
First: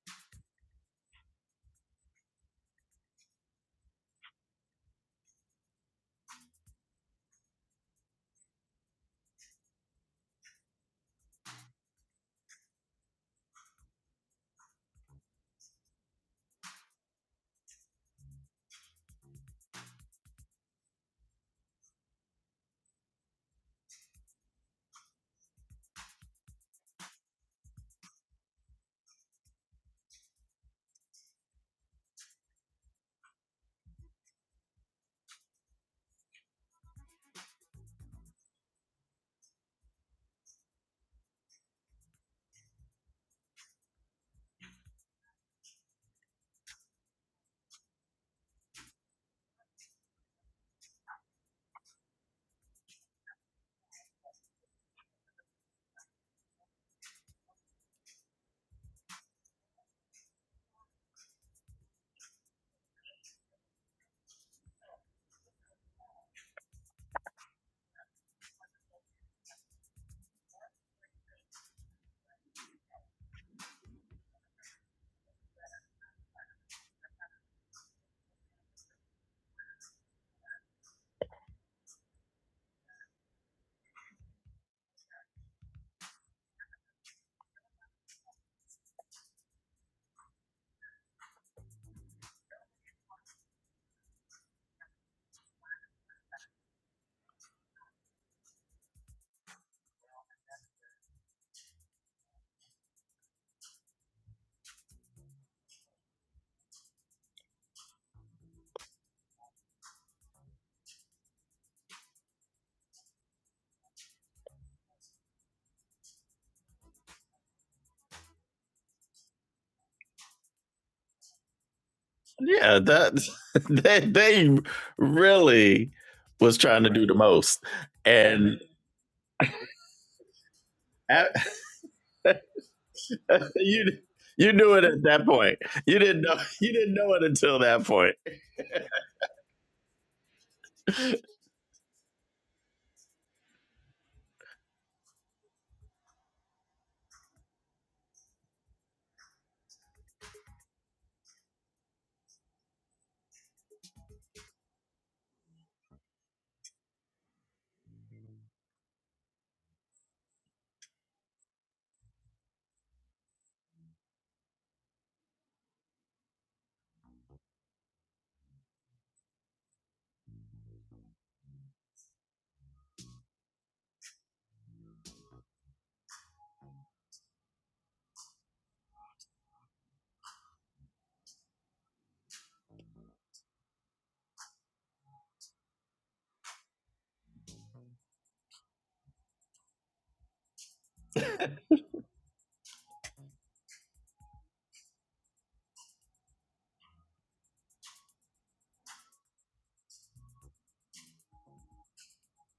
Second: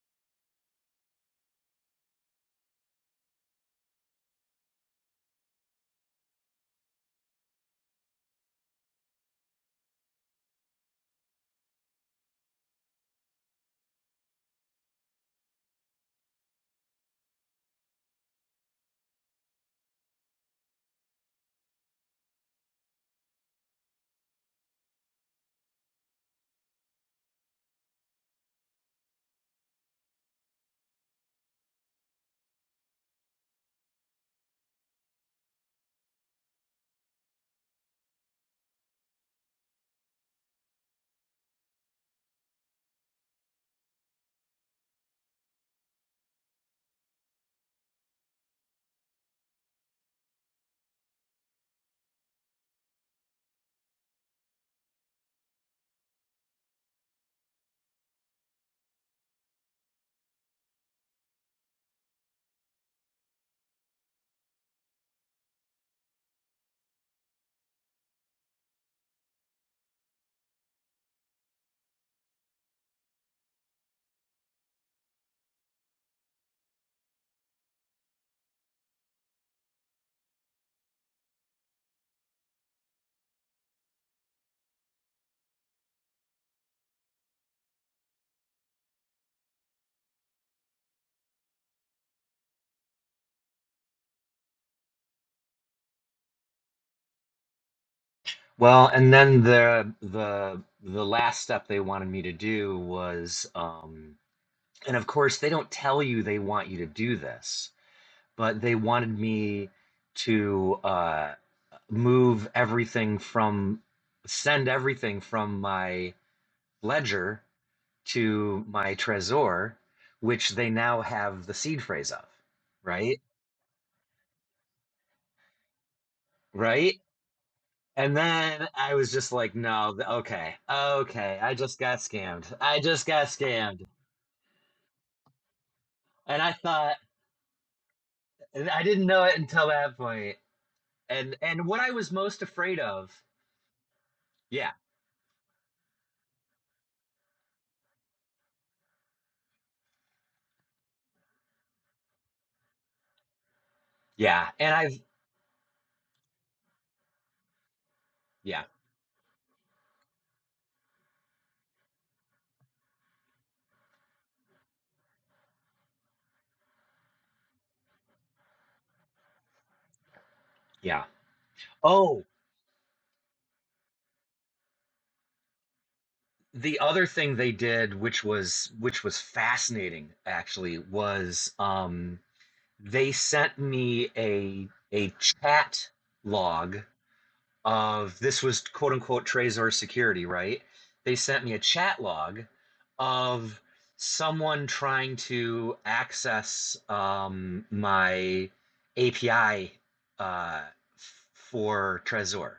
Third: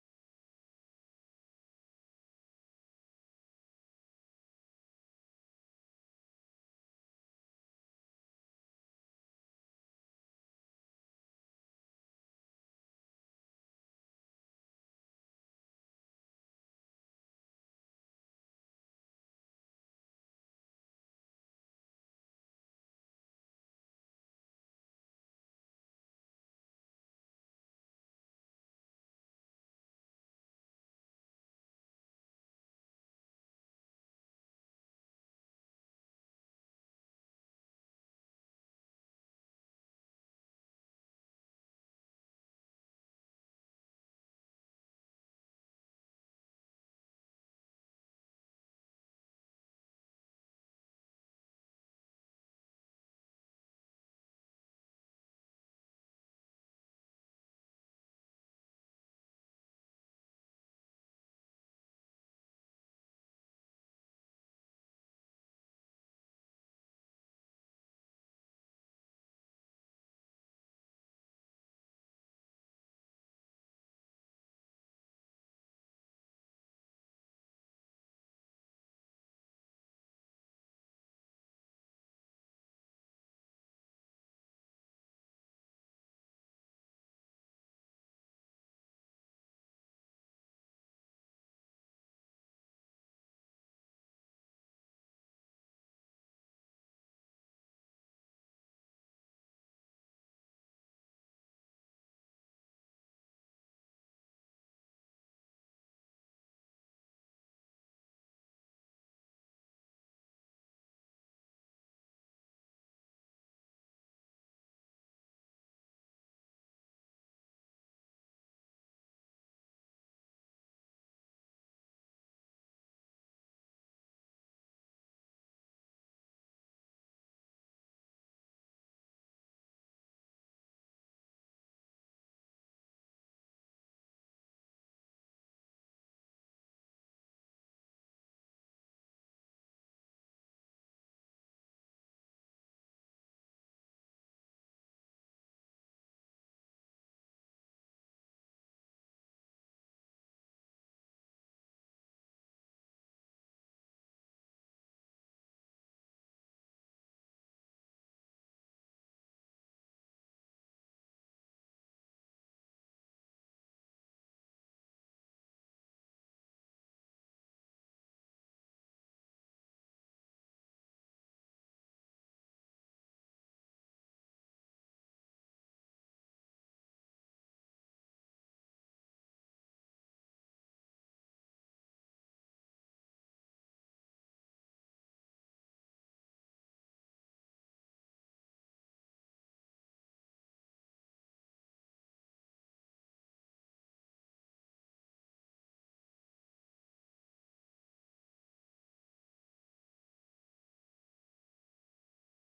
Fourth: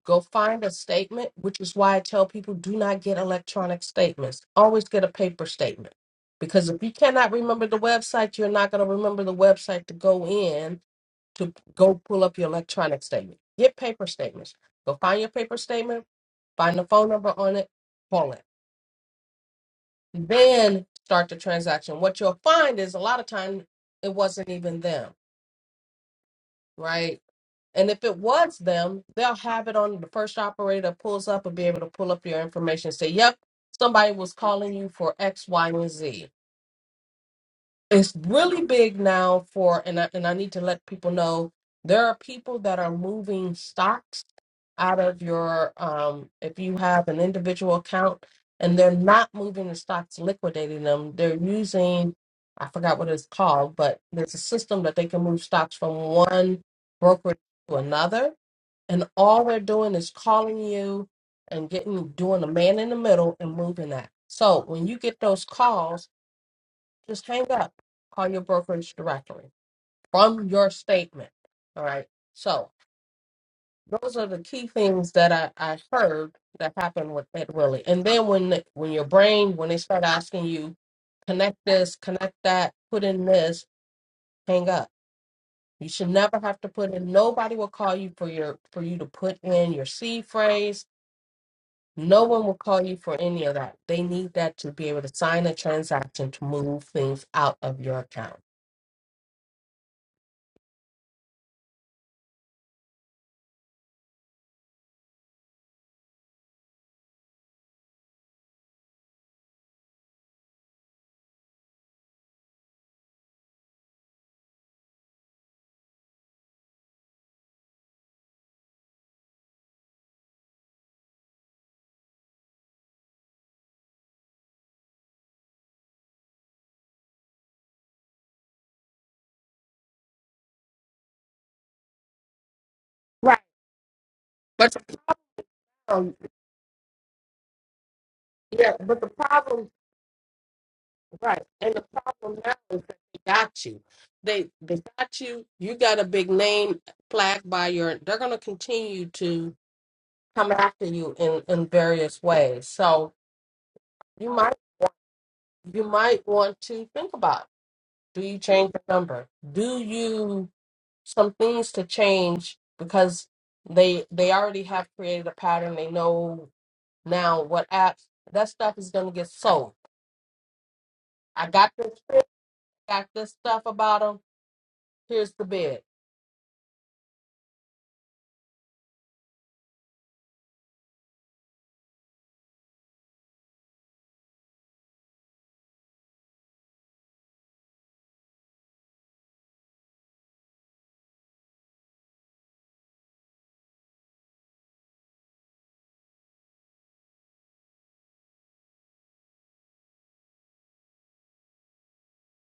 [SPEAKER 2] Go find a statement, which is why I tell people do not get electronic statements. Always get a paper statement. Because if you cannot remember the website, you're not going to remember the website to go in to go pull up your electronic statement. Get paper statements. Go find your paper statement, find the phone number on it, call it. Then start the transaction. What you'll find is a lot of time it wasn't even them right? And if it was them, they'll have it on the first operator that pulls up and be able to pull up your information and say, yep, somebody was calling you for X, Y, and Z it's really big now for and I, and I need to let people know there are people that are moving stocks out of your um if you have an individual account and they're not moving the stocks liquidating them they're using I forgot what it's called but there's a system that they can move stocks from one broker to another and all they're doing is calling you and getting doing a man in the middle and moving that so when you get those calls just hang up. Call your brokerage directory from your statement. All right. So those are the key things that I, I heard that happened with Ed Willie. And then when the- when your brain when they start asking you connect this, connect that, put in this, hang up. You should never have to put in. Nobody will call you for your for you to put in your C phrase. No one will call you for any of that. They need that to be able to sign a transaction to move things out of your account.
[SPEAKER 3] Well, and then the the the last step they wanted me to do was. Um, And of course, they don't tell you they want you to do this, but they wanted me to uh, move everything from, send everything from my ledger to my Trezor, which they now have the seed phrase of,
[SPEAKER 1] Yeah,
[SPEAKER 3] right?
[SPEAKER 1] that they, they really was trying to
[SPEAKER 3] Right?
[SPEAKER 1] do the most,
[SPEAKER 3] And
[SPEAKER 1] and
[SPEAKER 3] then I was just like, no, th- okay,
[SPEAKER 1] a-
[SPEAKER 3] okay, I just got scammed. I just got
[SPEAKER 2] Right.
[SPEAKER 3] scammed.
[SPEAKER 1] you you
[SPEAKER 2] But
[SPEAKER 1] knew
[SPEAKER 2] the
[SPEAKER 1] it at that point. You
[SPEAKER 2] problem,
[SPEAKER 1] didn't know
[SPEAKER 3] And I
[SPEAKER 1] you didn't
[SPEAKER 3] thought,
[SPEAKER 1] know it until that point.
[SPEAKER 3] and
[SPEAKER 2] yeah,
[SPEAKER 3] I
[SPEAKER 2] but
[SPEAKER 3] didn't
[SPEAKER 2] the
[SPEAKER 3] know it until
[SPEAKER 2] problem,
[SPEAKER 3] that point. And
[SPEAKER 2] right.
[SPEAKER 3] and
[SPEAKER 2] And
[SPEAKER 3] what
[SPEAKER 2] the
[SPEAKER 3] I was
[SPEAKER 2] problem
[SPEAKER 3] most
[SPEAKER 2] now
[SPEAKER 3] afraid
[SPEAKER 2] is that
[SPEAKER 3] of
[SPEAKER 2] they got you. They
[SPEAKER 3] Yeah,
[SPEAKER 2] they got you. You got a big name flag by your they're gonna continue to come after you in, in various ways. So you
[SPEAKER 3] yeah,
[SPEAKER 2] might
[SPEAKER 3] and
[SPEAKER 2] want
[SPEAKER 3] I've
[SPEAKER 2] you might want to think about do you
[SPEAKER 3] yeah,
[SPEAKER 2] change the number? Do you some things to change because they they already have created a pattern. They know now what apps that stuff is going to get sold.
[SPEAKER 3] yeah.
[SPEAKER 2] I got this,
[SPEAKER 3] Oh,
[SPEAKER 2] script, I got this stuff about them. Here's the bid.
[SPEAKER 3] the other thing they did, which was which was fascinating, actually, was um, they sent me a a chat log of this was quote unquote Trezor security, right? They sent me a chat log of someone trying to access um, my API uh, for Trezor.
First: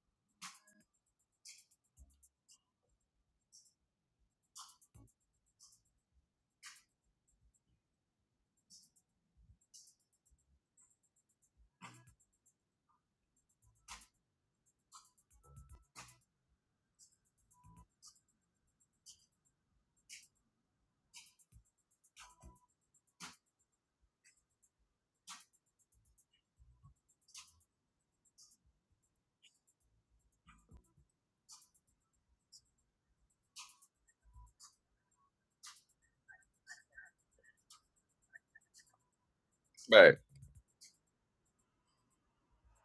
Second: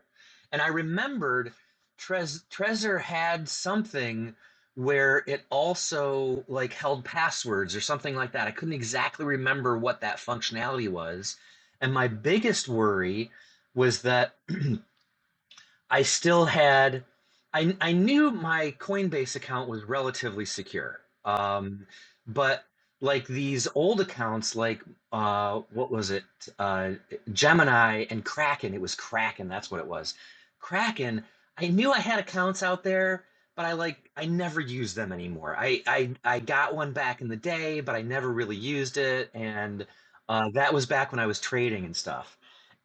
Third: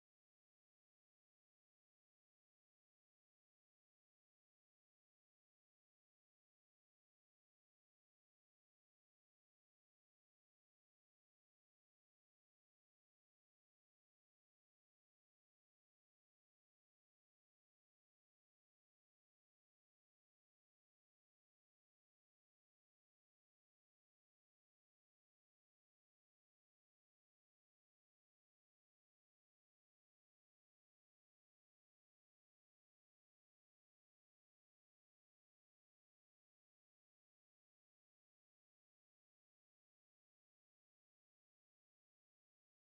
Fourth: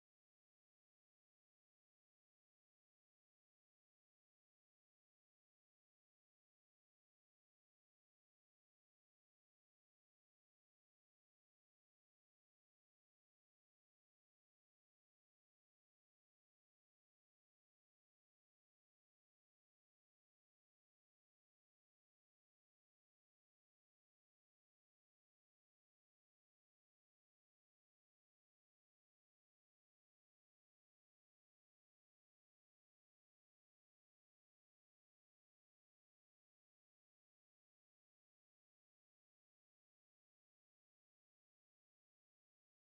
[SPEAKER 3] And I remembered Trez- Trezor had something where it also like held passwords or something like that. I couldn't exactly remember what that functionality was. And my biggest worry was that I still had, I, I knew my Coinbase account was relatively secure. Um, but like these old accounts, like uh, what was it? Uh, Gemini and Kraken. It was Kraken. That's what it was. Kraken. I knew I had accounts out there, but I like I never used them anymore. I I, I got one back in the day, but I never really used it, and
[SPEAKER 1] Right.
[SPEAKER 3] uh, that was back when I was trading and stuff.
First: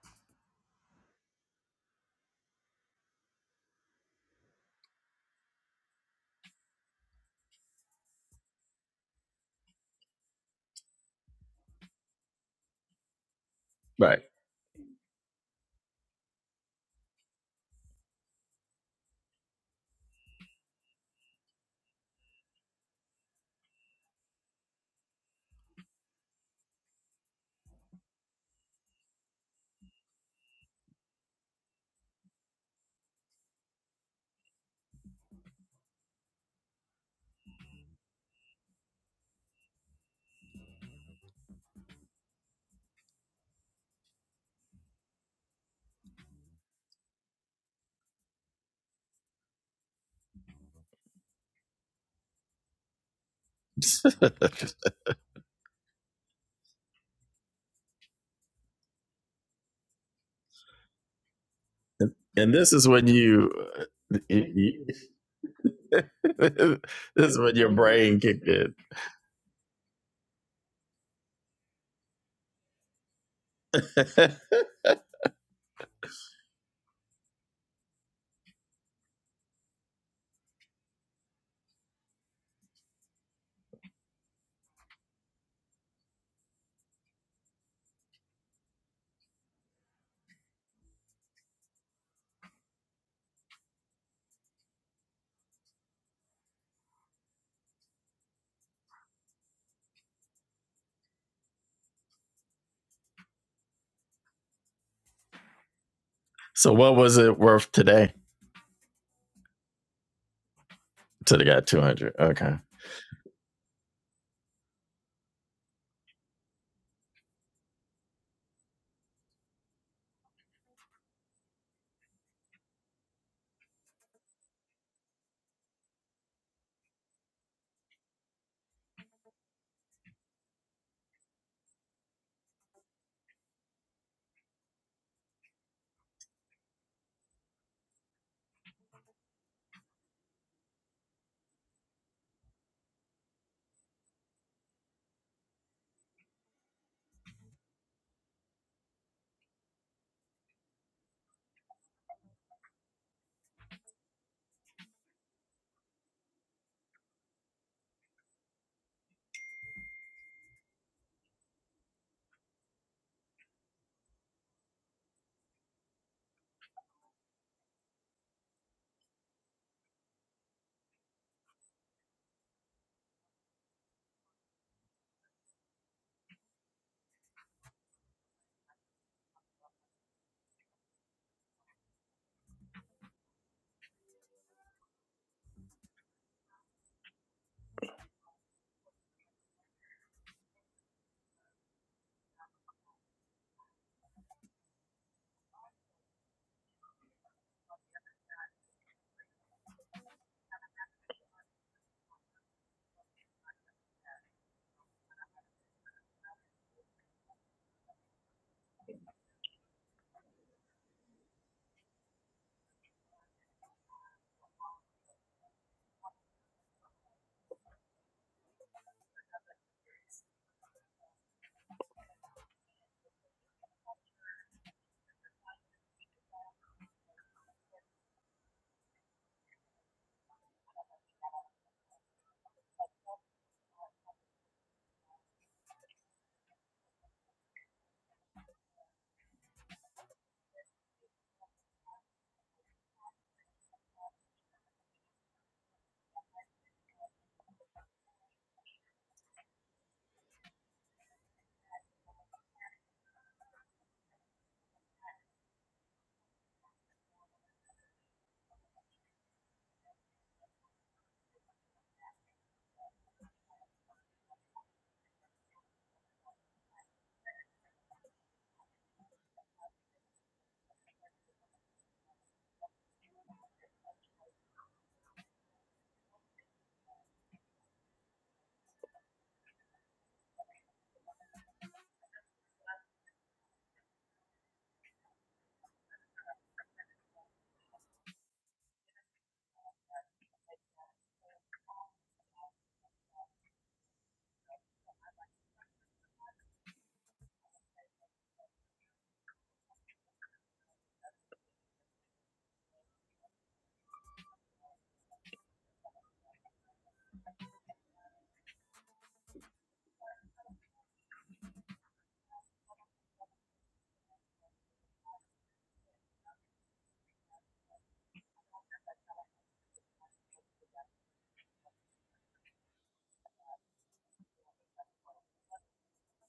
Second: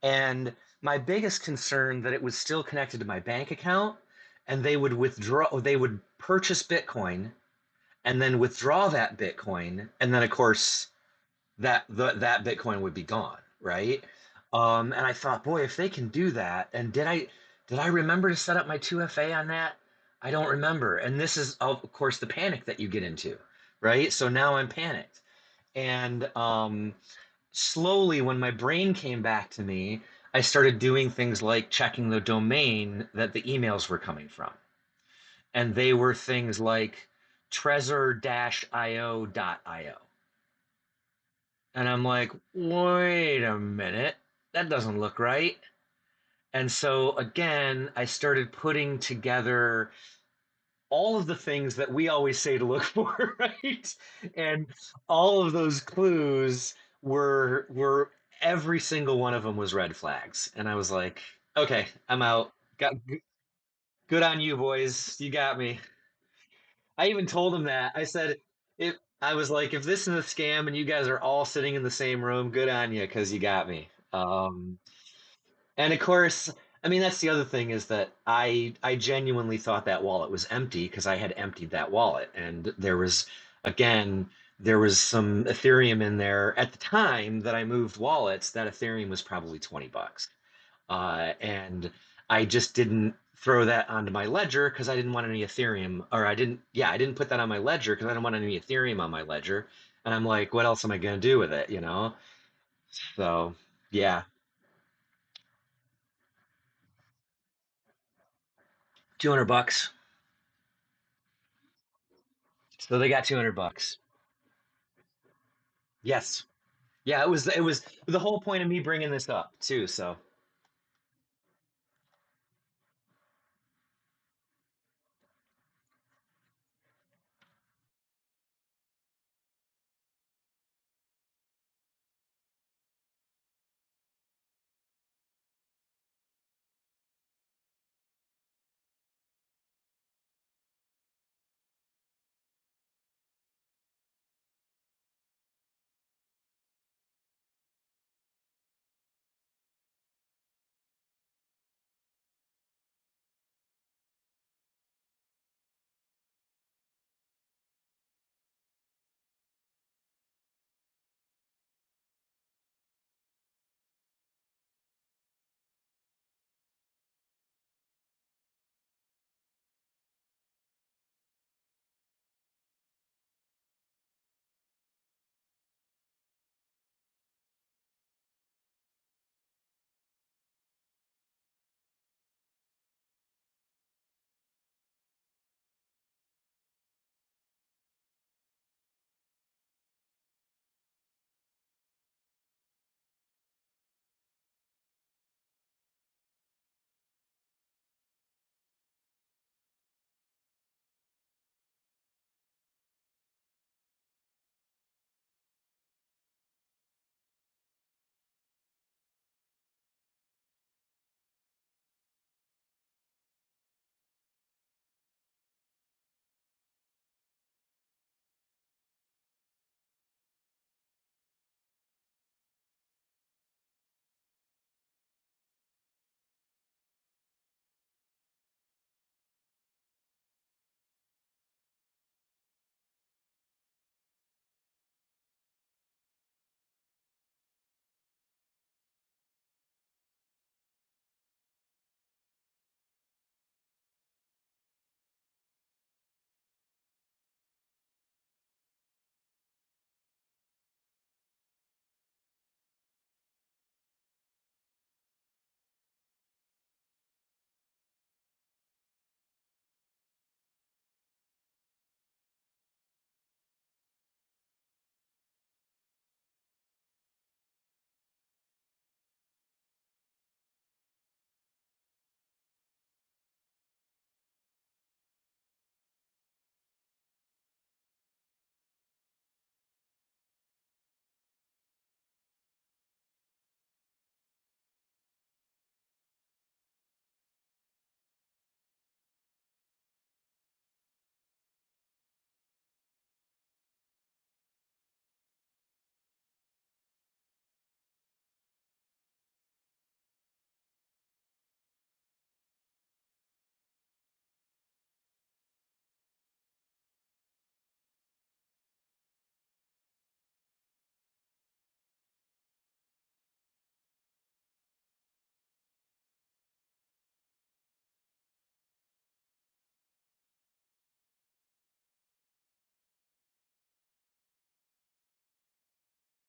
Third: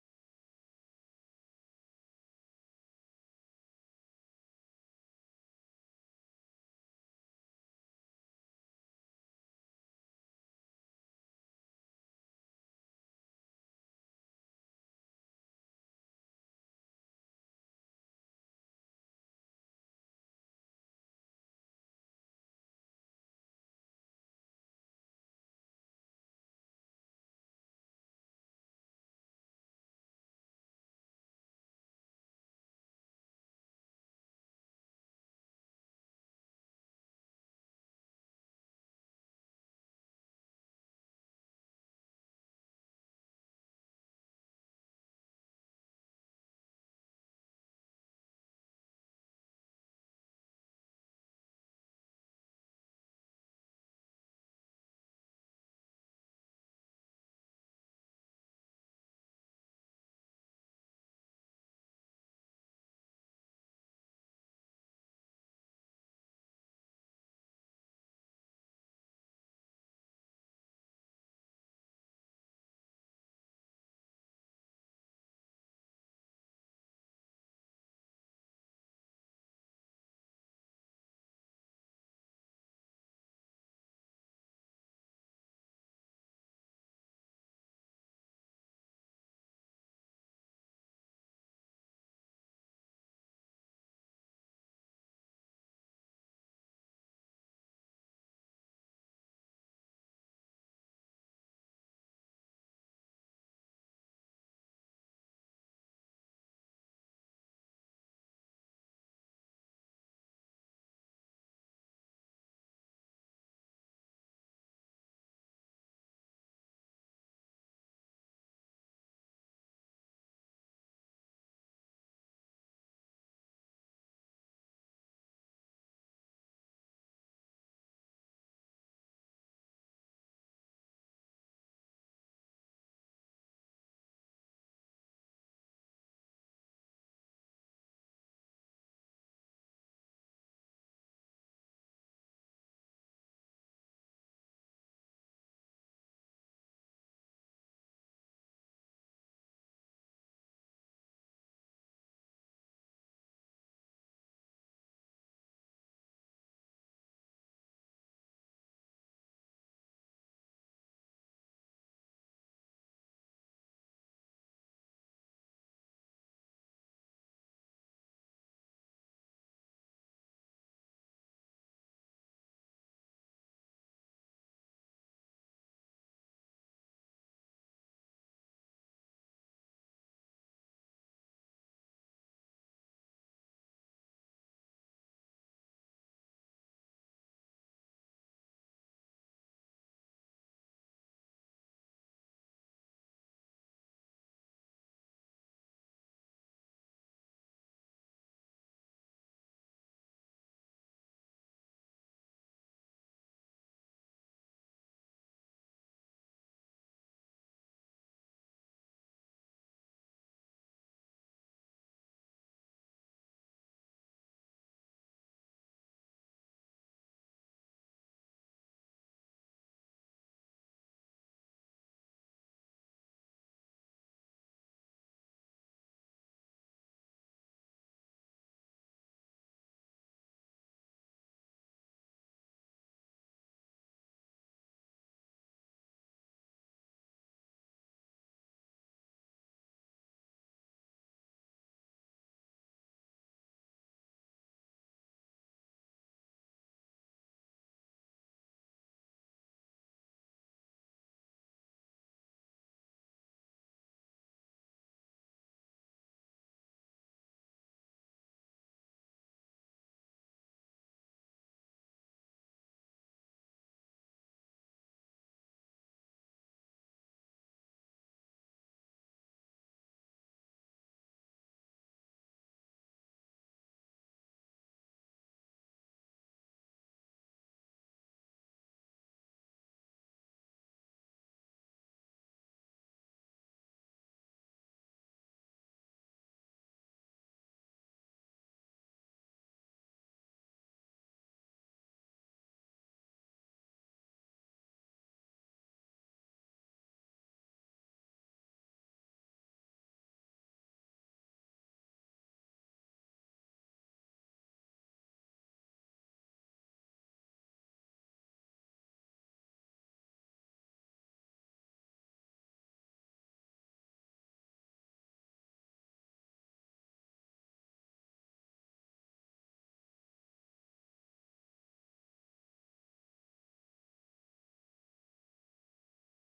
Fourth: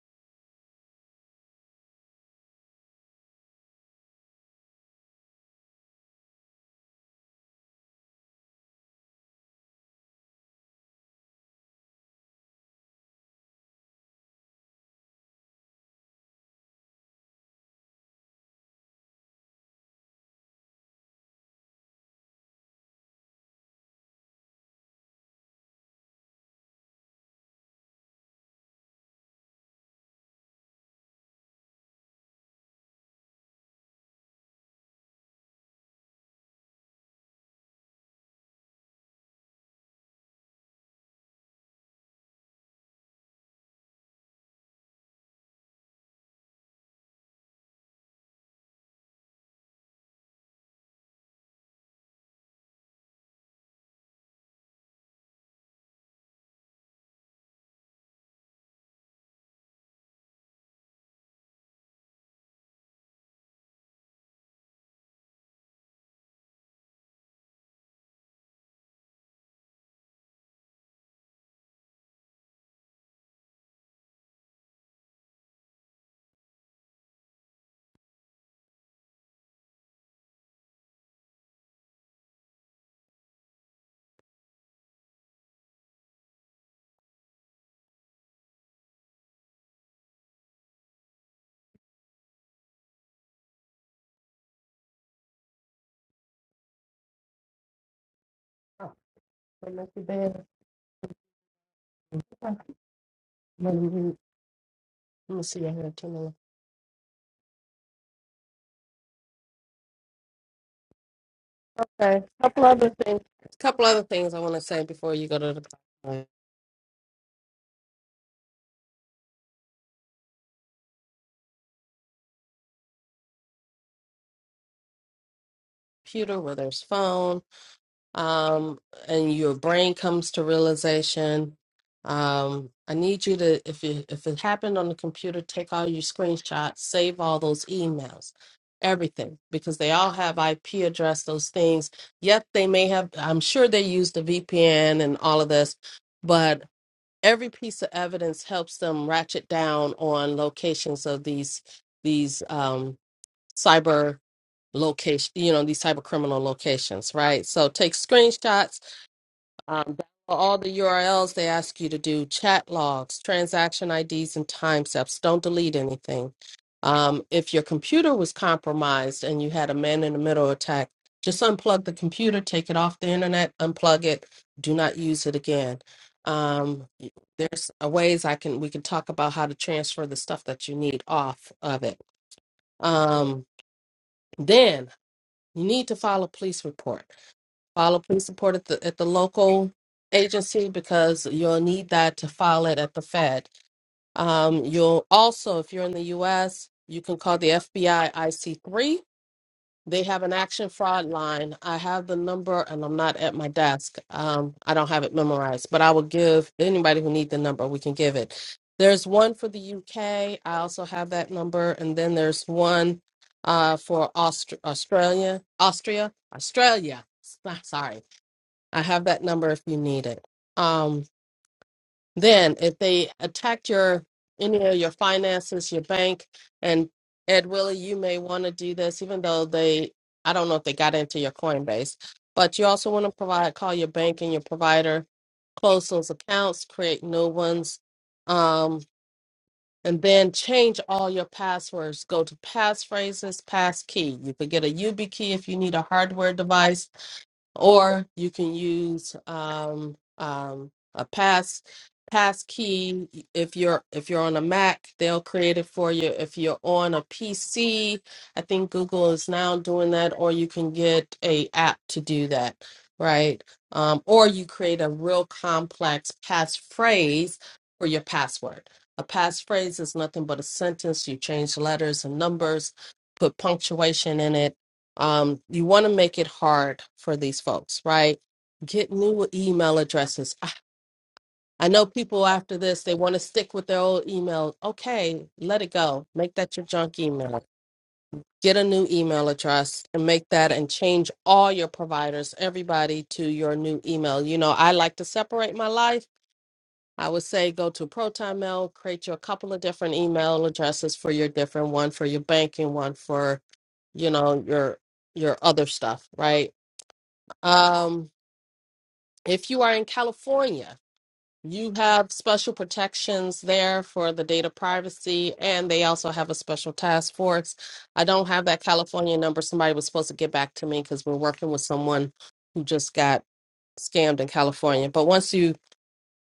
[SPEAKER 3] And my biggest concern that it was still connected to my bank account and they would withdraw they would purchase bitcoin and then withdraw that bitcoin and then of course that the, that bitcoin would be gone right um, and i thought boy if they can do that and did i did i remember to set up my 2fa on that i don't remember and this is of course the panic that you get into right so now i'm panicked and um, slowly, when my brain came back to me, I started doing things like checking the domain that the emails were coming from. And they were things like trezor dash io, dot io. And I'm like, wait a minute, that doesn't look right. And so again, I started putting together all of the things that we always say to look for, right?
[SPEAKER 1] Right.
[SPEAKER 3] And all of those clues were were every single one of them was red flags, and I was like, okay,
[SPEAKER 1] and
[SPEAKER 3] I'm out.
[SPEAKER 1] and this is
[SPEAKER 3] Got
[SPEAKER 1] when you,
[SPEAKER 3] good on you,
[SPEAKER 1] you-
[SPEAKER 3] boys. You got me.
[SPEAKER 1] this
[SPEAKER 3] I even
[SPEAKER 1] is
[SPEAKER 3] told
[SPEAKER 1] when
[SPEAKER 3] him
[SPEAKER 1] your
[SPEAKER 3] that. I
[SPEAKER 1] brain
[SPEAKER 3] said,
[SPEAKER 1] kicked in.
[SPEAKER 3] if I was like, if this is a scam and you guys are all sitting in the same room, good on you, because you got me. Um, and of course, I mean that's the other thing is that I I genuinely thought that wallet was empty because I had emptied that wallet and there was again there was some Ethereum in there at the time that I moved wallets that Ethereum was probably 20 bucks. Uh, and I just didn't throw that onto my ledger because I didn't want any Ethereum or I didn't yeah, I didn't put that on my ledger because I don't want any
[SPEAKER 2] Oh,
[SPEAKER 3] Ethereum on my ledger.
[SPEAKER 2] they make the
[SPEAKER 3] And I'm
[SPEAKER 2] bid.
[SPEAKER 3] like, what else am I going to do with it, you know?
[SPEAKER 2] Okay.
[SPEAKER 3] So,
[SPEAKER 2] Let me
[SPEAKER 3] yeah,
[SPEAKER 2] let me see. I have two more.
[SPEAKER 1] so what was it worth today?
[SPEAKER 3] 200 bucks.
[SPEAKER 1] So they got two hundred.
[SPEAKER 2] Okay,
[SPEAKER 1] Okay.
[SPEAKER 2] couple other
[SPEAKER 3] So they
[SPEAKER 2] things.
[SPEAKER 3] got 200
[SPEAKER 2] Couple
[SPEAKER 3] bucks.
[SPEAKER 2] other things I want to say before you go to the
[SPEAKER 3] Yes. Yeah, it was it was the whole point of me bringing this up too, so.
[SPEAKER 2] computer, whether it's phone. um, and your brain comes to realization. Um, I need you to, if it, if it happened on the computer, take all your screenshots, save all those emails, everything, because they all have IP address, those things. Yet they may have, I'm sure they use the VPN and all of this, but every piece of evidence helps them ratchet down on locations of these these um, cyber location, you know, these cyber criminal locations, right? So take screenshots um, all the URLs they ask you to do, chat logs, transaction IDs, and timestamps. Don't delete anything. Um, if your computer was compromised and you had a man in the middle attack, just unplug the computer, take it off the internet, unplug it. Do not use it again. Um, there's a ways I can we can talk about how to transfer the stuff that you need off of it. Um, then you need to file a police report File a police report at the at the local agency because you'll need that to file it at the Fed. Um, you'll also, if you're in the U.S., you can call the FBI IC3. They have an action fraud line. I have the number, and I'm not at my desk. Um, I don't have it memorized, but I will give anybody who needs the number. We can give it. There's one for the U.K. I also have that number, and then there's one uh, for Aust- Australia, Austria, Australia. Sorry I have that number if you need it. Um, then, if they attacked your any of your finances, your bank, and Ed Willie, you may want to do this, even though they, I don't know if they got into your Coinbase, but you also want to provide call your bank and your provider, close those accounts, create new ones, um, and then change all your passwords. Go to passphrases, passkey. You could get a YubiKey if you need a hardware device or you can use um, um, a pass pass key if you're if you're on a mac they'll create it for you if you're on a pc i think google is now doing that or you can get a app to do that right um, or you create a real complex passphrase for your password a passphrase is nothing but a sentence you change letters and numbers put punctuation in it um, you want to make it hard for these folks, right? Get new email addresses. I I know people after this, they want to stick with their old email. Okay, let it go. Make that your junk email. Get a new email address and make that and change all your providers, everybody to your new email. You know, I like to separate my life. I would say go to Proton Mail, create you a couple of different email addresses for your different one for your banking, one for you know your your other stuff right um, if you are in California, you have special protections there for the data privacy, and they also have a special task force. I don't have that California number. Somebody was supposed to get back to me because we're working with someone who just got scammed in California. But once you,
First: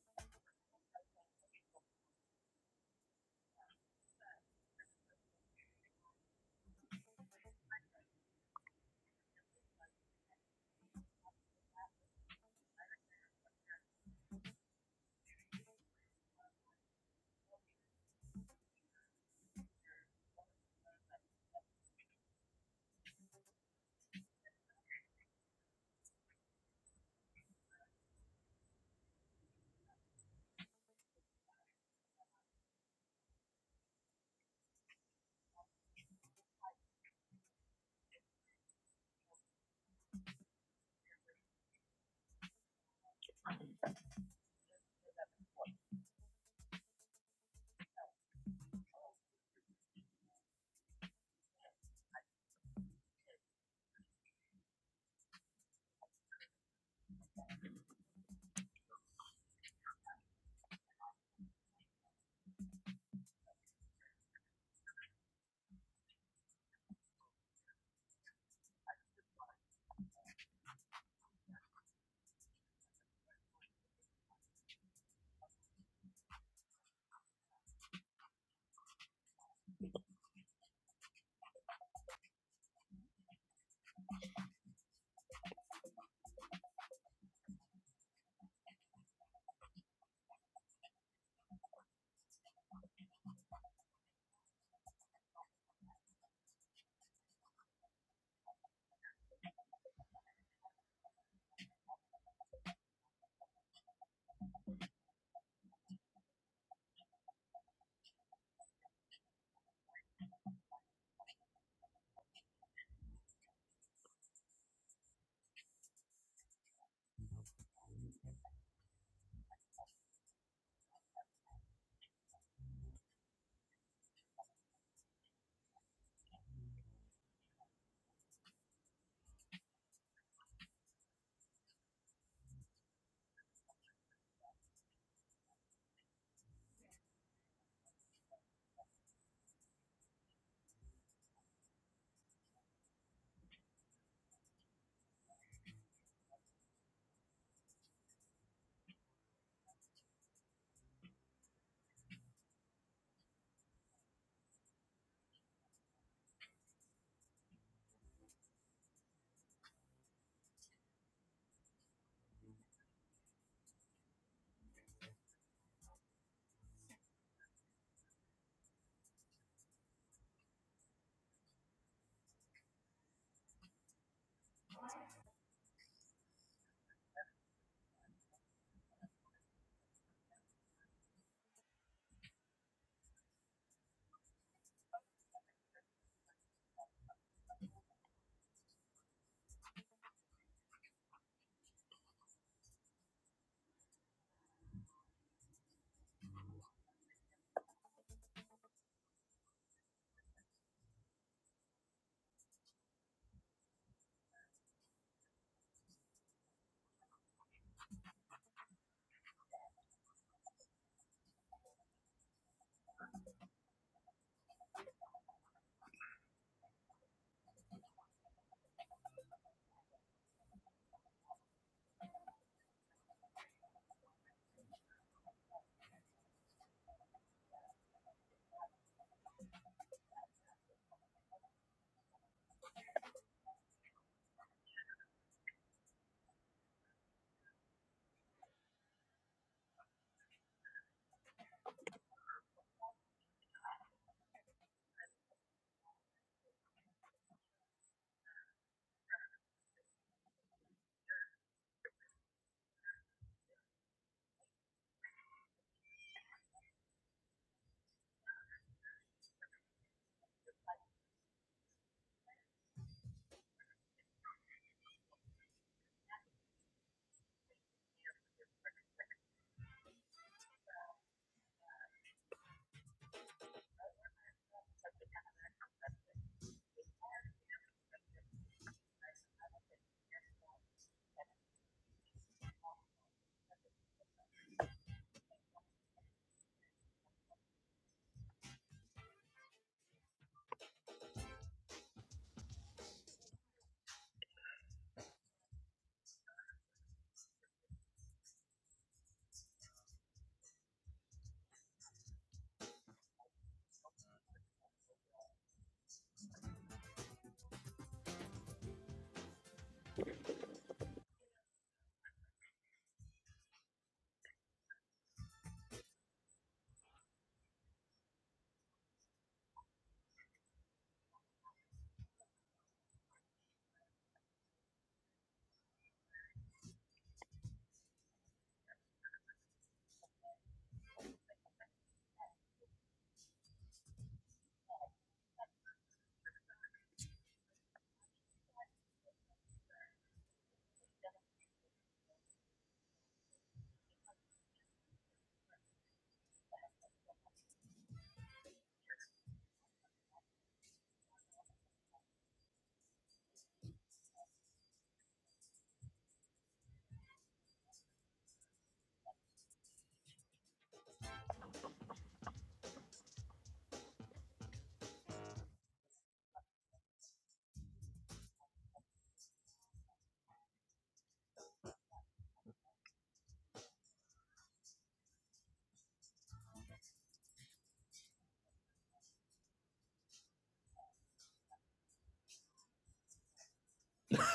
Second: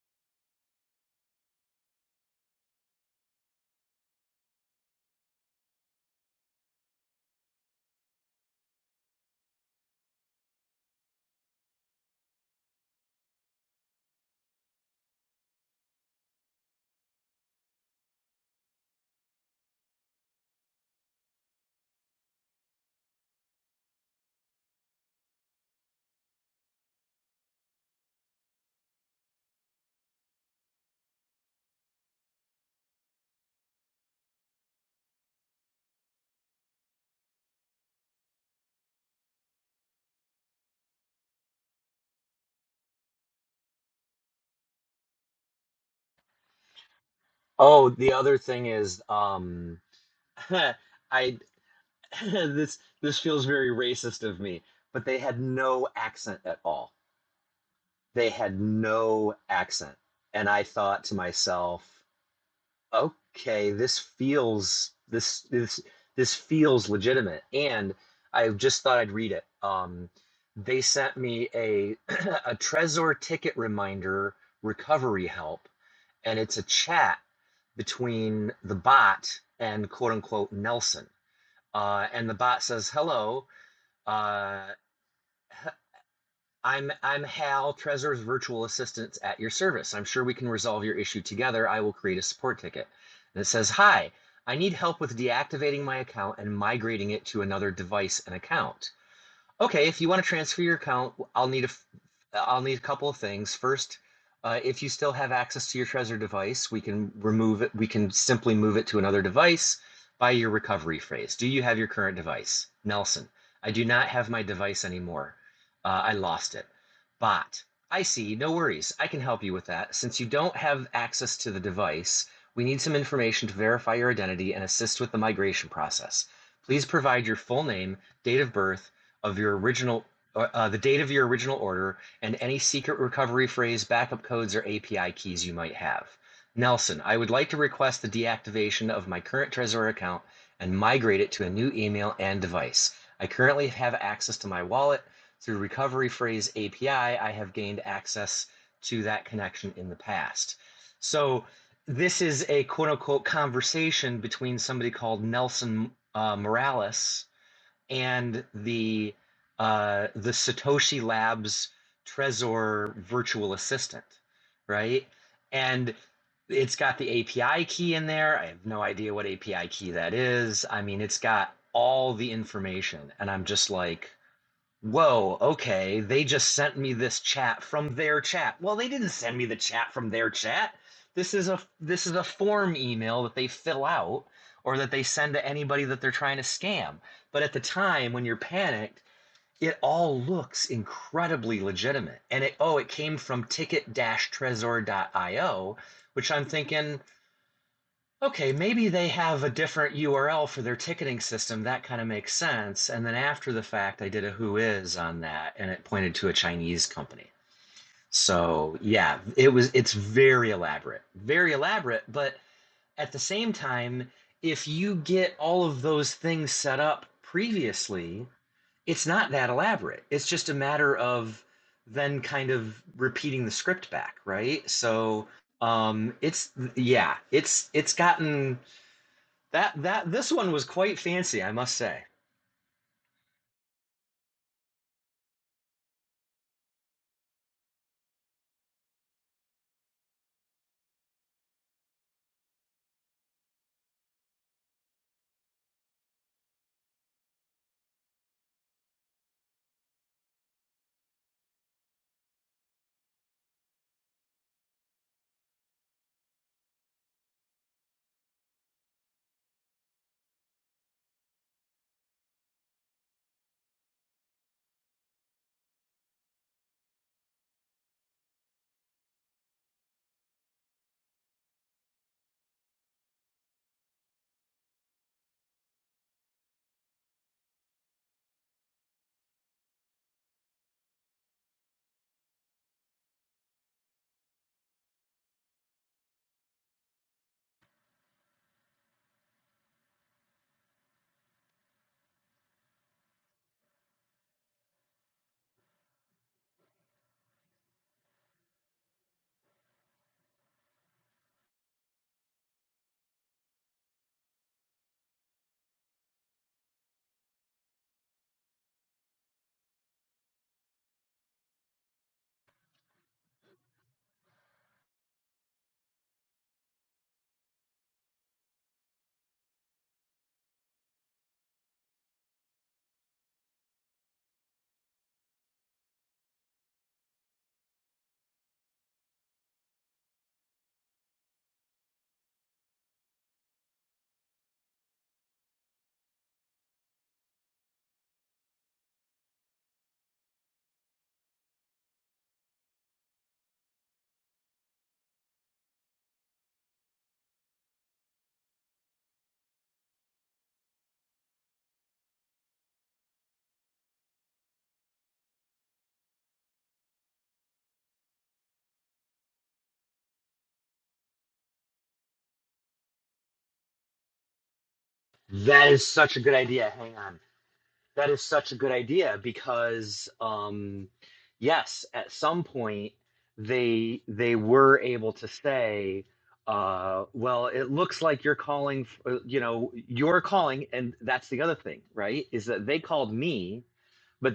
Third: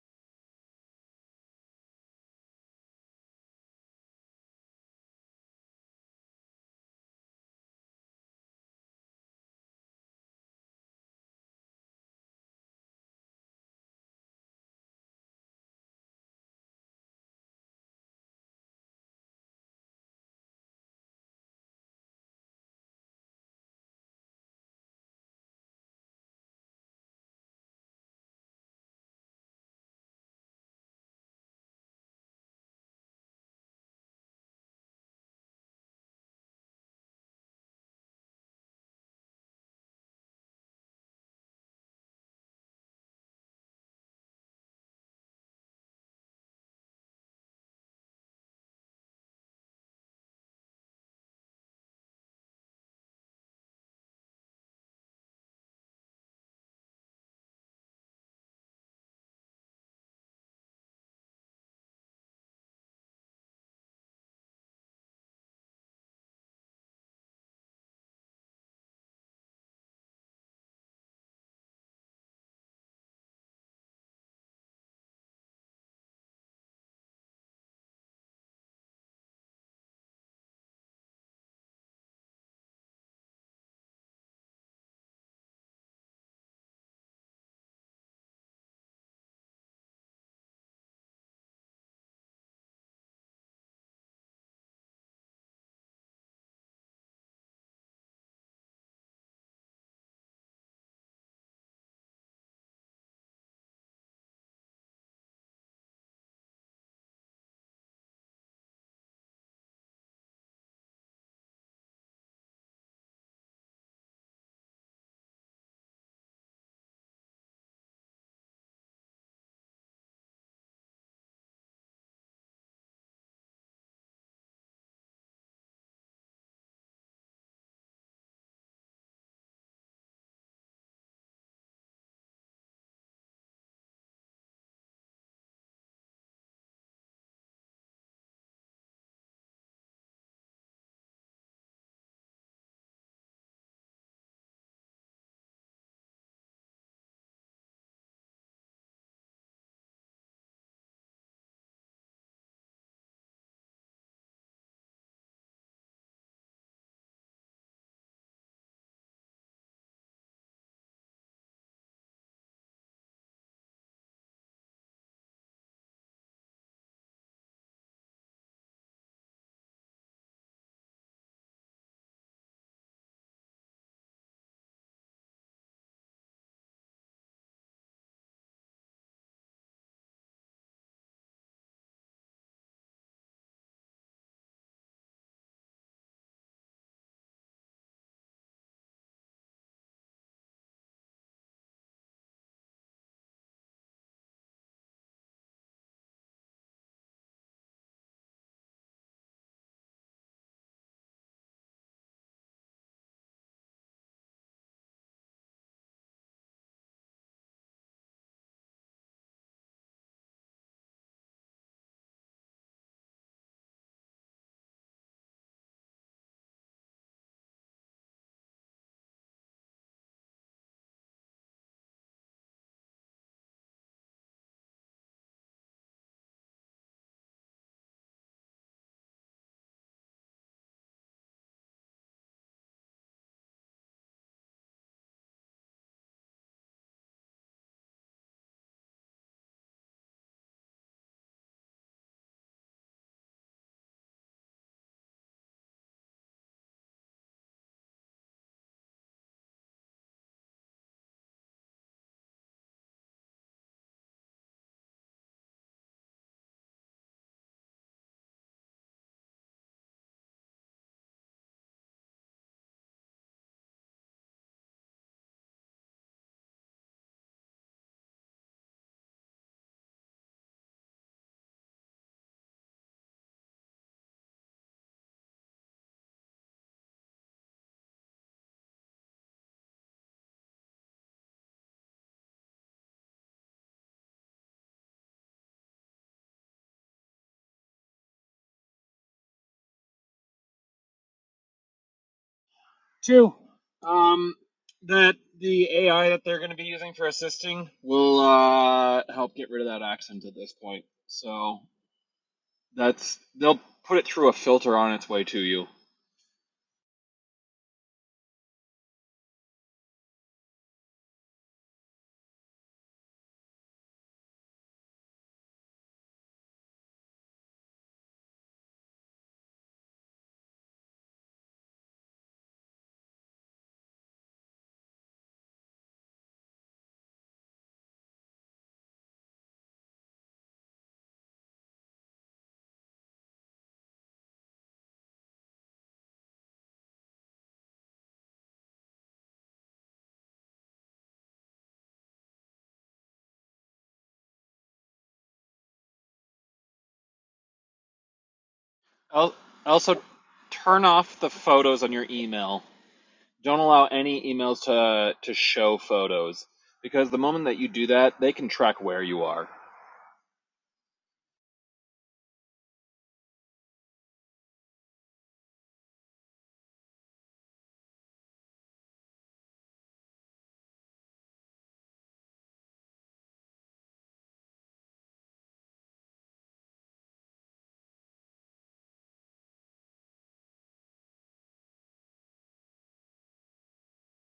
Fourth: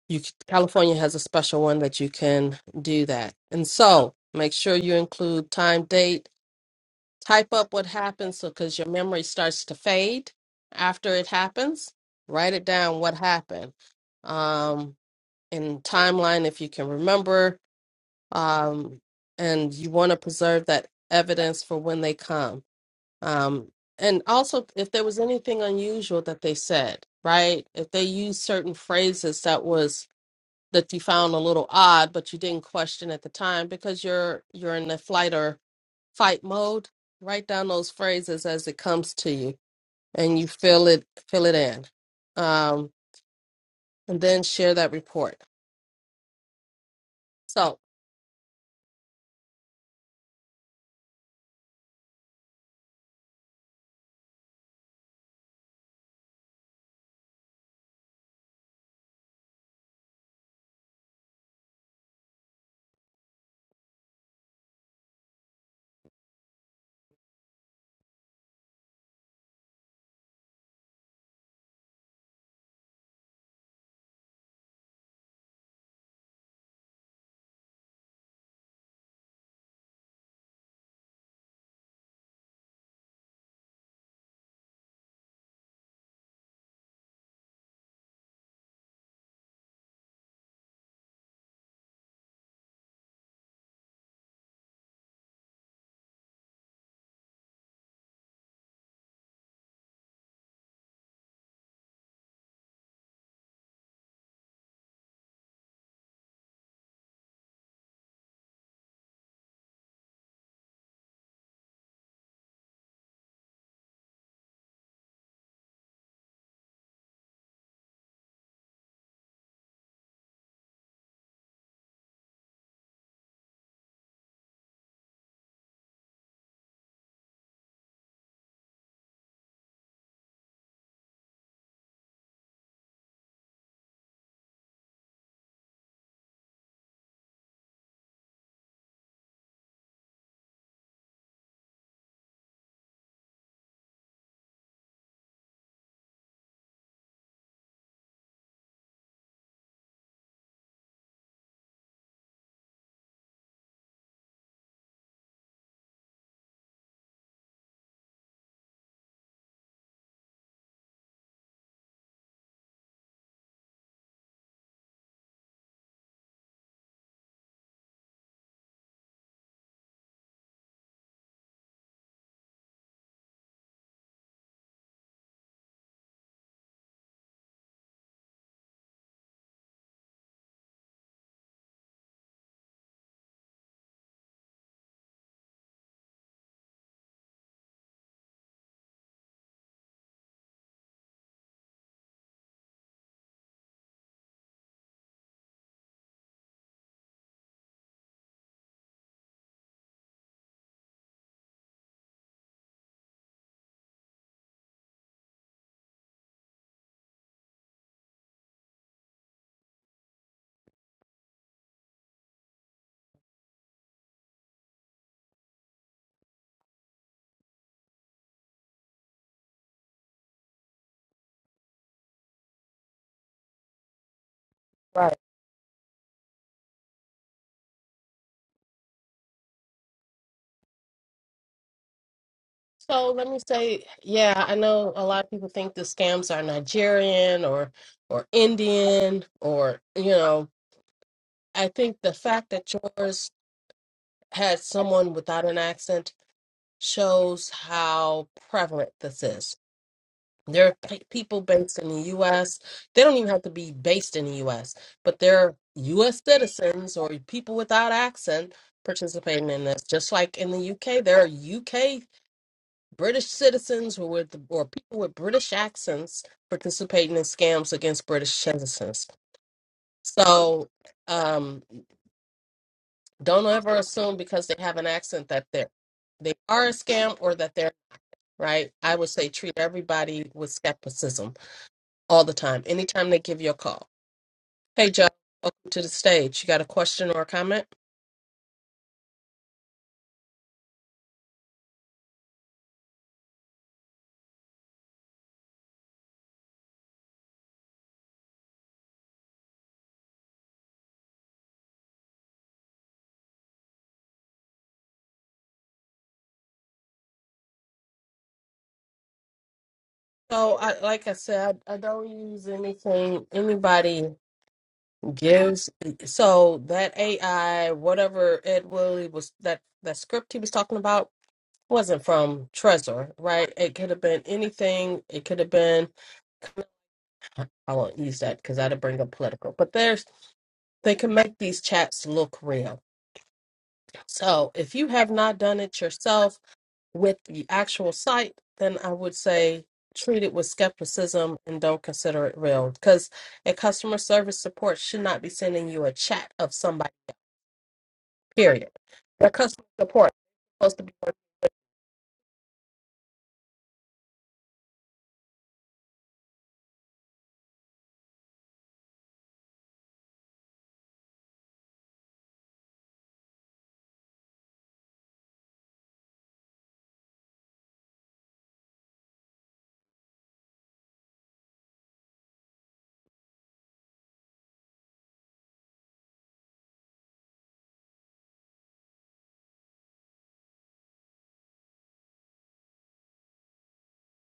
[SPEAKER 2] you, California has a special one that you can do that. And so make sure you include time, date, type up what happens so because your memory starts to fade after it happens write it down what happened um in timeline if you can remember um and you want to preserve that evidence for when they come um and also if there was anything unusual that they said right if they used certain phrases that was that you found a little odd but you didn't question at the time because you're you're in the flight fight mode, write down those phrases as it comes to you and you fill it fill it in. Um, and then share that report. So
[SPEAKER 3] Oh, the other thing is um I this this feels very racist of me, but they had no accent at all. They had no accent. And I thought to myself, okay, this feels this this this feels legitimate. And I just thought I'd read it. Um, they sent me a a Trezor ticket reminder recovery help, and it's a chat between the bot and quote unquote Nelson. Uh, and the bot says, "Hello. Uh. I'm I'm Hal, Trezor's virtual assistant at your service. I'm sure we can resolve your issue together. I will create a support ticket. And it says, "Hi, I need help with deactivating my account and migrating it to another device and account. Okay, if you want to transfer your account, I'll need a f- I'll need a couple of things. First, uh, if you still have access to your Trezor device, we can remove it. We can simply move it to another device by your recovery phrase. Do you have your current device, Nelson? I do not have my device anymore. Uh, I lost it. Bot, I see. No worries. I can help you with that. Since you don't have access to the device, we need some information to verify your identity and assist with the migration process. Please provide your full name, date of birth of your original uh, uh, the date of your original order and any secret recovery phrase, backup codes, or API keys you might have. Nelson, I would like to request the deactivation of my current Trezor account and migrate it to a new email and device. I currently have access to my wallet. Through Recovery Phrase API, I I have gained access to that connection in the past. So, this is a quote unquote conversation between somebody called Nelson uh, Morales and the uh, the Satoshi Labs Trezor virtual assistant, right? And it's got the API key in there. I have no idea what API key that is. I mean, it's got all the information, and I'm just like, Whoa, okay, they just sent me this chat from their chat. Well, they didn't send me the chat from their chat. This is a this is a form email that they fill out or that they send to anybody that they're trying to scam. But at the time when you're panicked, it all looks incredibly legitimate. And it oh, it came from ticket-trezor.io, which I'm thinking Okay, maybe they have a different URL for their ticketing system. That kind of makes sense. And then after the fact, I did a who is on that and it pointed to a Chinese company. So, yeah, it was it's very elaborate. Very elaborate, but at the same time, if you get all of those things set up previously, it's not that elaborate. It's just a matter of then kind of repeating the script back, right?
[SPEAKER 2] Right.
[SPEAKER 3] So, um it's yeah, it's it's gotten that that this one was quite fancy, I must say.
[SPEAKER 2] so let me say, yeah, I know a lot of people think the scams are Nigerian or or Indian or you know, I think the fact that yours had someone without an accent shows how prevalent this is There are pe- people based in the U.S. They don't even have to be based in the U.S., but they're U.S. citizens or people without accent participating in this. Just like in the U.K., there are U.K. British citizens or with or people with British accents participating in scams against British citizens. So um, don't ever assume because they have an accent that they're they are a scam or that they're right. I would say treat everybody with skepticism all the time. Anytime they give you a call. Hey, Joe, welcome to the stage. You got a question or a comment?
[SPEAKER 4] Two, um, that the AI that they're going to be using for assisting will uh, help get rid of that accent at this point. So that's they'll put it through a filter on its way to you.
[SPEAKER 2] So, I, like I said, I, I don't use anything anybody gives. So that AI, whatever Ed Willie was that that script he was talking about wasn't from Trezor, right? It could have been anything. It could have been I won't use that because that'd bring up political. But there's they can make these chats look real. So if you have not done it yourself with the actual site, then I would say treat it with skepticism and don't consider it real because a customer service support should not be sending you a chat of somebody, period. Their
[SPEAKER 4] I'll
[SPEAKER 2] customer
[SPEAKER 4] Also,
[SPEAKER 2] support supposed
[SPEAKER 4] turn
[SPEAKER 2] to be
[SPEAKER 4] off the photos on your email. Don't allow any emails to to show photos because the moment that you do that, they can track where you are.
[SPEAKER 3] That is such a good idea. Hang on. That is such a good idea because um yes, at some point they they were able to say uh well it looks like you're calling f- uh, you know you're calling and that's the other thing right is that they called me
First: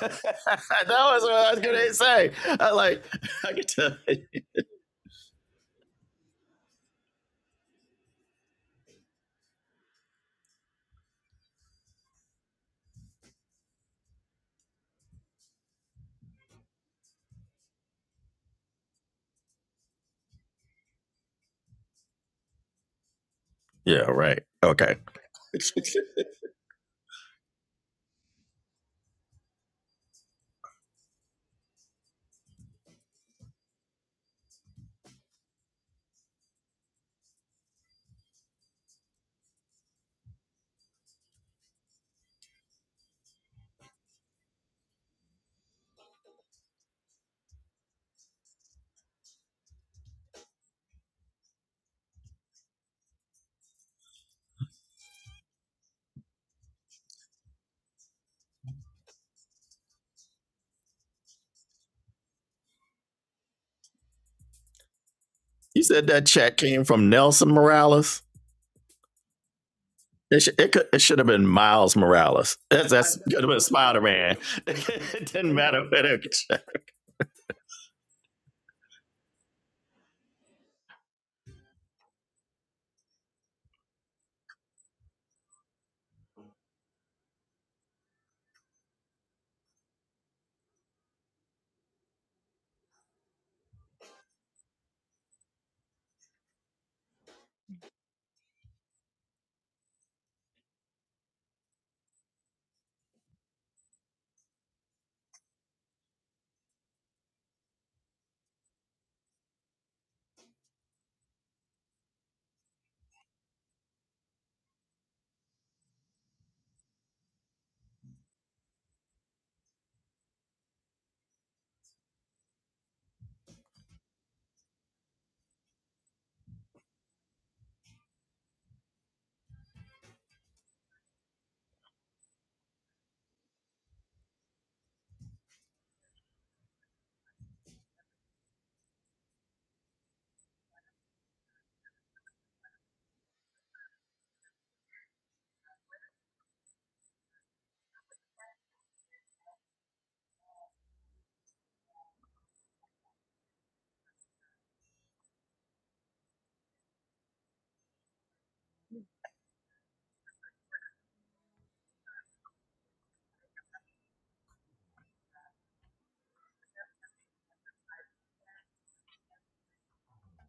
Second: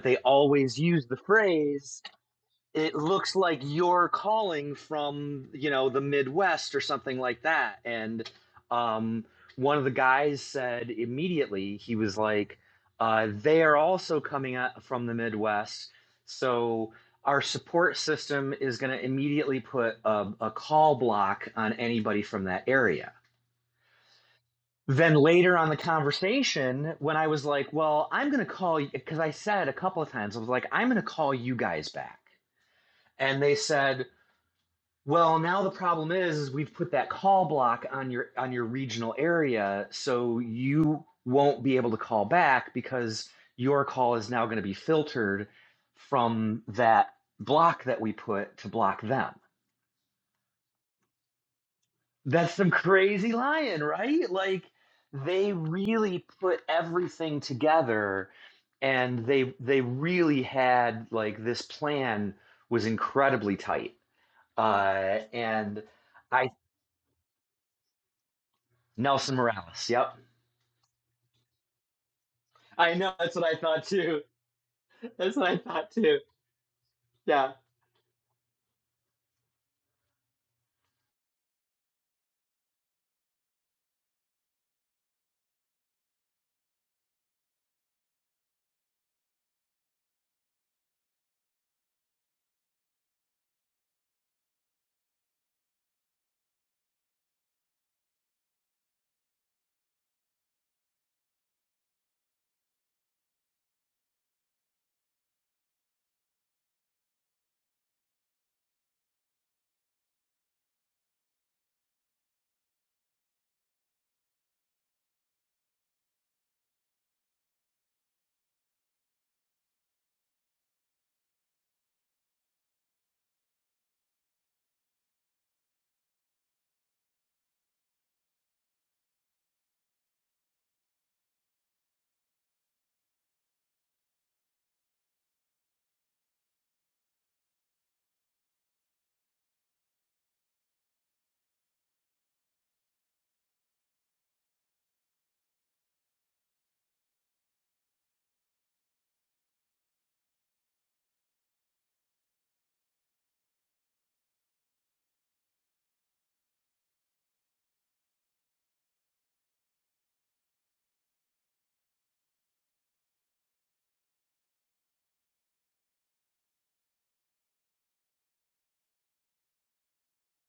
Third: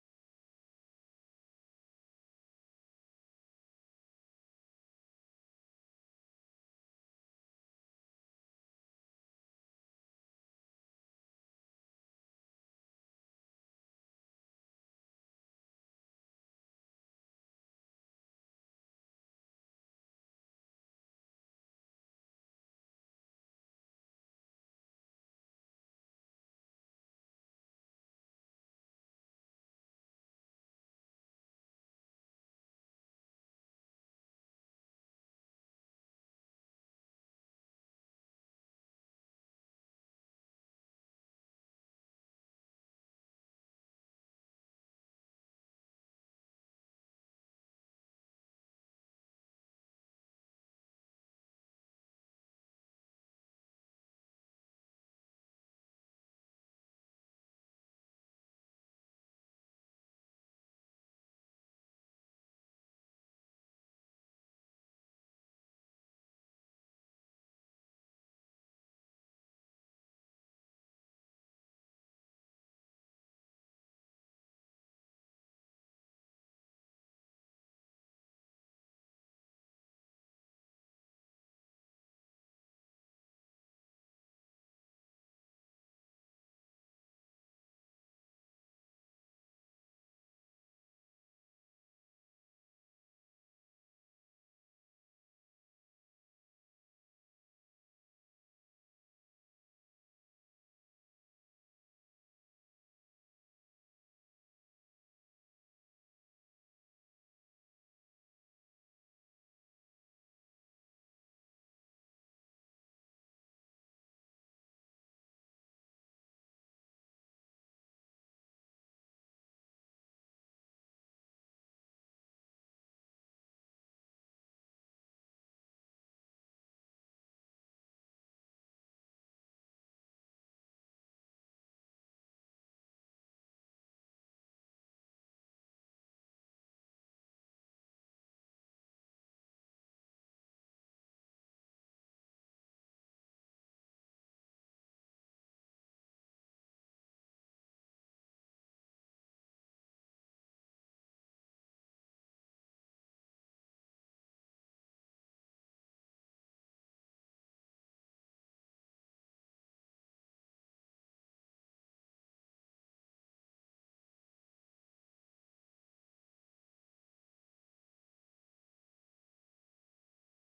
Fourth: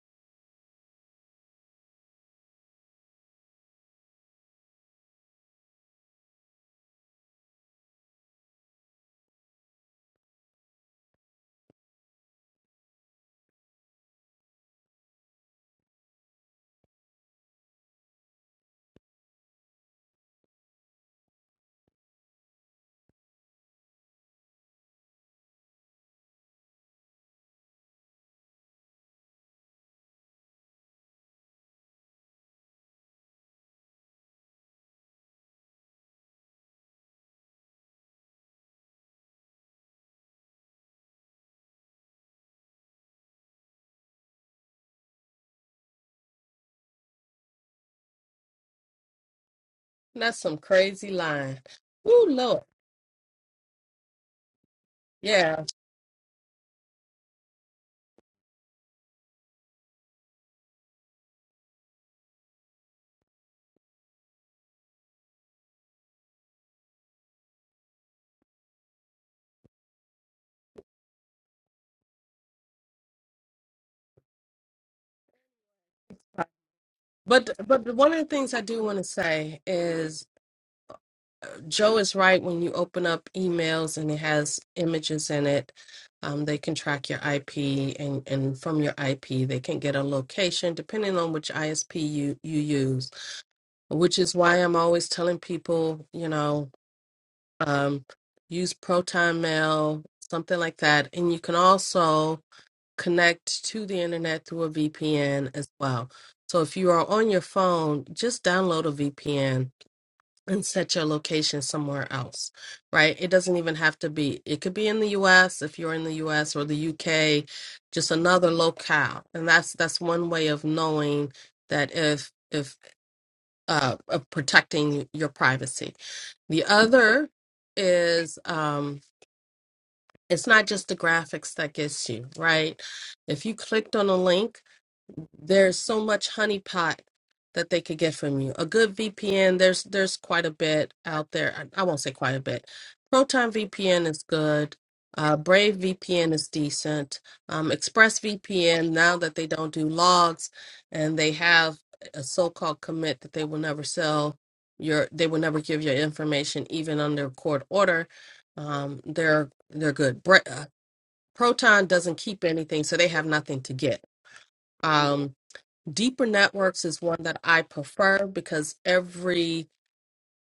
[SPEAKER 3] they always
[SPEAKER 1] that
[SPEAKER 3] use the
[SPEAKER 1] was what I was
[SPEAKER 3] phrase
[SPEAKER 1] gonna say. I
[SPEAKER 3] it
[SPEAKER 1] like
[SPEAKER 3] looks
[SPEAKER 1] I
[SPEAKER 3] like
[SPEAKER 1] could tell.
[SPEAKER 3] you're
[SPEAKER 1] you.
[SPEAKER 3] calling from you know the midwest or something like that and um, one of the guys said immediately he was like uh, they are also coming at, from the midwest so our support system is going to immediately put a, a call block on anybody from that area
[SPEAKER 1] Yeah, right. Okay.
[SPEAKER 3] then later on the conversation when i was like well i'm going to call you because i said a couple of times i was like i'm going to call you guys back and they said well, now the problem is, is we've put that call block on your on your regional area, so you won't be able to call back because your call is now going to be filtered from that block that we put to block them.
[SPEAKER 2] that's some crazy line. Ooh,
[SPEAKER 3] That's
[SPEAKER 2] Lord.
[SPEAKER 3] some crazy lying, right? Like they
[SPEAKER 2] Yeah.
[SPEAKER 3] really put everything together and they they really had like this plan was incredibly tight. Uh
[SPEAKER 1] you
[SPEAKER 3] and
[SPEAKER 1] said that
[SPEAKER 3] I
[SPEAKER 1] check came from Nelson Morales.
[SPEAKER 3] Nelson Morales. Yep.
[SPEAKER 1] It, sh- it, could, it should have been Miles Morales. That's
[SPEAKER 3] I know.
[SPEAKER 1] that's
[SPEAKER 3] That's
[SPEAKER 1] could
[SPEAKER 3] what
[SPEAKER 1] have
[SPEAKER 3] I
[SPEAKER 1] been
[SPEAKER 3] thought
[SPEAKER 1] Spider
[SPEAKER 3] too.
[SPEAKER 1] Man. it
[SPEAKER 3] That's what
[SPEAKER 1] didn't
[SPEAKER 3] I
[SPEAKER 1] matter.
[SPEAKER 3] thought too.
[SPEAKER 2] But
[SPEAKER 3] Yeah.
[SPEAKER 2] but one of the things I do want to say is Joe is right. When you open up emails and it has images in it, um, they can track your IP, and, and from your IP, they can get a location depending on which ISP you, you use, which is why I'm always telling people, you know, um, use Proton Mail, something like that. And you can also connect to the internet through a VPN as well. So if you are on your phone, just download a VPN and set your location somewhere else, right? It doesn't even have to be, it could be in the US if you're in the US or the UK, just another locale. And that's that's one way of knowing that if if uh of protecting your privacy. The other is um it's not just the graphics that gets you, right? If you clicked on a link there's so much honeypot that they could get from you. A good VPN, there's there's quite a bit out there. I, I won't say quite a bit. Proton VPN is good. Uh, Brave VPN is decent. Um, Express VPN, now that they don't do logs and they have a so-called commit that they will never sell your, they will never give your information even under court order. Um, they're they're good. Bra- uh, Proton doesn't keep anything, so they have nothing to get. Um, deeper networks is one that i prefer because every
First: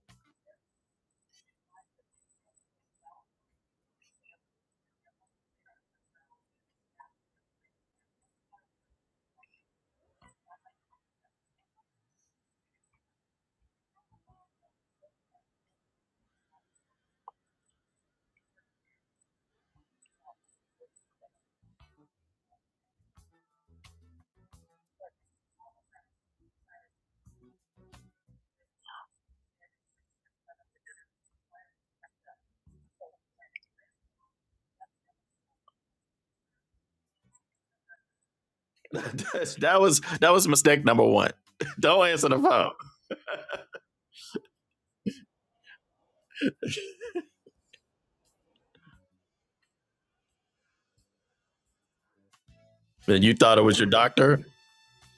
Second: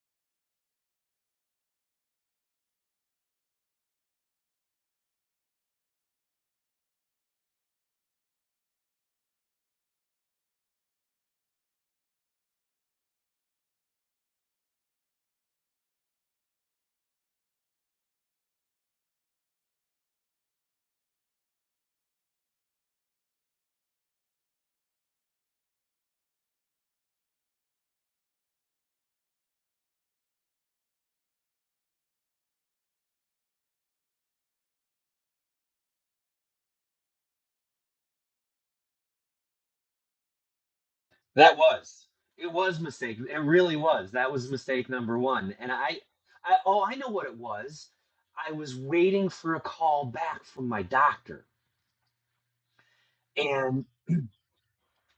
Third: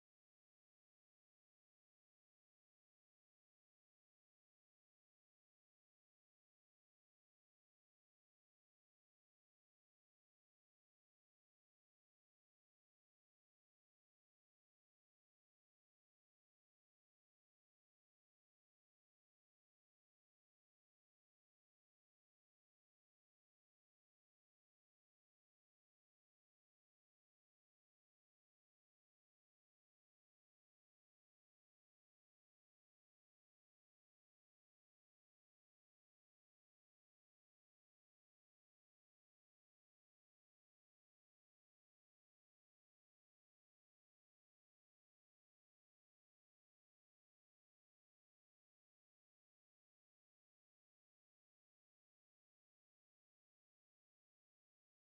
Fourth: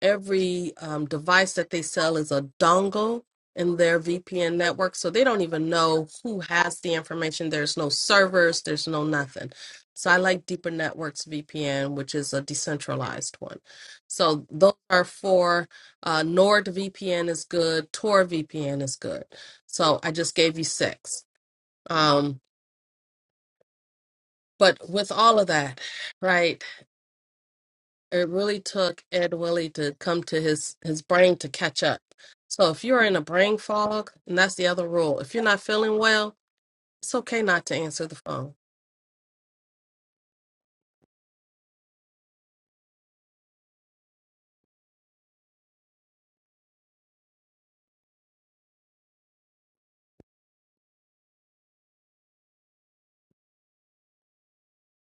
[SPEAKER 2] every um, device that they sell is a dongle in their vpn network so they don't even know who has the information there's no servers there's no nothing so i like deeper networks vpn which is a decentralized one so those are four uh, nord vpn is good tor vpn is good so i just gave you six um, but with all of that right it really took Ed Willie to come to his his brain to catch up. So if you're in a brain fog, and that's the other rule, if you're not feeling well, it's okay not to answer the phone.
[SPEAKER 1] that was that was mistake number one.
[SPEAKER 3] That
[SPEAKER 1] Don't
[SPEAKER 3] was.
[SPEAKER 1] answer the
[SPEAKER 3] It
[SPEAKER 1] phone.
[SPEAKER 3] was a mistake. It really was. That was mistake number one. And I, I oh, I know what it was. I was waiting for a call back from my doctor.
[SPEAKER 1] And you thought it was
[SPEAKER 3] And
[SPEAKER 1] your doctor.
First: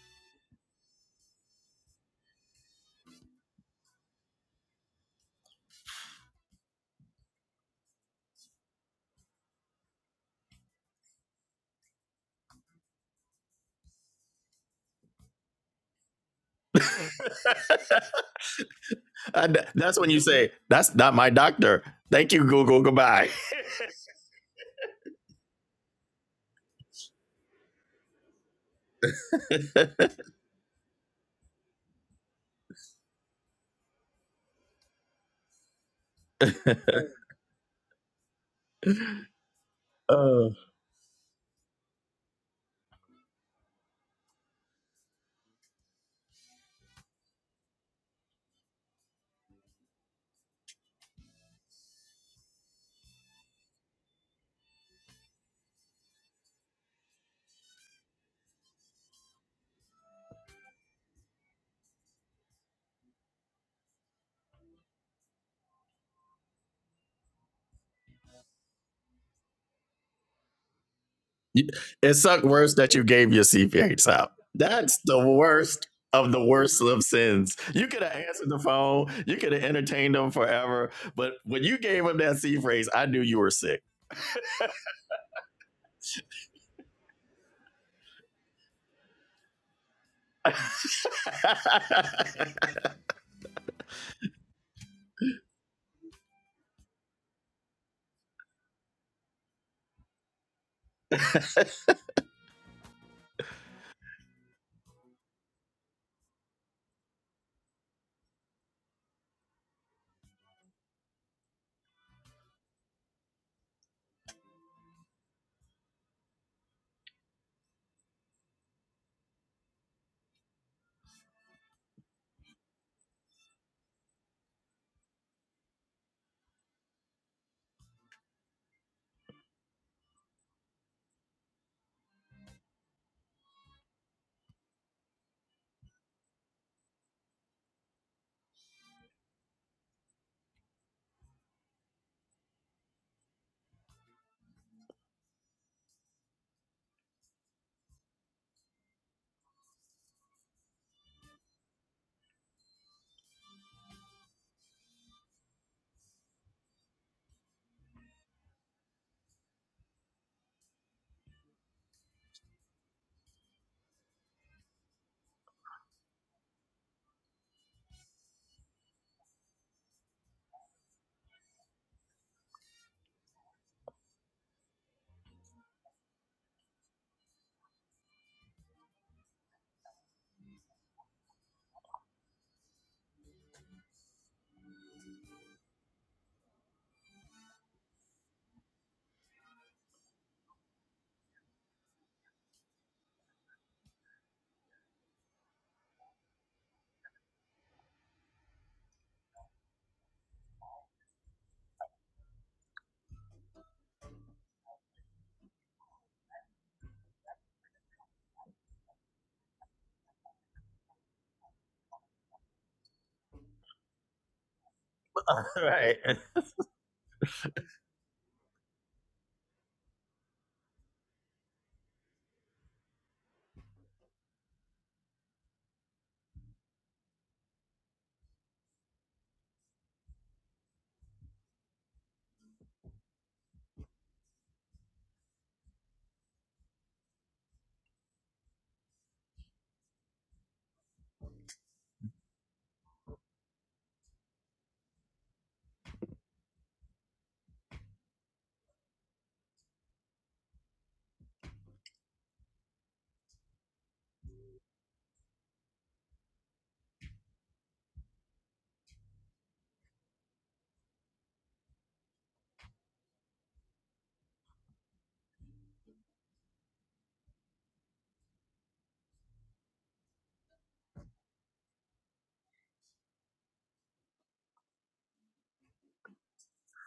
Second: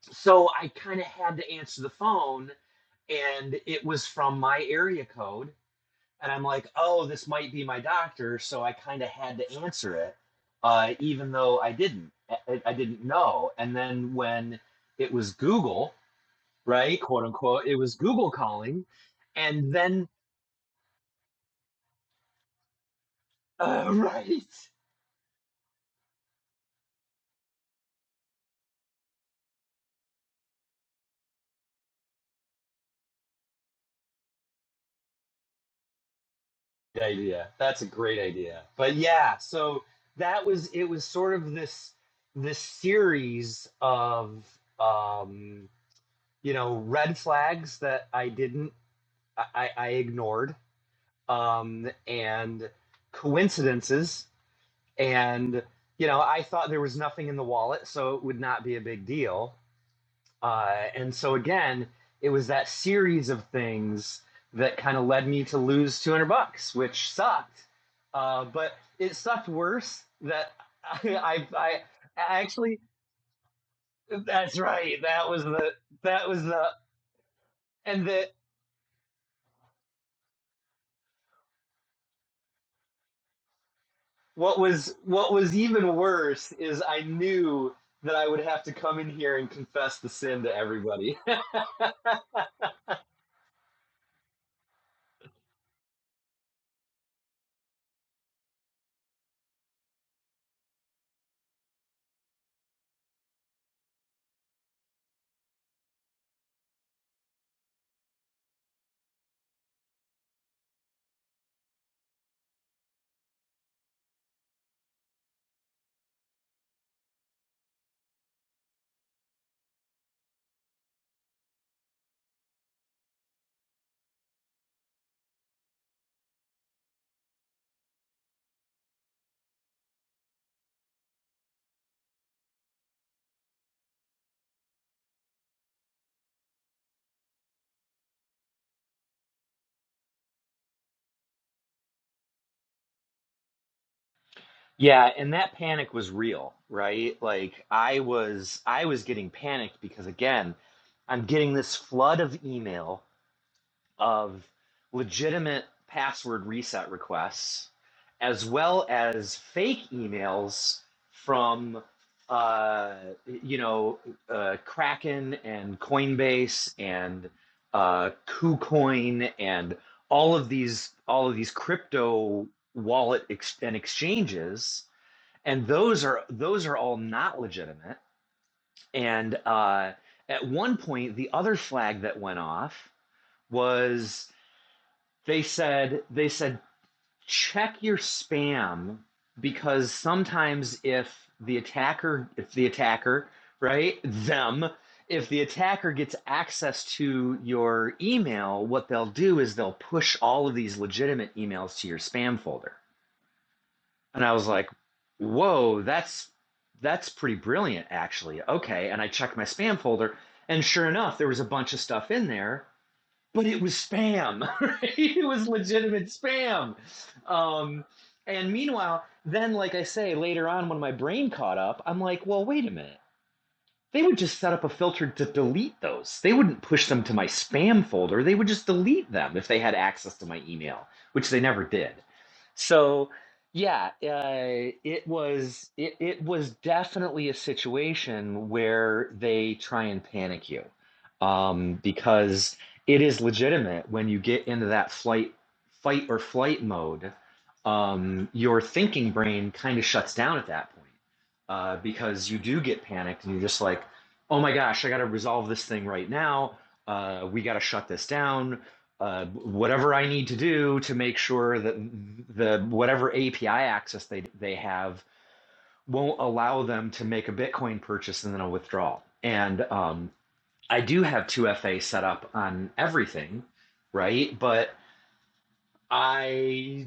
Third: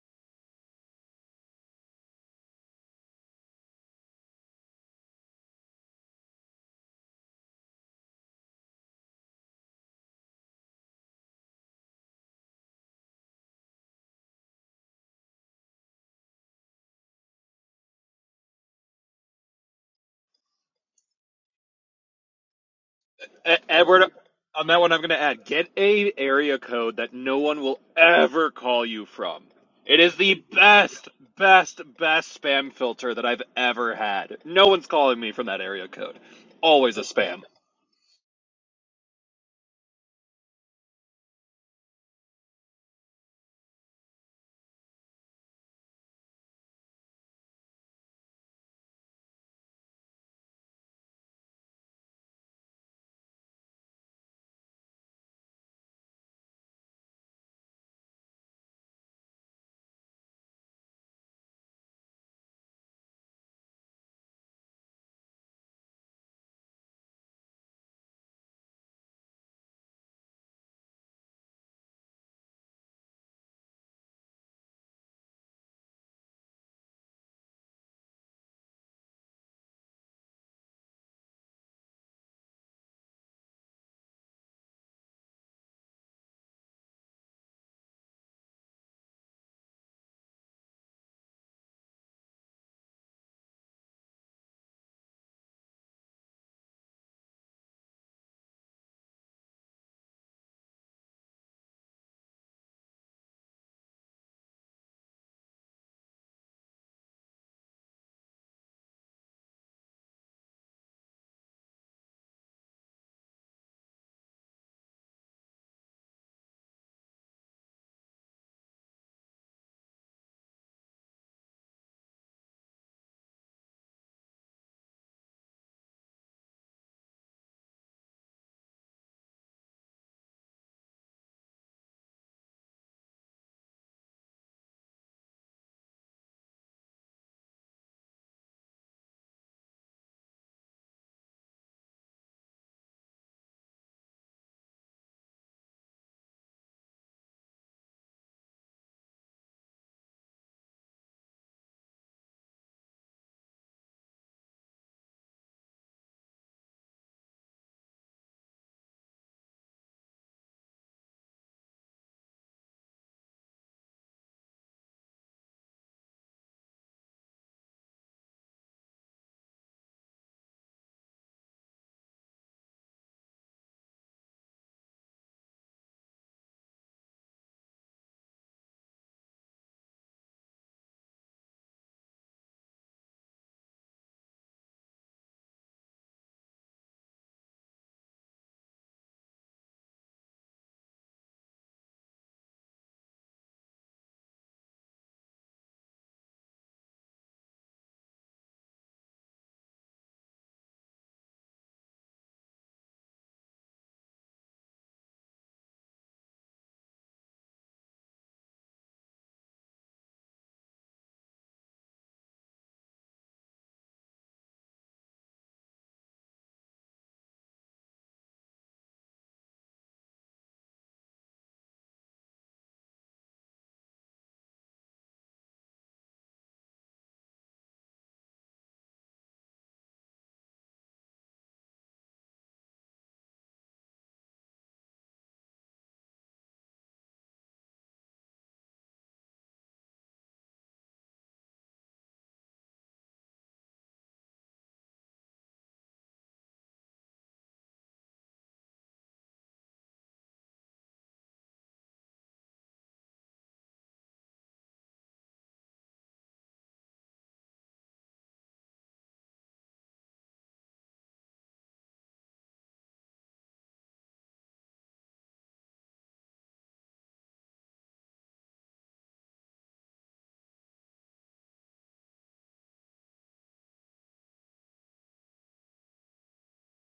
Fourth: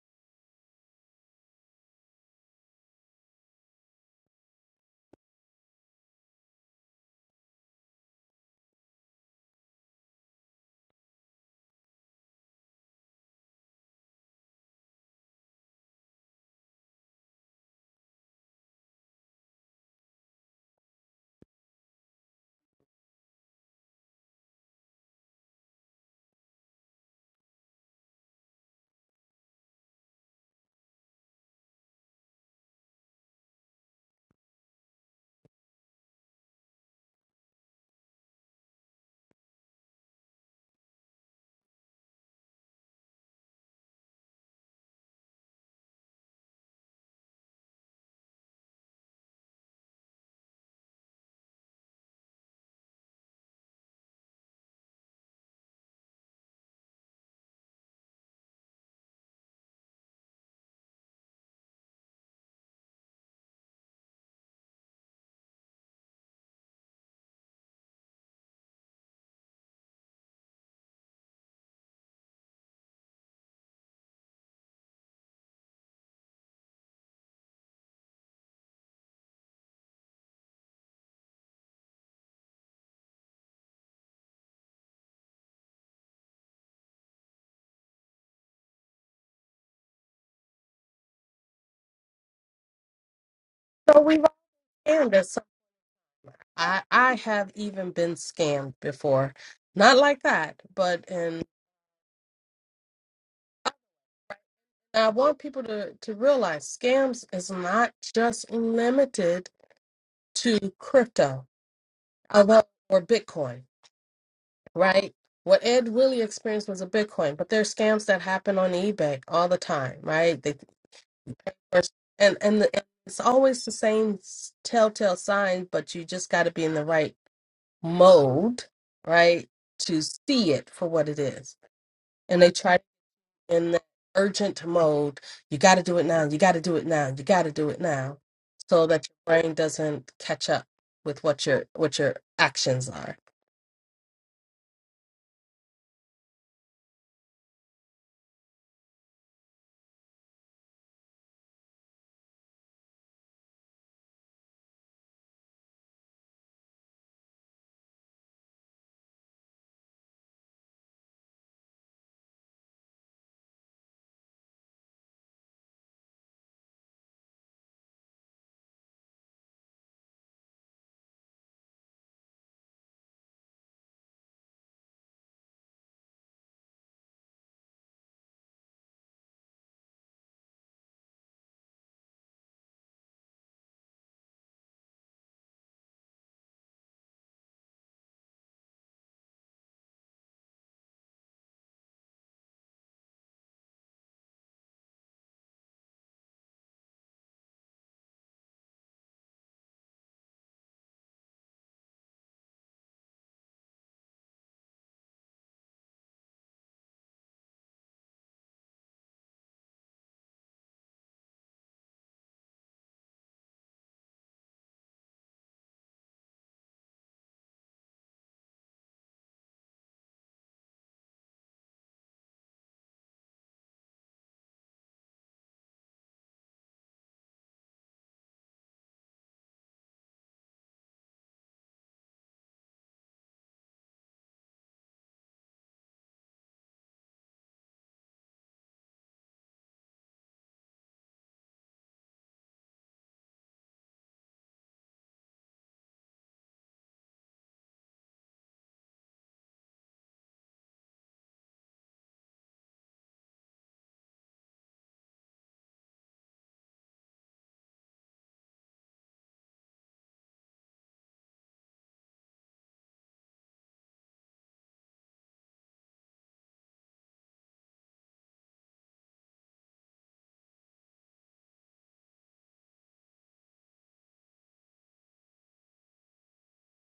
[SPEAKER 3] so I kind of had to answer the phone and it was from my area code and I'm like, oh, this might be my doctor, so I kind of had to answer it, uh, even though I didn't, I, I didn't know. And then when it was Google, right, quote unquote, it was Google calling,
[SPEAKER 1] Uh,
[SPEAKER 3] and
[SPEAKER 1] that's
[SPEAKER 3] then
[SPEAKER 1] when you say that's not my doctor. Thank you, Google. Goodbye.
[SPEAKER 4] E-
[SPEAKER 3] uh,
[SPEAKER 4] Edward,
[SPEAKER 3] right,
[SPEAKER 4] on that one, I'm going to add get a area code that no one will ever call you from. It is the best, best, best spam filter that I've ever had. No one's calling me from that area code. Always a
[SPEAKER 3] Good
[SPEAKER 4] spam.
[SPEAKER 3] idea. That's a great idea. But yeah, so that was it was sort of this this series of um, you know red flags that I didn't I, I I ignored um, and coincidences. And, you know, I thought there was nothing in the wallet, so it would not be a big deal. Uh, and so, again, it was that series of things that kind of led me to lose 200 bucks, which sucked. Uh, but it sucked worse that I, I,
[SPEAKER 1] It
[SPEAKER 3] I
[SPEAKER 1] sucked worse
[SPEAKER 3] actually,
[SPEAKER 1] that you gave your CPH out.
[SPEAKER 3] that's
[SPEAKER 1] That's
[SPEAKER 3] right.
[SPEAKER 1] the
[SPEAKER 3] That was the,
[SPEAKER 1] worst
[SPEAKER 3] that
[SPEAKER 1] of
[SPEAKER 3] was
[SPEAKER 1] the
[SPEAKER 3] the,
[SPEAKER 1] worst of sins. You could
[SPEAKER 3] and
[SPEAKER 1] have
[SPEAKER 3] the
[SPEAKER 1] answered the phone. You could have entertained them forever. But when you gave him that C phrase, I knew you were sick.
[SPEAKER 3] What was what was even worse is I knew that I would have to come in here and confess the sin to everybody.
[SPEAKER 2] So we've all scammed us. So I I have even been scammed before, not like that, but and I want people to to realize scams is not just limited to crypto, although or Bitcoin. right? What Ed really experienced was a Bitcoin, but there's scams that happen on eBay all the time, right? They and and the, it's always the same s- telltale sign, but you just got to be in the right mode, right, to see it for what it is. And they try in the urgent mode. You got to do it now. You got to do it now. You got to do it now, so that your brain doesn't catch up with what your what your actions are.
[SPEAKER 3] Yeah, and that panic was real, right? Like I was I was getting panicked because again, I'm getting this flood of email of legitimate password reset requests, as well as fake emails from, uh, you know, uh, Kraken and Coinbase and uh, KuCoin and all of these all of these crypto wallet ex- and exchanges, and those are those are all not legitimate. And uh, at one point, the other flag that went off was they said they said check your spam because sometimes if the attacker if the attacker right them if the attacker gets access to your email what they'll do is they'll push all of these legitimate emails to your spam folder and i was like whoa that's that's pretty brilliant actually okay and i checked my spam folder and sure enough there was a bunch of stuff in there but it was spam. Right? It was
[SPEAKER 1] right.
[SPEAKER 3] legitimate spam. Um, and meanwhile, then, like I say, later on when my brain caught up, I'm like, well, wait a minute they would just set up a filter to delete those. They wouldn't push them to my spam folder. They would just delete them if they had access to my email, which they never did. So, yeah, uh, it was it, it was definitely a situation where they try and panic you, um, because it is legitimate when you get into that flight, fight or flight mode. Um, your thinking brain kind of shuts down at that point uh, because you do get panicked and you're just like, oh my gosh, I got to resolve this thing right now. Uh, we got to shut this down. Uh, whatever I need to do to make sure that the whatever API access they they have won't allow them to make a Bitcoin purchase and then a withdrawal. And um, I do have 2FA set up on everything, right? But I,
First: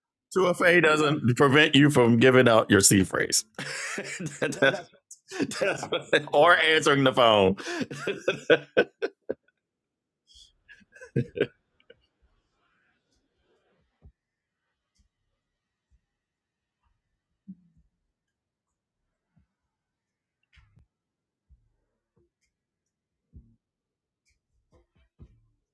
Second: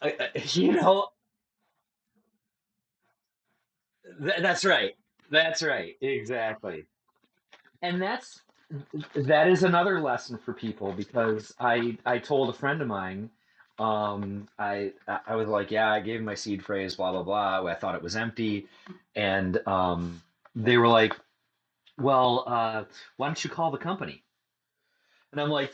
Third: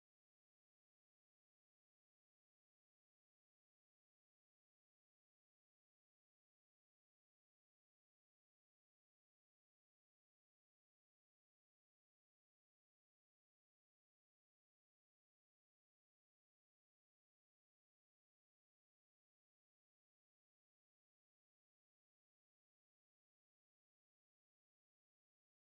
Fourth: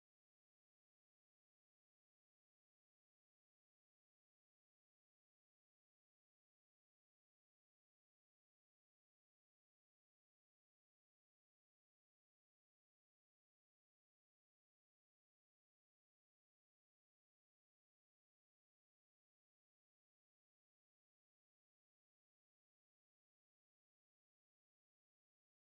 [SPEAKER 3] I- you
[SPEAKER 1] 2FA
[SPEAKER 3] know,
[SPEAKER 1] doesn't prevent you from giving out your C phrase.
[SPEAKER 3] th- that's
[SPEAKER 1] That's-
[SPEAKER 3] right. That's right.
[SPEAKER 1] that's- or
[SPEAKER 3] Exactly.
[SPEAKER 1] answering the phone.
[SPEAKER 3] and that's that is another lesson for people because I I told a friend of mine um I I was like yeah I gave him my seed phrase blah blah blah I thought it was empty and um they were like well uh why don't you call the company and I'm like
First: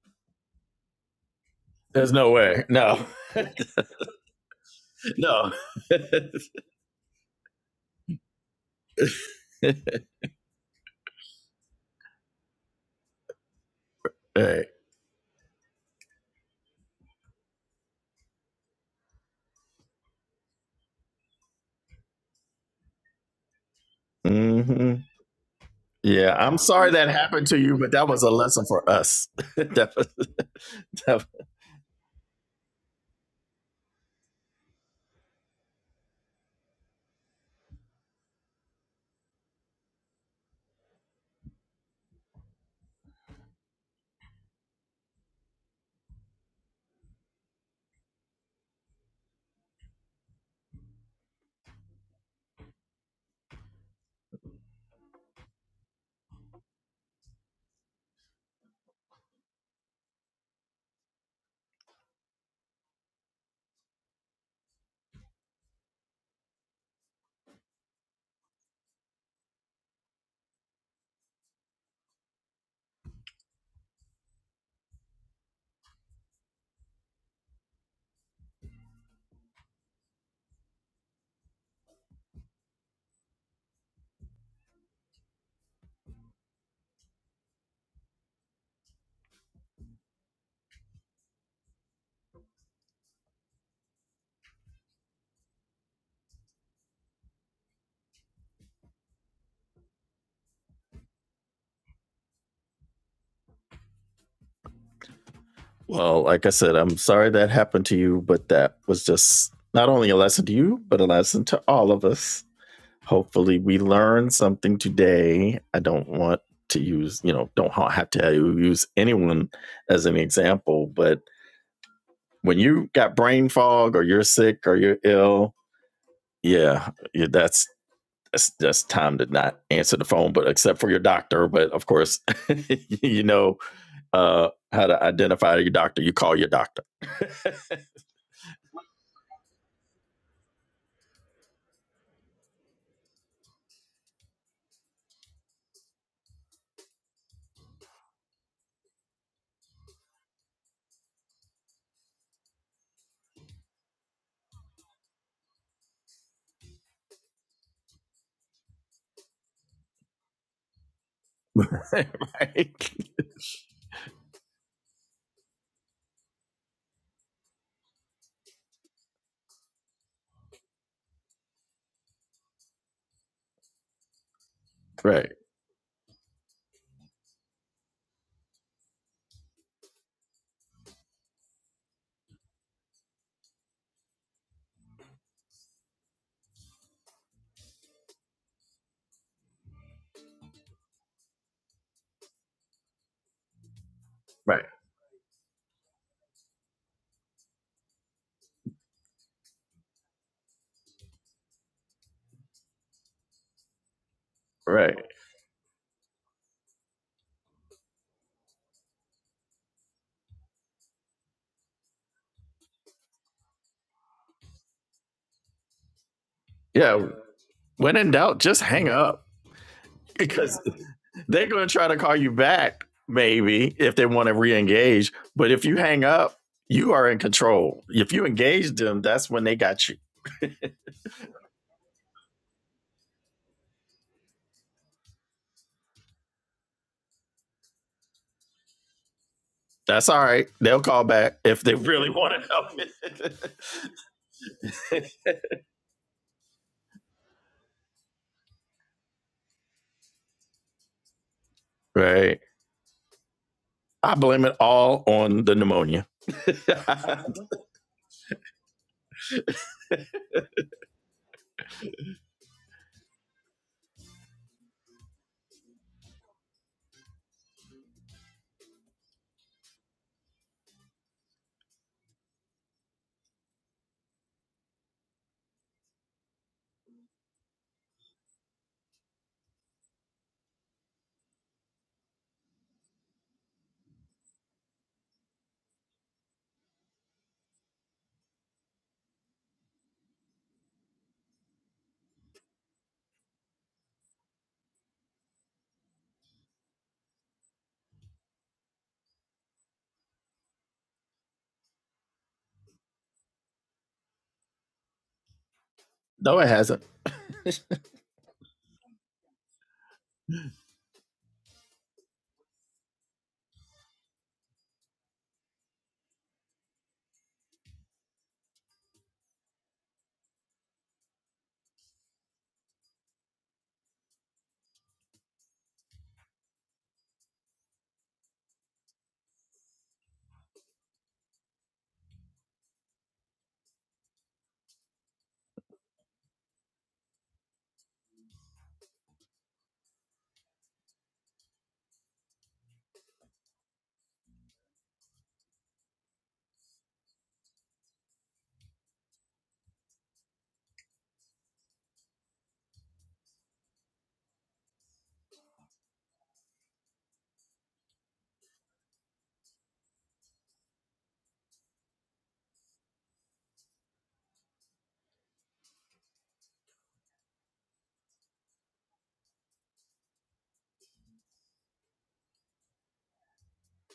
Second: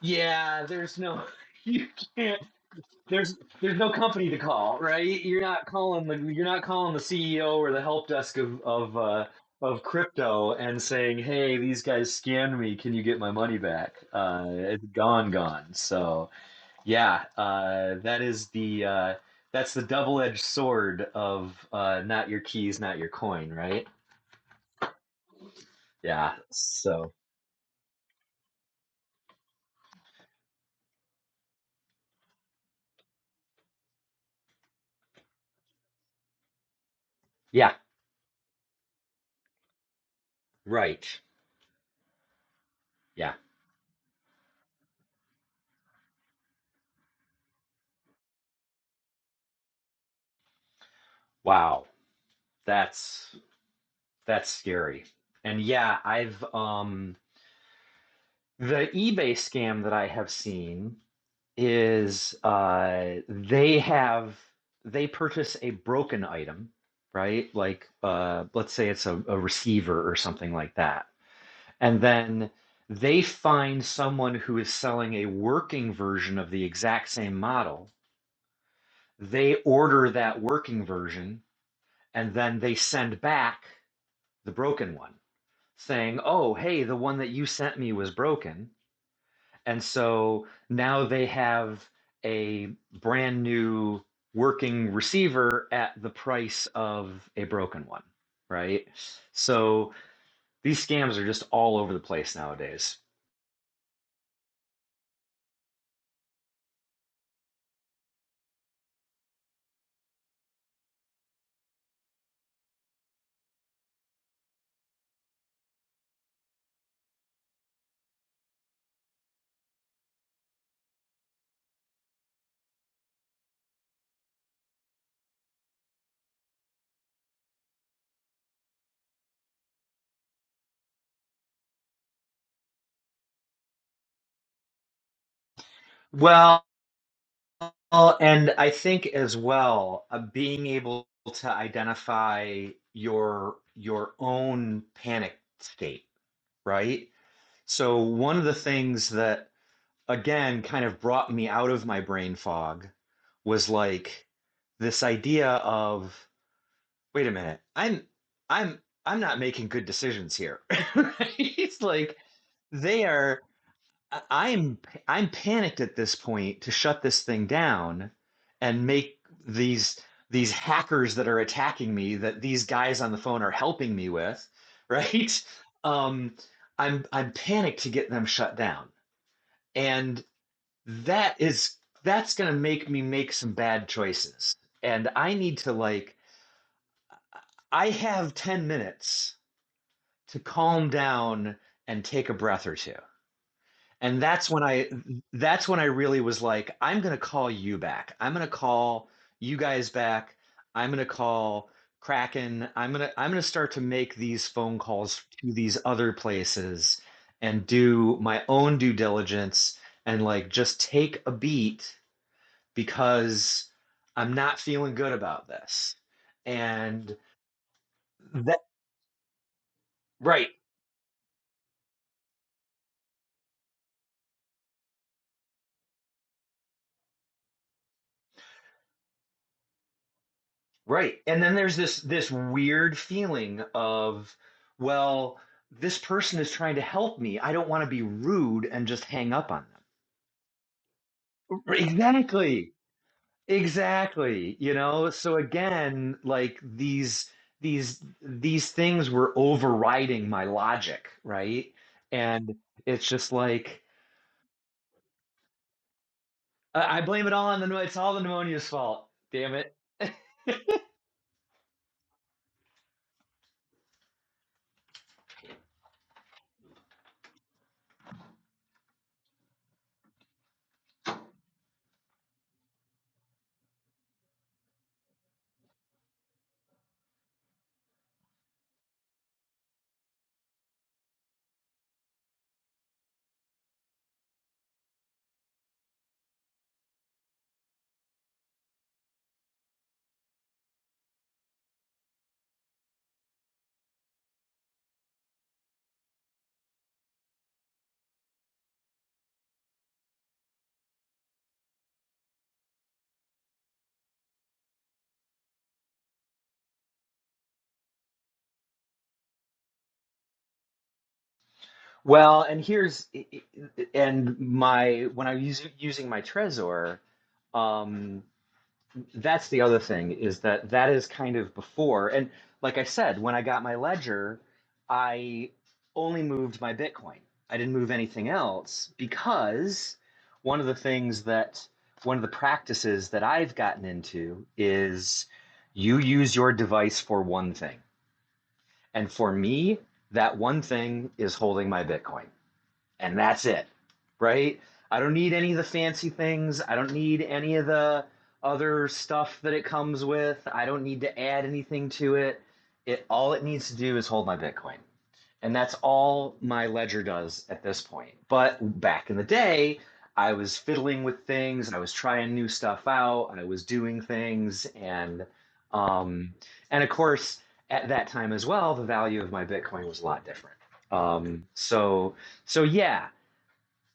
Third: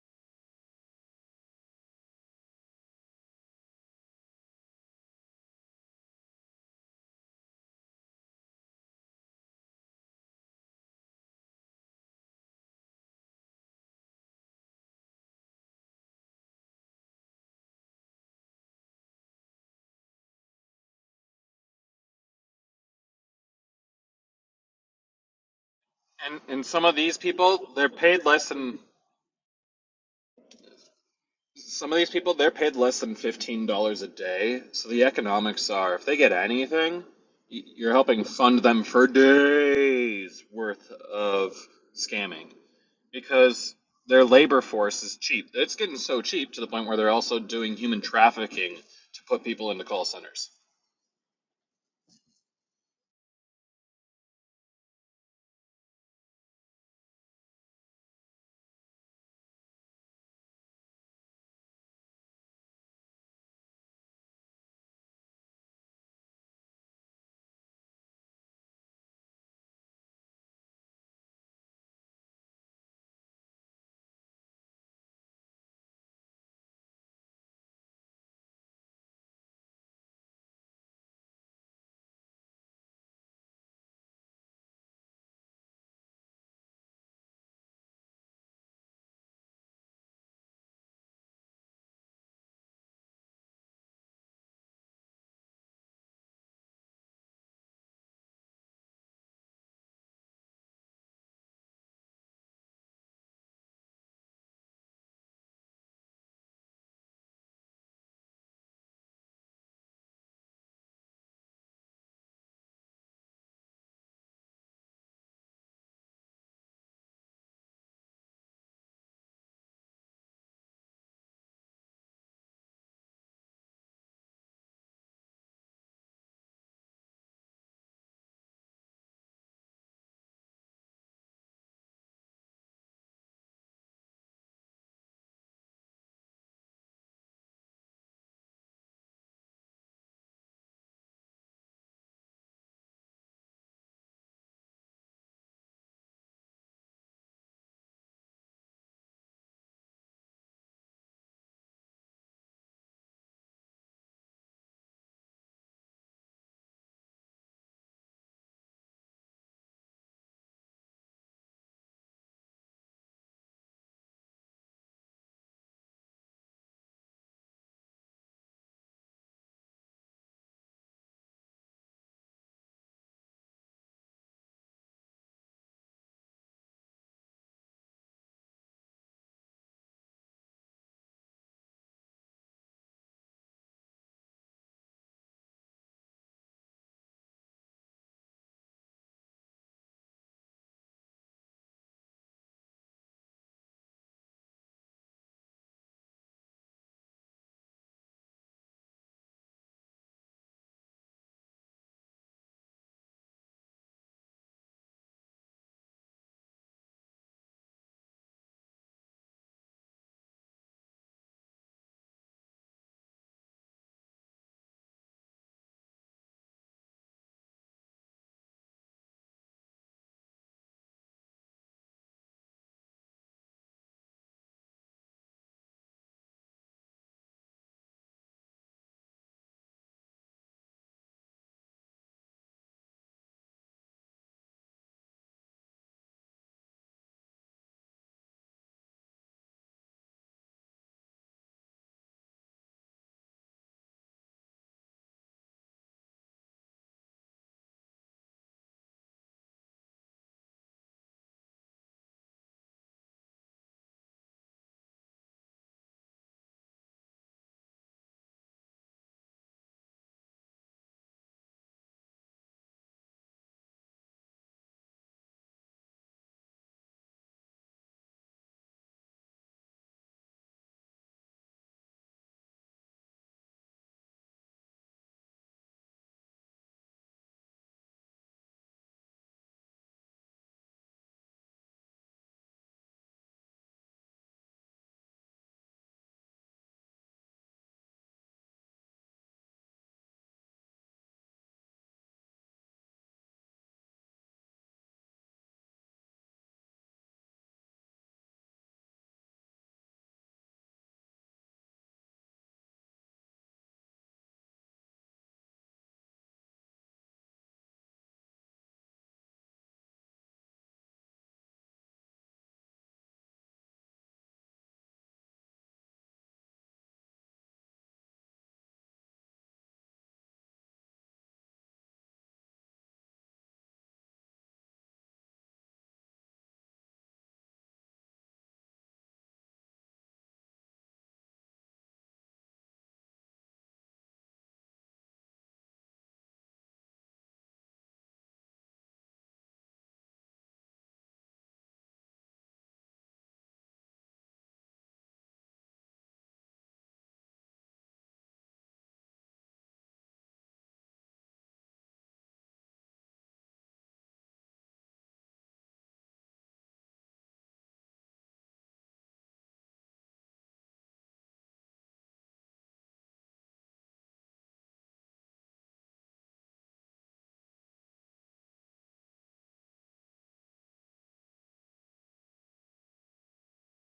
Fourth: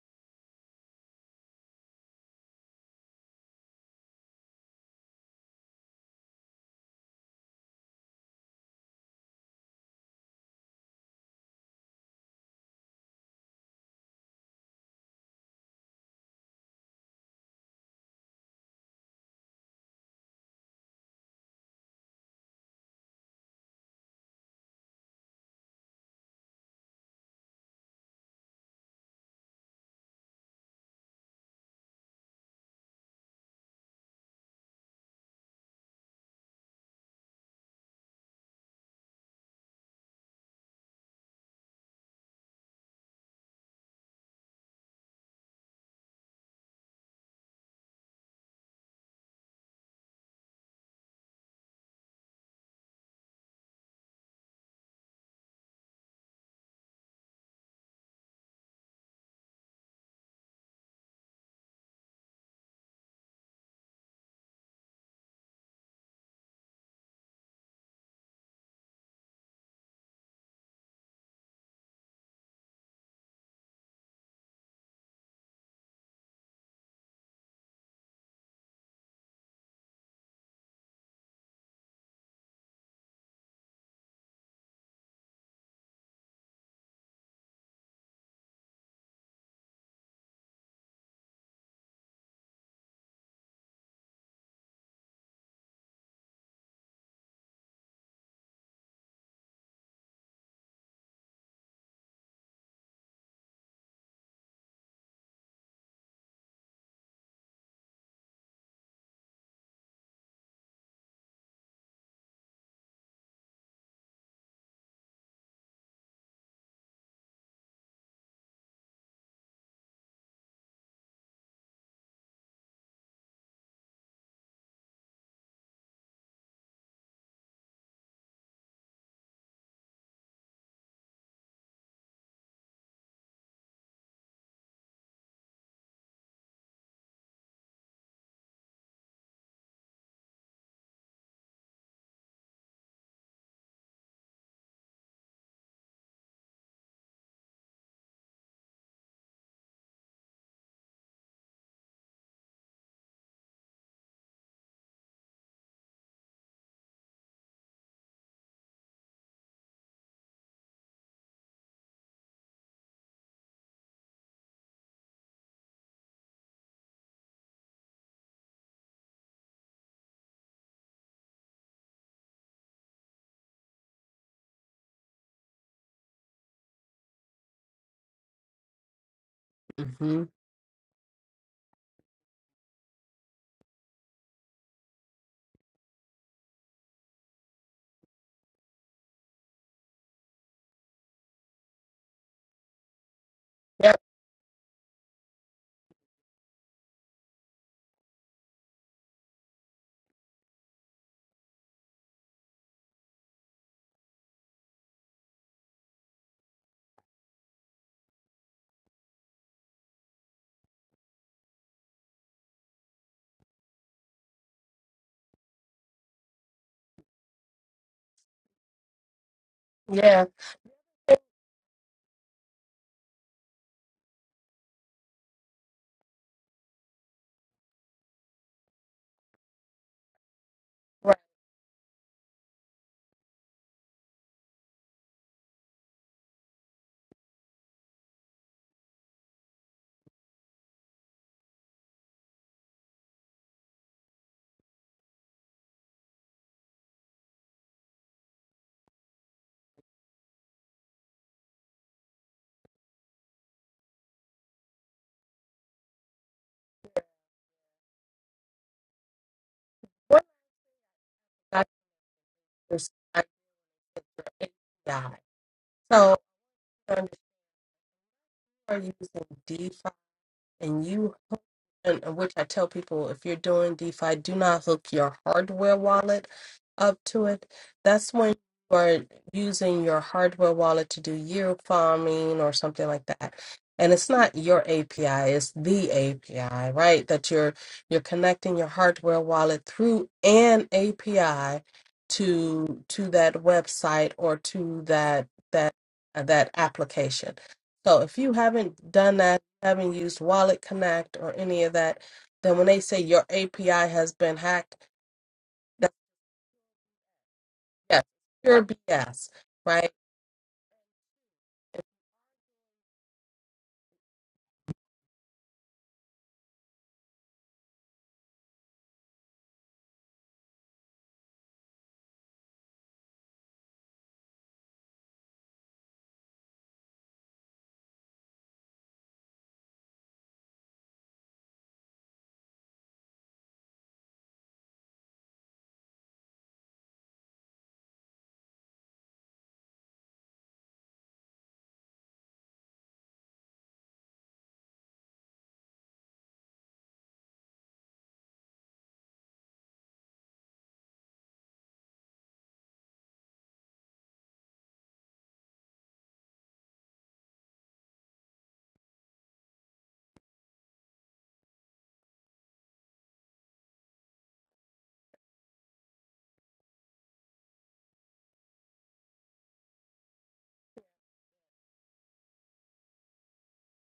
[SPEAKER 3] yeah there's no you
[SPEAKER 1] There's no
[SPEAKER 3] can't
[SPEAKER 1] way. No.
[SPEAKER 3] there's there's no company to call, right? You're
[SPEAKER 1] no.
[SPEAKER 3] not calling the you're not calling the CEO or the help desk of of uh, of crypto and saying, "Hey, these guys scammed me. Can you get my money back?" Uh,
[SPEAKER 1] right.
[SPEAKER 3] it's gone, gone. So yeah, uh, that is the uh, that's the double edged sword of uh, not your keys, not your coin, right?
[SPEAKER 1] hmm
[SPEAKER 3] Yeah.
[SPEAKER 1] Yeah,
[SPEAKER 4] And
[SPEAKER 1] I'm
[SPEAKER 4] and some
[SPEAKER 1] sorry
[SPEAKER 4] of
[SPEAKER 1] that
[SPEAKER 3] So
[SPEAKER 4] these
[SPEAKER 1] happened to
[SPEAKER 4] people,
[SPEAKER 1] you,
[SPEAKER 4] they're
[SPEAKER 1] but that was
[SPEAKER 4] paid
[SPEAKER 1] a
[SPEAKER 4] less
[SPEAKER 1] lesson
[SPEAKER 4] than
[SPEAKER 1] for us. That was- that- was,
[SPEAKER 4] some of these people, they're paid less than fifteen dollars a day. So the economics are, if they get anything, y-
[SPEAKER 3] yeah,
[SPEAKER 4] you're helping fund them for days worth
[SPEAKER 3] right.
[SPEAKER 4] of scamming.
[SPEAKER 3] Yeah.
[SPEAKER 4] because their labor force is cheap. It's getting so cheap to the point where they're also doing human trafficking to put people into call centers.
[SPEAKER 3] Wow, that's that's scary. And yeah, I've um. The eBay scam that I have seen is uh, they have they purchase a broken item, right? Like uh, let's say it's a, a receiver or something like that. And then they find someone who is selling a working version of the exact same model. They order that working version and then they send back the broken one, saying, "Oh, hey, the one that you sent me was broken." And so now they have a brand new working receiver at the price of a broken one, right? So these scams are just all over the place nowadays.
[SPEAKER 1] well, like I said, I'm sorry that happened to you, but that was just not only a lesson to you, but a lesson to all of us. Hopefully, we learn something today. I don't want to use, you know, don't have to use anyone as an example, but when you got brain fog or you're sick or you're ill, yeah, yeah that's that's that's time to not answer the phone, but except for your doctor. But of course, you know uh, how to identify your doctor. You call your
[SPEAKER 3] Well,
[SPEAKER 1] doctor,
[SPEAKER 3] and I think as well, uh, being able to identify your your own panic state, right? So one of the things that again kind of brought me out of my brain fog was like this idea of wait a minute i'm i'm i'm not making good decisions here it's like
[SPEAKER 1] right?
[SPEAKER 3] they are I- am i'm panicked at this point to shut this thing down and make these these hackers that are attacking me that these guys on the phone are helping me with
[SPEAKER 1] Right.
[SPEAKER 3] right um i'm i'm panicked to get them shut down and
[SPEAKER 2] Mm-hmm.
[SPEAKER 3] that is that's going to make me make some bad choices and i need to like i have 10 minutes to calm down and take a breath or two
[SPEAKER 2] Yep.
[SPEAKER 3] and that's when
[SPEAKER 1] Right.
[SPEAKER 3] i that's when i really was like i'm going to call you back i'm going to call you guys back i'm going to call kraken i'm going to i'm going to start to make these phone
[SPEAKER 1] Right.
[SPEAKER 3] calls to these other places and do my own due diligence and like just take a beat because I'm not feeling good about this.
[SPEAKER 1] Yeah.
[SPEAKER 3] And
[SPEAKER 1] When in doubt,
[SPEAKER 3] that
[SPEAKER 1] just hang up
[SPEAKER 2] Yeah.
[SPEAKER 3] right,
[SPEAKER 1] because They're going to try to call you back, maybe, if they want to re engage. But if you hang up, you are in control. If you engage them, that's when they got you.
[SPEAKER 3] right.
[SPEAKER 2] Right.
[SPEAKER 3] And then there's this this weird feeling of well, this person is trying to help me. I don't want to be rude and just hang up on them.
[SPEAKER 1] That's all right. They'll call back if they
[SPEAKER 3] Right,
[SPEAKER 1] really want to help
[SPEAKER 3] Exactly.
[SPEAKER 1] it.
[SPEAKER 3] Exactly. You know, so again, like these these these things were overriding my logic, right?
[SPEAKER 1] right.
[SPEAKER 3] And it's just like
[SPEAKER 1] I blame it all on the pneumonia.
[SPEAKER 3] I I blame it all on the it's all the pneumonia's fault. Damn it.
[SPEAKER 2] What I understand is So um, if you are using DeFi and you and of which I tell people if you're doing DeFi, do not hook your hardware wallet up to it. That's when you are using your hardware wallet to do yield farming or something like that. And it's not your API, it's the API, right? That you're you're connecting your hardware wallet through an API to to that website or to that that that application so if you haven't done that, haven't used Wallet Connect or any of that, then when they say your API has been hacked, that's
[SPEAKER 1] no, it hasn't.
[SPEAKER 2] yes, pure BS, right?
[SPEAKER 3] Well, and here's i- i- and my when I was using my Trezor, um, that's the other thing is that that is kind of before and like I said, when I got my ledger, I only moved my Bitcoin. I didn't move anything else because one of the things that one of the practices that I've gotten into is you use your device for one thing And for me, that one thing is holding my Bitcoin. And that's it, right? I don't need any of the fancy things. I don't need any of the other stuff that it comes with. I don't need to add anything to it. It all it needs to do is hold my Bitcoin. And that's all my ledger does at this point. But back in the day, I was fiddling with things, I was trying new stuff out, I was doing things, and um, and of course, at that time as well, the value of my Bitcoin was a lot different. Um, so so yeah,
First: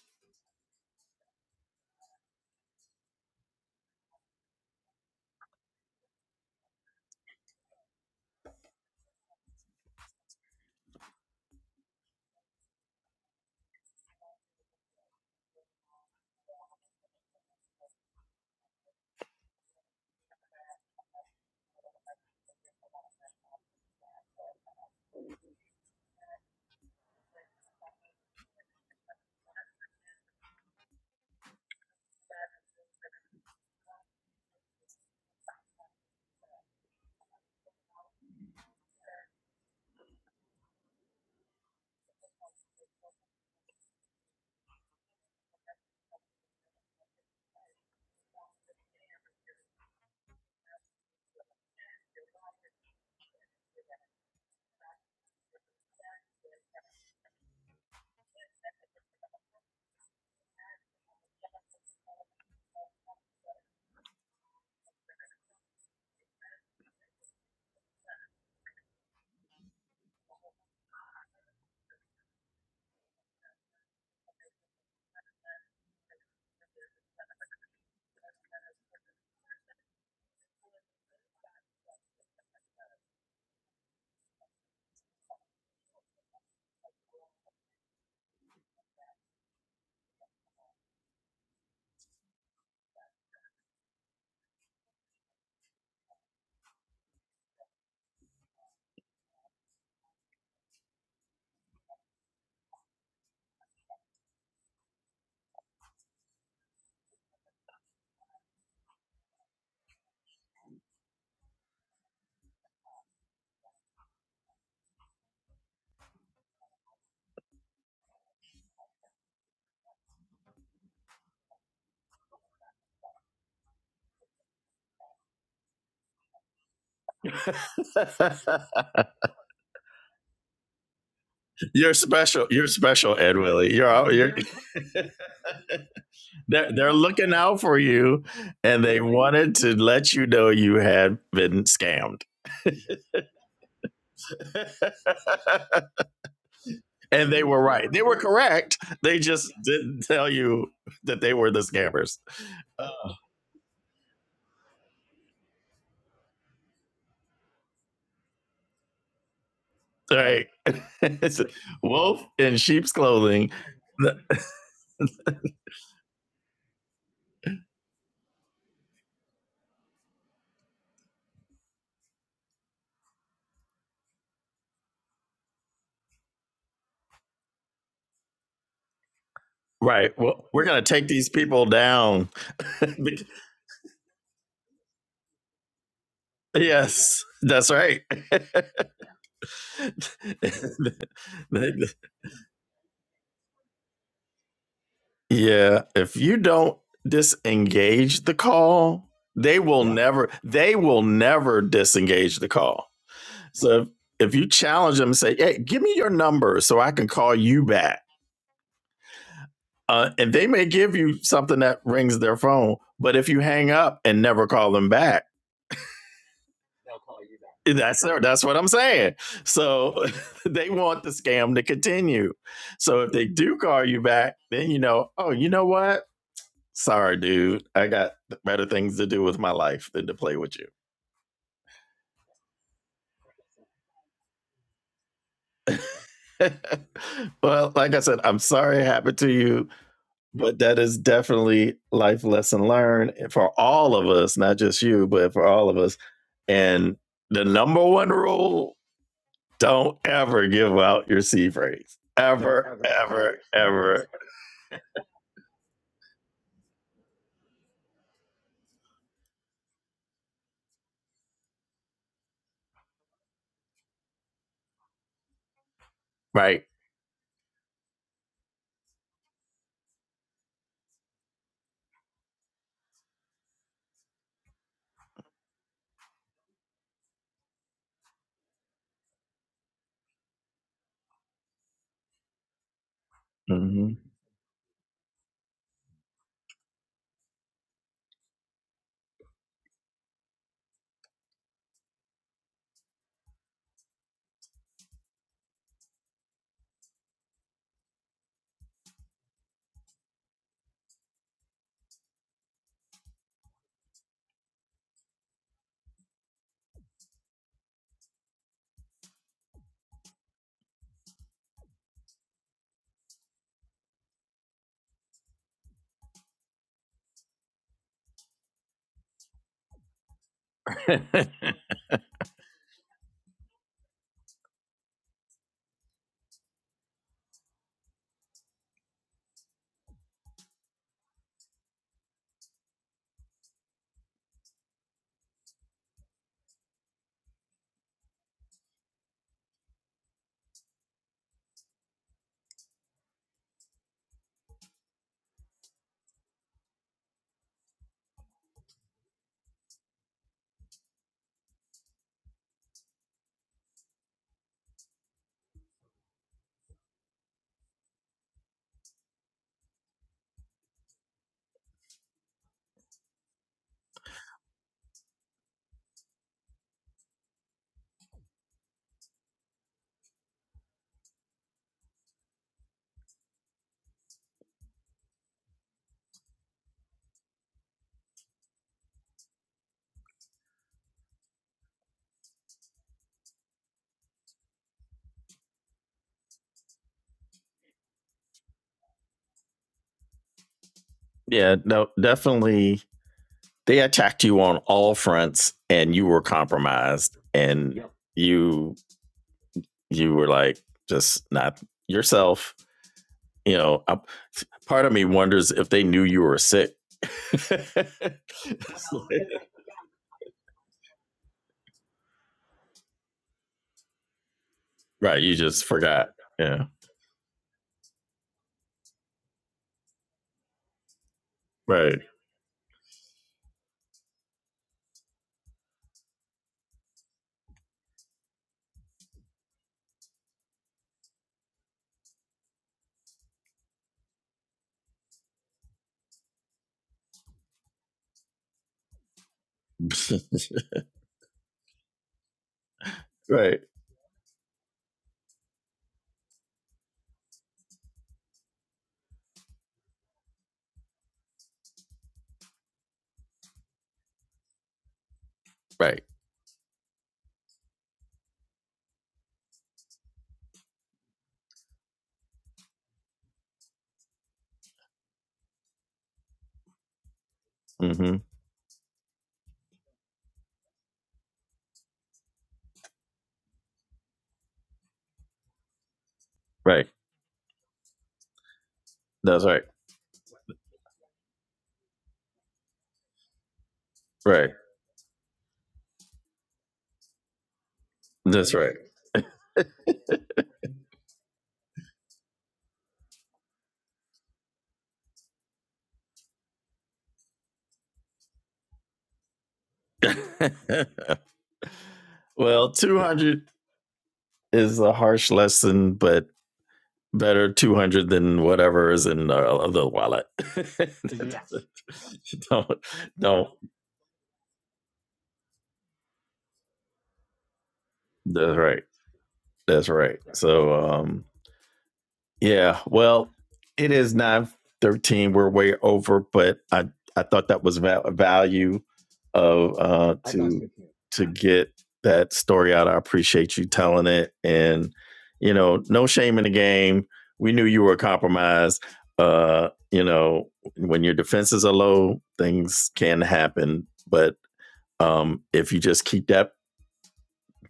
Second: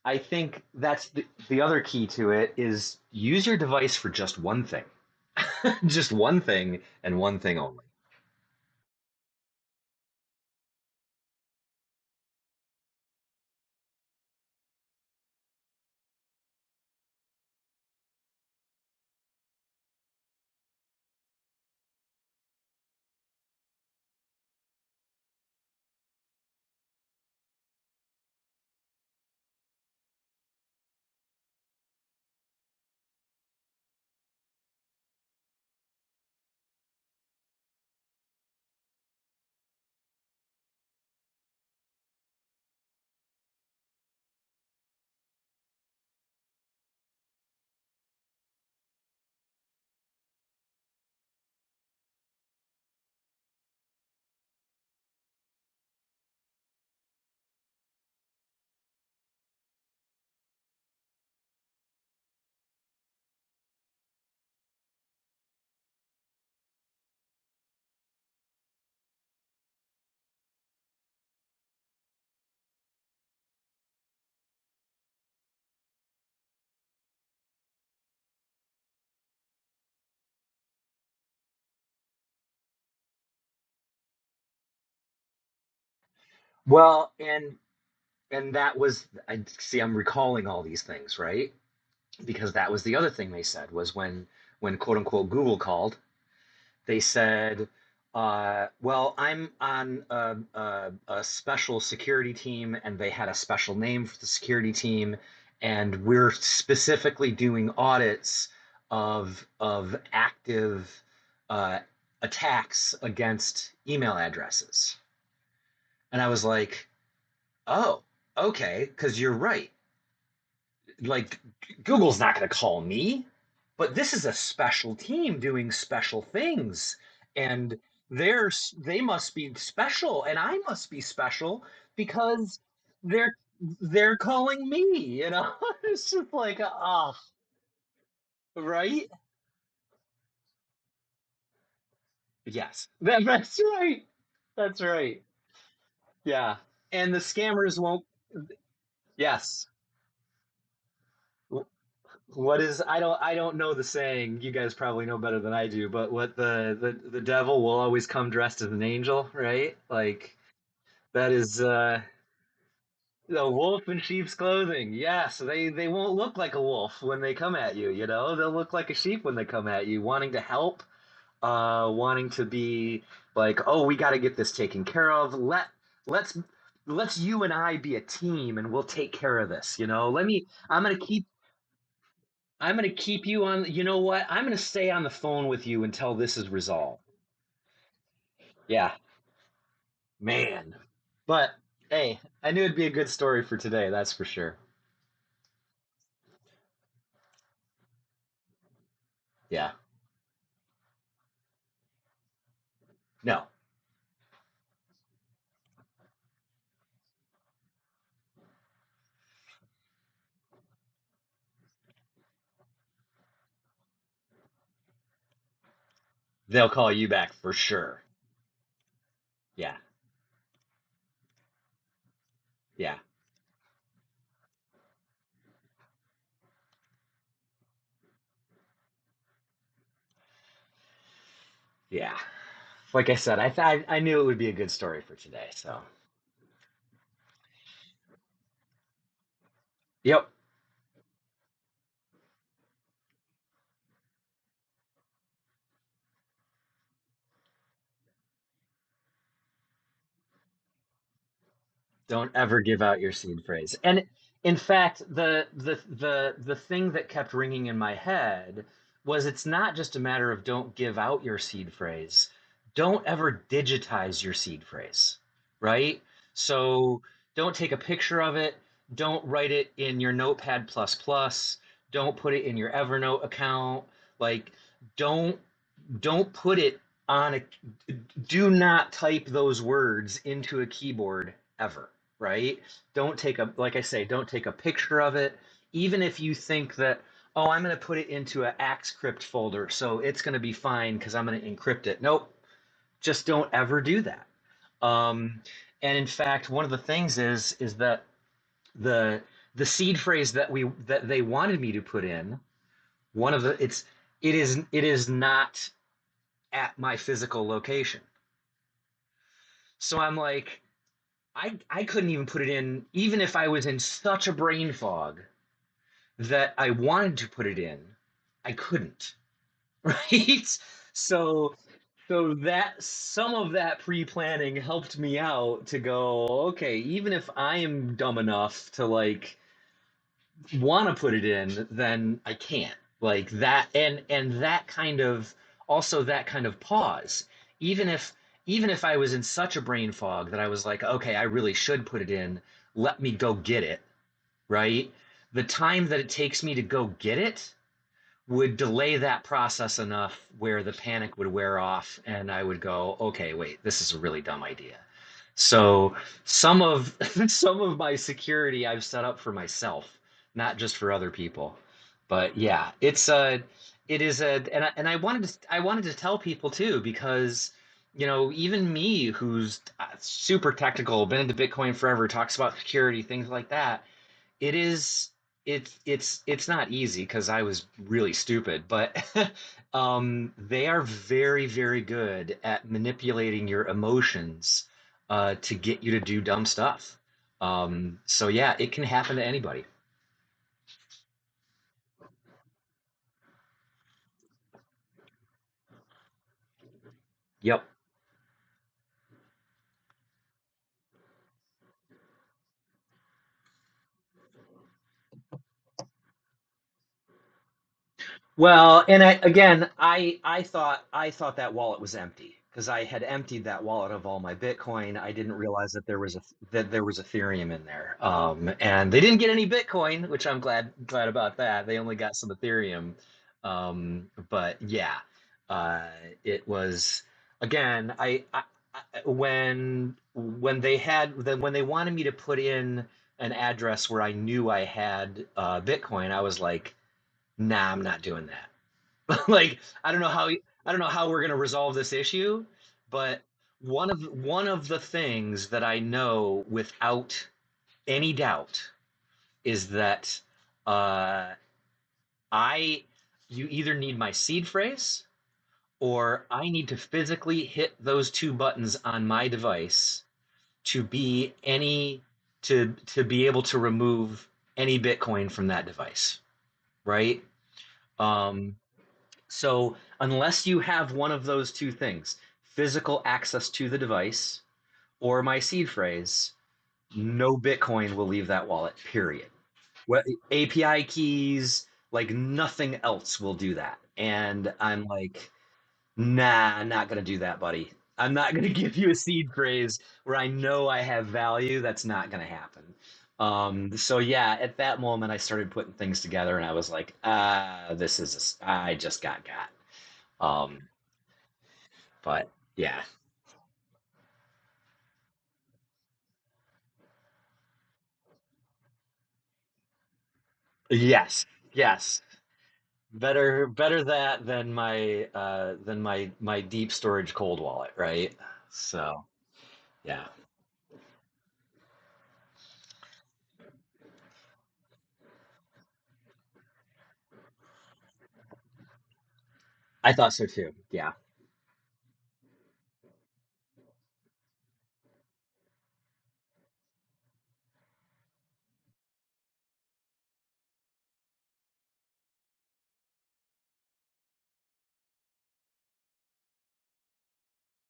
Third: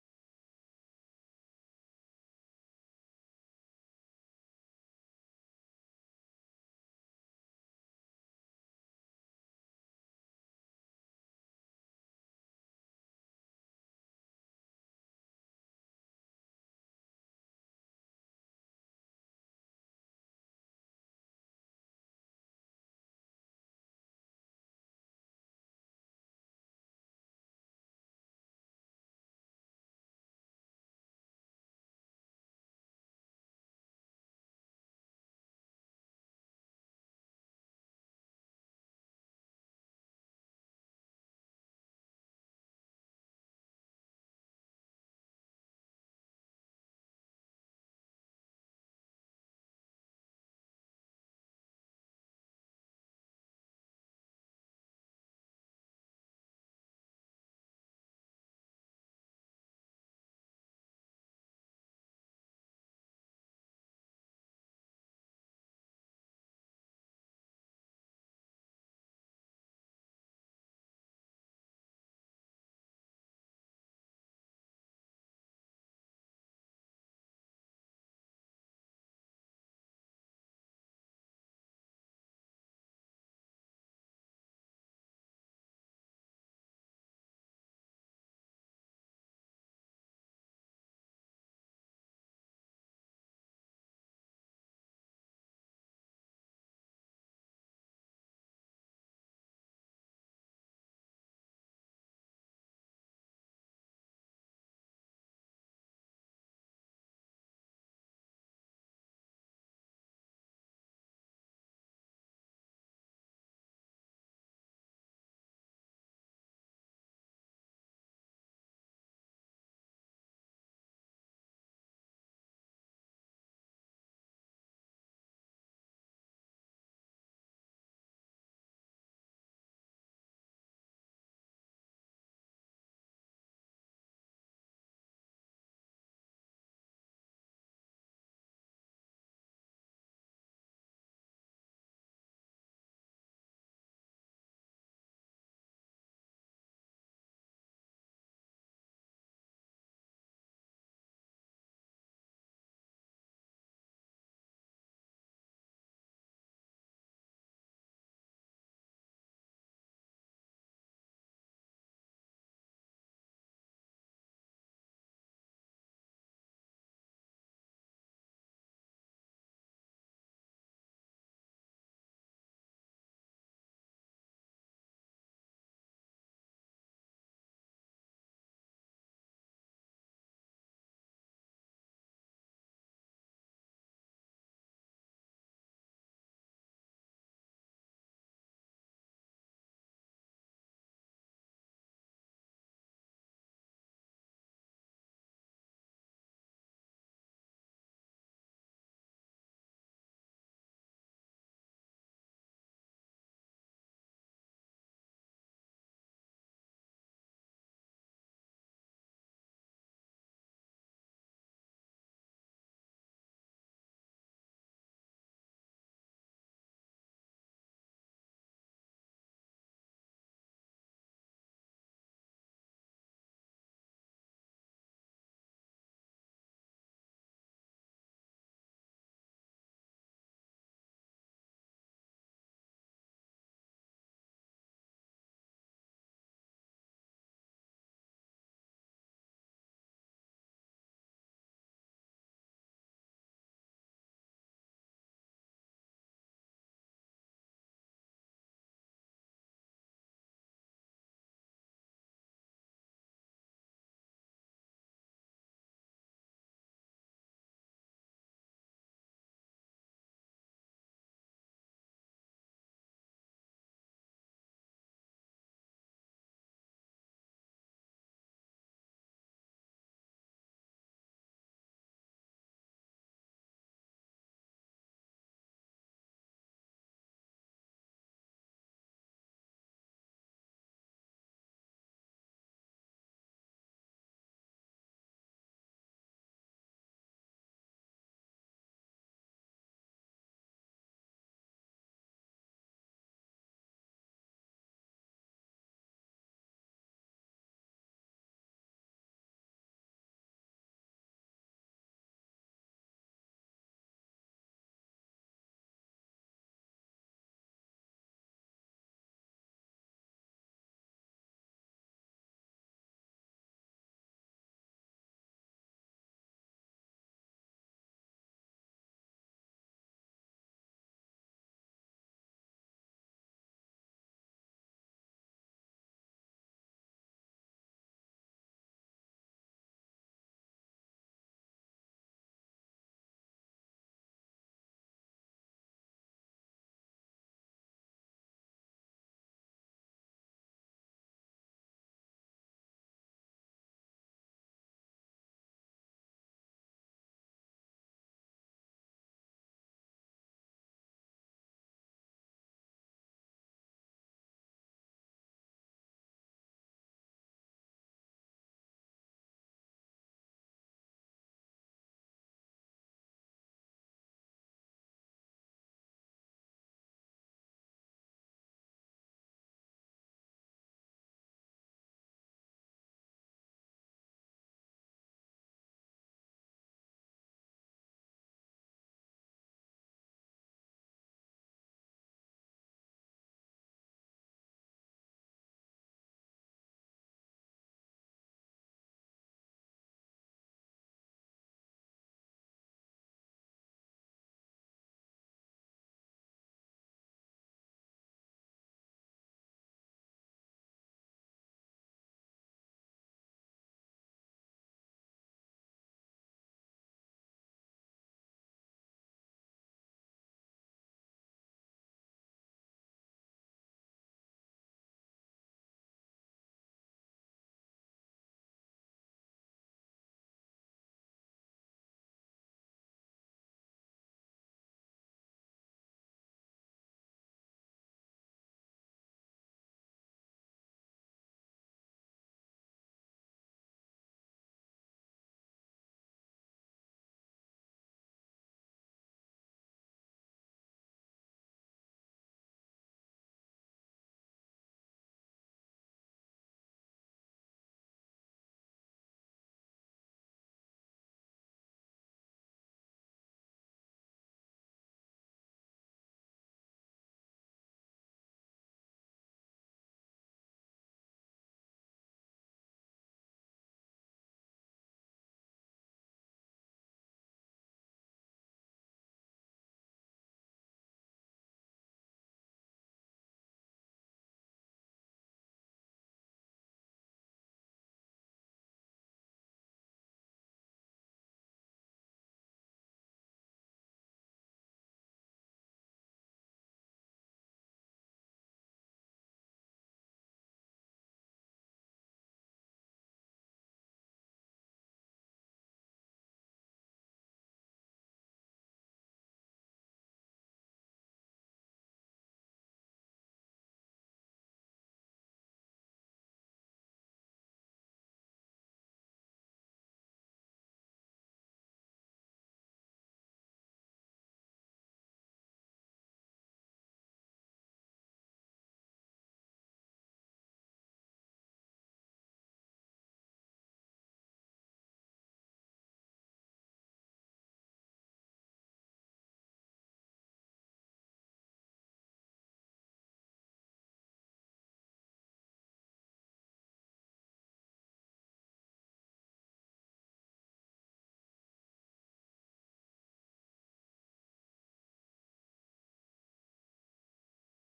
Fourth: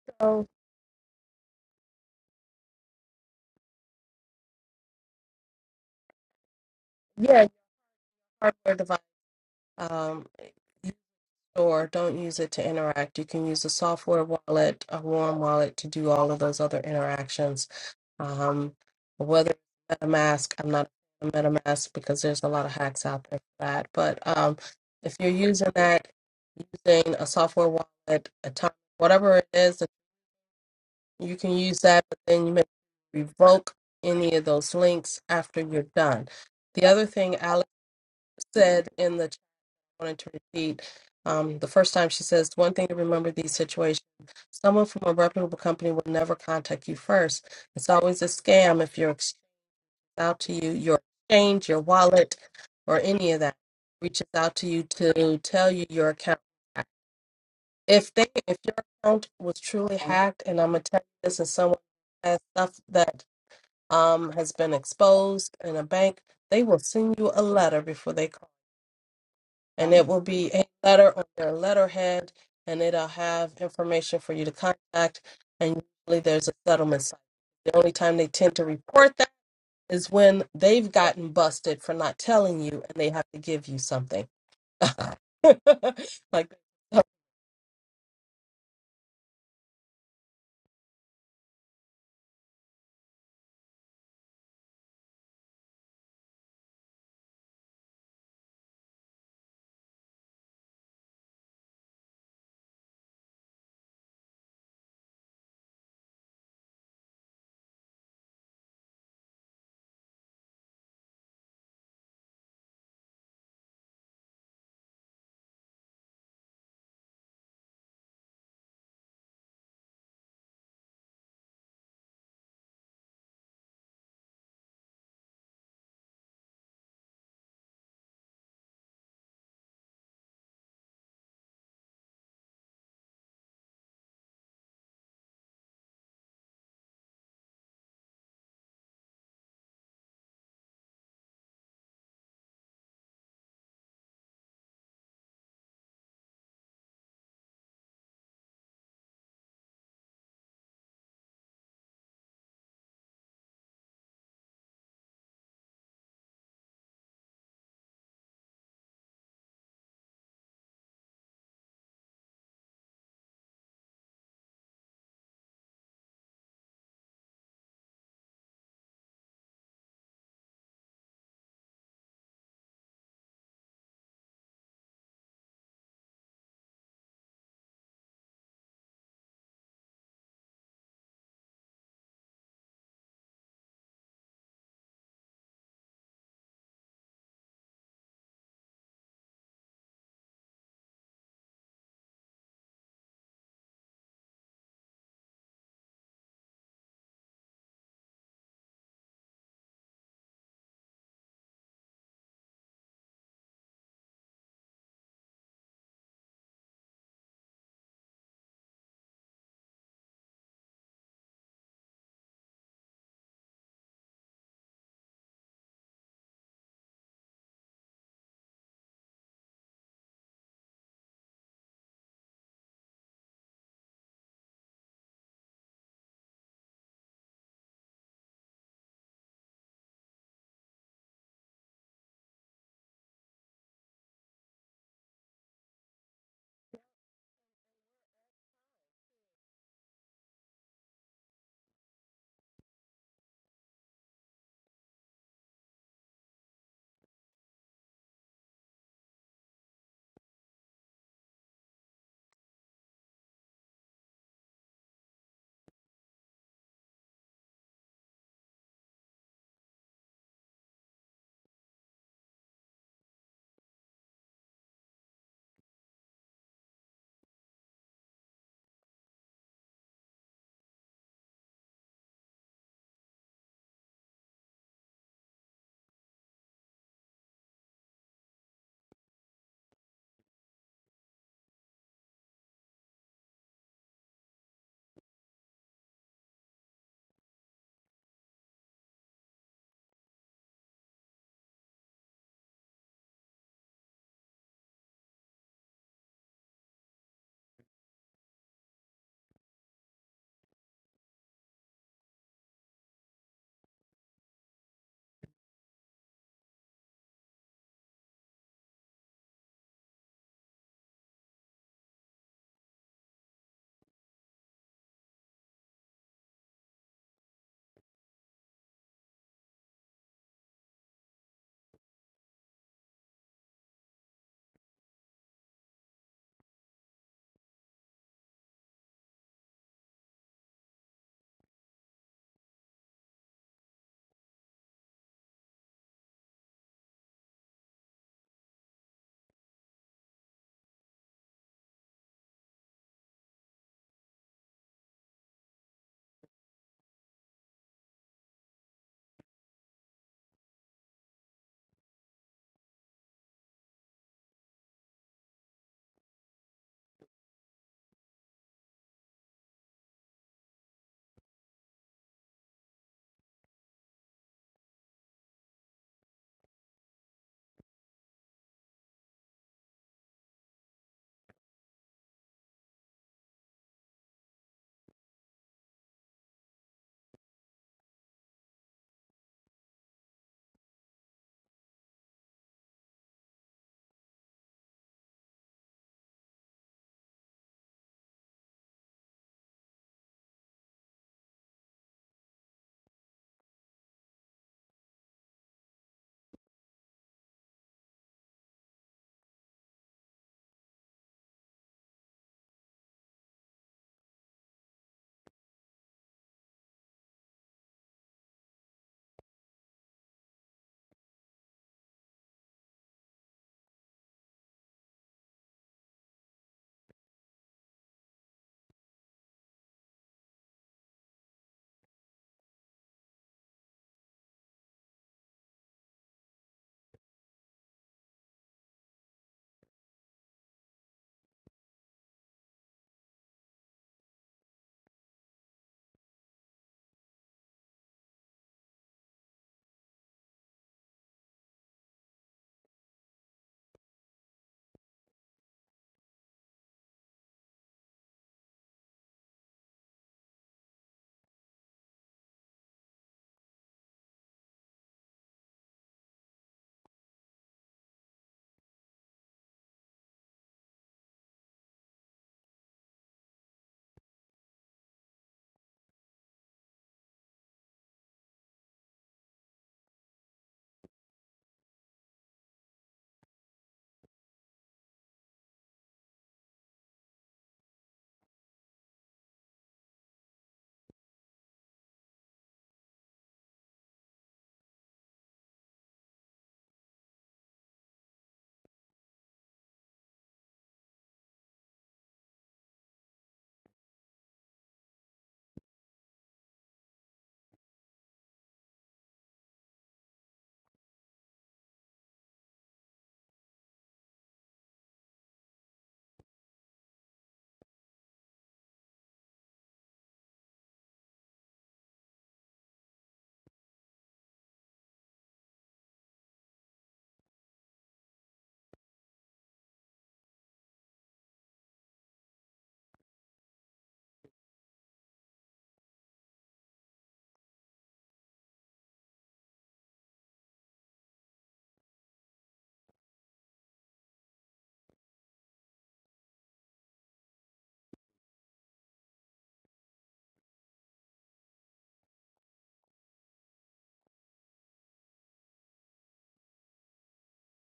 [SPEAKER 3] I
[SPEAKER 2] So
[SPEAKER 3] think that's the, the other key to it is use your device for just one thing, just one thing and one
[SPEAKER 2] yeah, your
[SPEAKER 3] thing only.
[SPEAKER 2] hardware device, um, use it or don't use it to interact. You can use a software wallet, a warm wallet to do all of those other interactions. Um, whether it's MetaMask, I'm not a MetaMask because there's a lot of hacks out there for that, but um, if you're using that using a software wallet, a time, whatever it is, you can use that, but then you may revoke any of those links after you're done. The other thing Alex said in the chat, I wanted to repeat um, the first time she says, one thing to remember these situations someone from a reputable company will never contact you first. It's always a scam if you're ex- out to you, your exchange, your wallet, or any of that reaches out to you to tell you your account. if they if your account was truly hacked and i'm gonna tell you this as someone who has stuff that um has been exposed in a bank they will send you a letter before they call and it will be a letter on their letterhead and it'll have information for you to contact and usually there's a settlement site the only time they tend to report that is when they've gotten busted for not telling you and they have to give you something like
[SPEAKER 3] Well, and and that was I see I'm recalling all these things, right? Because that was the other thing they said was when when quote unquote Google called, they said, uh, "Well, I'm on a, a, a special security team, and they had a special name for the security team, and we're specifically doing audits of of active uh, attacks against email addresses." And I was like, "Oh, okay, because you're right like Google's not going to call me, but this is a special team doing special things, and they're they must be special, and I must be special
[SPEAKER 1] you're special.
[SPEAKER 3] because
[SPEAKER 1] You're special,
[SPEAKER 3] they're
[SPEAKER 1] Ed Willie. You're, out,
[SPEAKER 3] they're
[SPEAKER 1] you're
[SPEAKER 3] calling me. You know, it's just like
[SPEAKER 1] they're, they're
[SPEAKER 3] ah,
[SPEAKER 1] looking out for you,
[SPEAKER 3] uh,
[SPEAKER 1] and they
[SPEAKER 3] right?
[SPEAKER 1] wanted to let you know you had been scammed.
[SPEAKER 3] Yes, that, that's right. That's right. Yeah, and the
[SPEAKER 1] and they were
[SPEAKER 3] scammers
[SPEAKER 1] right. They
[SPEAKER 3] won't.
[SPEAKER 1] were correct. They just
[SPEAKER 3] Yes,
[SPEAKER 1] didn't tell you that they were the scammers.
[SPEAKER 3] What is
[SPEAKER 1] Uh,
[SPEAKER 3] I don't I don't know the saying. You guys probably know better than I do, but what the the, the devil will always come dressed as an angel, right? Like
[SPEAKER 1] Right.
[SPEAKER 3] that is uh
[SPEAKER 1] wolf in sheep's
[SPEAKER 3] the
[SPEAKER 1] clothing.
[SPEAKER 3] wolf in sheep's clothing. Yes, they they won't look like a wolf when they come at you, you know? They'll look like a sheep when they come at you, wanting to help, uh wanting to be like, "Oh, we got to get this taken care of. Let let's let's you and I be a team and we'll take care of this, you know?
[SPEAKER 1] Right.
[SPEAKER 3] Let
[SPEAKER 1] Well,
[SPEAKER 3] me
[SPEAKER 1] we're going
[SPEAKER 3] I'm
[SPEAKER 1] to
[SPEAKER 3] going to
[SPEAKER 1] take
[SPEAKER 3] keep
[SPEAKER 1] these people down.
[SPEAKER 3] I'm gonna keep you on. You know what? I'm gonna stay on the phone with you until this is resolved.
[SPEAKER 1] yes, that's right.
[SPEAKER 3] Yeah, man. But hey, I knew it'd be a good story for today. That's for sure.
[SPEAKER 1] yeah. If you don't disengage the call, they
[SPEAKER 3] Yeah.
[SPEAKER 1] will never, they will never disengage the call
[SPEAKER 3] No,
[SPEAKER 1] So if, if you challenge them and say, hey, give me your number so I can call you back. Uh, and they may give you something that rings their phone, but if you hang up and never call them back,
[SPEAKER 3] they'll call you back for
[SPEAKER 1] that's
[SPEAKER 3] sure.
[SPEAKER 1] their, that's what I'm saying.
[SPEAKER 3] Yeah.
[SPEAKER 1] So they want the scam to continue.
[SPEAKER 3] Yeah.
[SPEAKER 1] So if they do call you back, then you know, oh, you know what? Sorry, dude. I got better things to do with my life than to play with you.
[SPEAKER 3] Yeah. Like I said, I th- I I knew it would be a good story for today. So.
[SPEAKER 1] well, like I said, I'm sorry it happened to you
[SPEAKER 3] Yep.
[SPEAKER 1] but that is definitely life lesson learned for all of us, not just you, but for all of us. And the number one rule: don't ever give out your C phrase.
[SPEAKER 3] Don't ever
[SPEAKER 1] Ever,
[SPEAKER 3] give out your
[SPEAKER 1] ever,
[SPEAKER 3] seed phrase. And
[SPEAKER 1] ever.
[SPEAKER 3] in fact, the the the the thing that kept ringing in my head was it's not just a matter of don't give out your seed phrase. Don't ever digitize your seed phrase, right?
[SPEAKER 1] Right.
[SPEAKER 3] So don't take a picture of it. Don't write it in your Notepad plus plus. Don't put it in your Evernote account. Like don't don't put it on a do not type those words into a keyboard ever, right? Don't take a like I
[SPEAKER 1] hmm
[SPEAKER 3] say, don't take a picture of it. Even if you think that oh, I'm going to put it into an ActScript folder, so it's going to be fine cuz I'm going to encrypt it. Nope. Just don't ever do that. Um and in fact, one of the things is is that the the seed phrase that we that they wanted me to put in, one of the it's it is it is not at my physical location. So I'm like, I, I couldn't even put it in, even if I was in such a brain fog that I wanted to put it in, I couldn't. Right? So so that some of that pre-planning helped me out to go, okay, even if I am dumb enough to like want to put it in then i can't like that and and that kind of also that kind of pause even if even if i was in such a brain fog that i was like okay i really should put it in let me go get it right the time that it takes me to go get it would delay that process enough where the panic would wear off and I would go, okay, wait, this is a really dumb idea. So some of some of my security I've set up for myself, not just for other people. But yeah, it's a it is a and I, and I wanted to I wanted to tell people too because you know even me who's uh, super technical, been into Bitcoin forever, talks about security things like that it is it's it's it's not easy because I was really stupid, but um, they are very very good at manipulating your emotions uh, to get you to do dumb stuff. Um, so yeah, it can happen to anybody.
[SPEAKER 1] yeah. No. Definitely. They attacked you on all fronts, and you were compromised,
[SPEAKER 3] Yep.
[SPEAKER 1] and you you were like just not yourself. You know, I, part of me wonders if they knew you were sick Like,
[SPEAKER 3] Well, and I, again, I I thought I thought that wallet was empty because I had emptied that wallet of all my Bitcoin. I
[SPEAKER 1] right.
[SPEAKER 3] didn't
[SPEAKER 1] You just
[SPEAKER 3] realize that there
[SPEAKER 1] forgot.
[SPEAKER 3] was a
[SPEAKER 1] Yeah.
[SPEAKER 3] that there was Ethereum in there. Um, and they didn't get any Bitcoin, which I'm glad glad about that. They only
[SPEAKER 1] Right.
[SPEAKER 3] got some Ethereum. Um, but yeah, uh, it was again. I, I, I when when they had then when they wanted me to put in an address where I knew I had uh, Bitcoin, I was like nah, I'm not doing that. like I don't know how I don't know how we're going to resolve this issue, but
[SPEAKER 1] right.
[SPEAKER 3] one of one of the things that I know without any doubt is that uh, I you either need my seed phrase
[SPEAKER 1] Right.
[SPEAKER 3] or I need to physically hit those two buttons on my device to be any to to be able to remove any Bitcoin from that device, right?
[SPEAKER 1] Mm-hmm.
[SPEAKER 3] Um, So, unless you have one of those two things physical access to the device or my seed phrase,
[SPEAKER 1] Right.
[SPEAKER 3] no Bitcoin will leave that wallet, period.
[SPEAKER 1] That's right.
[SPEAKER 3] What, API keys, like nothing else will do that.
[SPEAKER 1] Right.
[SPEAKER 3] And I'm like, nah, I'm not going to do that, buddy. I'm not going to
[SPEAKER 1] That's
[SPEAKER 3] give
[SPEAKER 1] right.
[SPEAKER 3] you a seed phrase where I know I have value. That's not going to happen. Um, so yeah, at that moment, I started putting things together, and I was like, "Ah, this is a s- I just got got." Um, but
[SPEAKER 1] well,
[SPEAKER 3] yeah.
[SPEAKER 1] 200 is a harsh lesson, but better 200 than whatever is in the, the wallet.
[SPEAKER 3] Yes.
[SPEAKER 1] Yes.
[SPEAKER 3] Yes.
[SPEAKER 1] don't,
[SPEAKER 3] Better
[SPEAKER 1] don't.
[SPEAKER 3] better that than my uh than my my deep storage cold wallet, right?
[SPEAKER 1] That's right.
[SPEAKER 3] So,
[SPEAKER 1] That's
[SPEAKER 3] yeah.
[SPEAKER 1] right. So, um, Yeah. Well, it is nine thirteen. We're way over, but I I thought that was val- value of
[SPEAKER 3] I
[SPEAKER 1] uh
[SPEAKER 3] thought so
[SPEAKER 1] to
[SPEAKER 3] too. Yeah.
[SPEAKER 1] to get that story out. I appreciate you telling it, and you know, no shame in the game. We knew you were compromised. Uh, you know, when your defenses are low, things can happen, but um, if you just keep that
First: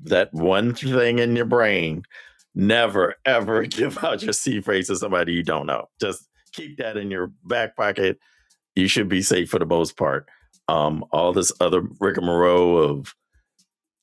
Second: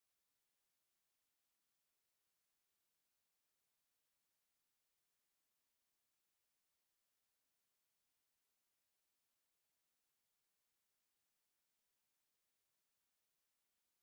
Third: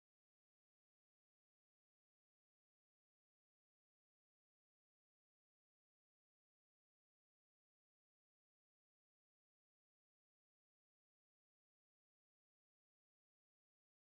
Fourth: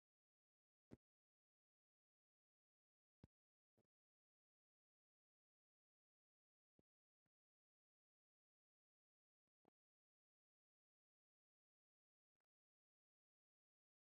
[SPEAKER 1] that one thing in your brain. Never ever give out your seed phrase to somebody you don't know. Just keep that in your back pocket. You should be safe for the most part. Um, all this other rigmarole of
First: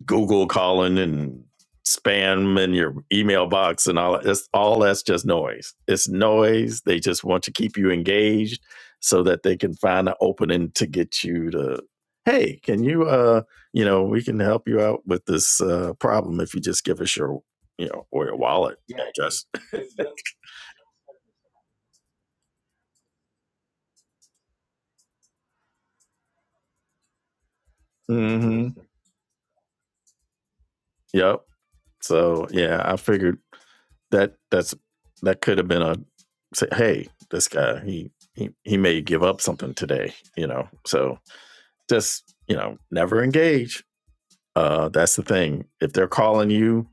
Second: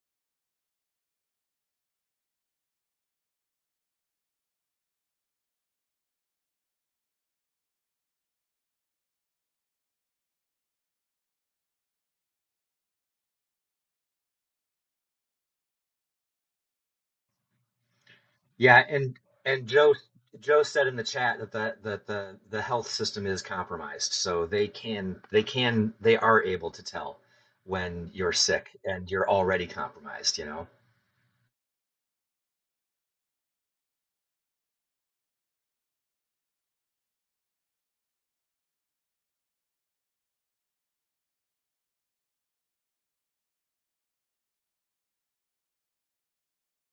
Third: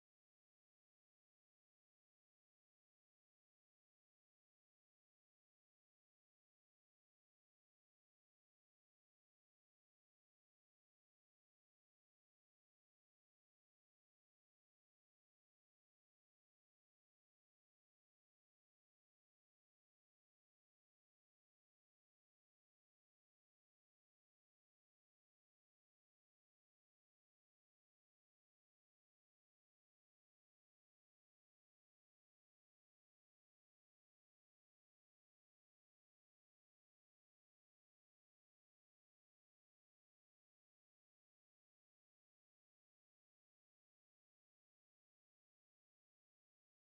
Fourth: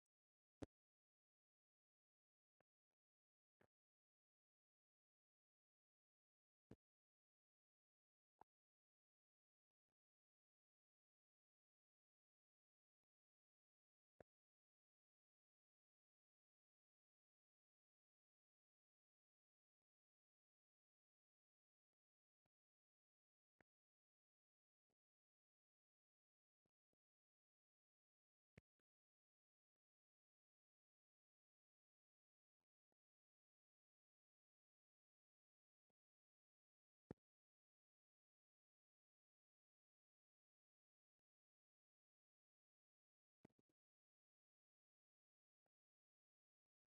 [SPEAKER 1] Google calling and spam in your email box and all that's all that's just noise. It's noise. They just want to keep you engaged so that they can find an opening to get you to hey, can you uh you know, we can help you out with this uh problem if you just give us your you know, or your wallet
[SPEAKER 3] Yeah, and
[SPEAKER 1] address.
[SPEAKER 3] and Joe Joe said in the chat that the that the the health system is compromised. So they can they can they are able to tell when you're sick
[SPEAKER 1] mm-hmm.
[SPEAKER 3] and you're already compromised, you know.
[SPEAKER 1] Yep. So yeah, I figured that that's that could have been a say, hey, this guy he he he may give up something today, you know. So just you know, never engage. Uh, that's the thing. If they're calling you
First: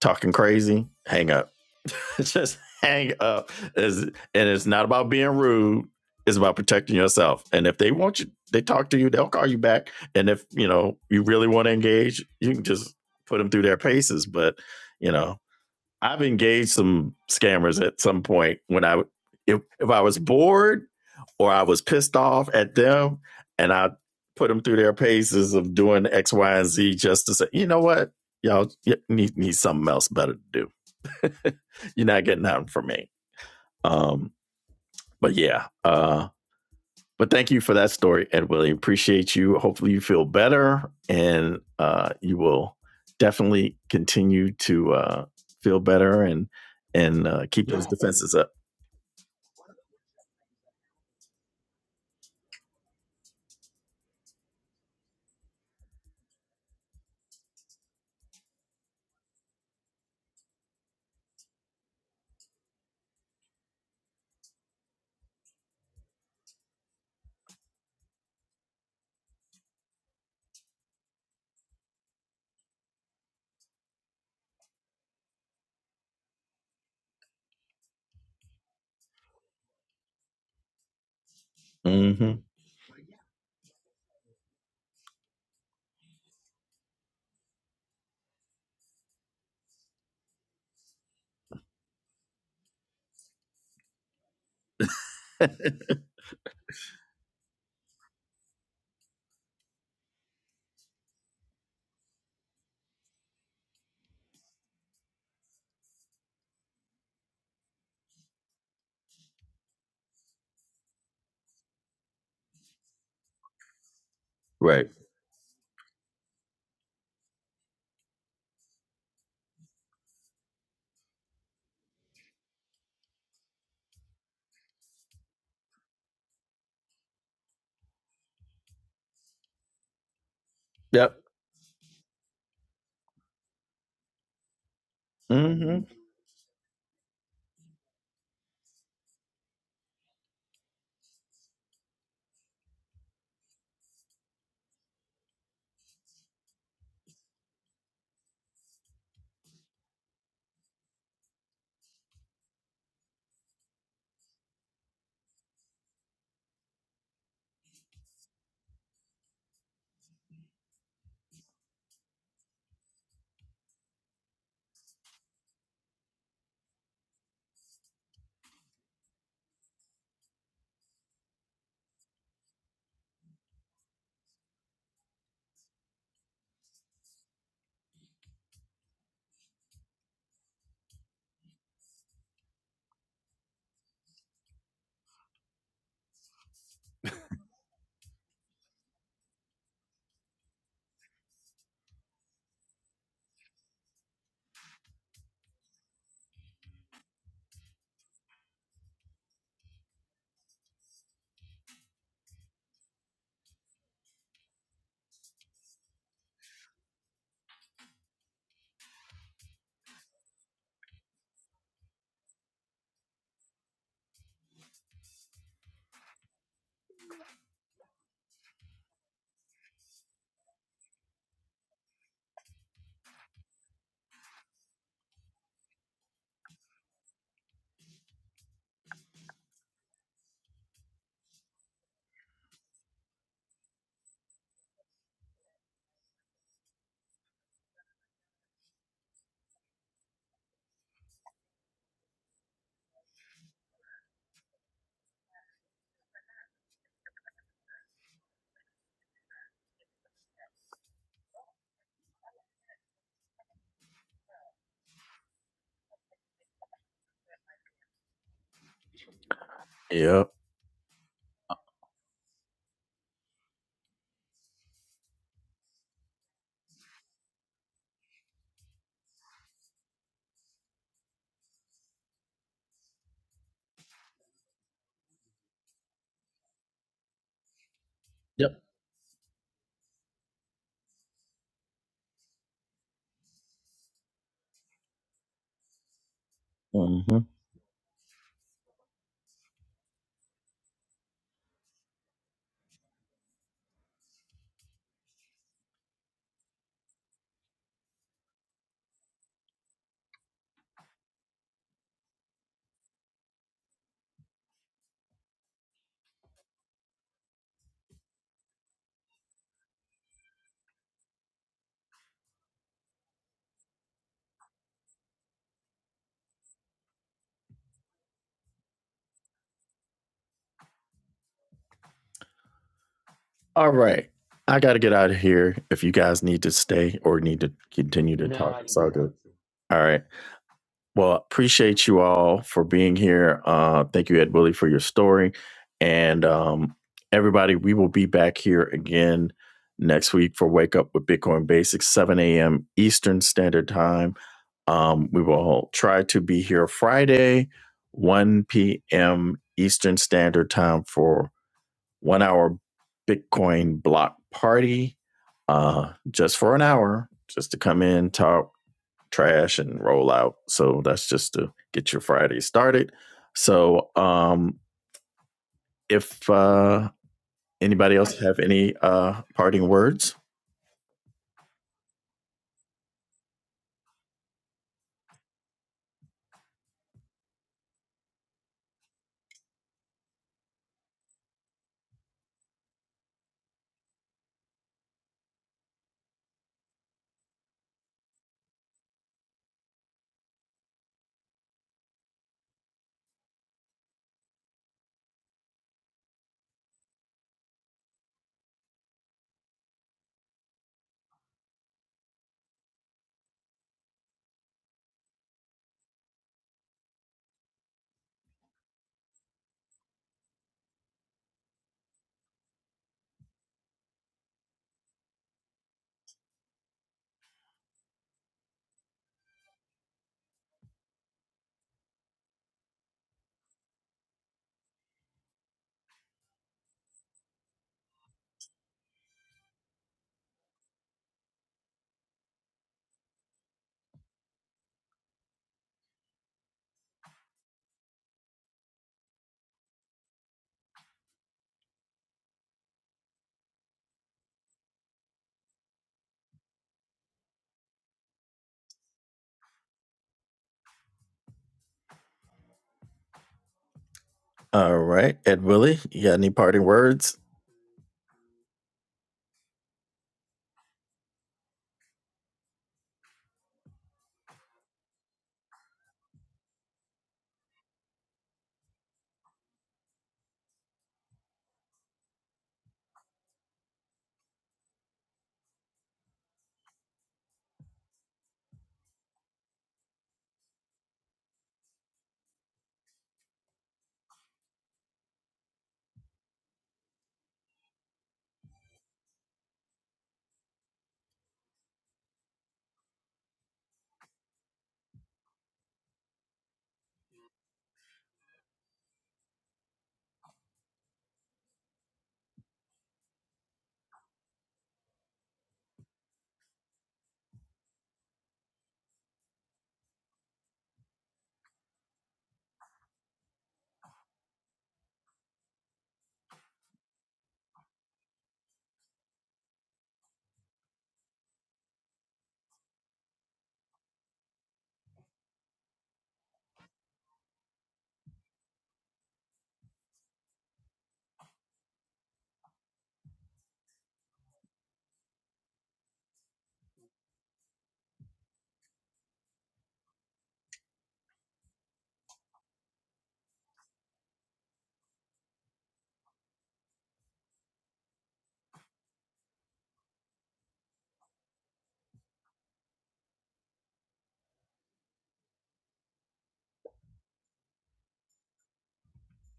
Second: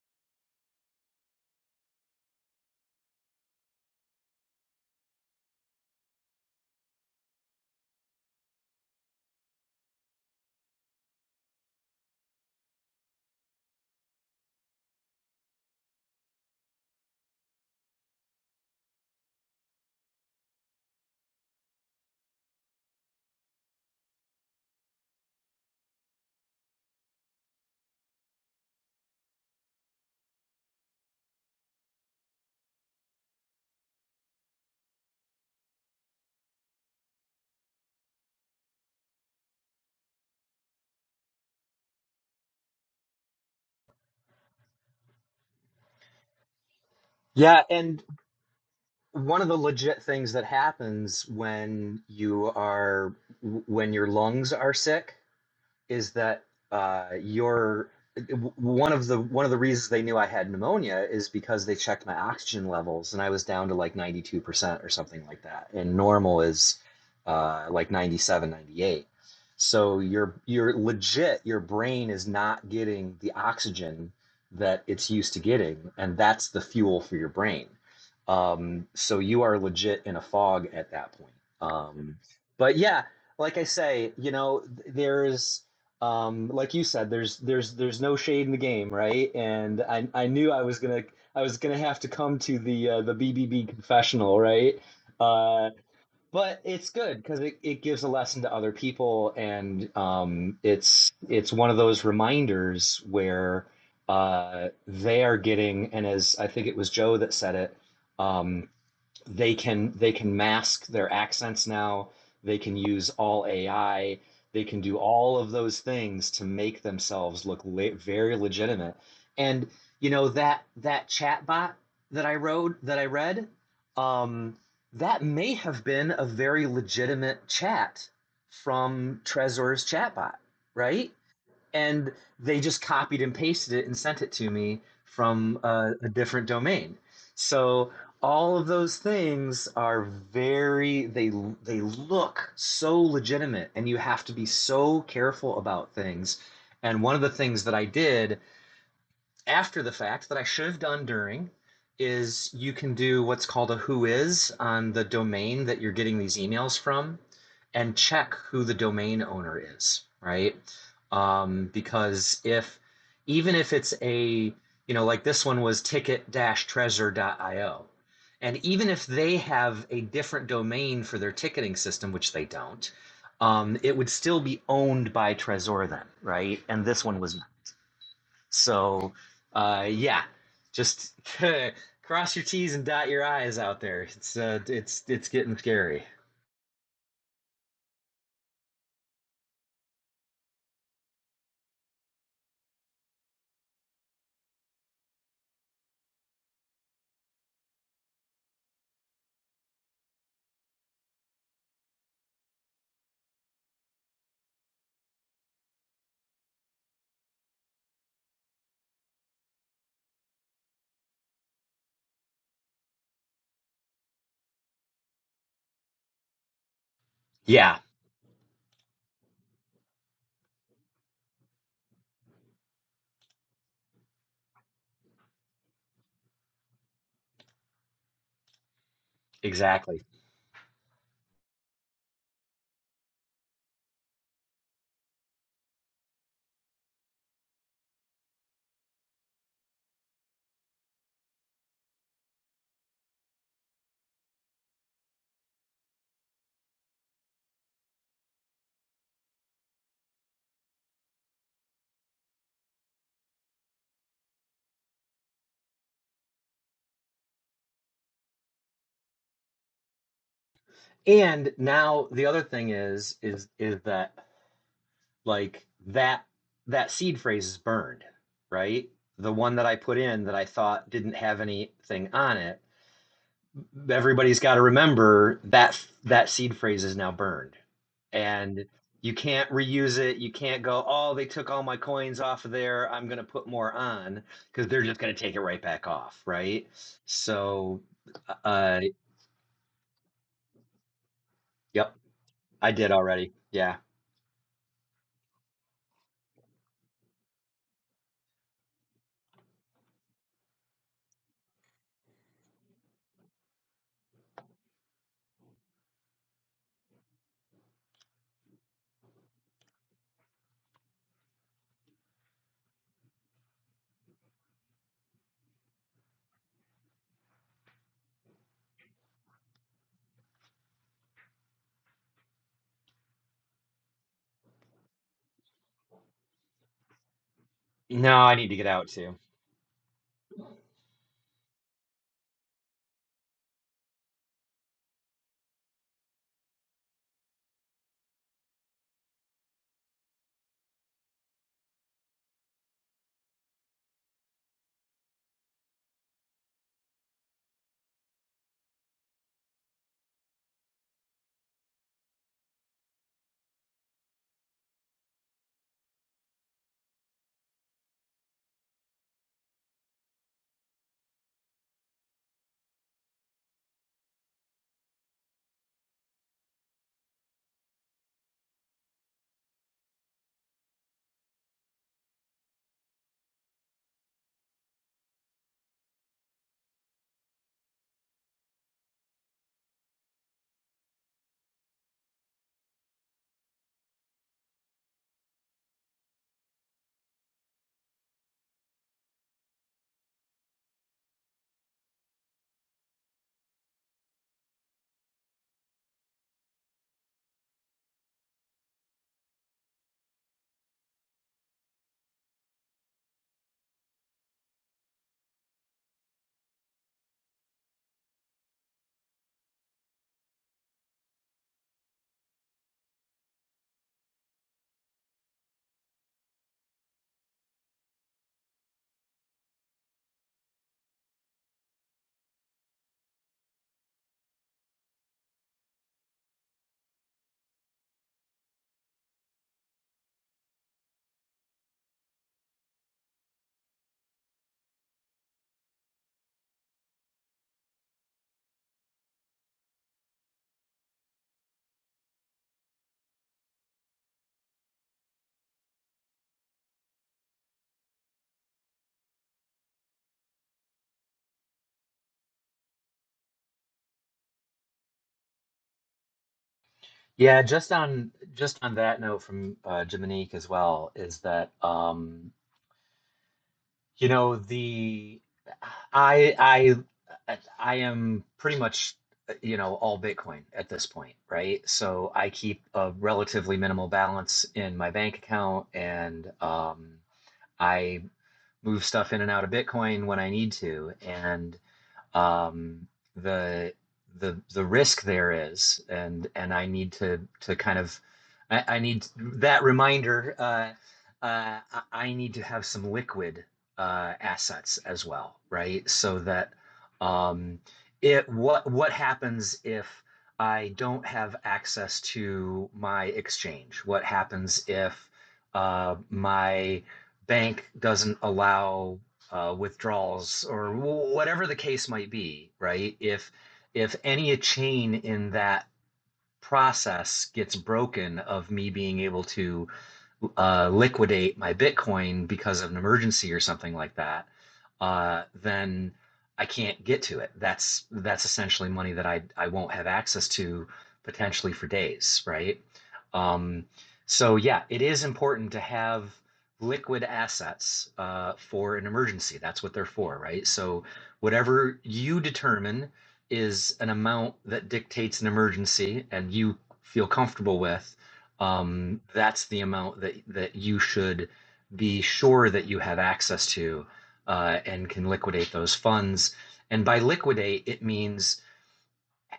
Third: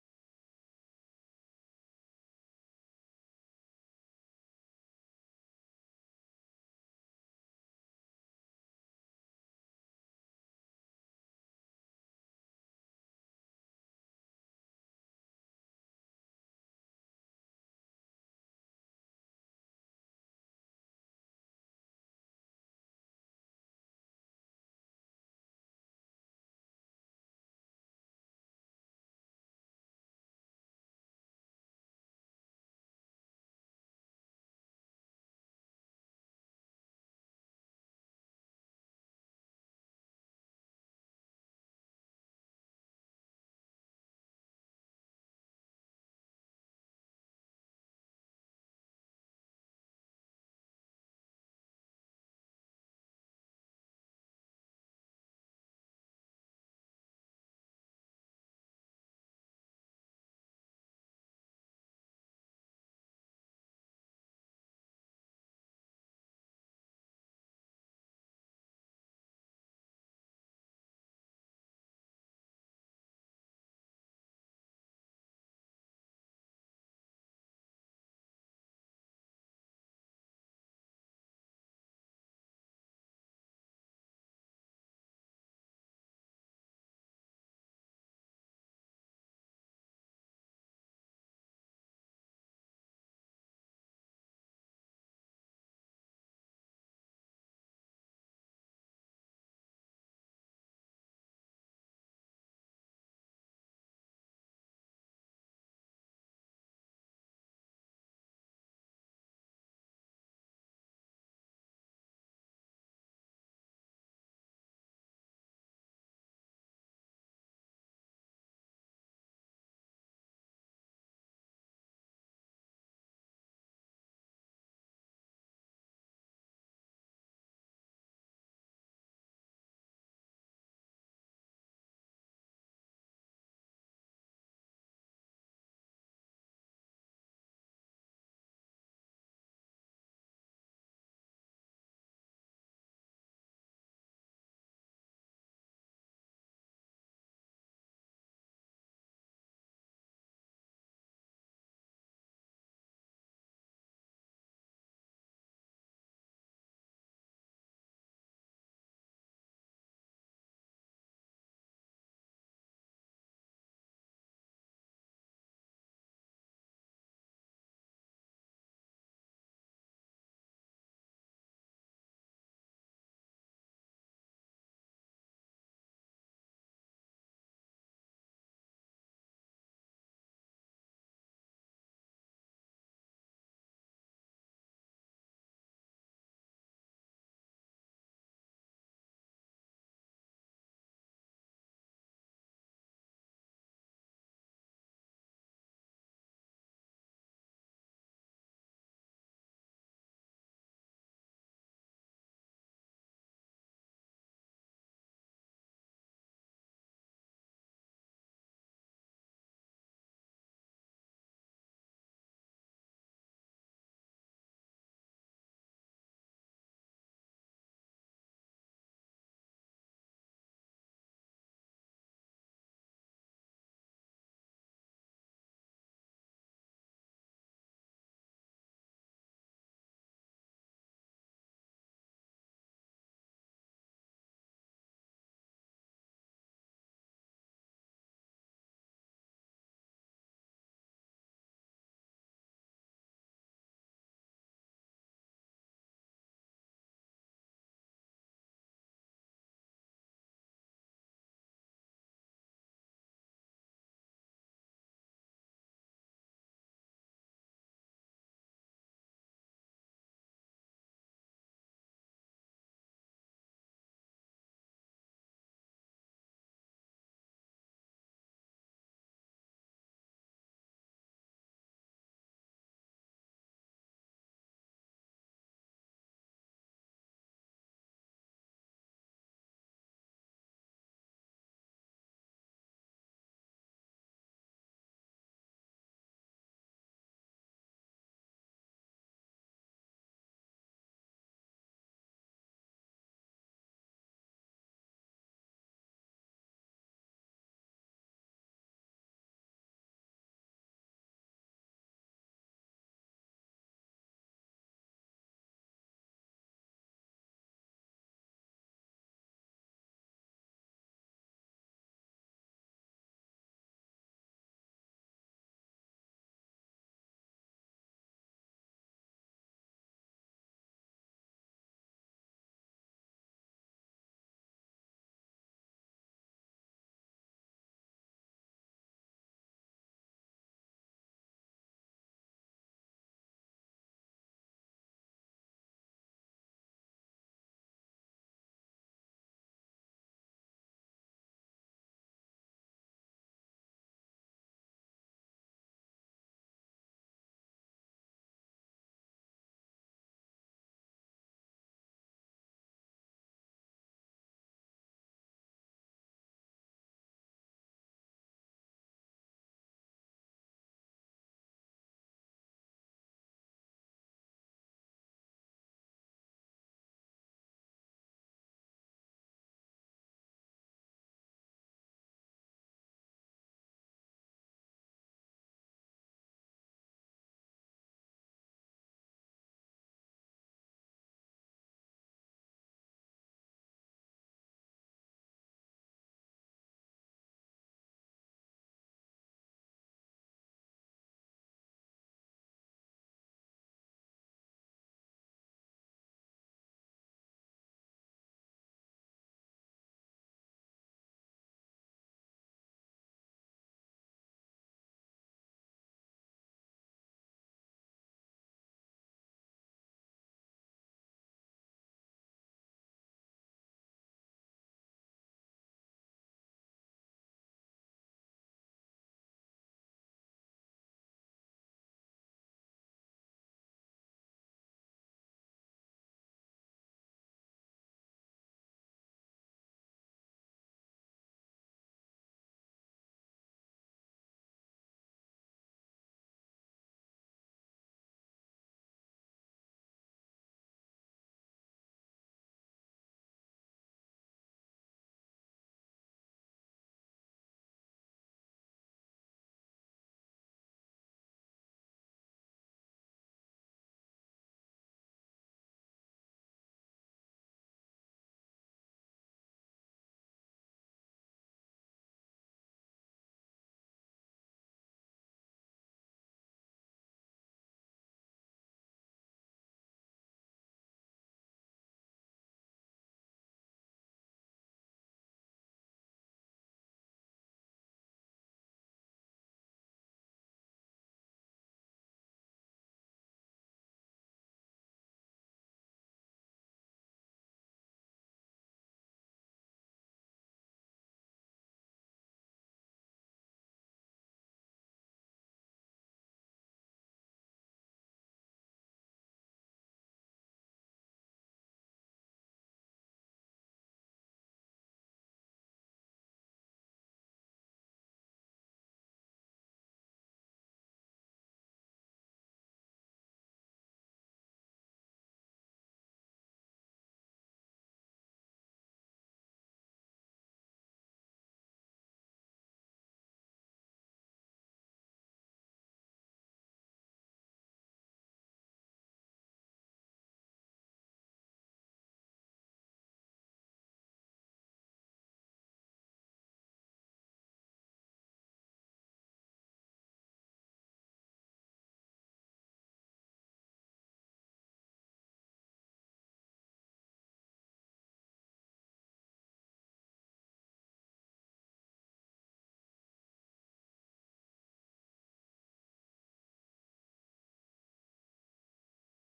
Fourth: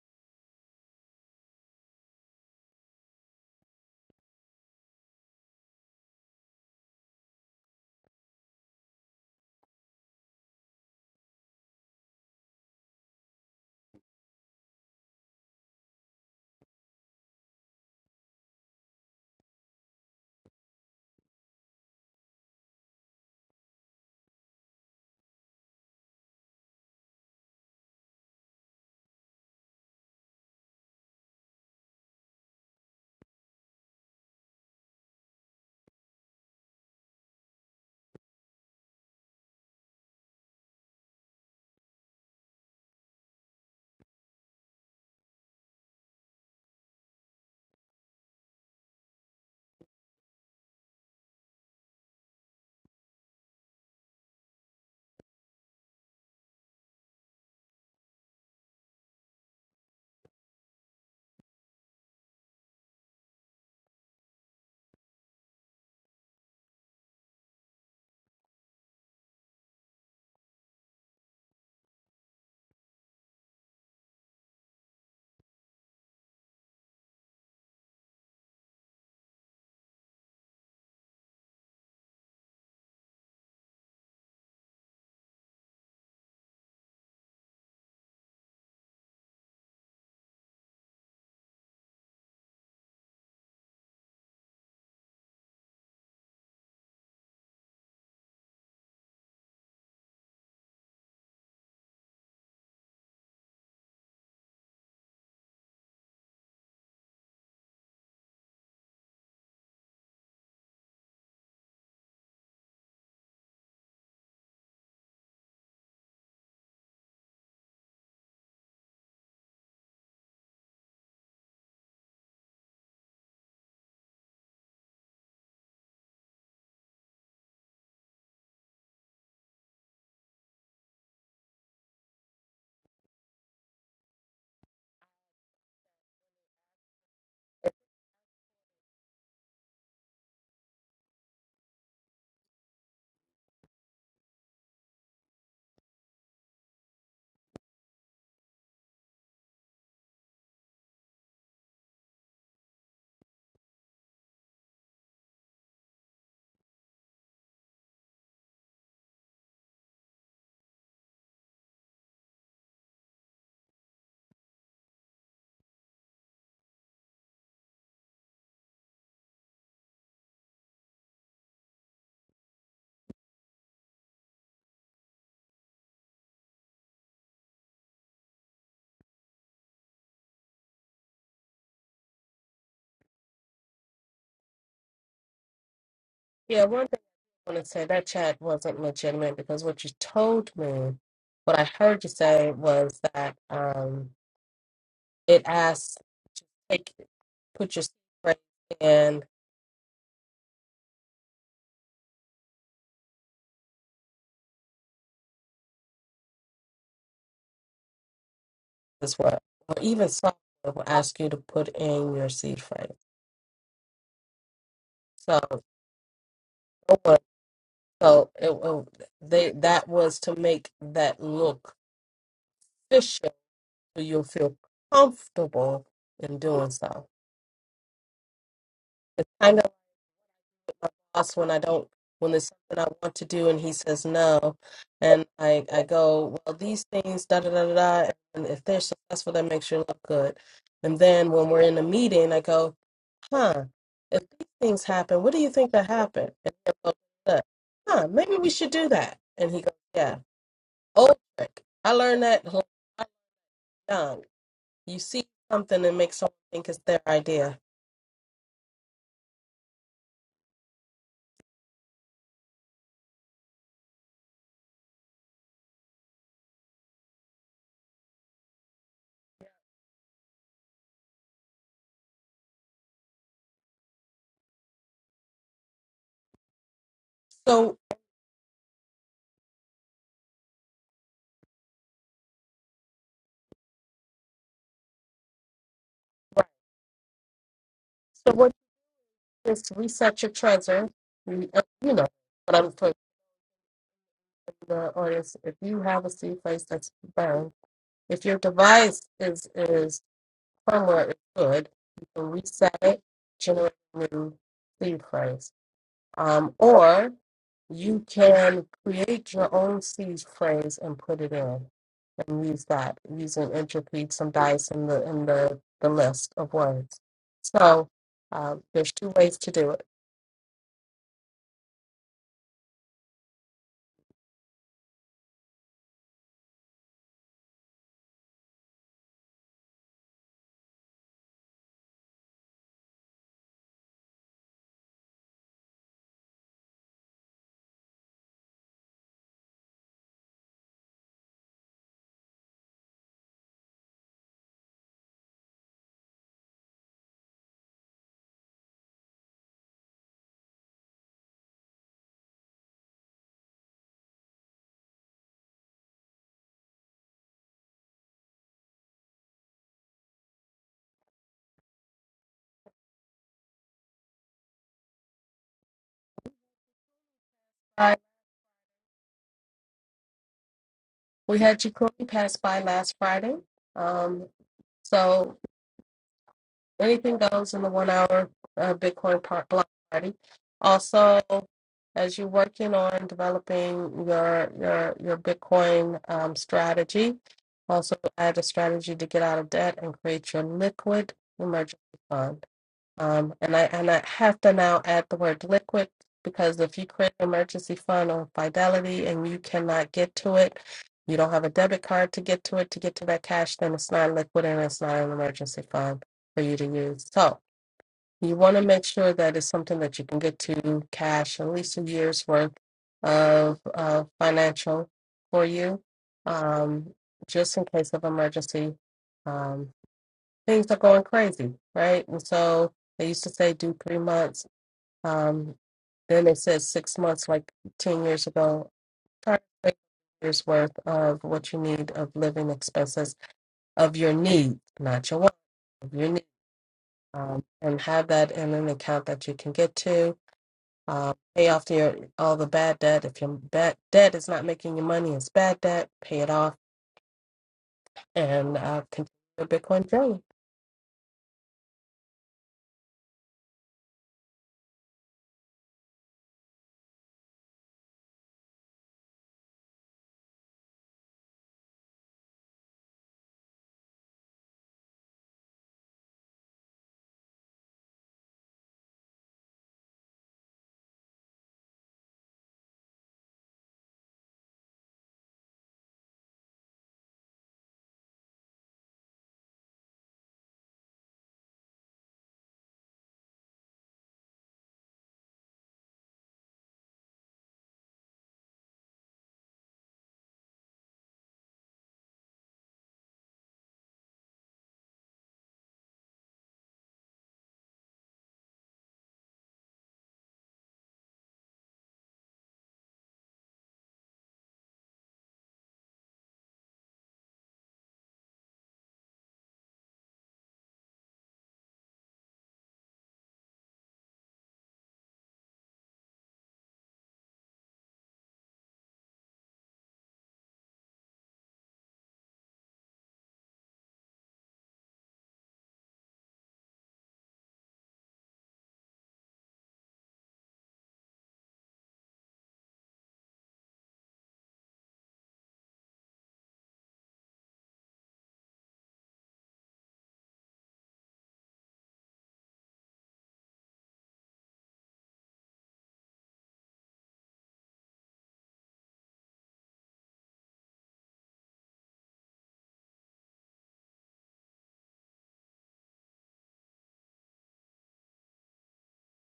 [SPEAKER 1] talking crazy, hang up. just hang up. Is and it's not about being rude. It's about protecting yourself. And if they want you, they talk to you. They'll call you back. And if you know you really want to engage, you can just put them through their paces. But you know, I've engaged some scammers at some point when I if if I was bored or I was pissed off at them and I put them through their paces of doing X, Y, and Z just to say, you know what, y'all need need something else better to do. You're not getting nothing from me. Um, but yeah, uh, but thank you for that story, Ed Willie. Appreciate you. Hopefully, you feel better and uh, you will definitely continue to uh, feel better and and uh,
[SPEAKER 3] Yeah,
[SPEAKER 1] keep those
[SPEAKER 3] and
[SPEAKER 1] defenses up.
[SPEAKER 3] one of the legit things that happens when you are when your lungs are sick is that uh, your one of the one of the reasons they knew I had pneumonia is because they checked my oxygen levels and I was down to like 92% or something like that. And normal is uh, like 97 98 So you're you're legit your brain is not getting the oxygen that it's used to getting and that's the fuel for your brain. Um, so you are legit in a fog at that point. Um,
[SPEAKER 1] hmm
[SPEAKER 3] but yeah, like I say, you know, there's um, like you said, there's there's there's no shade in the game, right? And I I knew I was gonna I was gonna have to come to the uh, the BBB confessional, right? Uh, but it's good because it, it gives a lesson to other people, and um, it's it's one of those reminders where uh, they are getting, and as I think it was Joe that said it, um, they can they can mask their accents now they can use all ai they can
[SPEAKER 1] Right.
[SPEAKER 3] do all of those things to make themselves look le- very legitimate and you know that that chatbot that i wrote that i read um, that may have been a very legitimate chat from Trezor's chatbot right
[SPEAKER 1] Yep.
[SPEAKER 3] and they just copied and pasted it and sent it to me from
[SPEAKER 1] hmm
[SPEAKER 3] a, a different domain. So all of those things are very they they look so legitimate and you have to be so careful about things. And one of the things that I did after the fact that I should have done during is you can do what's called a who is on the domain that you're getting these emails from and check who the domain owner is, right? Um, because if even if it's a you know like this one was ticket-treasure.io and even if they have a different domain for their ticketing system which they don't um, it would still be owned by trezor then right and this one was so, uh, yeah, just cross your T's and dot your I's out there. It's uh, it's it's getting scary.
[SPEAKER 2] yeah, want to say that chat wasn't legitimate because what you told me, what I heard you say was that um, it asks, take, put your seed phrase in as well. Or even software will ask you to put in your seed phrase. So, it was-
[SPEAKER 3] Yeah,
[SPEAKER 2] so it, it, they that was to make that look official so you'll feel comfortable in doing so.
[SPEAKER 3] exactly.
[SPEAKER 2] my boss when I don't when there's something I want to do and he says no, and I I go well these things da da da da da, and if they're successful that makes you look good, and then when we're in a meeting I go huh if these things happen what do you think that happened and he goes, "Huh, huh maybe we should do that and he goes yeah old trick I learned that when I was young you see something and make someone think it's their idea
[SPEAKER 1] Yep.
[SPEAKER 3] And now the other thing is is is that like that that seed phrase is burned, right? The one that I put in that I thought didn't have anything on it everybody's got to remember that that seed phrase is now burned
[SPEAKER 2] so
[SPEAKER 1] Yep.
[SPEAKER 3] and you can't reuse it you can't go oh they took all my coins off of there i'm going to put more on because they're just going to take it right back off
[SPEAKER 2] right
[SPEAKER 3] right
[SPEAKER 1] hmm
[SPEAKER 3] so
[SPEAKER 2] so what
[SPEAKER 3] uh
[SPEAKER 2] just reset your treasure. You uh, you
[SPEAKER 3] yep
[SPEAKER 2] know what
[SPEAKER 3] i
[SPEAKER 2] I'm
[SPEAKER 3] did
[SPEAKER 2] putting
[SPEAKER 3] already yeah
[SPEAKER 2] in the audience. If you have a C place that's burned, if your device is is firmware is good, you can reset it, generate a new C phrase. Um, or you can create your own C phrase and put it in and use that using entropy, some dice in the in the, the list of words. So uh, there's two ways to do it.
[SPEAKER 1] All right. I got to get out of here. If you guys need to stay or need to
[SPEAKER 3] no
[SPEAKER 1] continue to
[SPEAKER 3] i
[SPEAKER 1] no,
[SPEAKER 3] need to
[SPEAKER 1] talk,
[SPEAKER 3] get
[SPEAKER 1] it's
[SPEAKER 3] out
[SPEAKER 1] all good.
[SPEAKER 3] too
[SPEAKER 1] All right. Well, appreciate you all for being here. Uh, thank you, Ed Willie, for your story. And um, everybody, we will be back here again next week for Wake Up with Bitcoin Basics, 7 a.m. Eastern Standard Time. Um, we will try to be here Friday, 1 p.m. Eastern Standard Time for one hour Bitcoin block party, uh, just for an hour, just to come in, talk, trash and roll out. So that's just to get your Friday started. So um, if uh, anybody else have any uh, parting words,
[SPEAKER 2] We had Jacory pass by last Friday. Um, so anything goes in the one hour uh, Bitcoin part block party. Also, as you're working on developing your your your Bitcoin um, strategy, also add a strategy to get out of debt and create your liquid emergency fund. Um, and I and I have to now add the word liquid because if you create an emergency fund on Fidelity and you cannot get to it, you don't have a debit card to get to it to get to that cash, then it's not liquid and it's not an emergency fund for you to use. So you want to make sure that it's something that you can get to cash, at least a year's worth of uh, financial for you, um, just in case of emergency. Um, things are going crazy, right? And so they used to say do three months. Um, then they said six months, like 10 years ago. Try to make years worth of what you need of living expenses of your need, not your want, of your need, um, and have that in an account that you can get to. Uh, pay off your all the bad debt. If your bad debt is not making you money, it's bad debt. Pay it off and uh, continue your Bitcoin journey.
[SPEAKER 1] all right, Ed Willie, you got any parting words?
[SPEAKER 3] Yeah, just on just on that note from uh, Jiminique as well is that um, You know, the I I I am pretty much uh, you know all Bitcoin at this point, right? So I keep a relatively minimal balance in my bank account, and um, I move stuff in and out of Bitcoin when I need to, and um, the the the risk there is, and and I need to to kind of I, I need that reminder. Uh, uh, I need to have some liquid uh, assets as well, right? So that um, it what what happens if I don't have access to my exchange? What happens if uh, my bank doesn't allow uh, withdrawals or whatever the case might be, right? If if any chain in that process gets broken of me being able to uh, liquidate my Bitcoin because of an emergency or something like that, uh, then I can't get to it. That's that's essentially money that I I won't have access to potentially for days, right? Um, so yeah, it is important to have liquid assets uh, for an emergency. That's what they're for, right? So whatever you determine is an amount that dictates an emergency and you feel comfortable with um, that's the amount that that you should be sure that you have access to uh, and can liquidate those funds. And by liquidate, it means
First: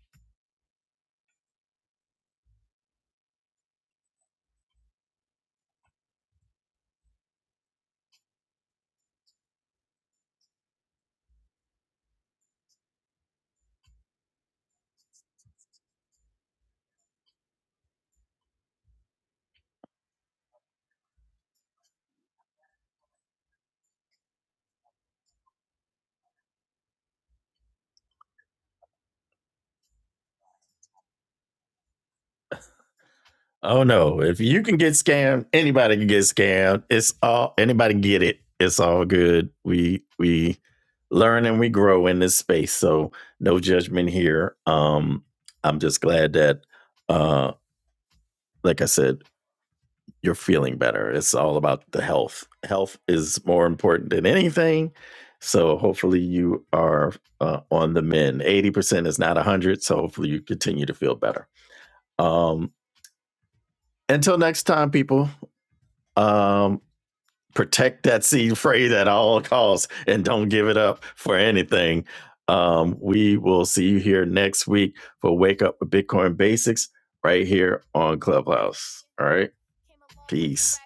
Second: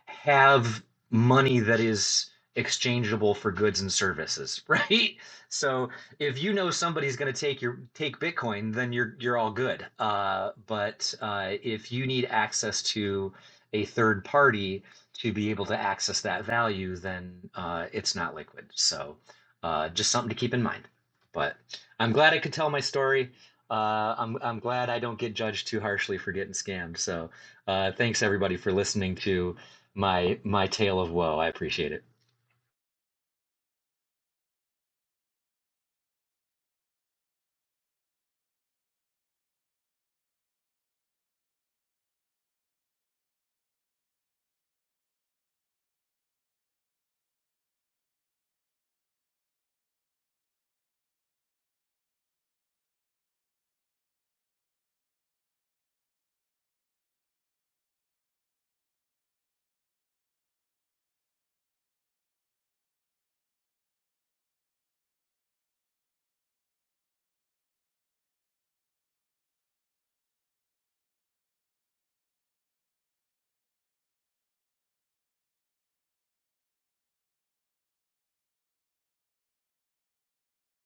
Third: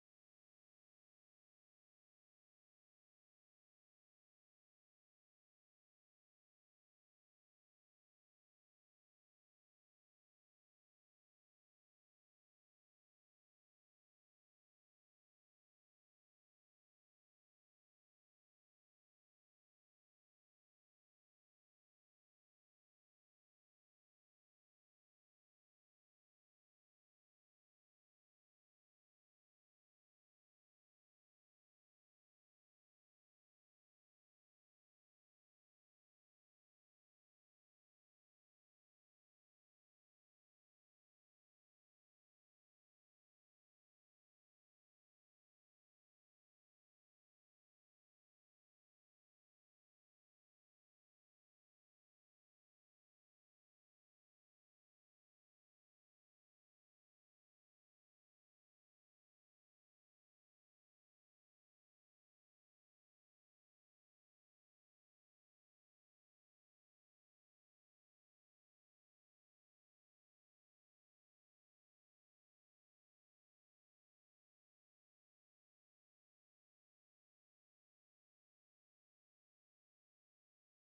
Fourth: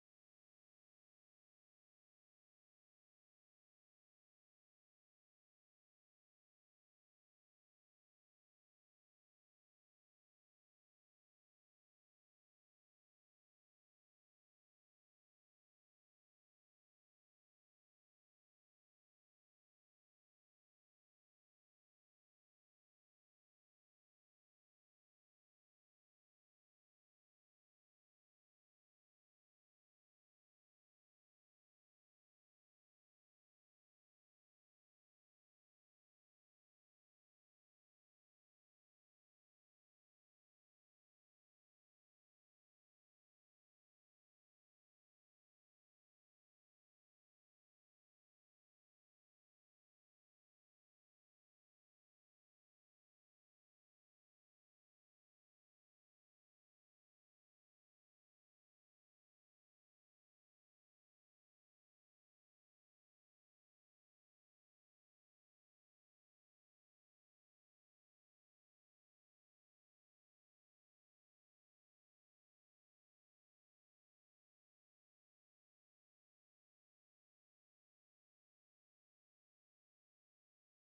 [SPEAKER 3] have money that is exchangeable for goods and services, right? So if you know somebody's going to take your take Bitcoin, then you're you're all good. Uh, but uh, if you need access to a third party to be able to access that value, then uh, it's not liquid. So uh, just something to keep in mind. But I'm glad I could tell my story. Uh, I'm I'm glad I don't get judged too harshly for getting scammed. So uh, thanks everybody for listening to my my tale of woe. I appreciate it.
[SPEAKER 1] Oh no! If you can get scammed, anybody can get scammed. It's all anybody can get it. It's all good. We we learn and we grow in this space. So no judgment here. Um, I'm just glad that, uh, like I said, you're feeling better. It's all about the health. Health is more important than anything. So hopefully you are uh, on the mend. Eighty percent is not one hundred. So hopefully you continue to feel better. Um, until next time, people. Um, protect that seed phrase at all costs and don't give it up for anything. Um, we will see you here next week for Wake Up with Bitcoin Basics right here on Clubhouse. All right. Peace.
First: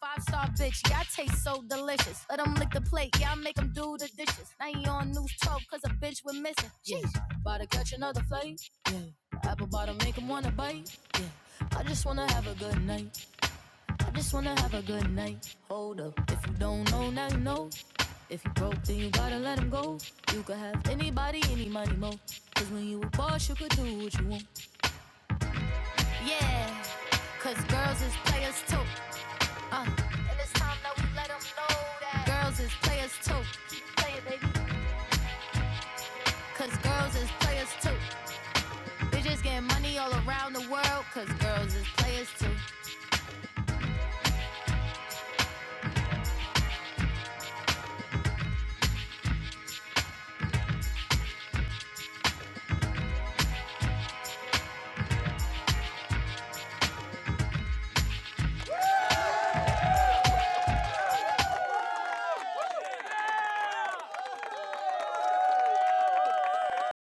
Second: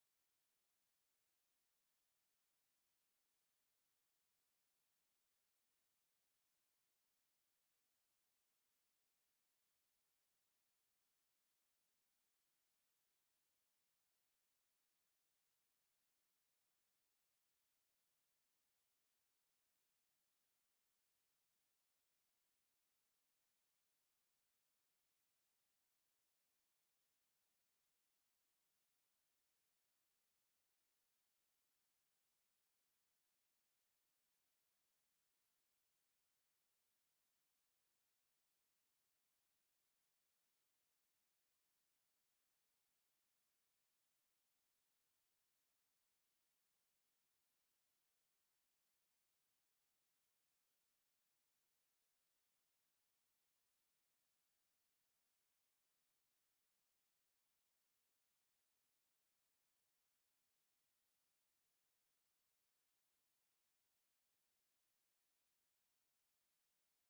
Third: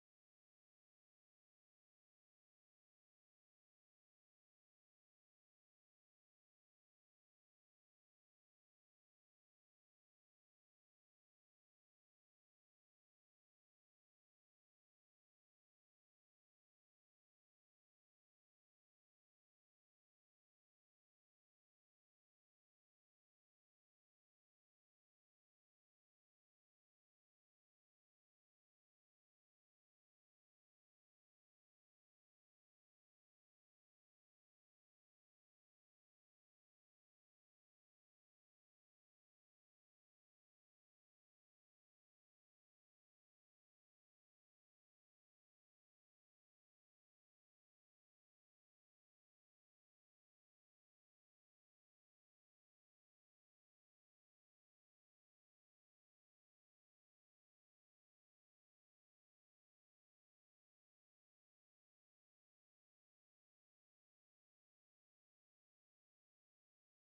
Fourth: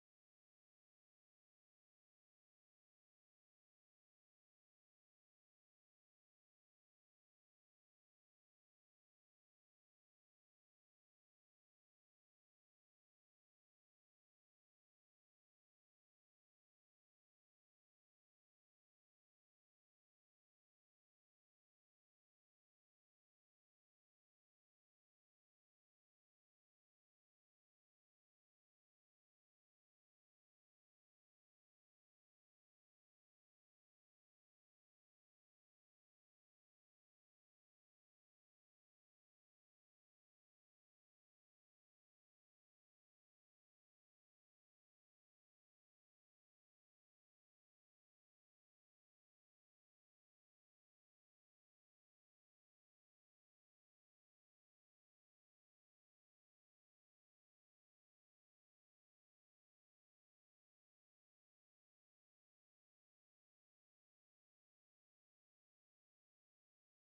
[SPEAKER 1] Five star bitch, yeah, I taste so delicious. Let 'em lick the plate, yeah, I make 'em do the dishes. Now you on news 12 cause a bitch we're missing. Jeez.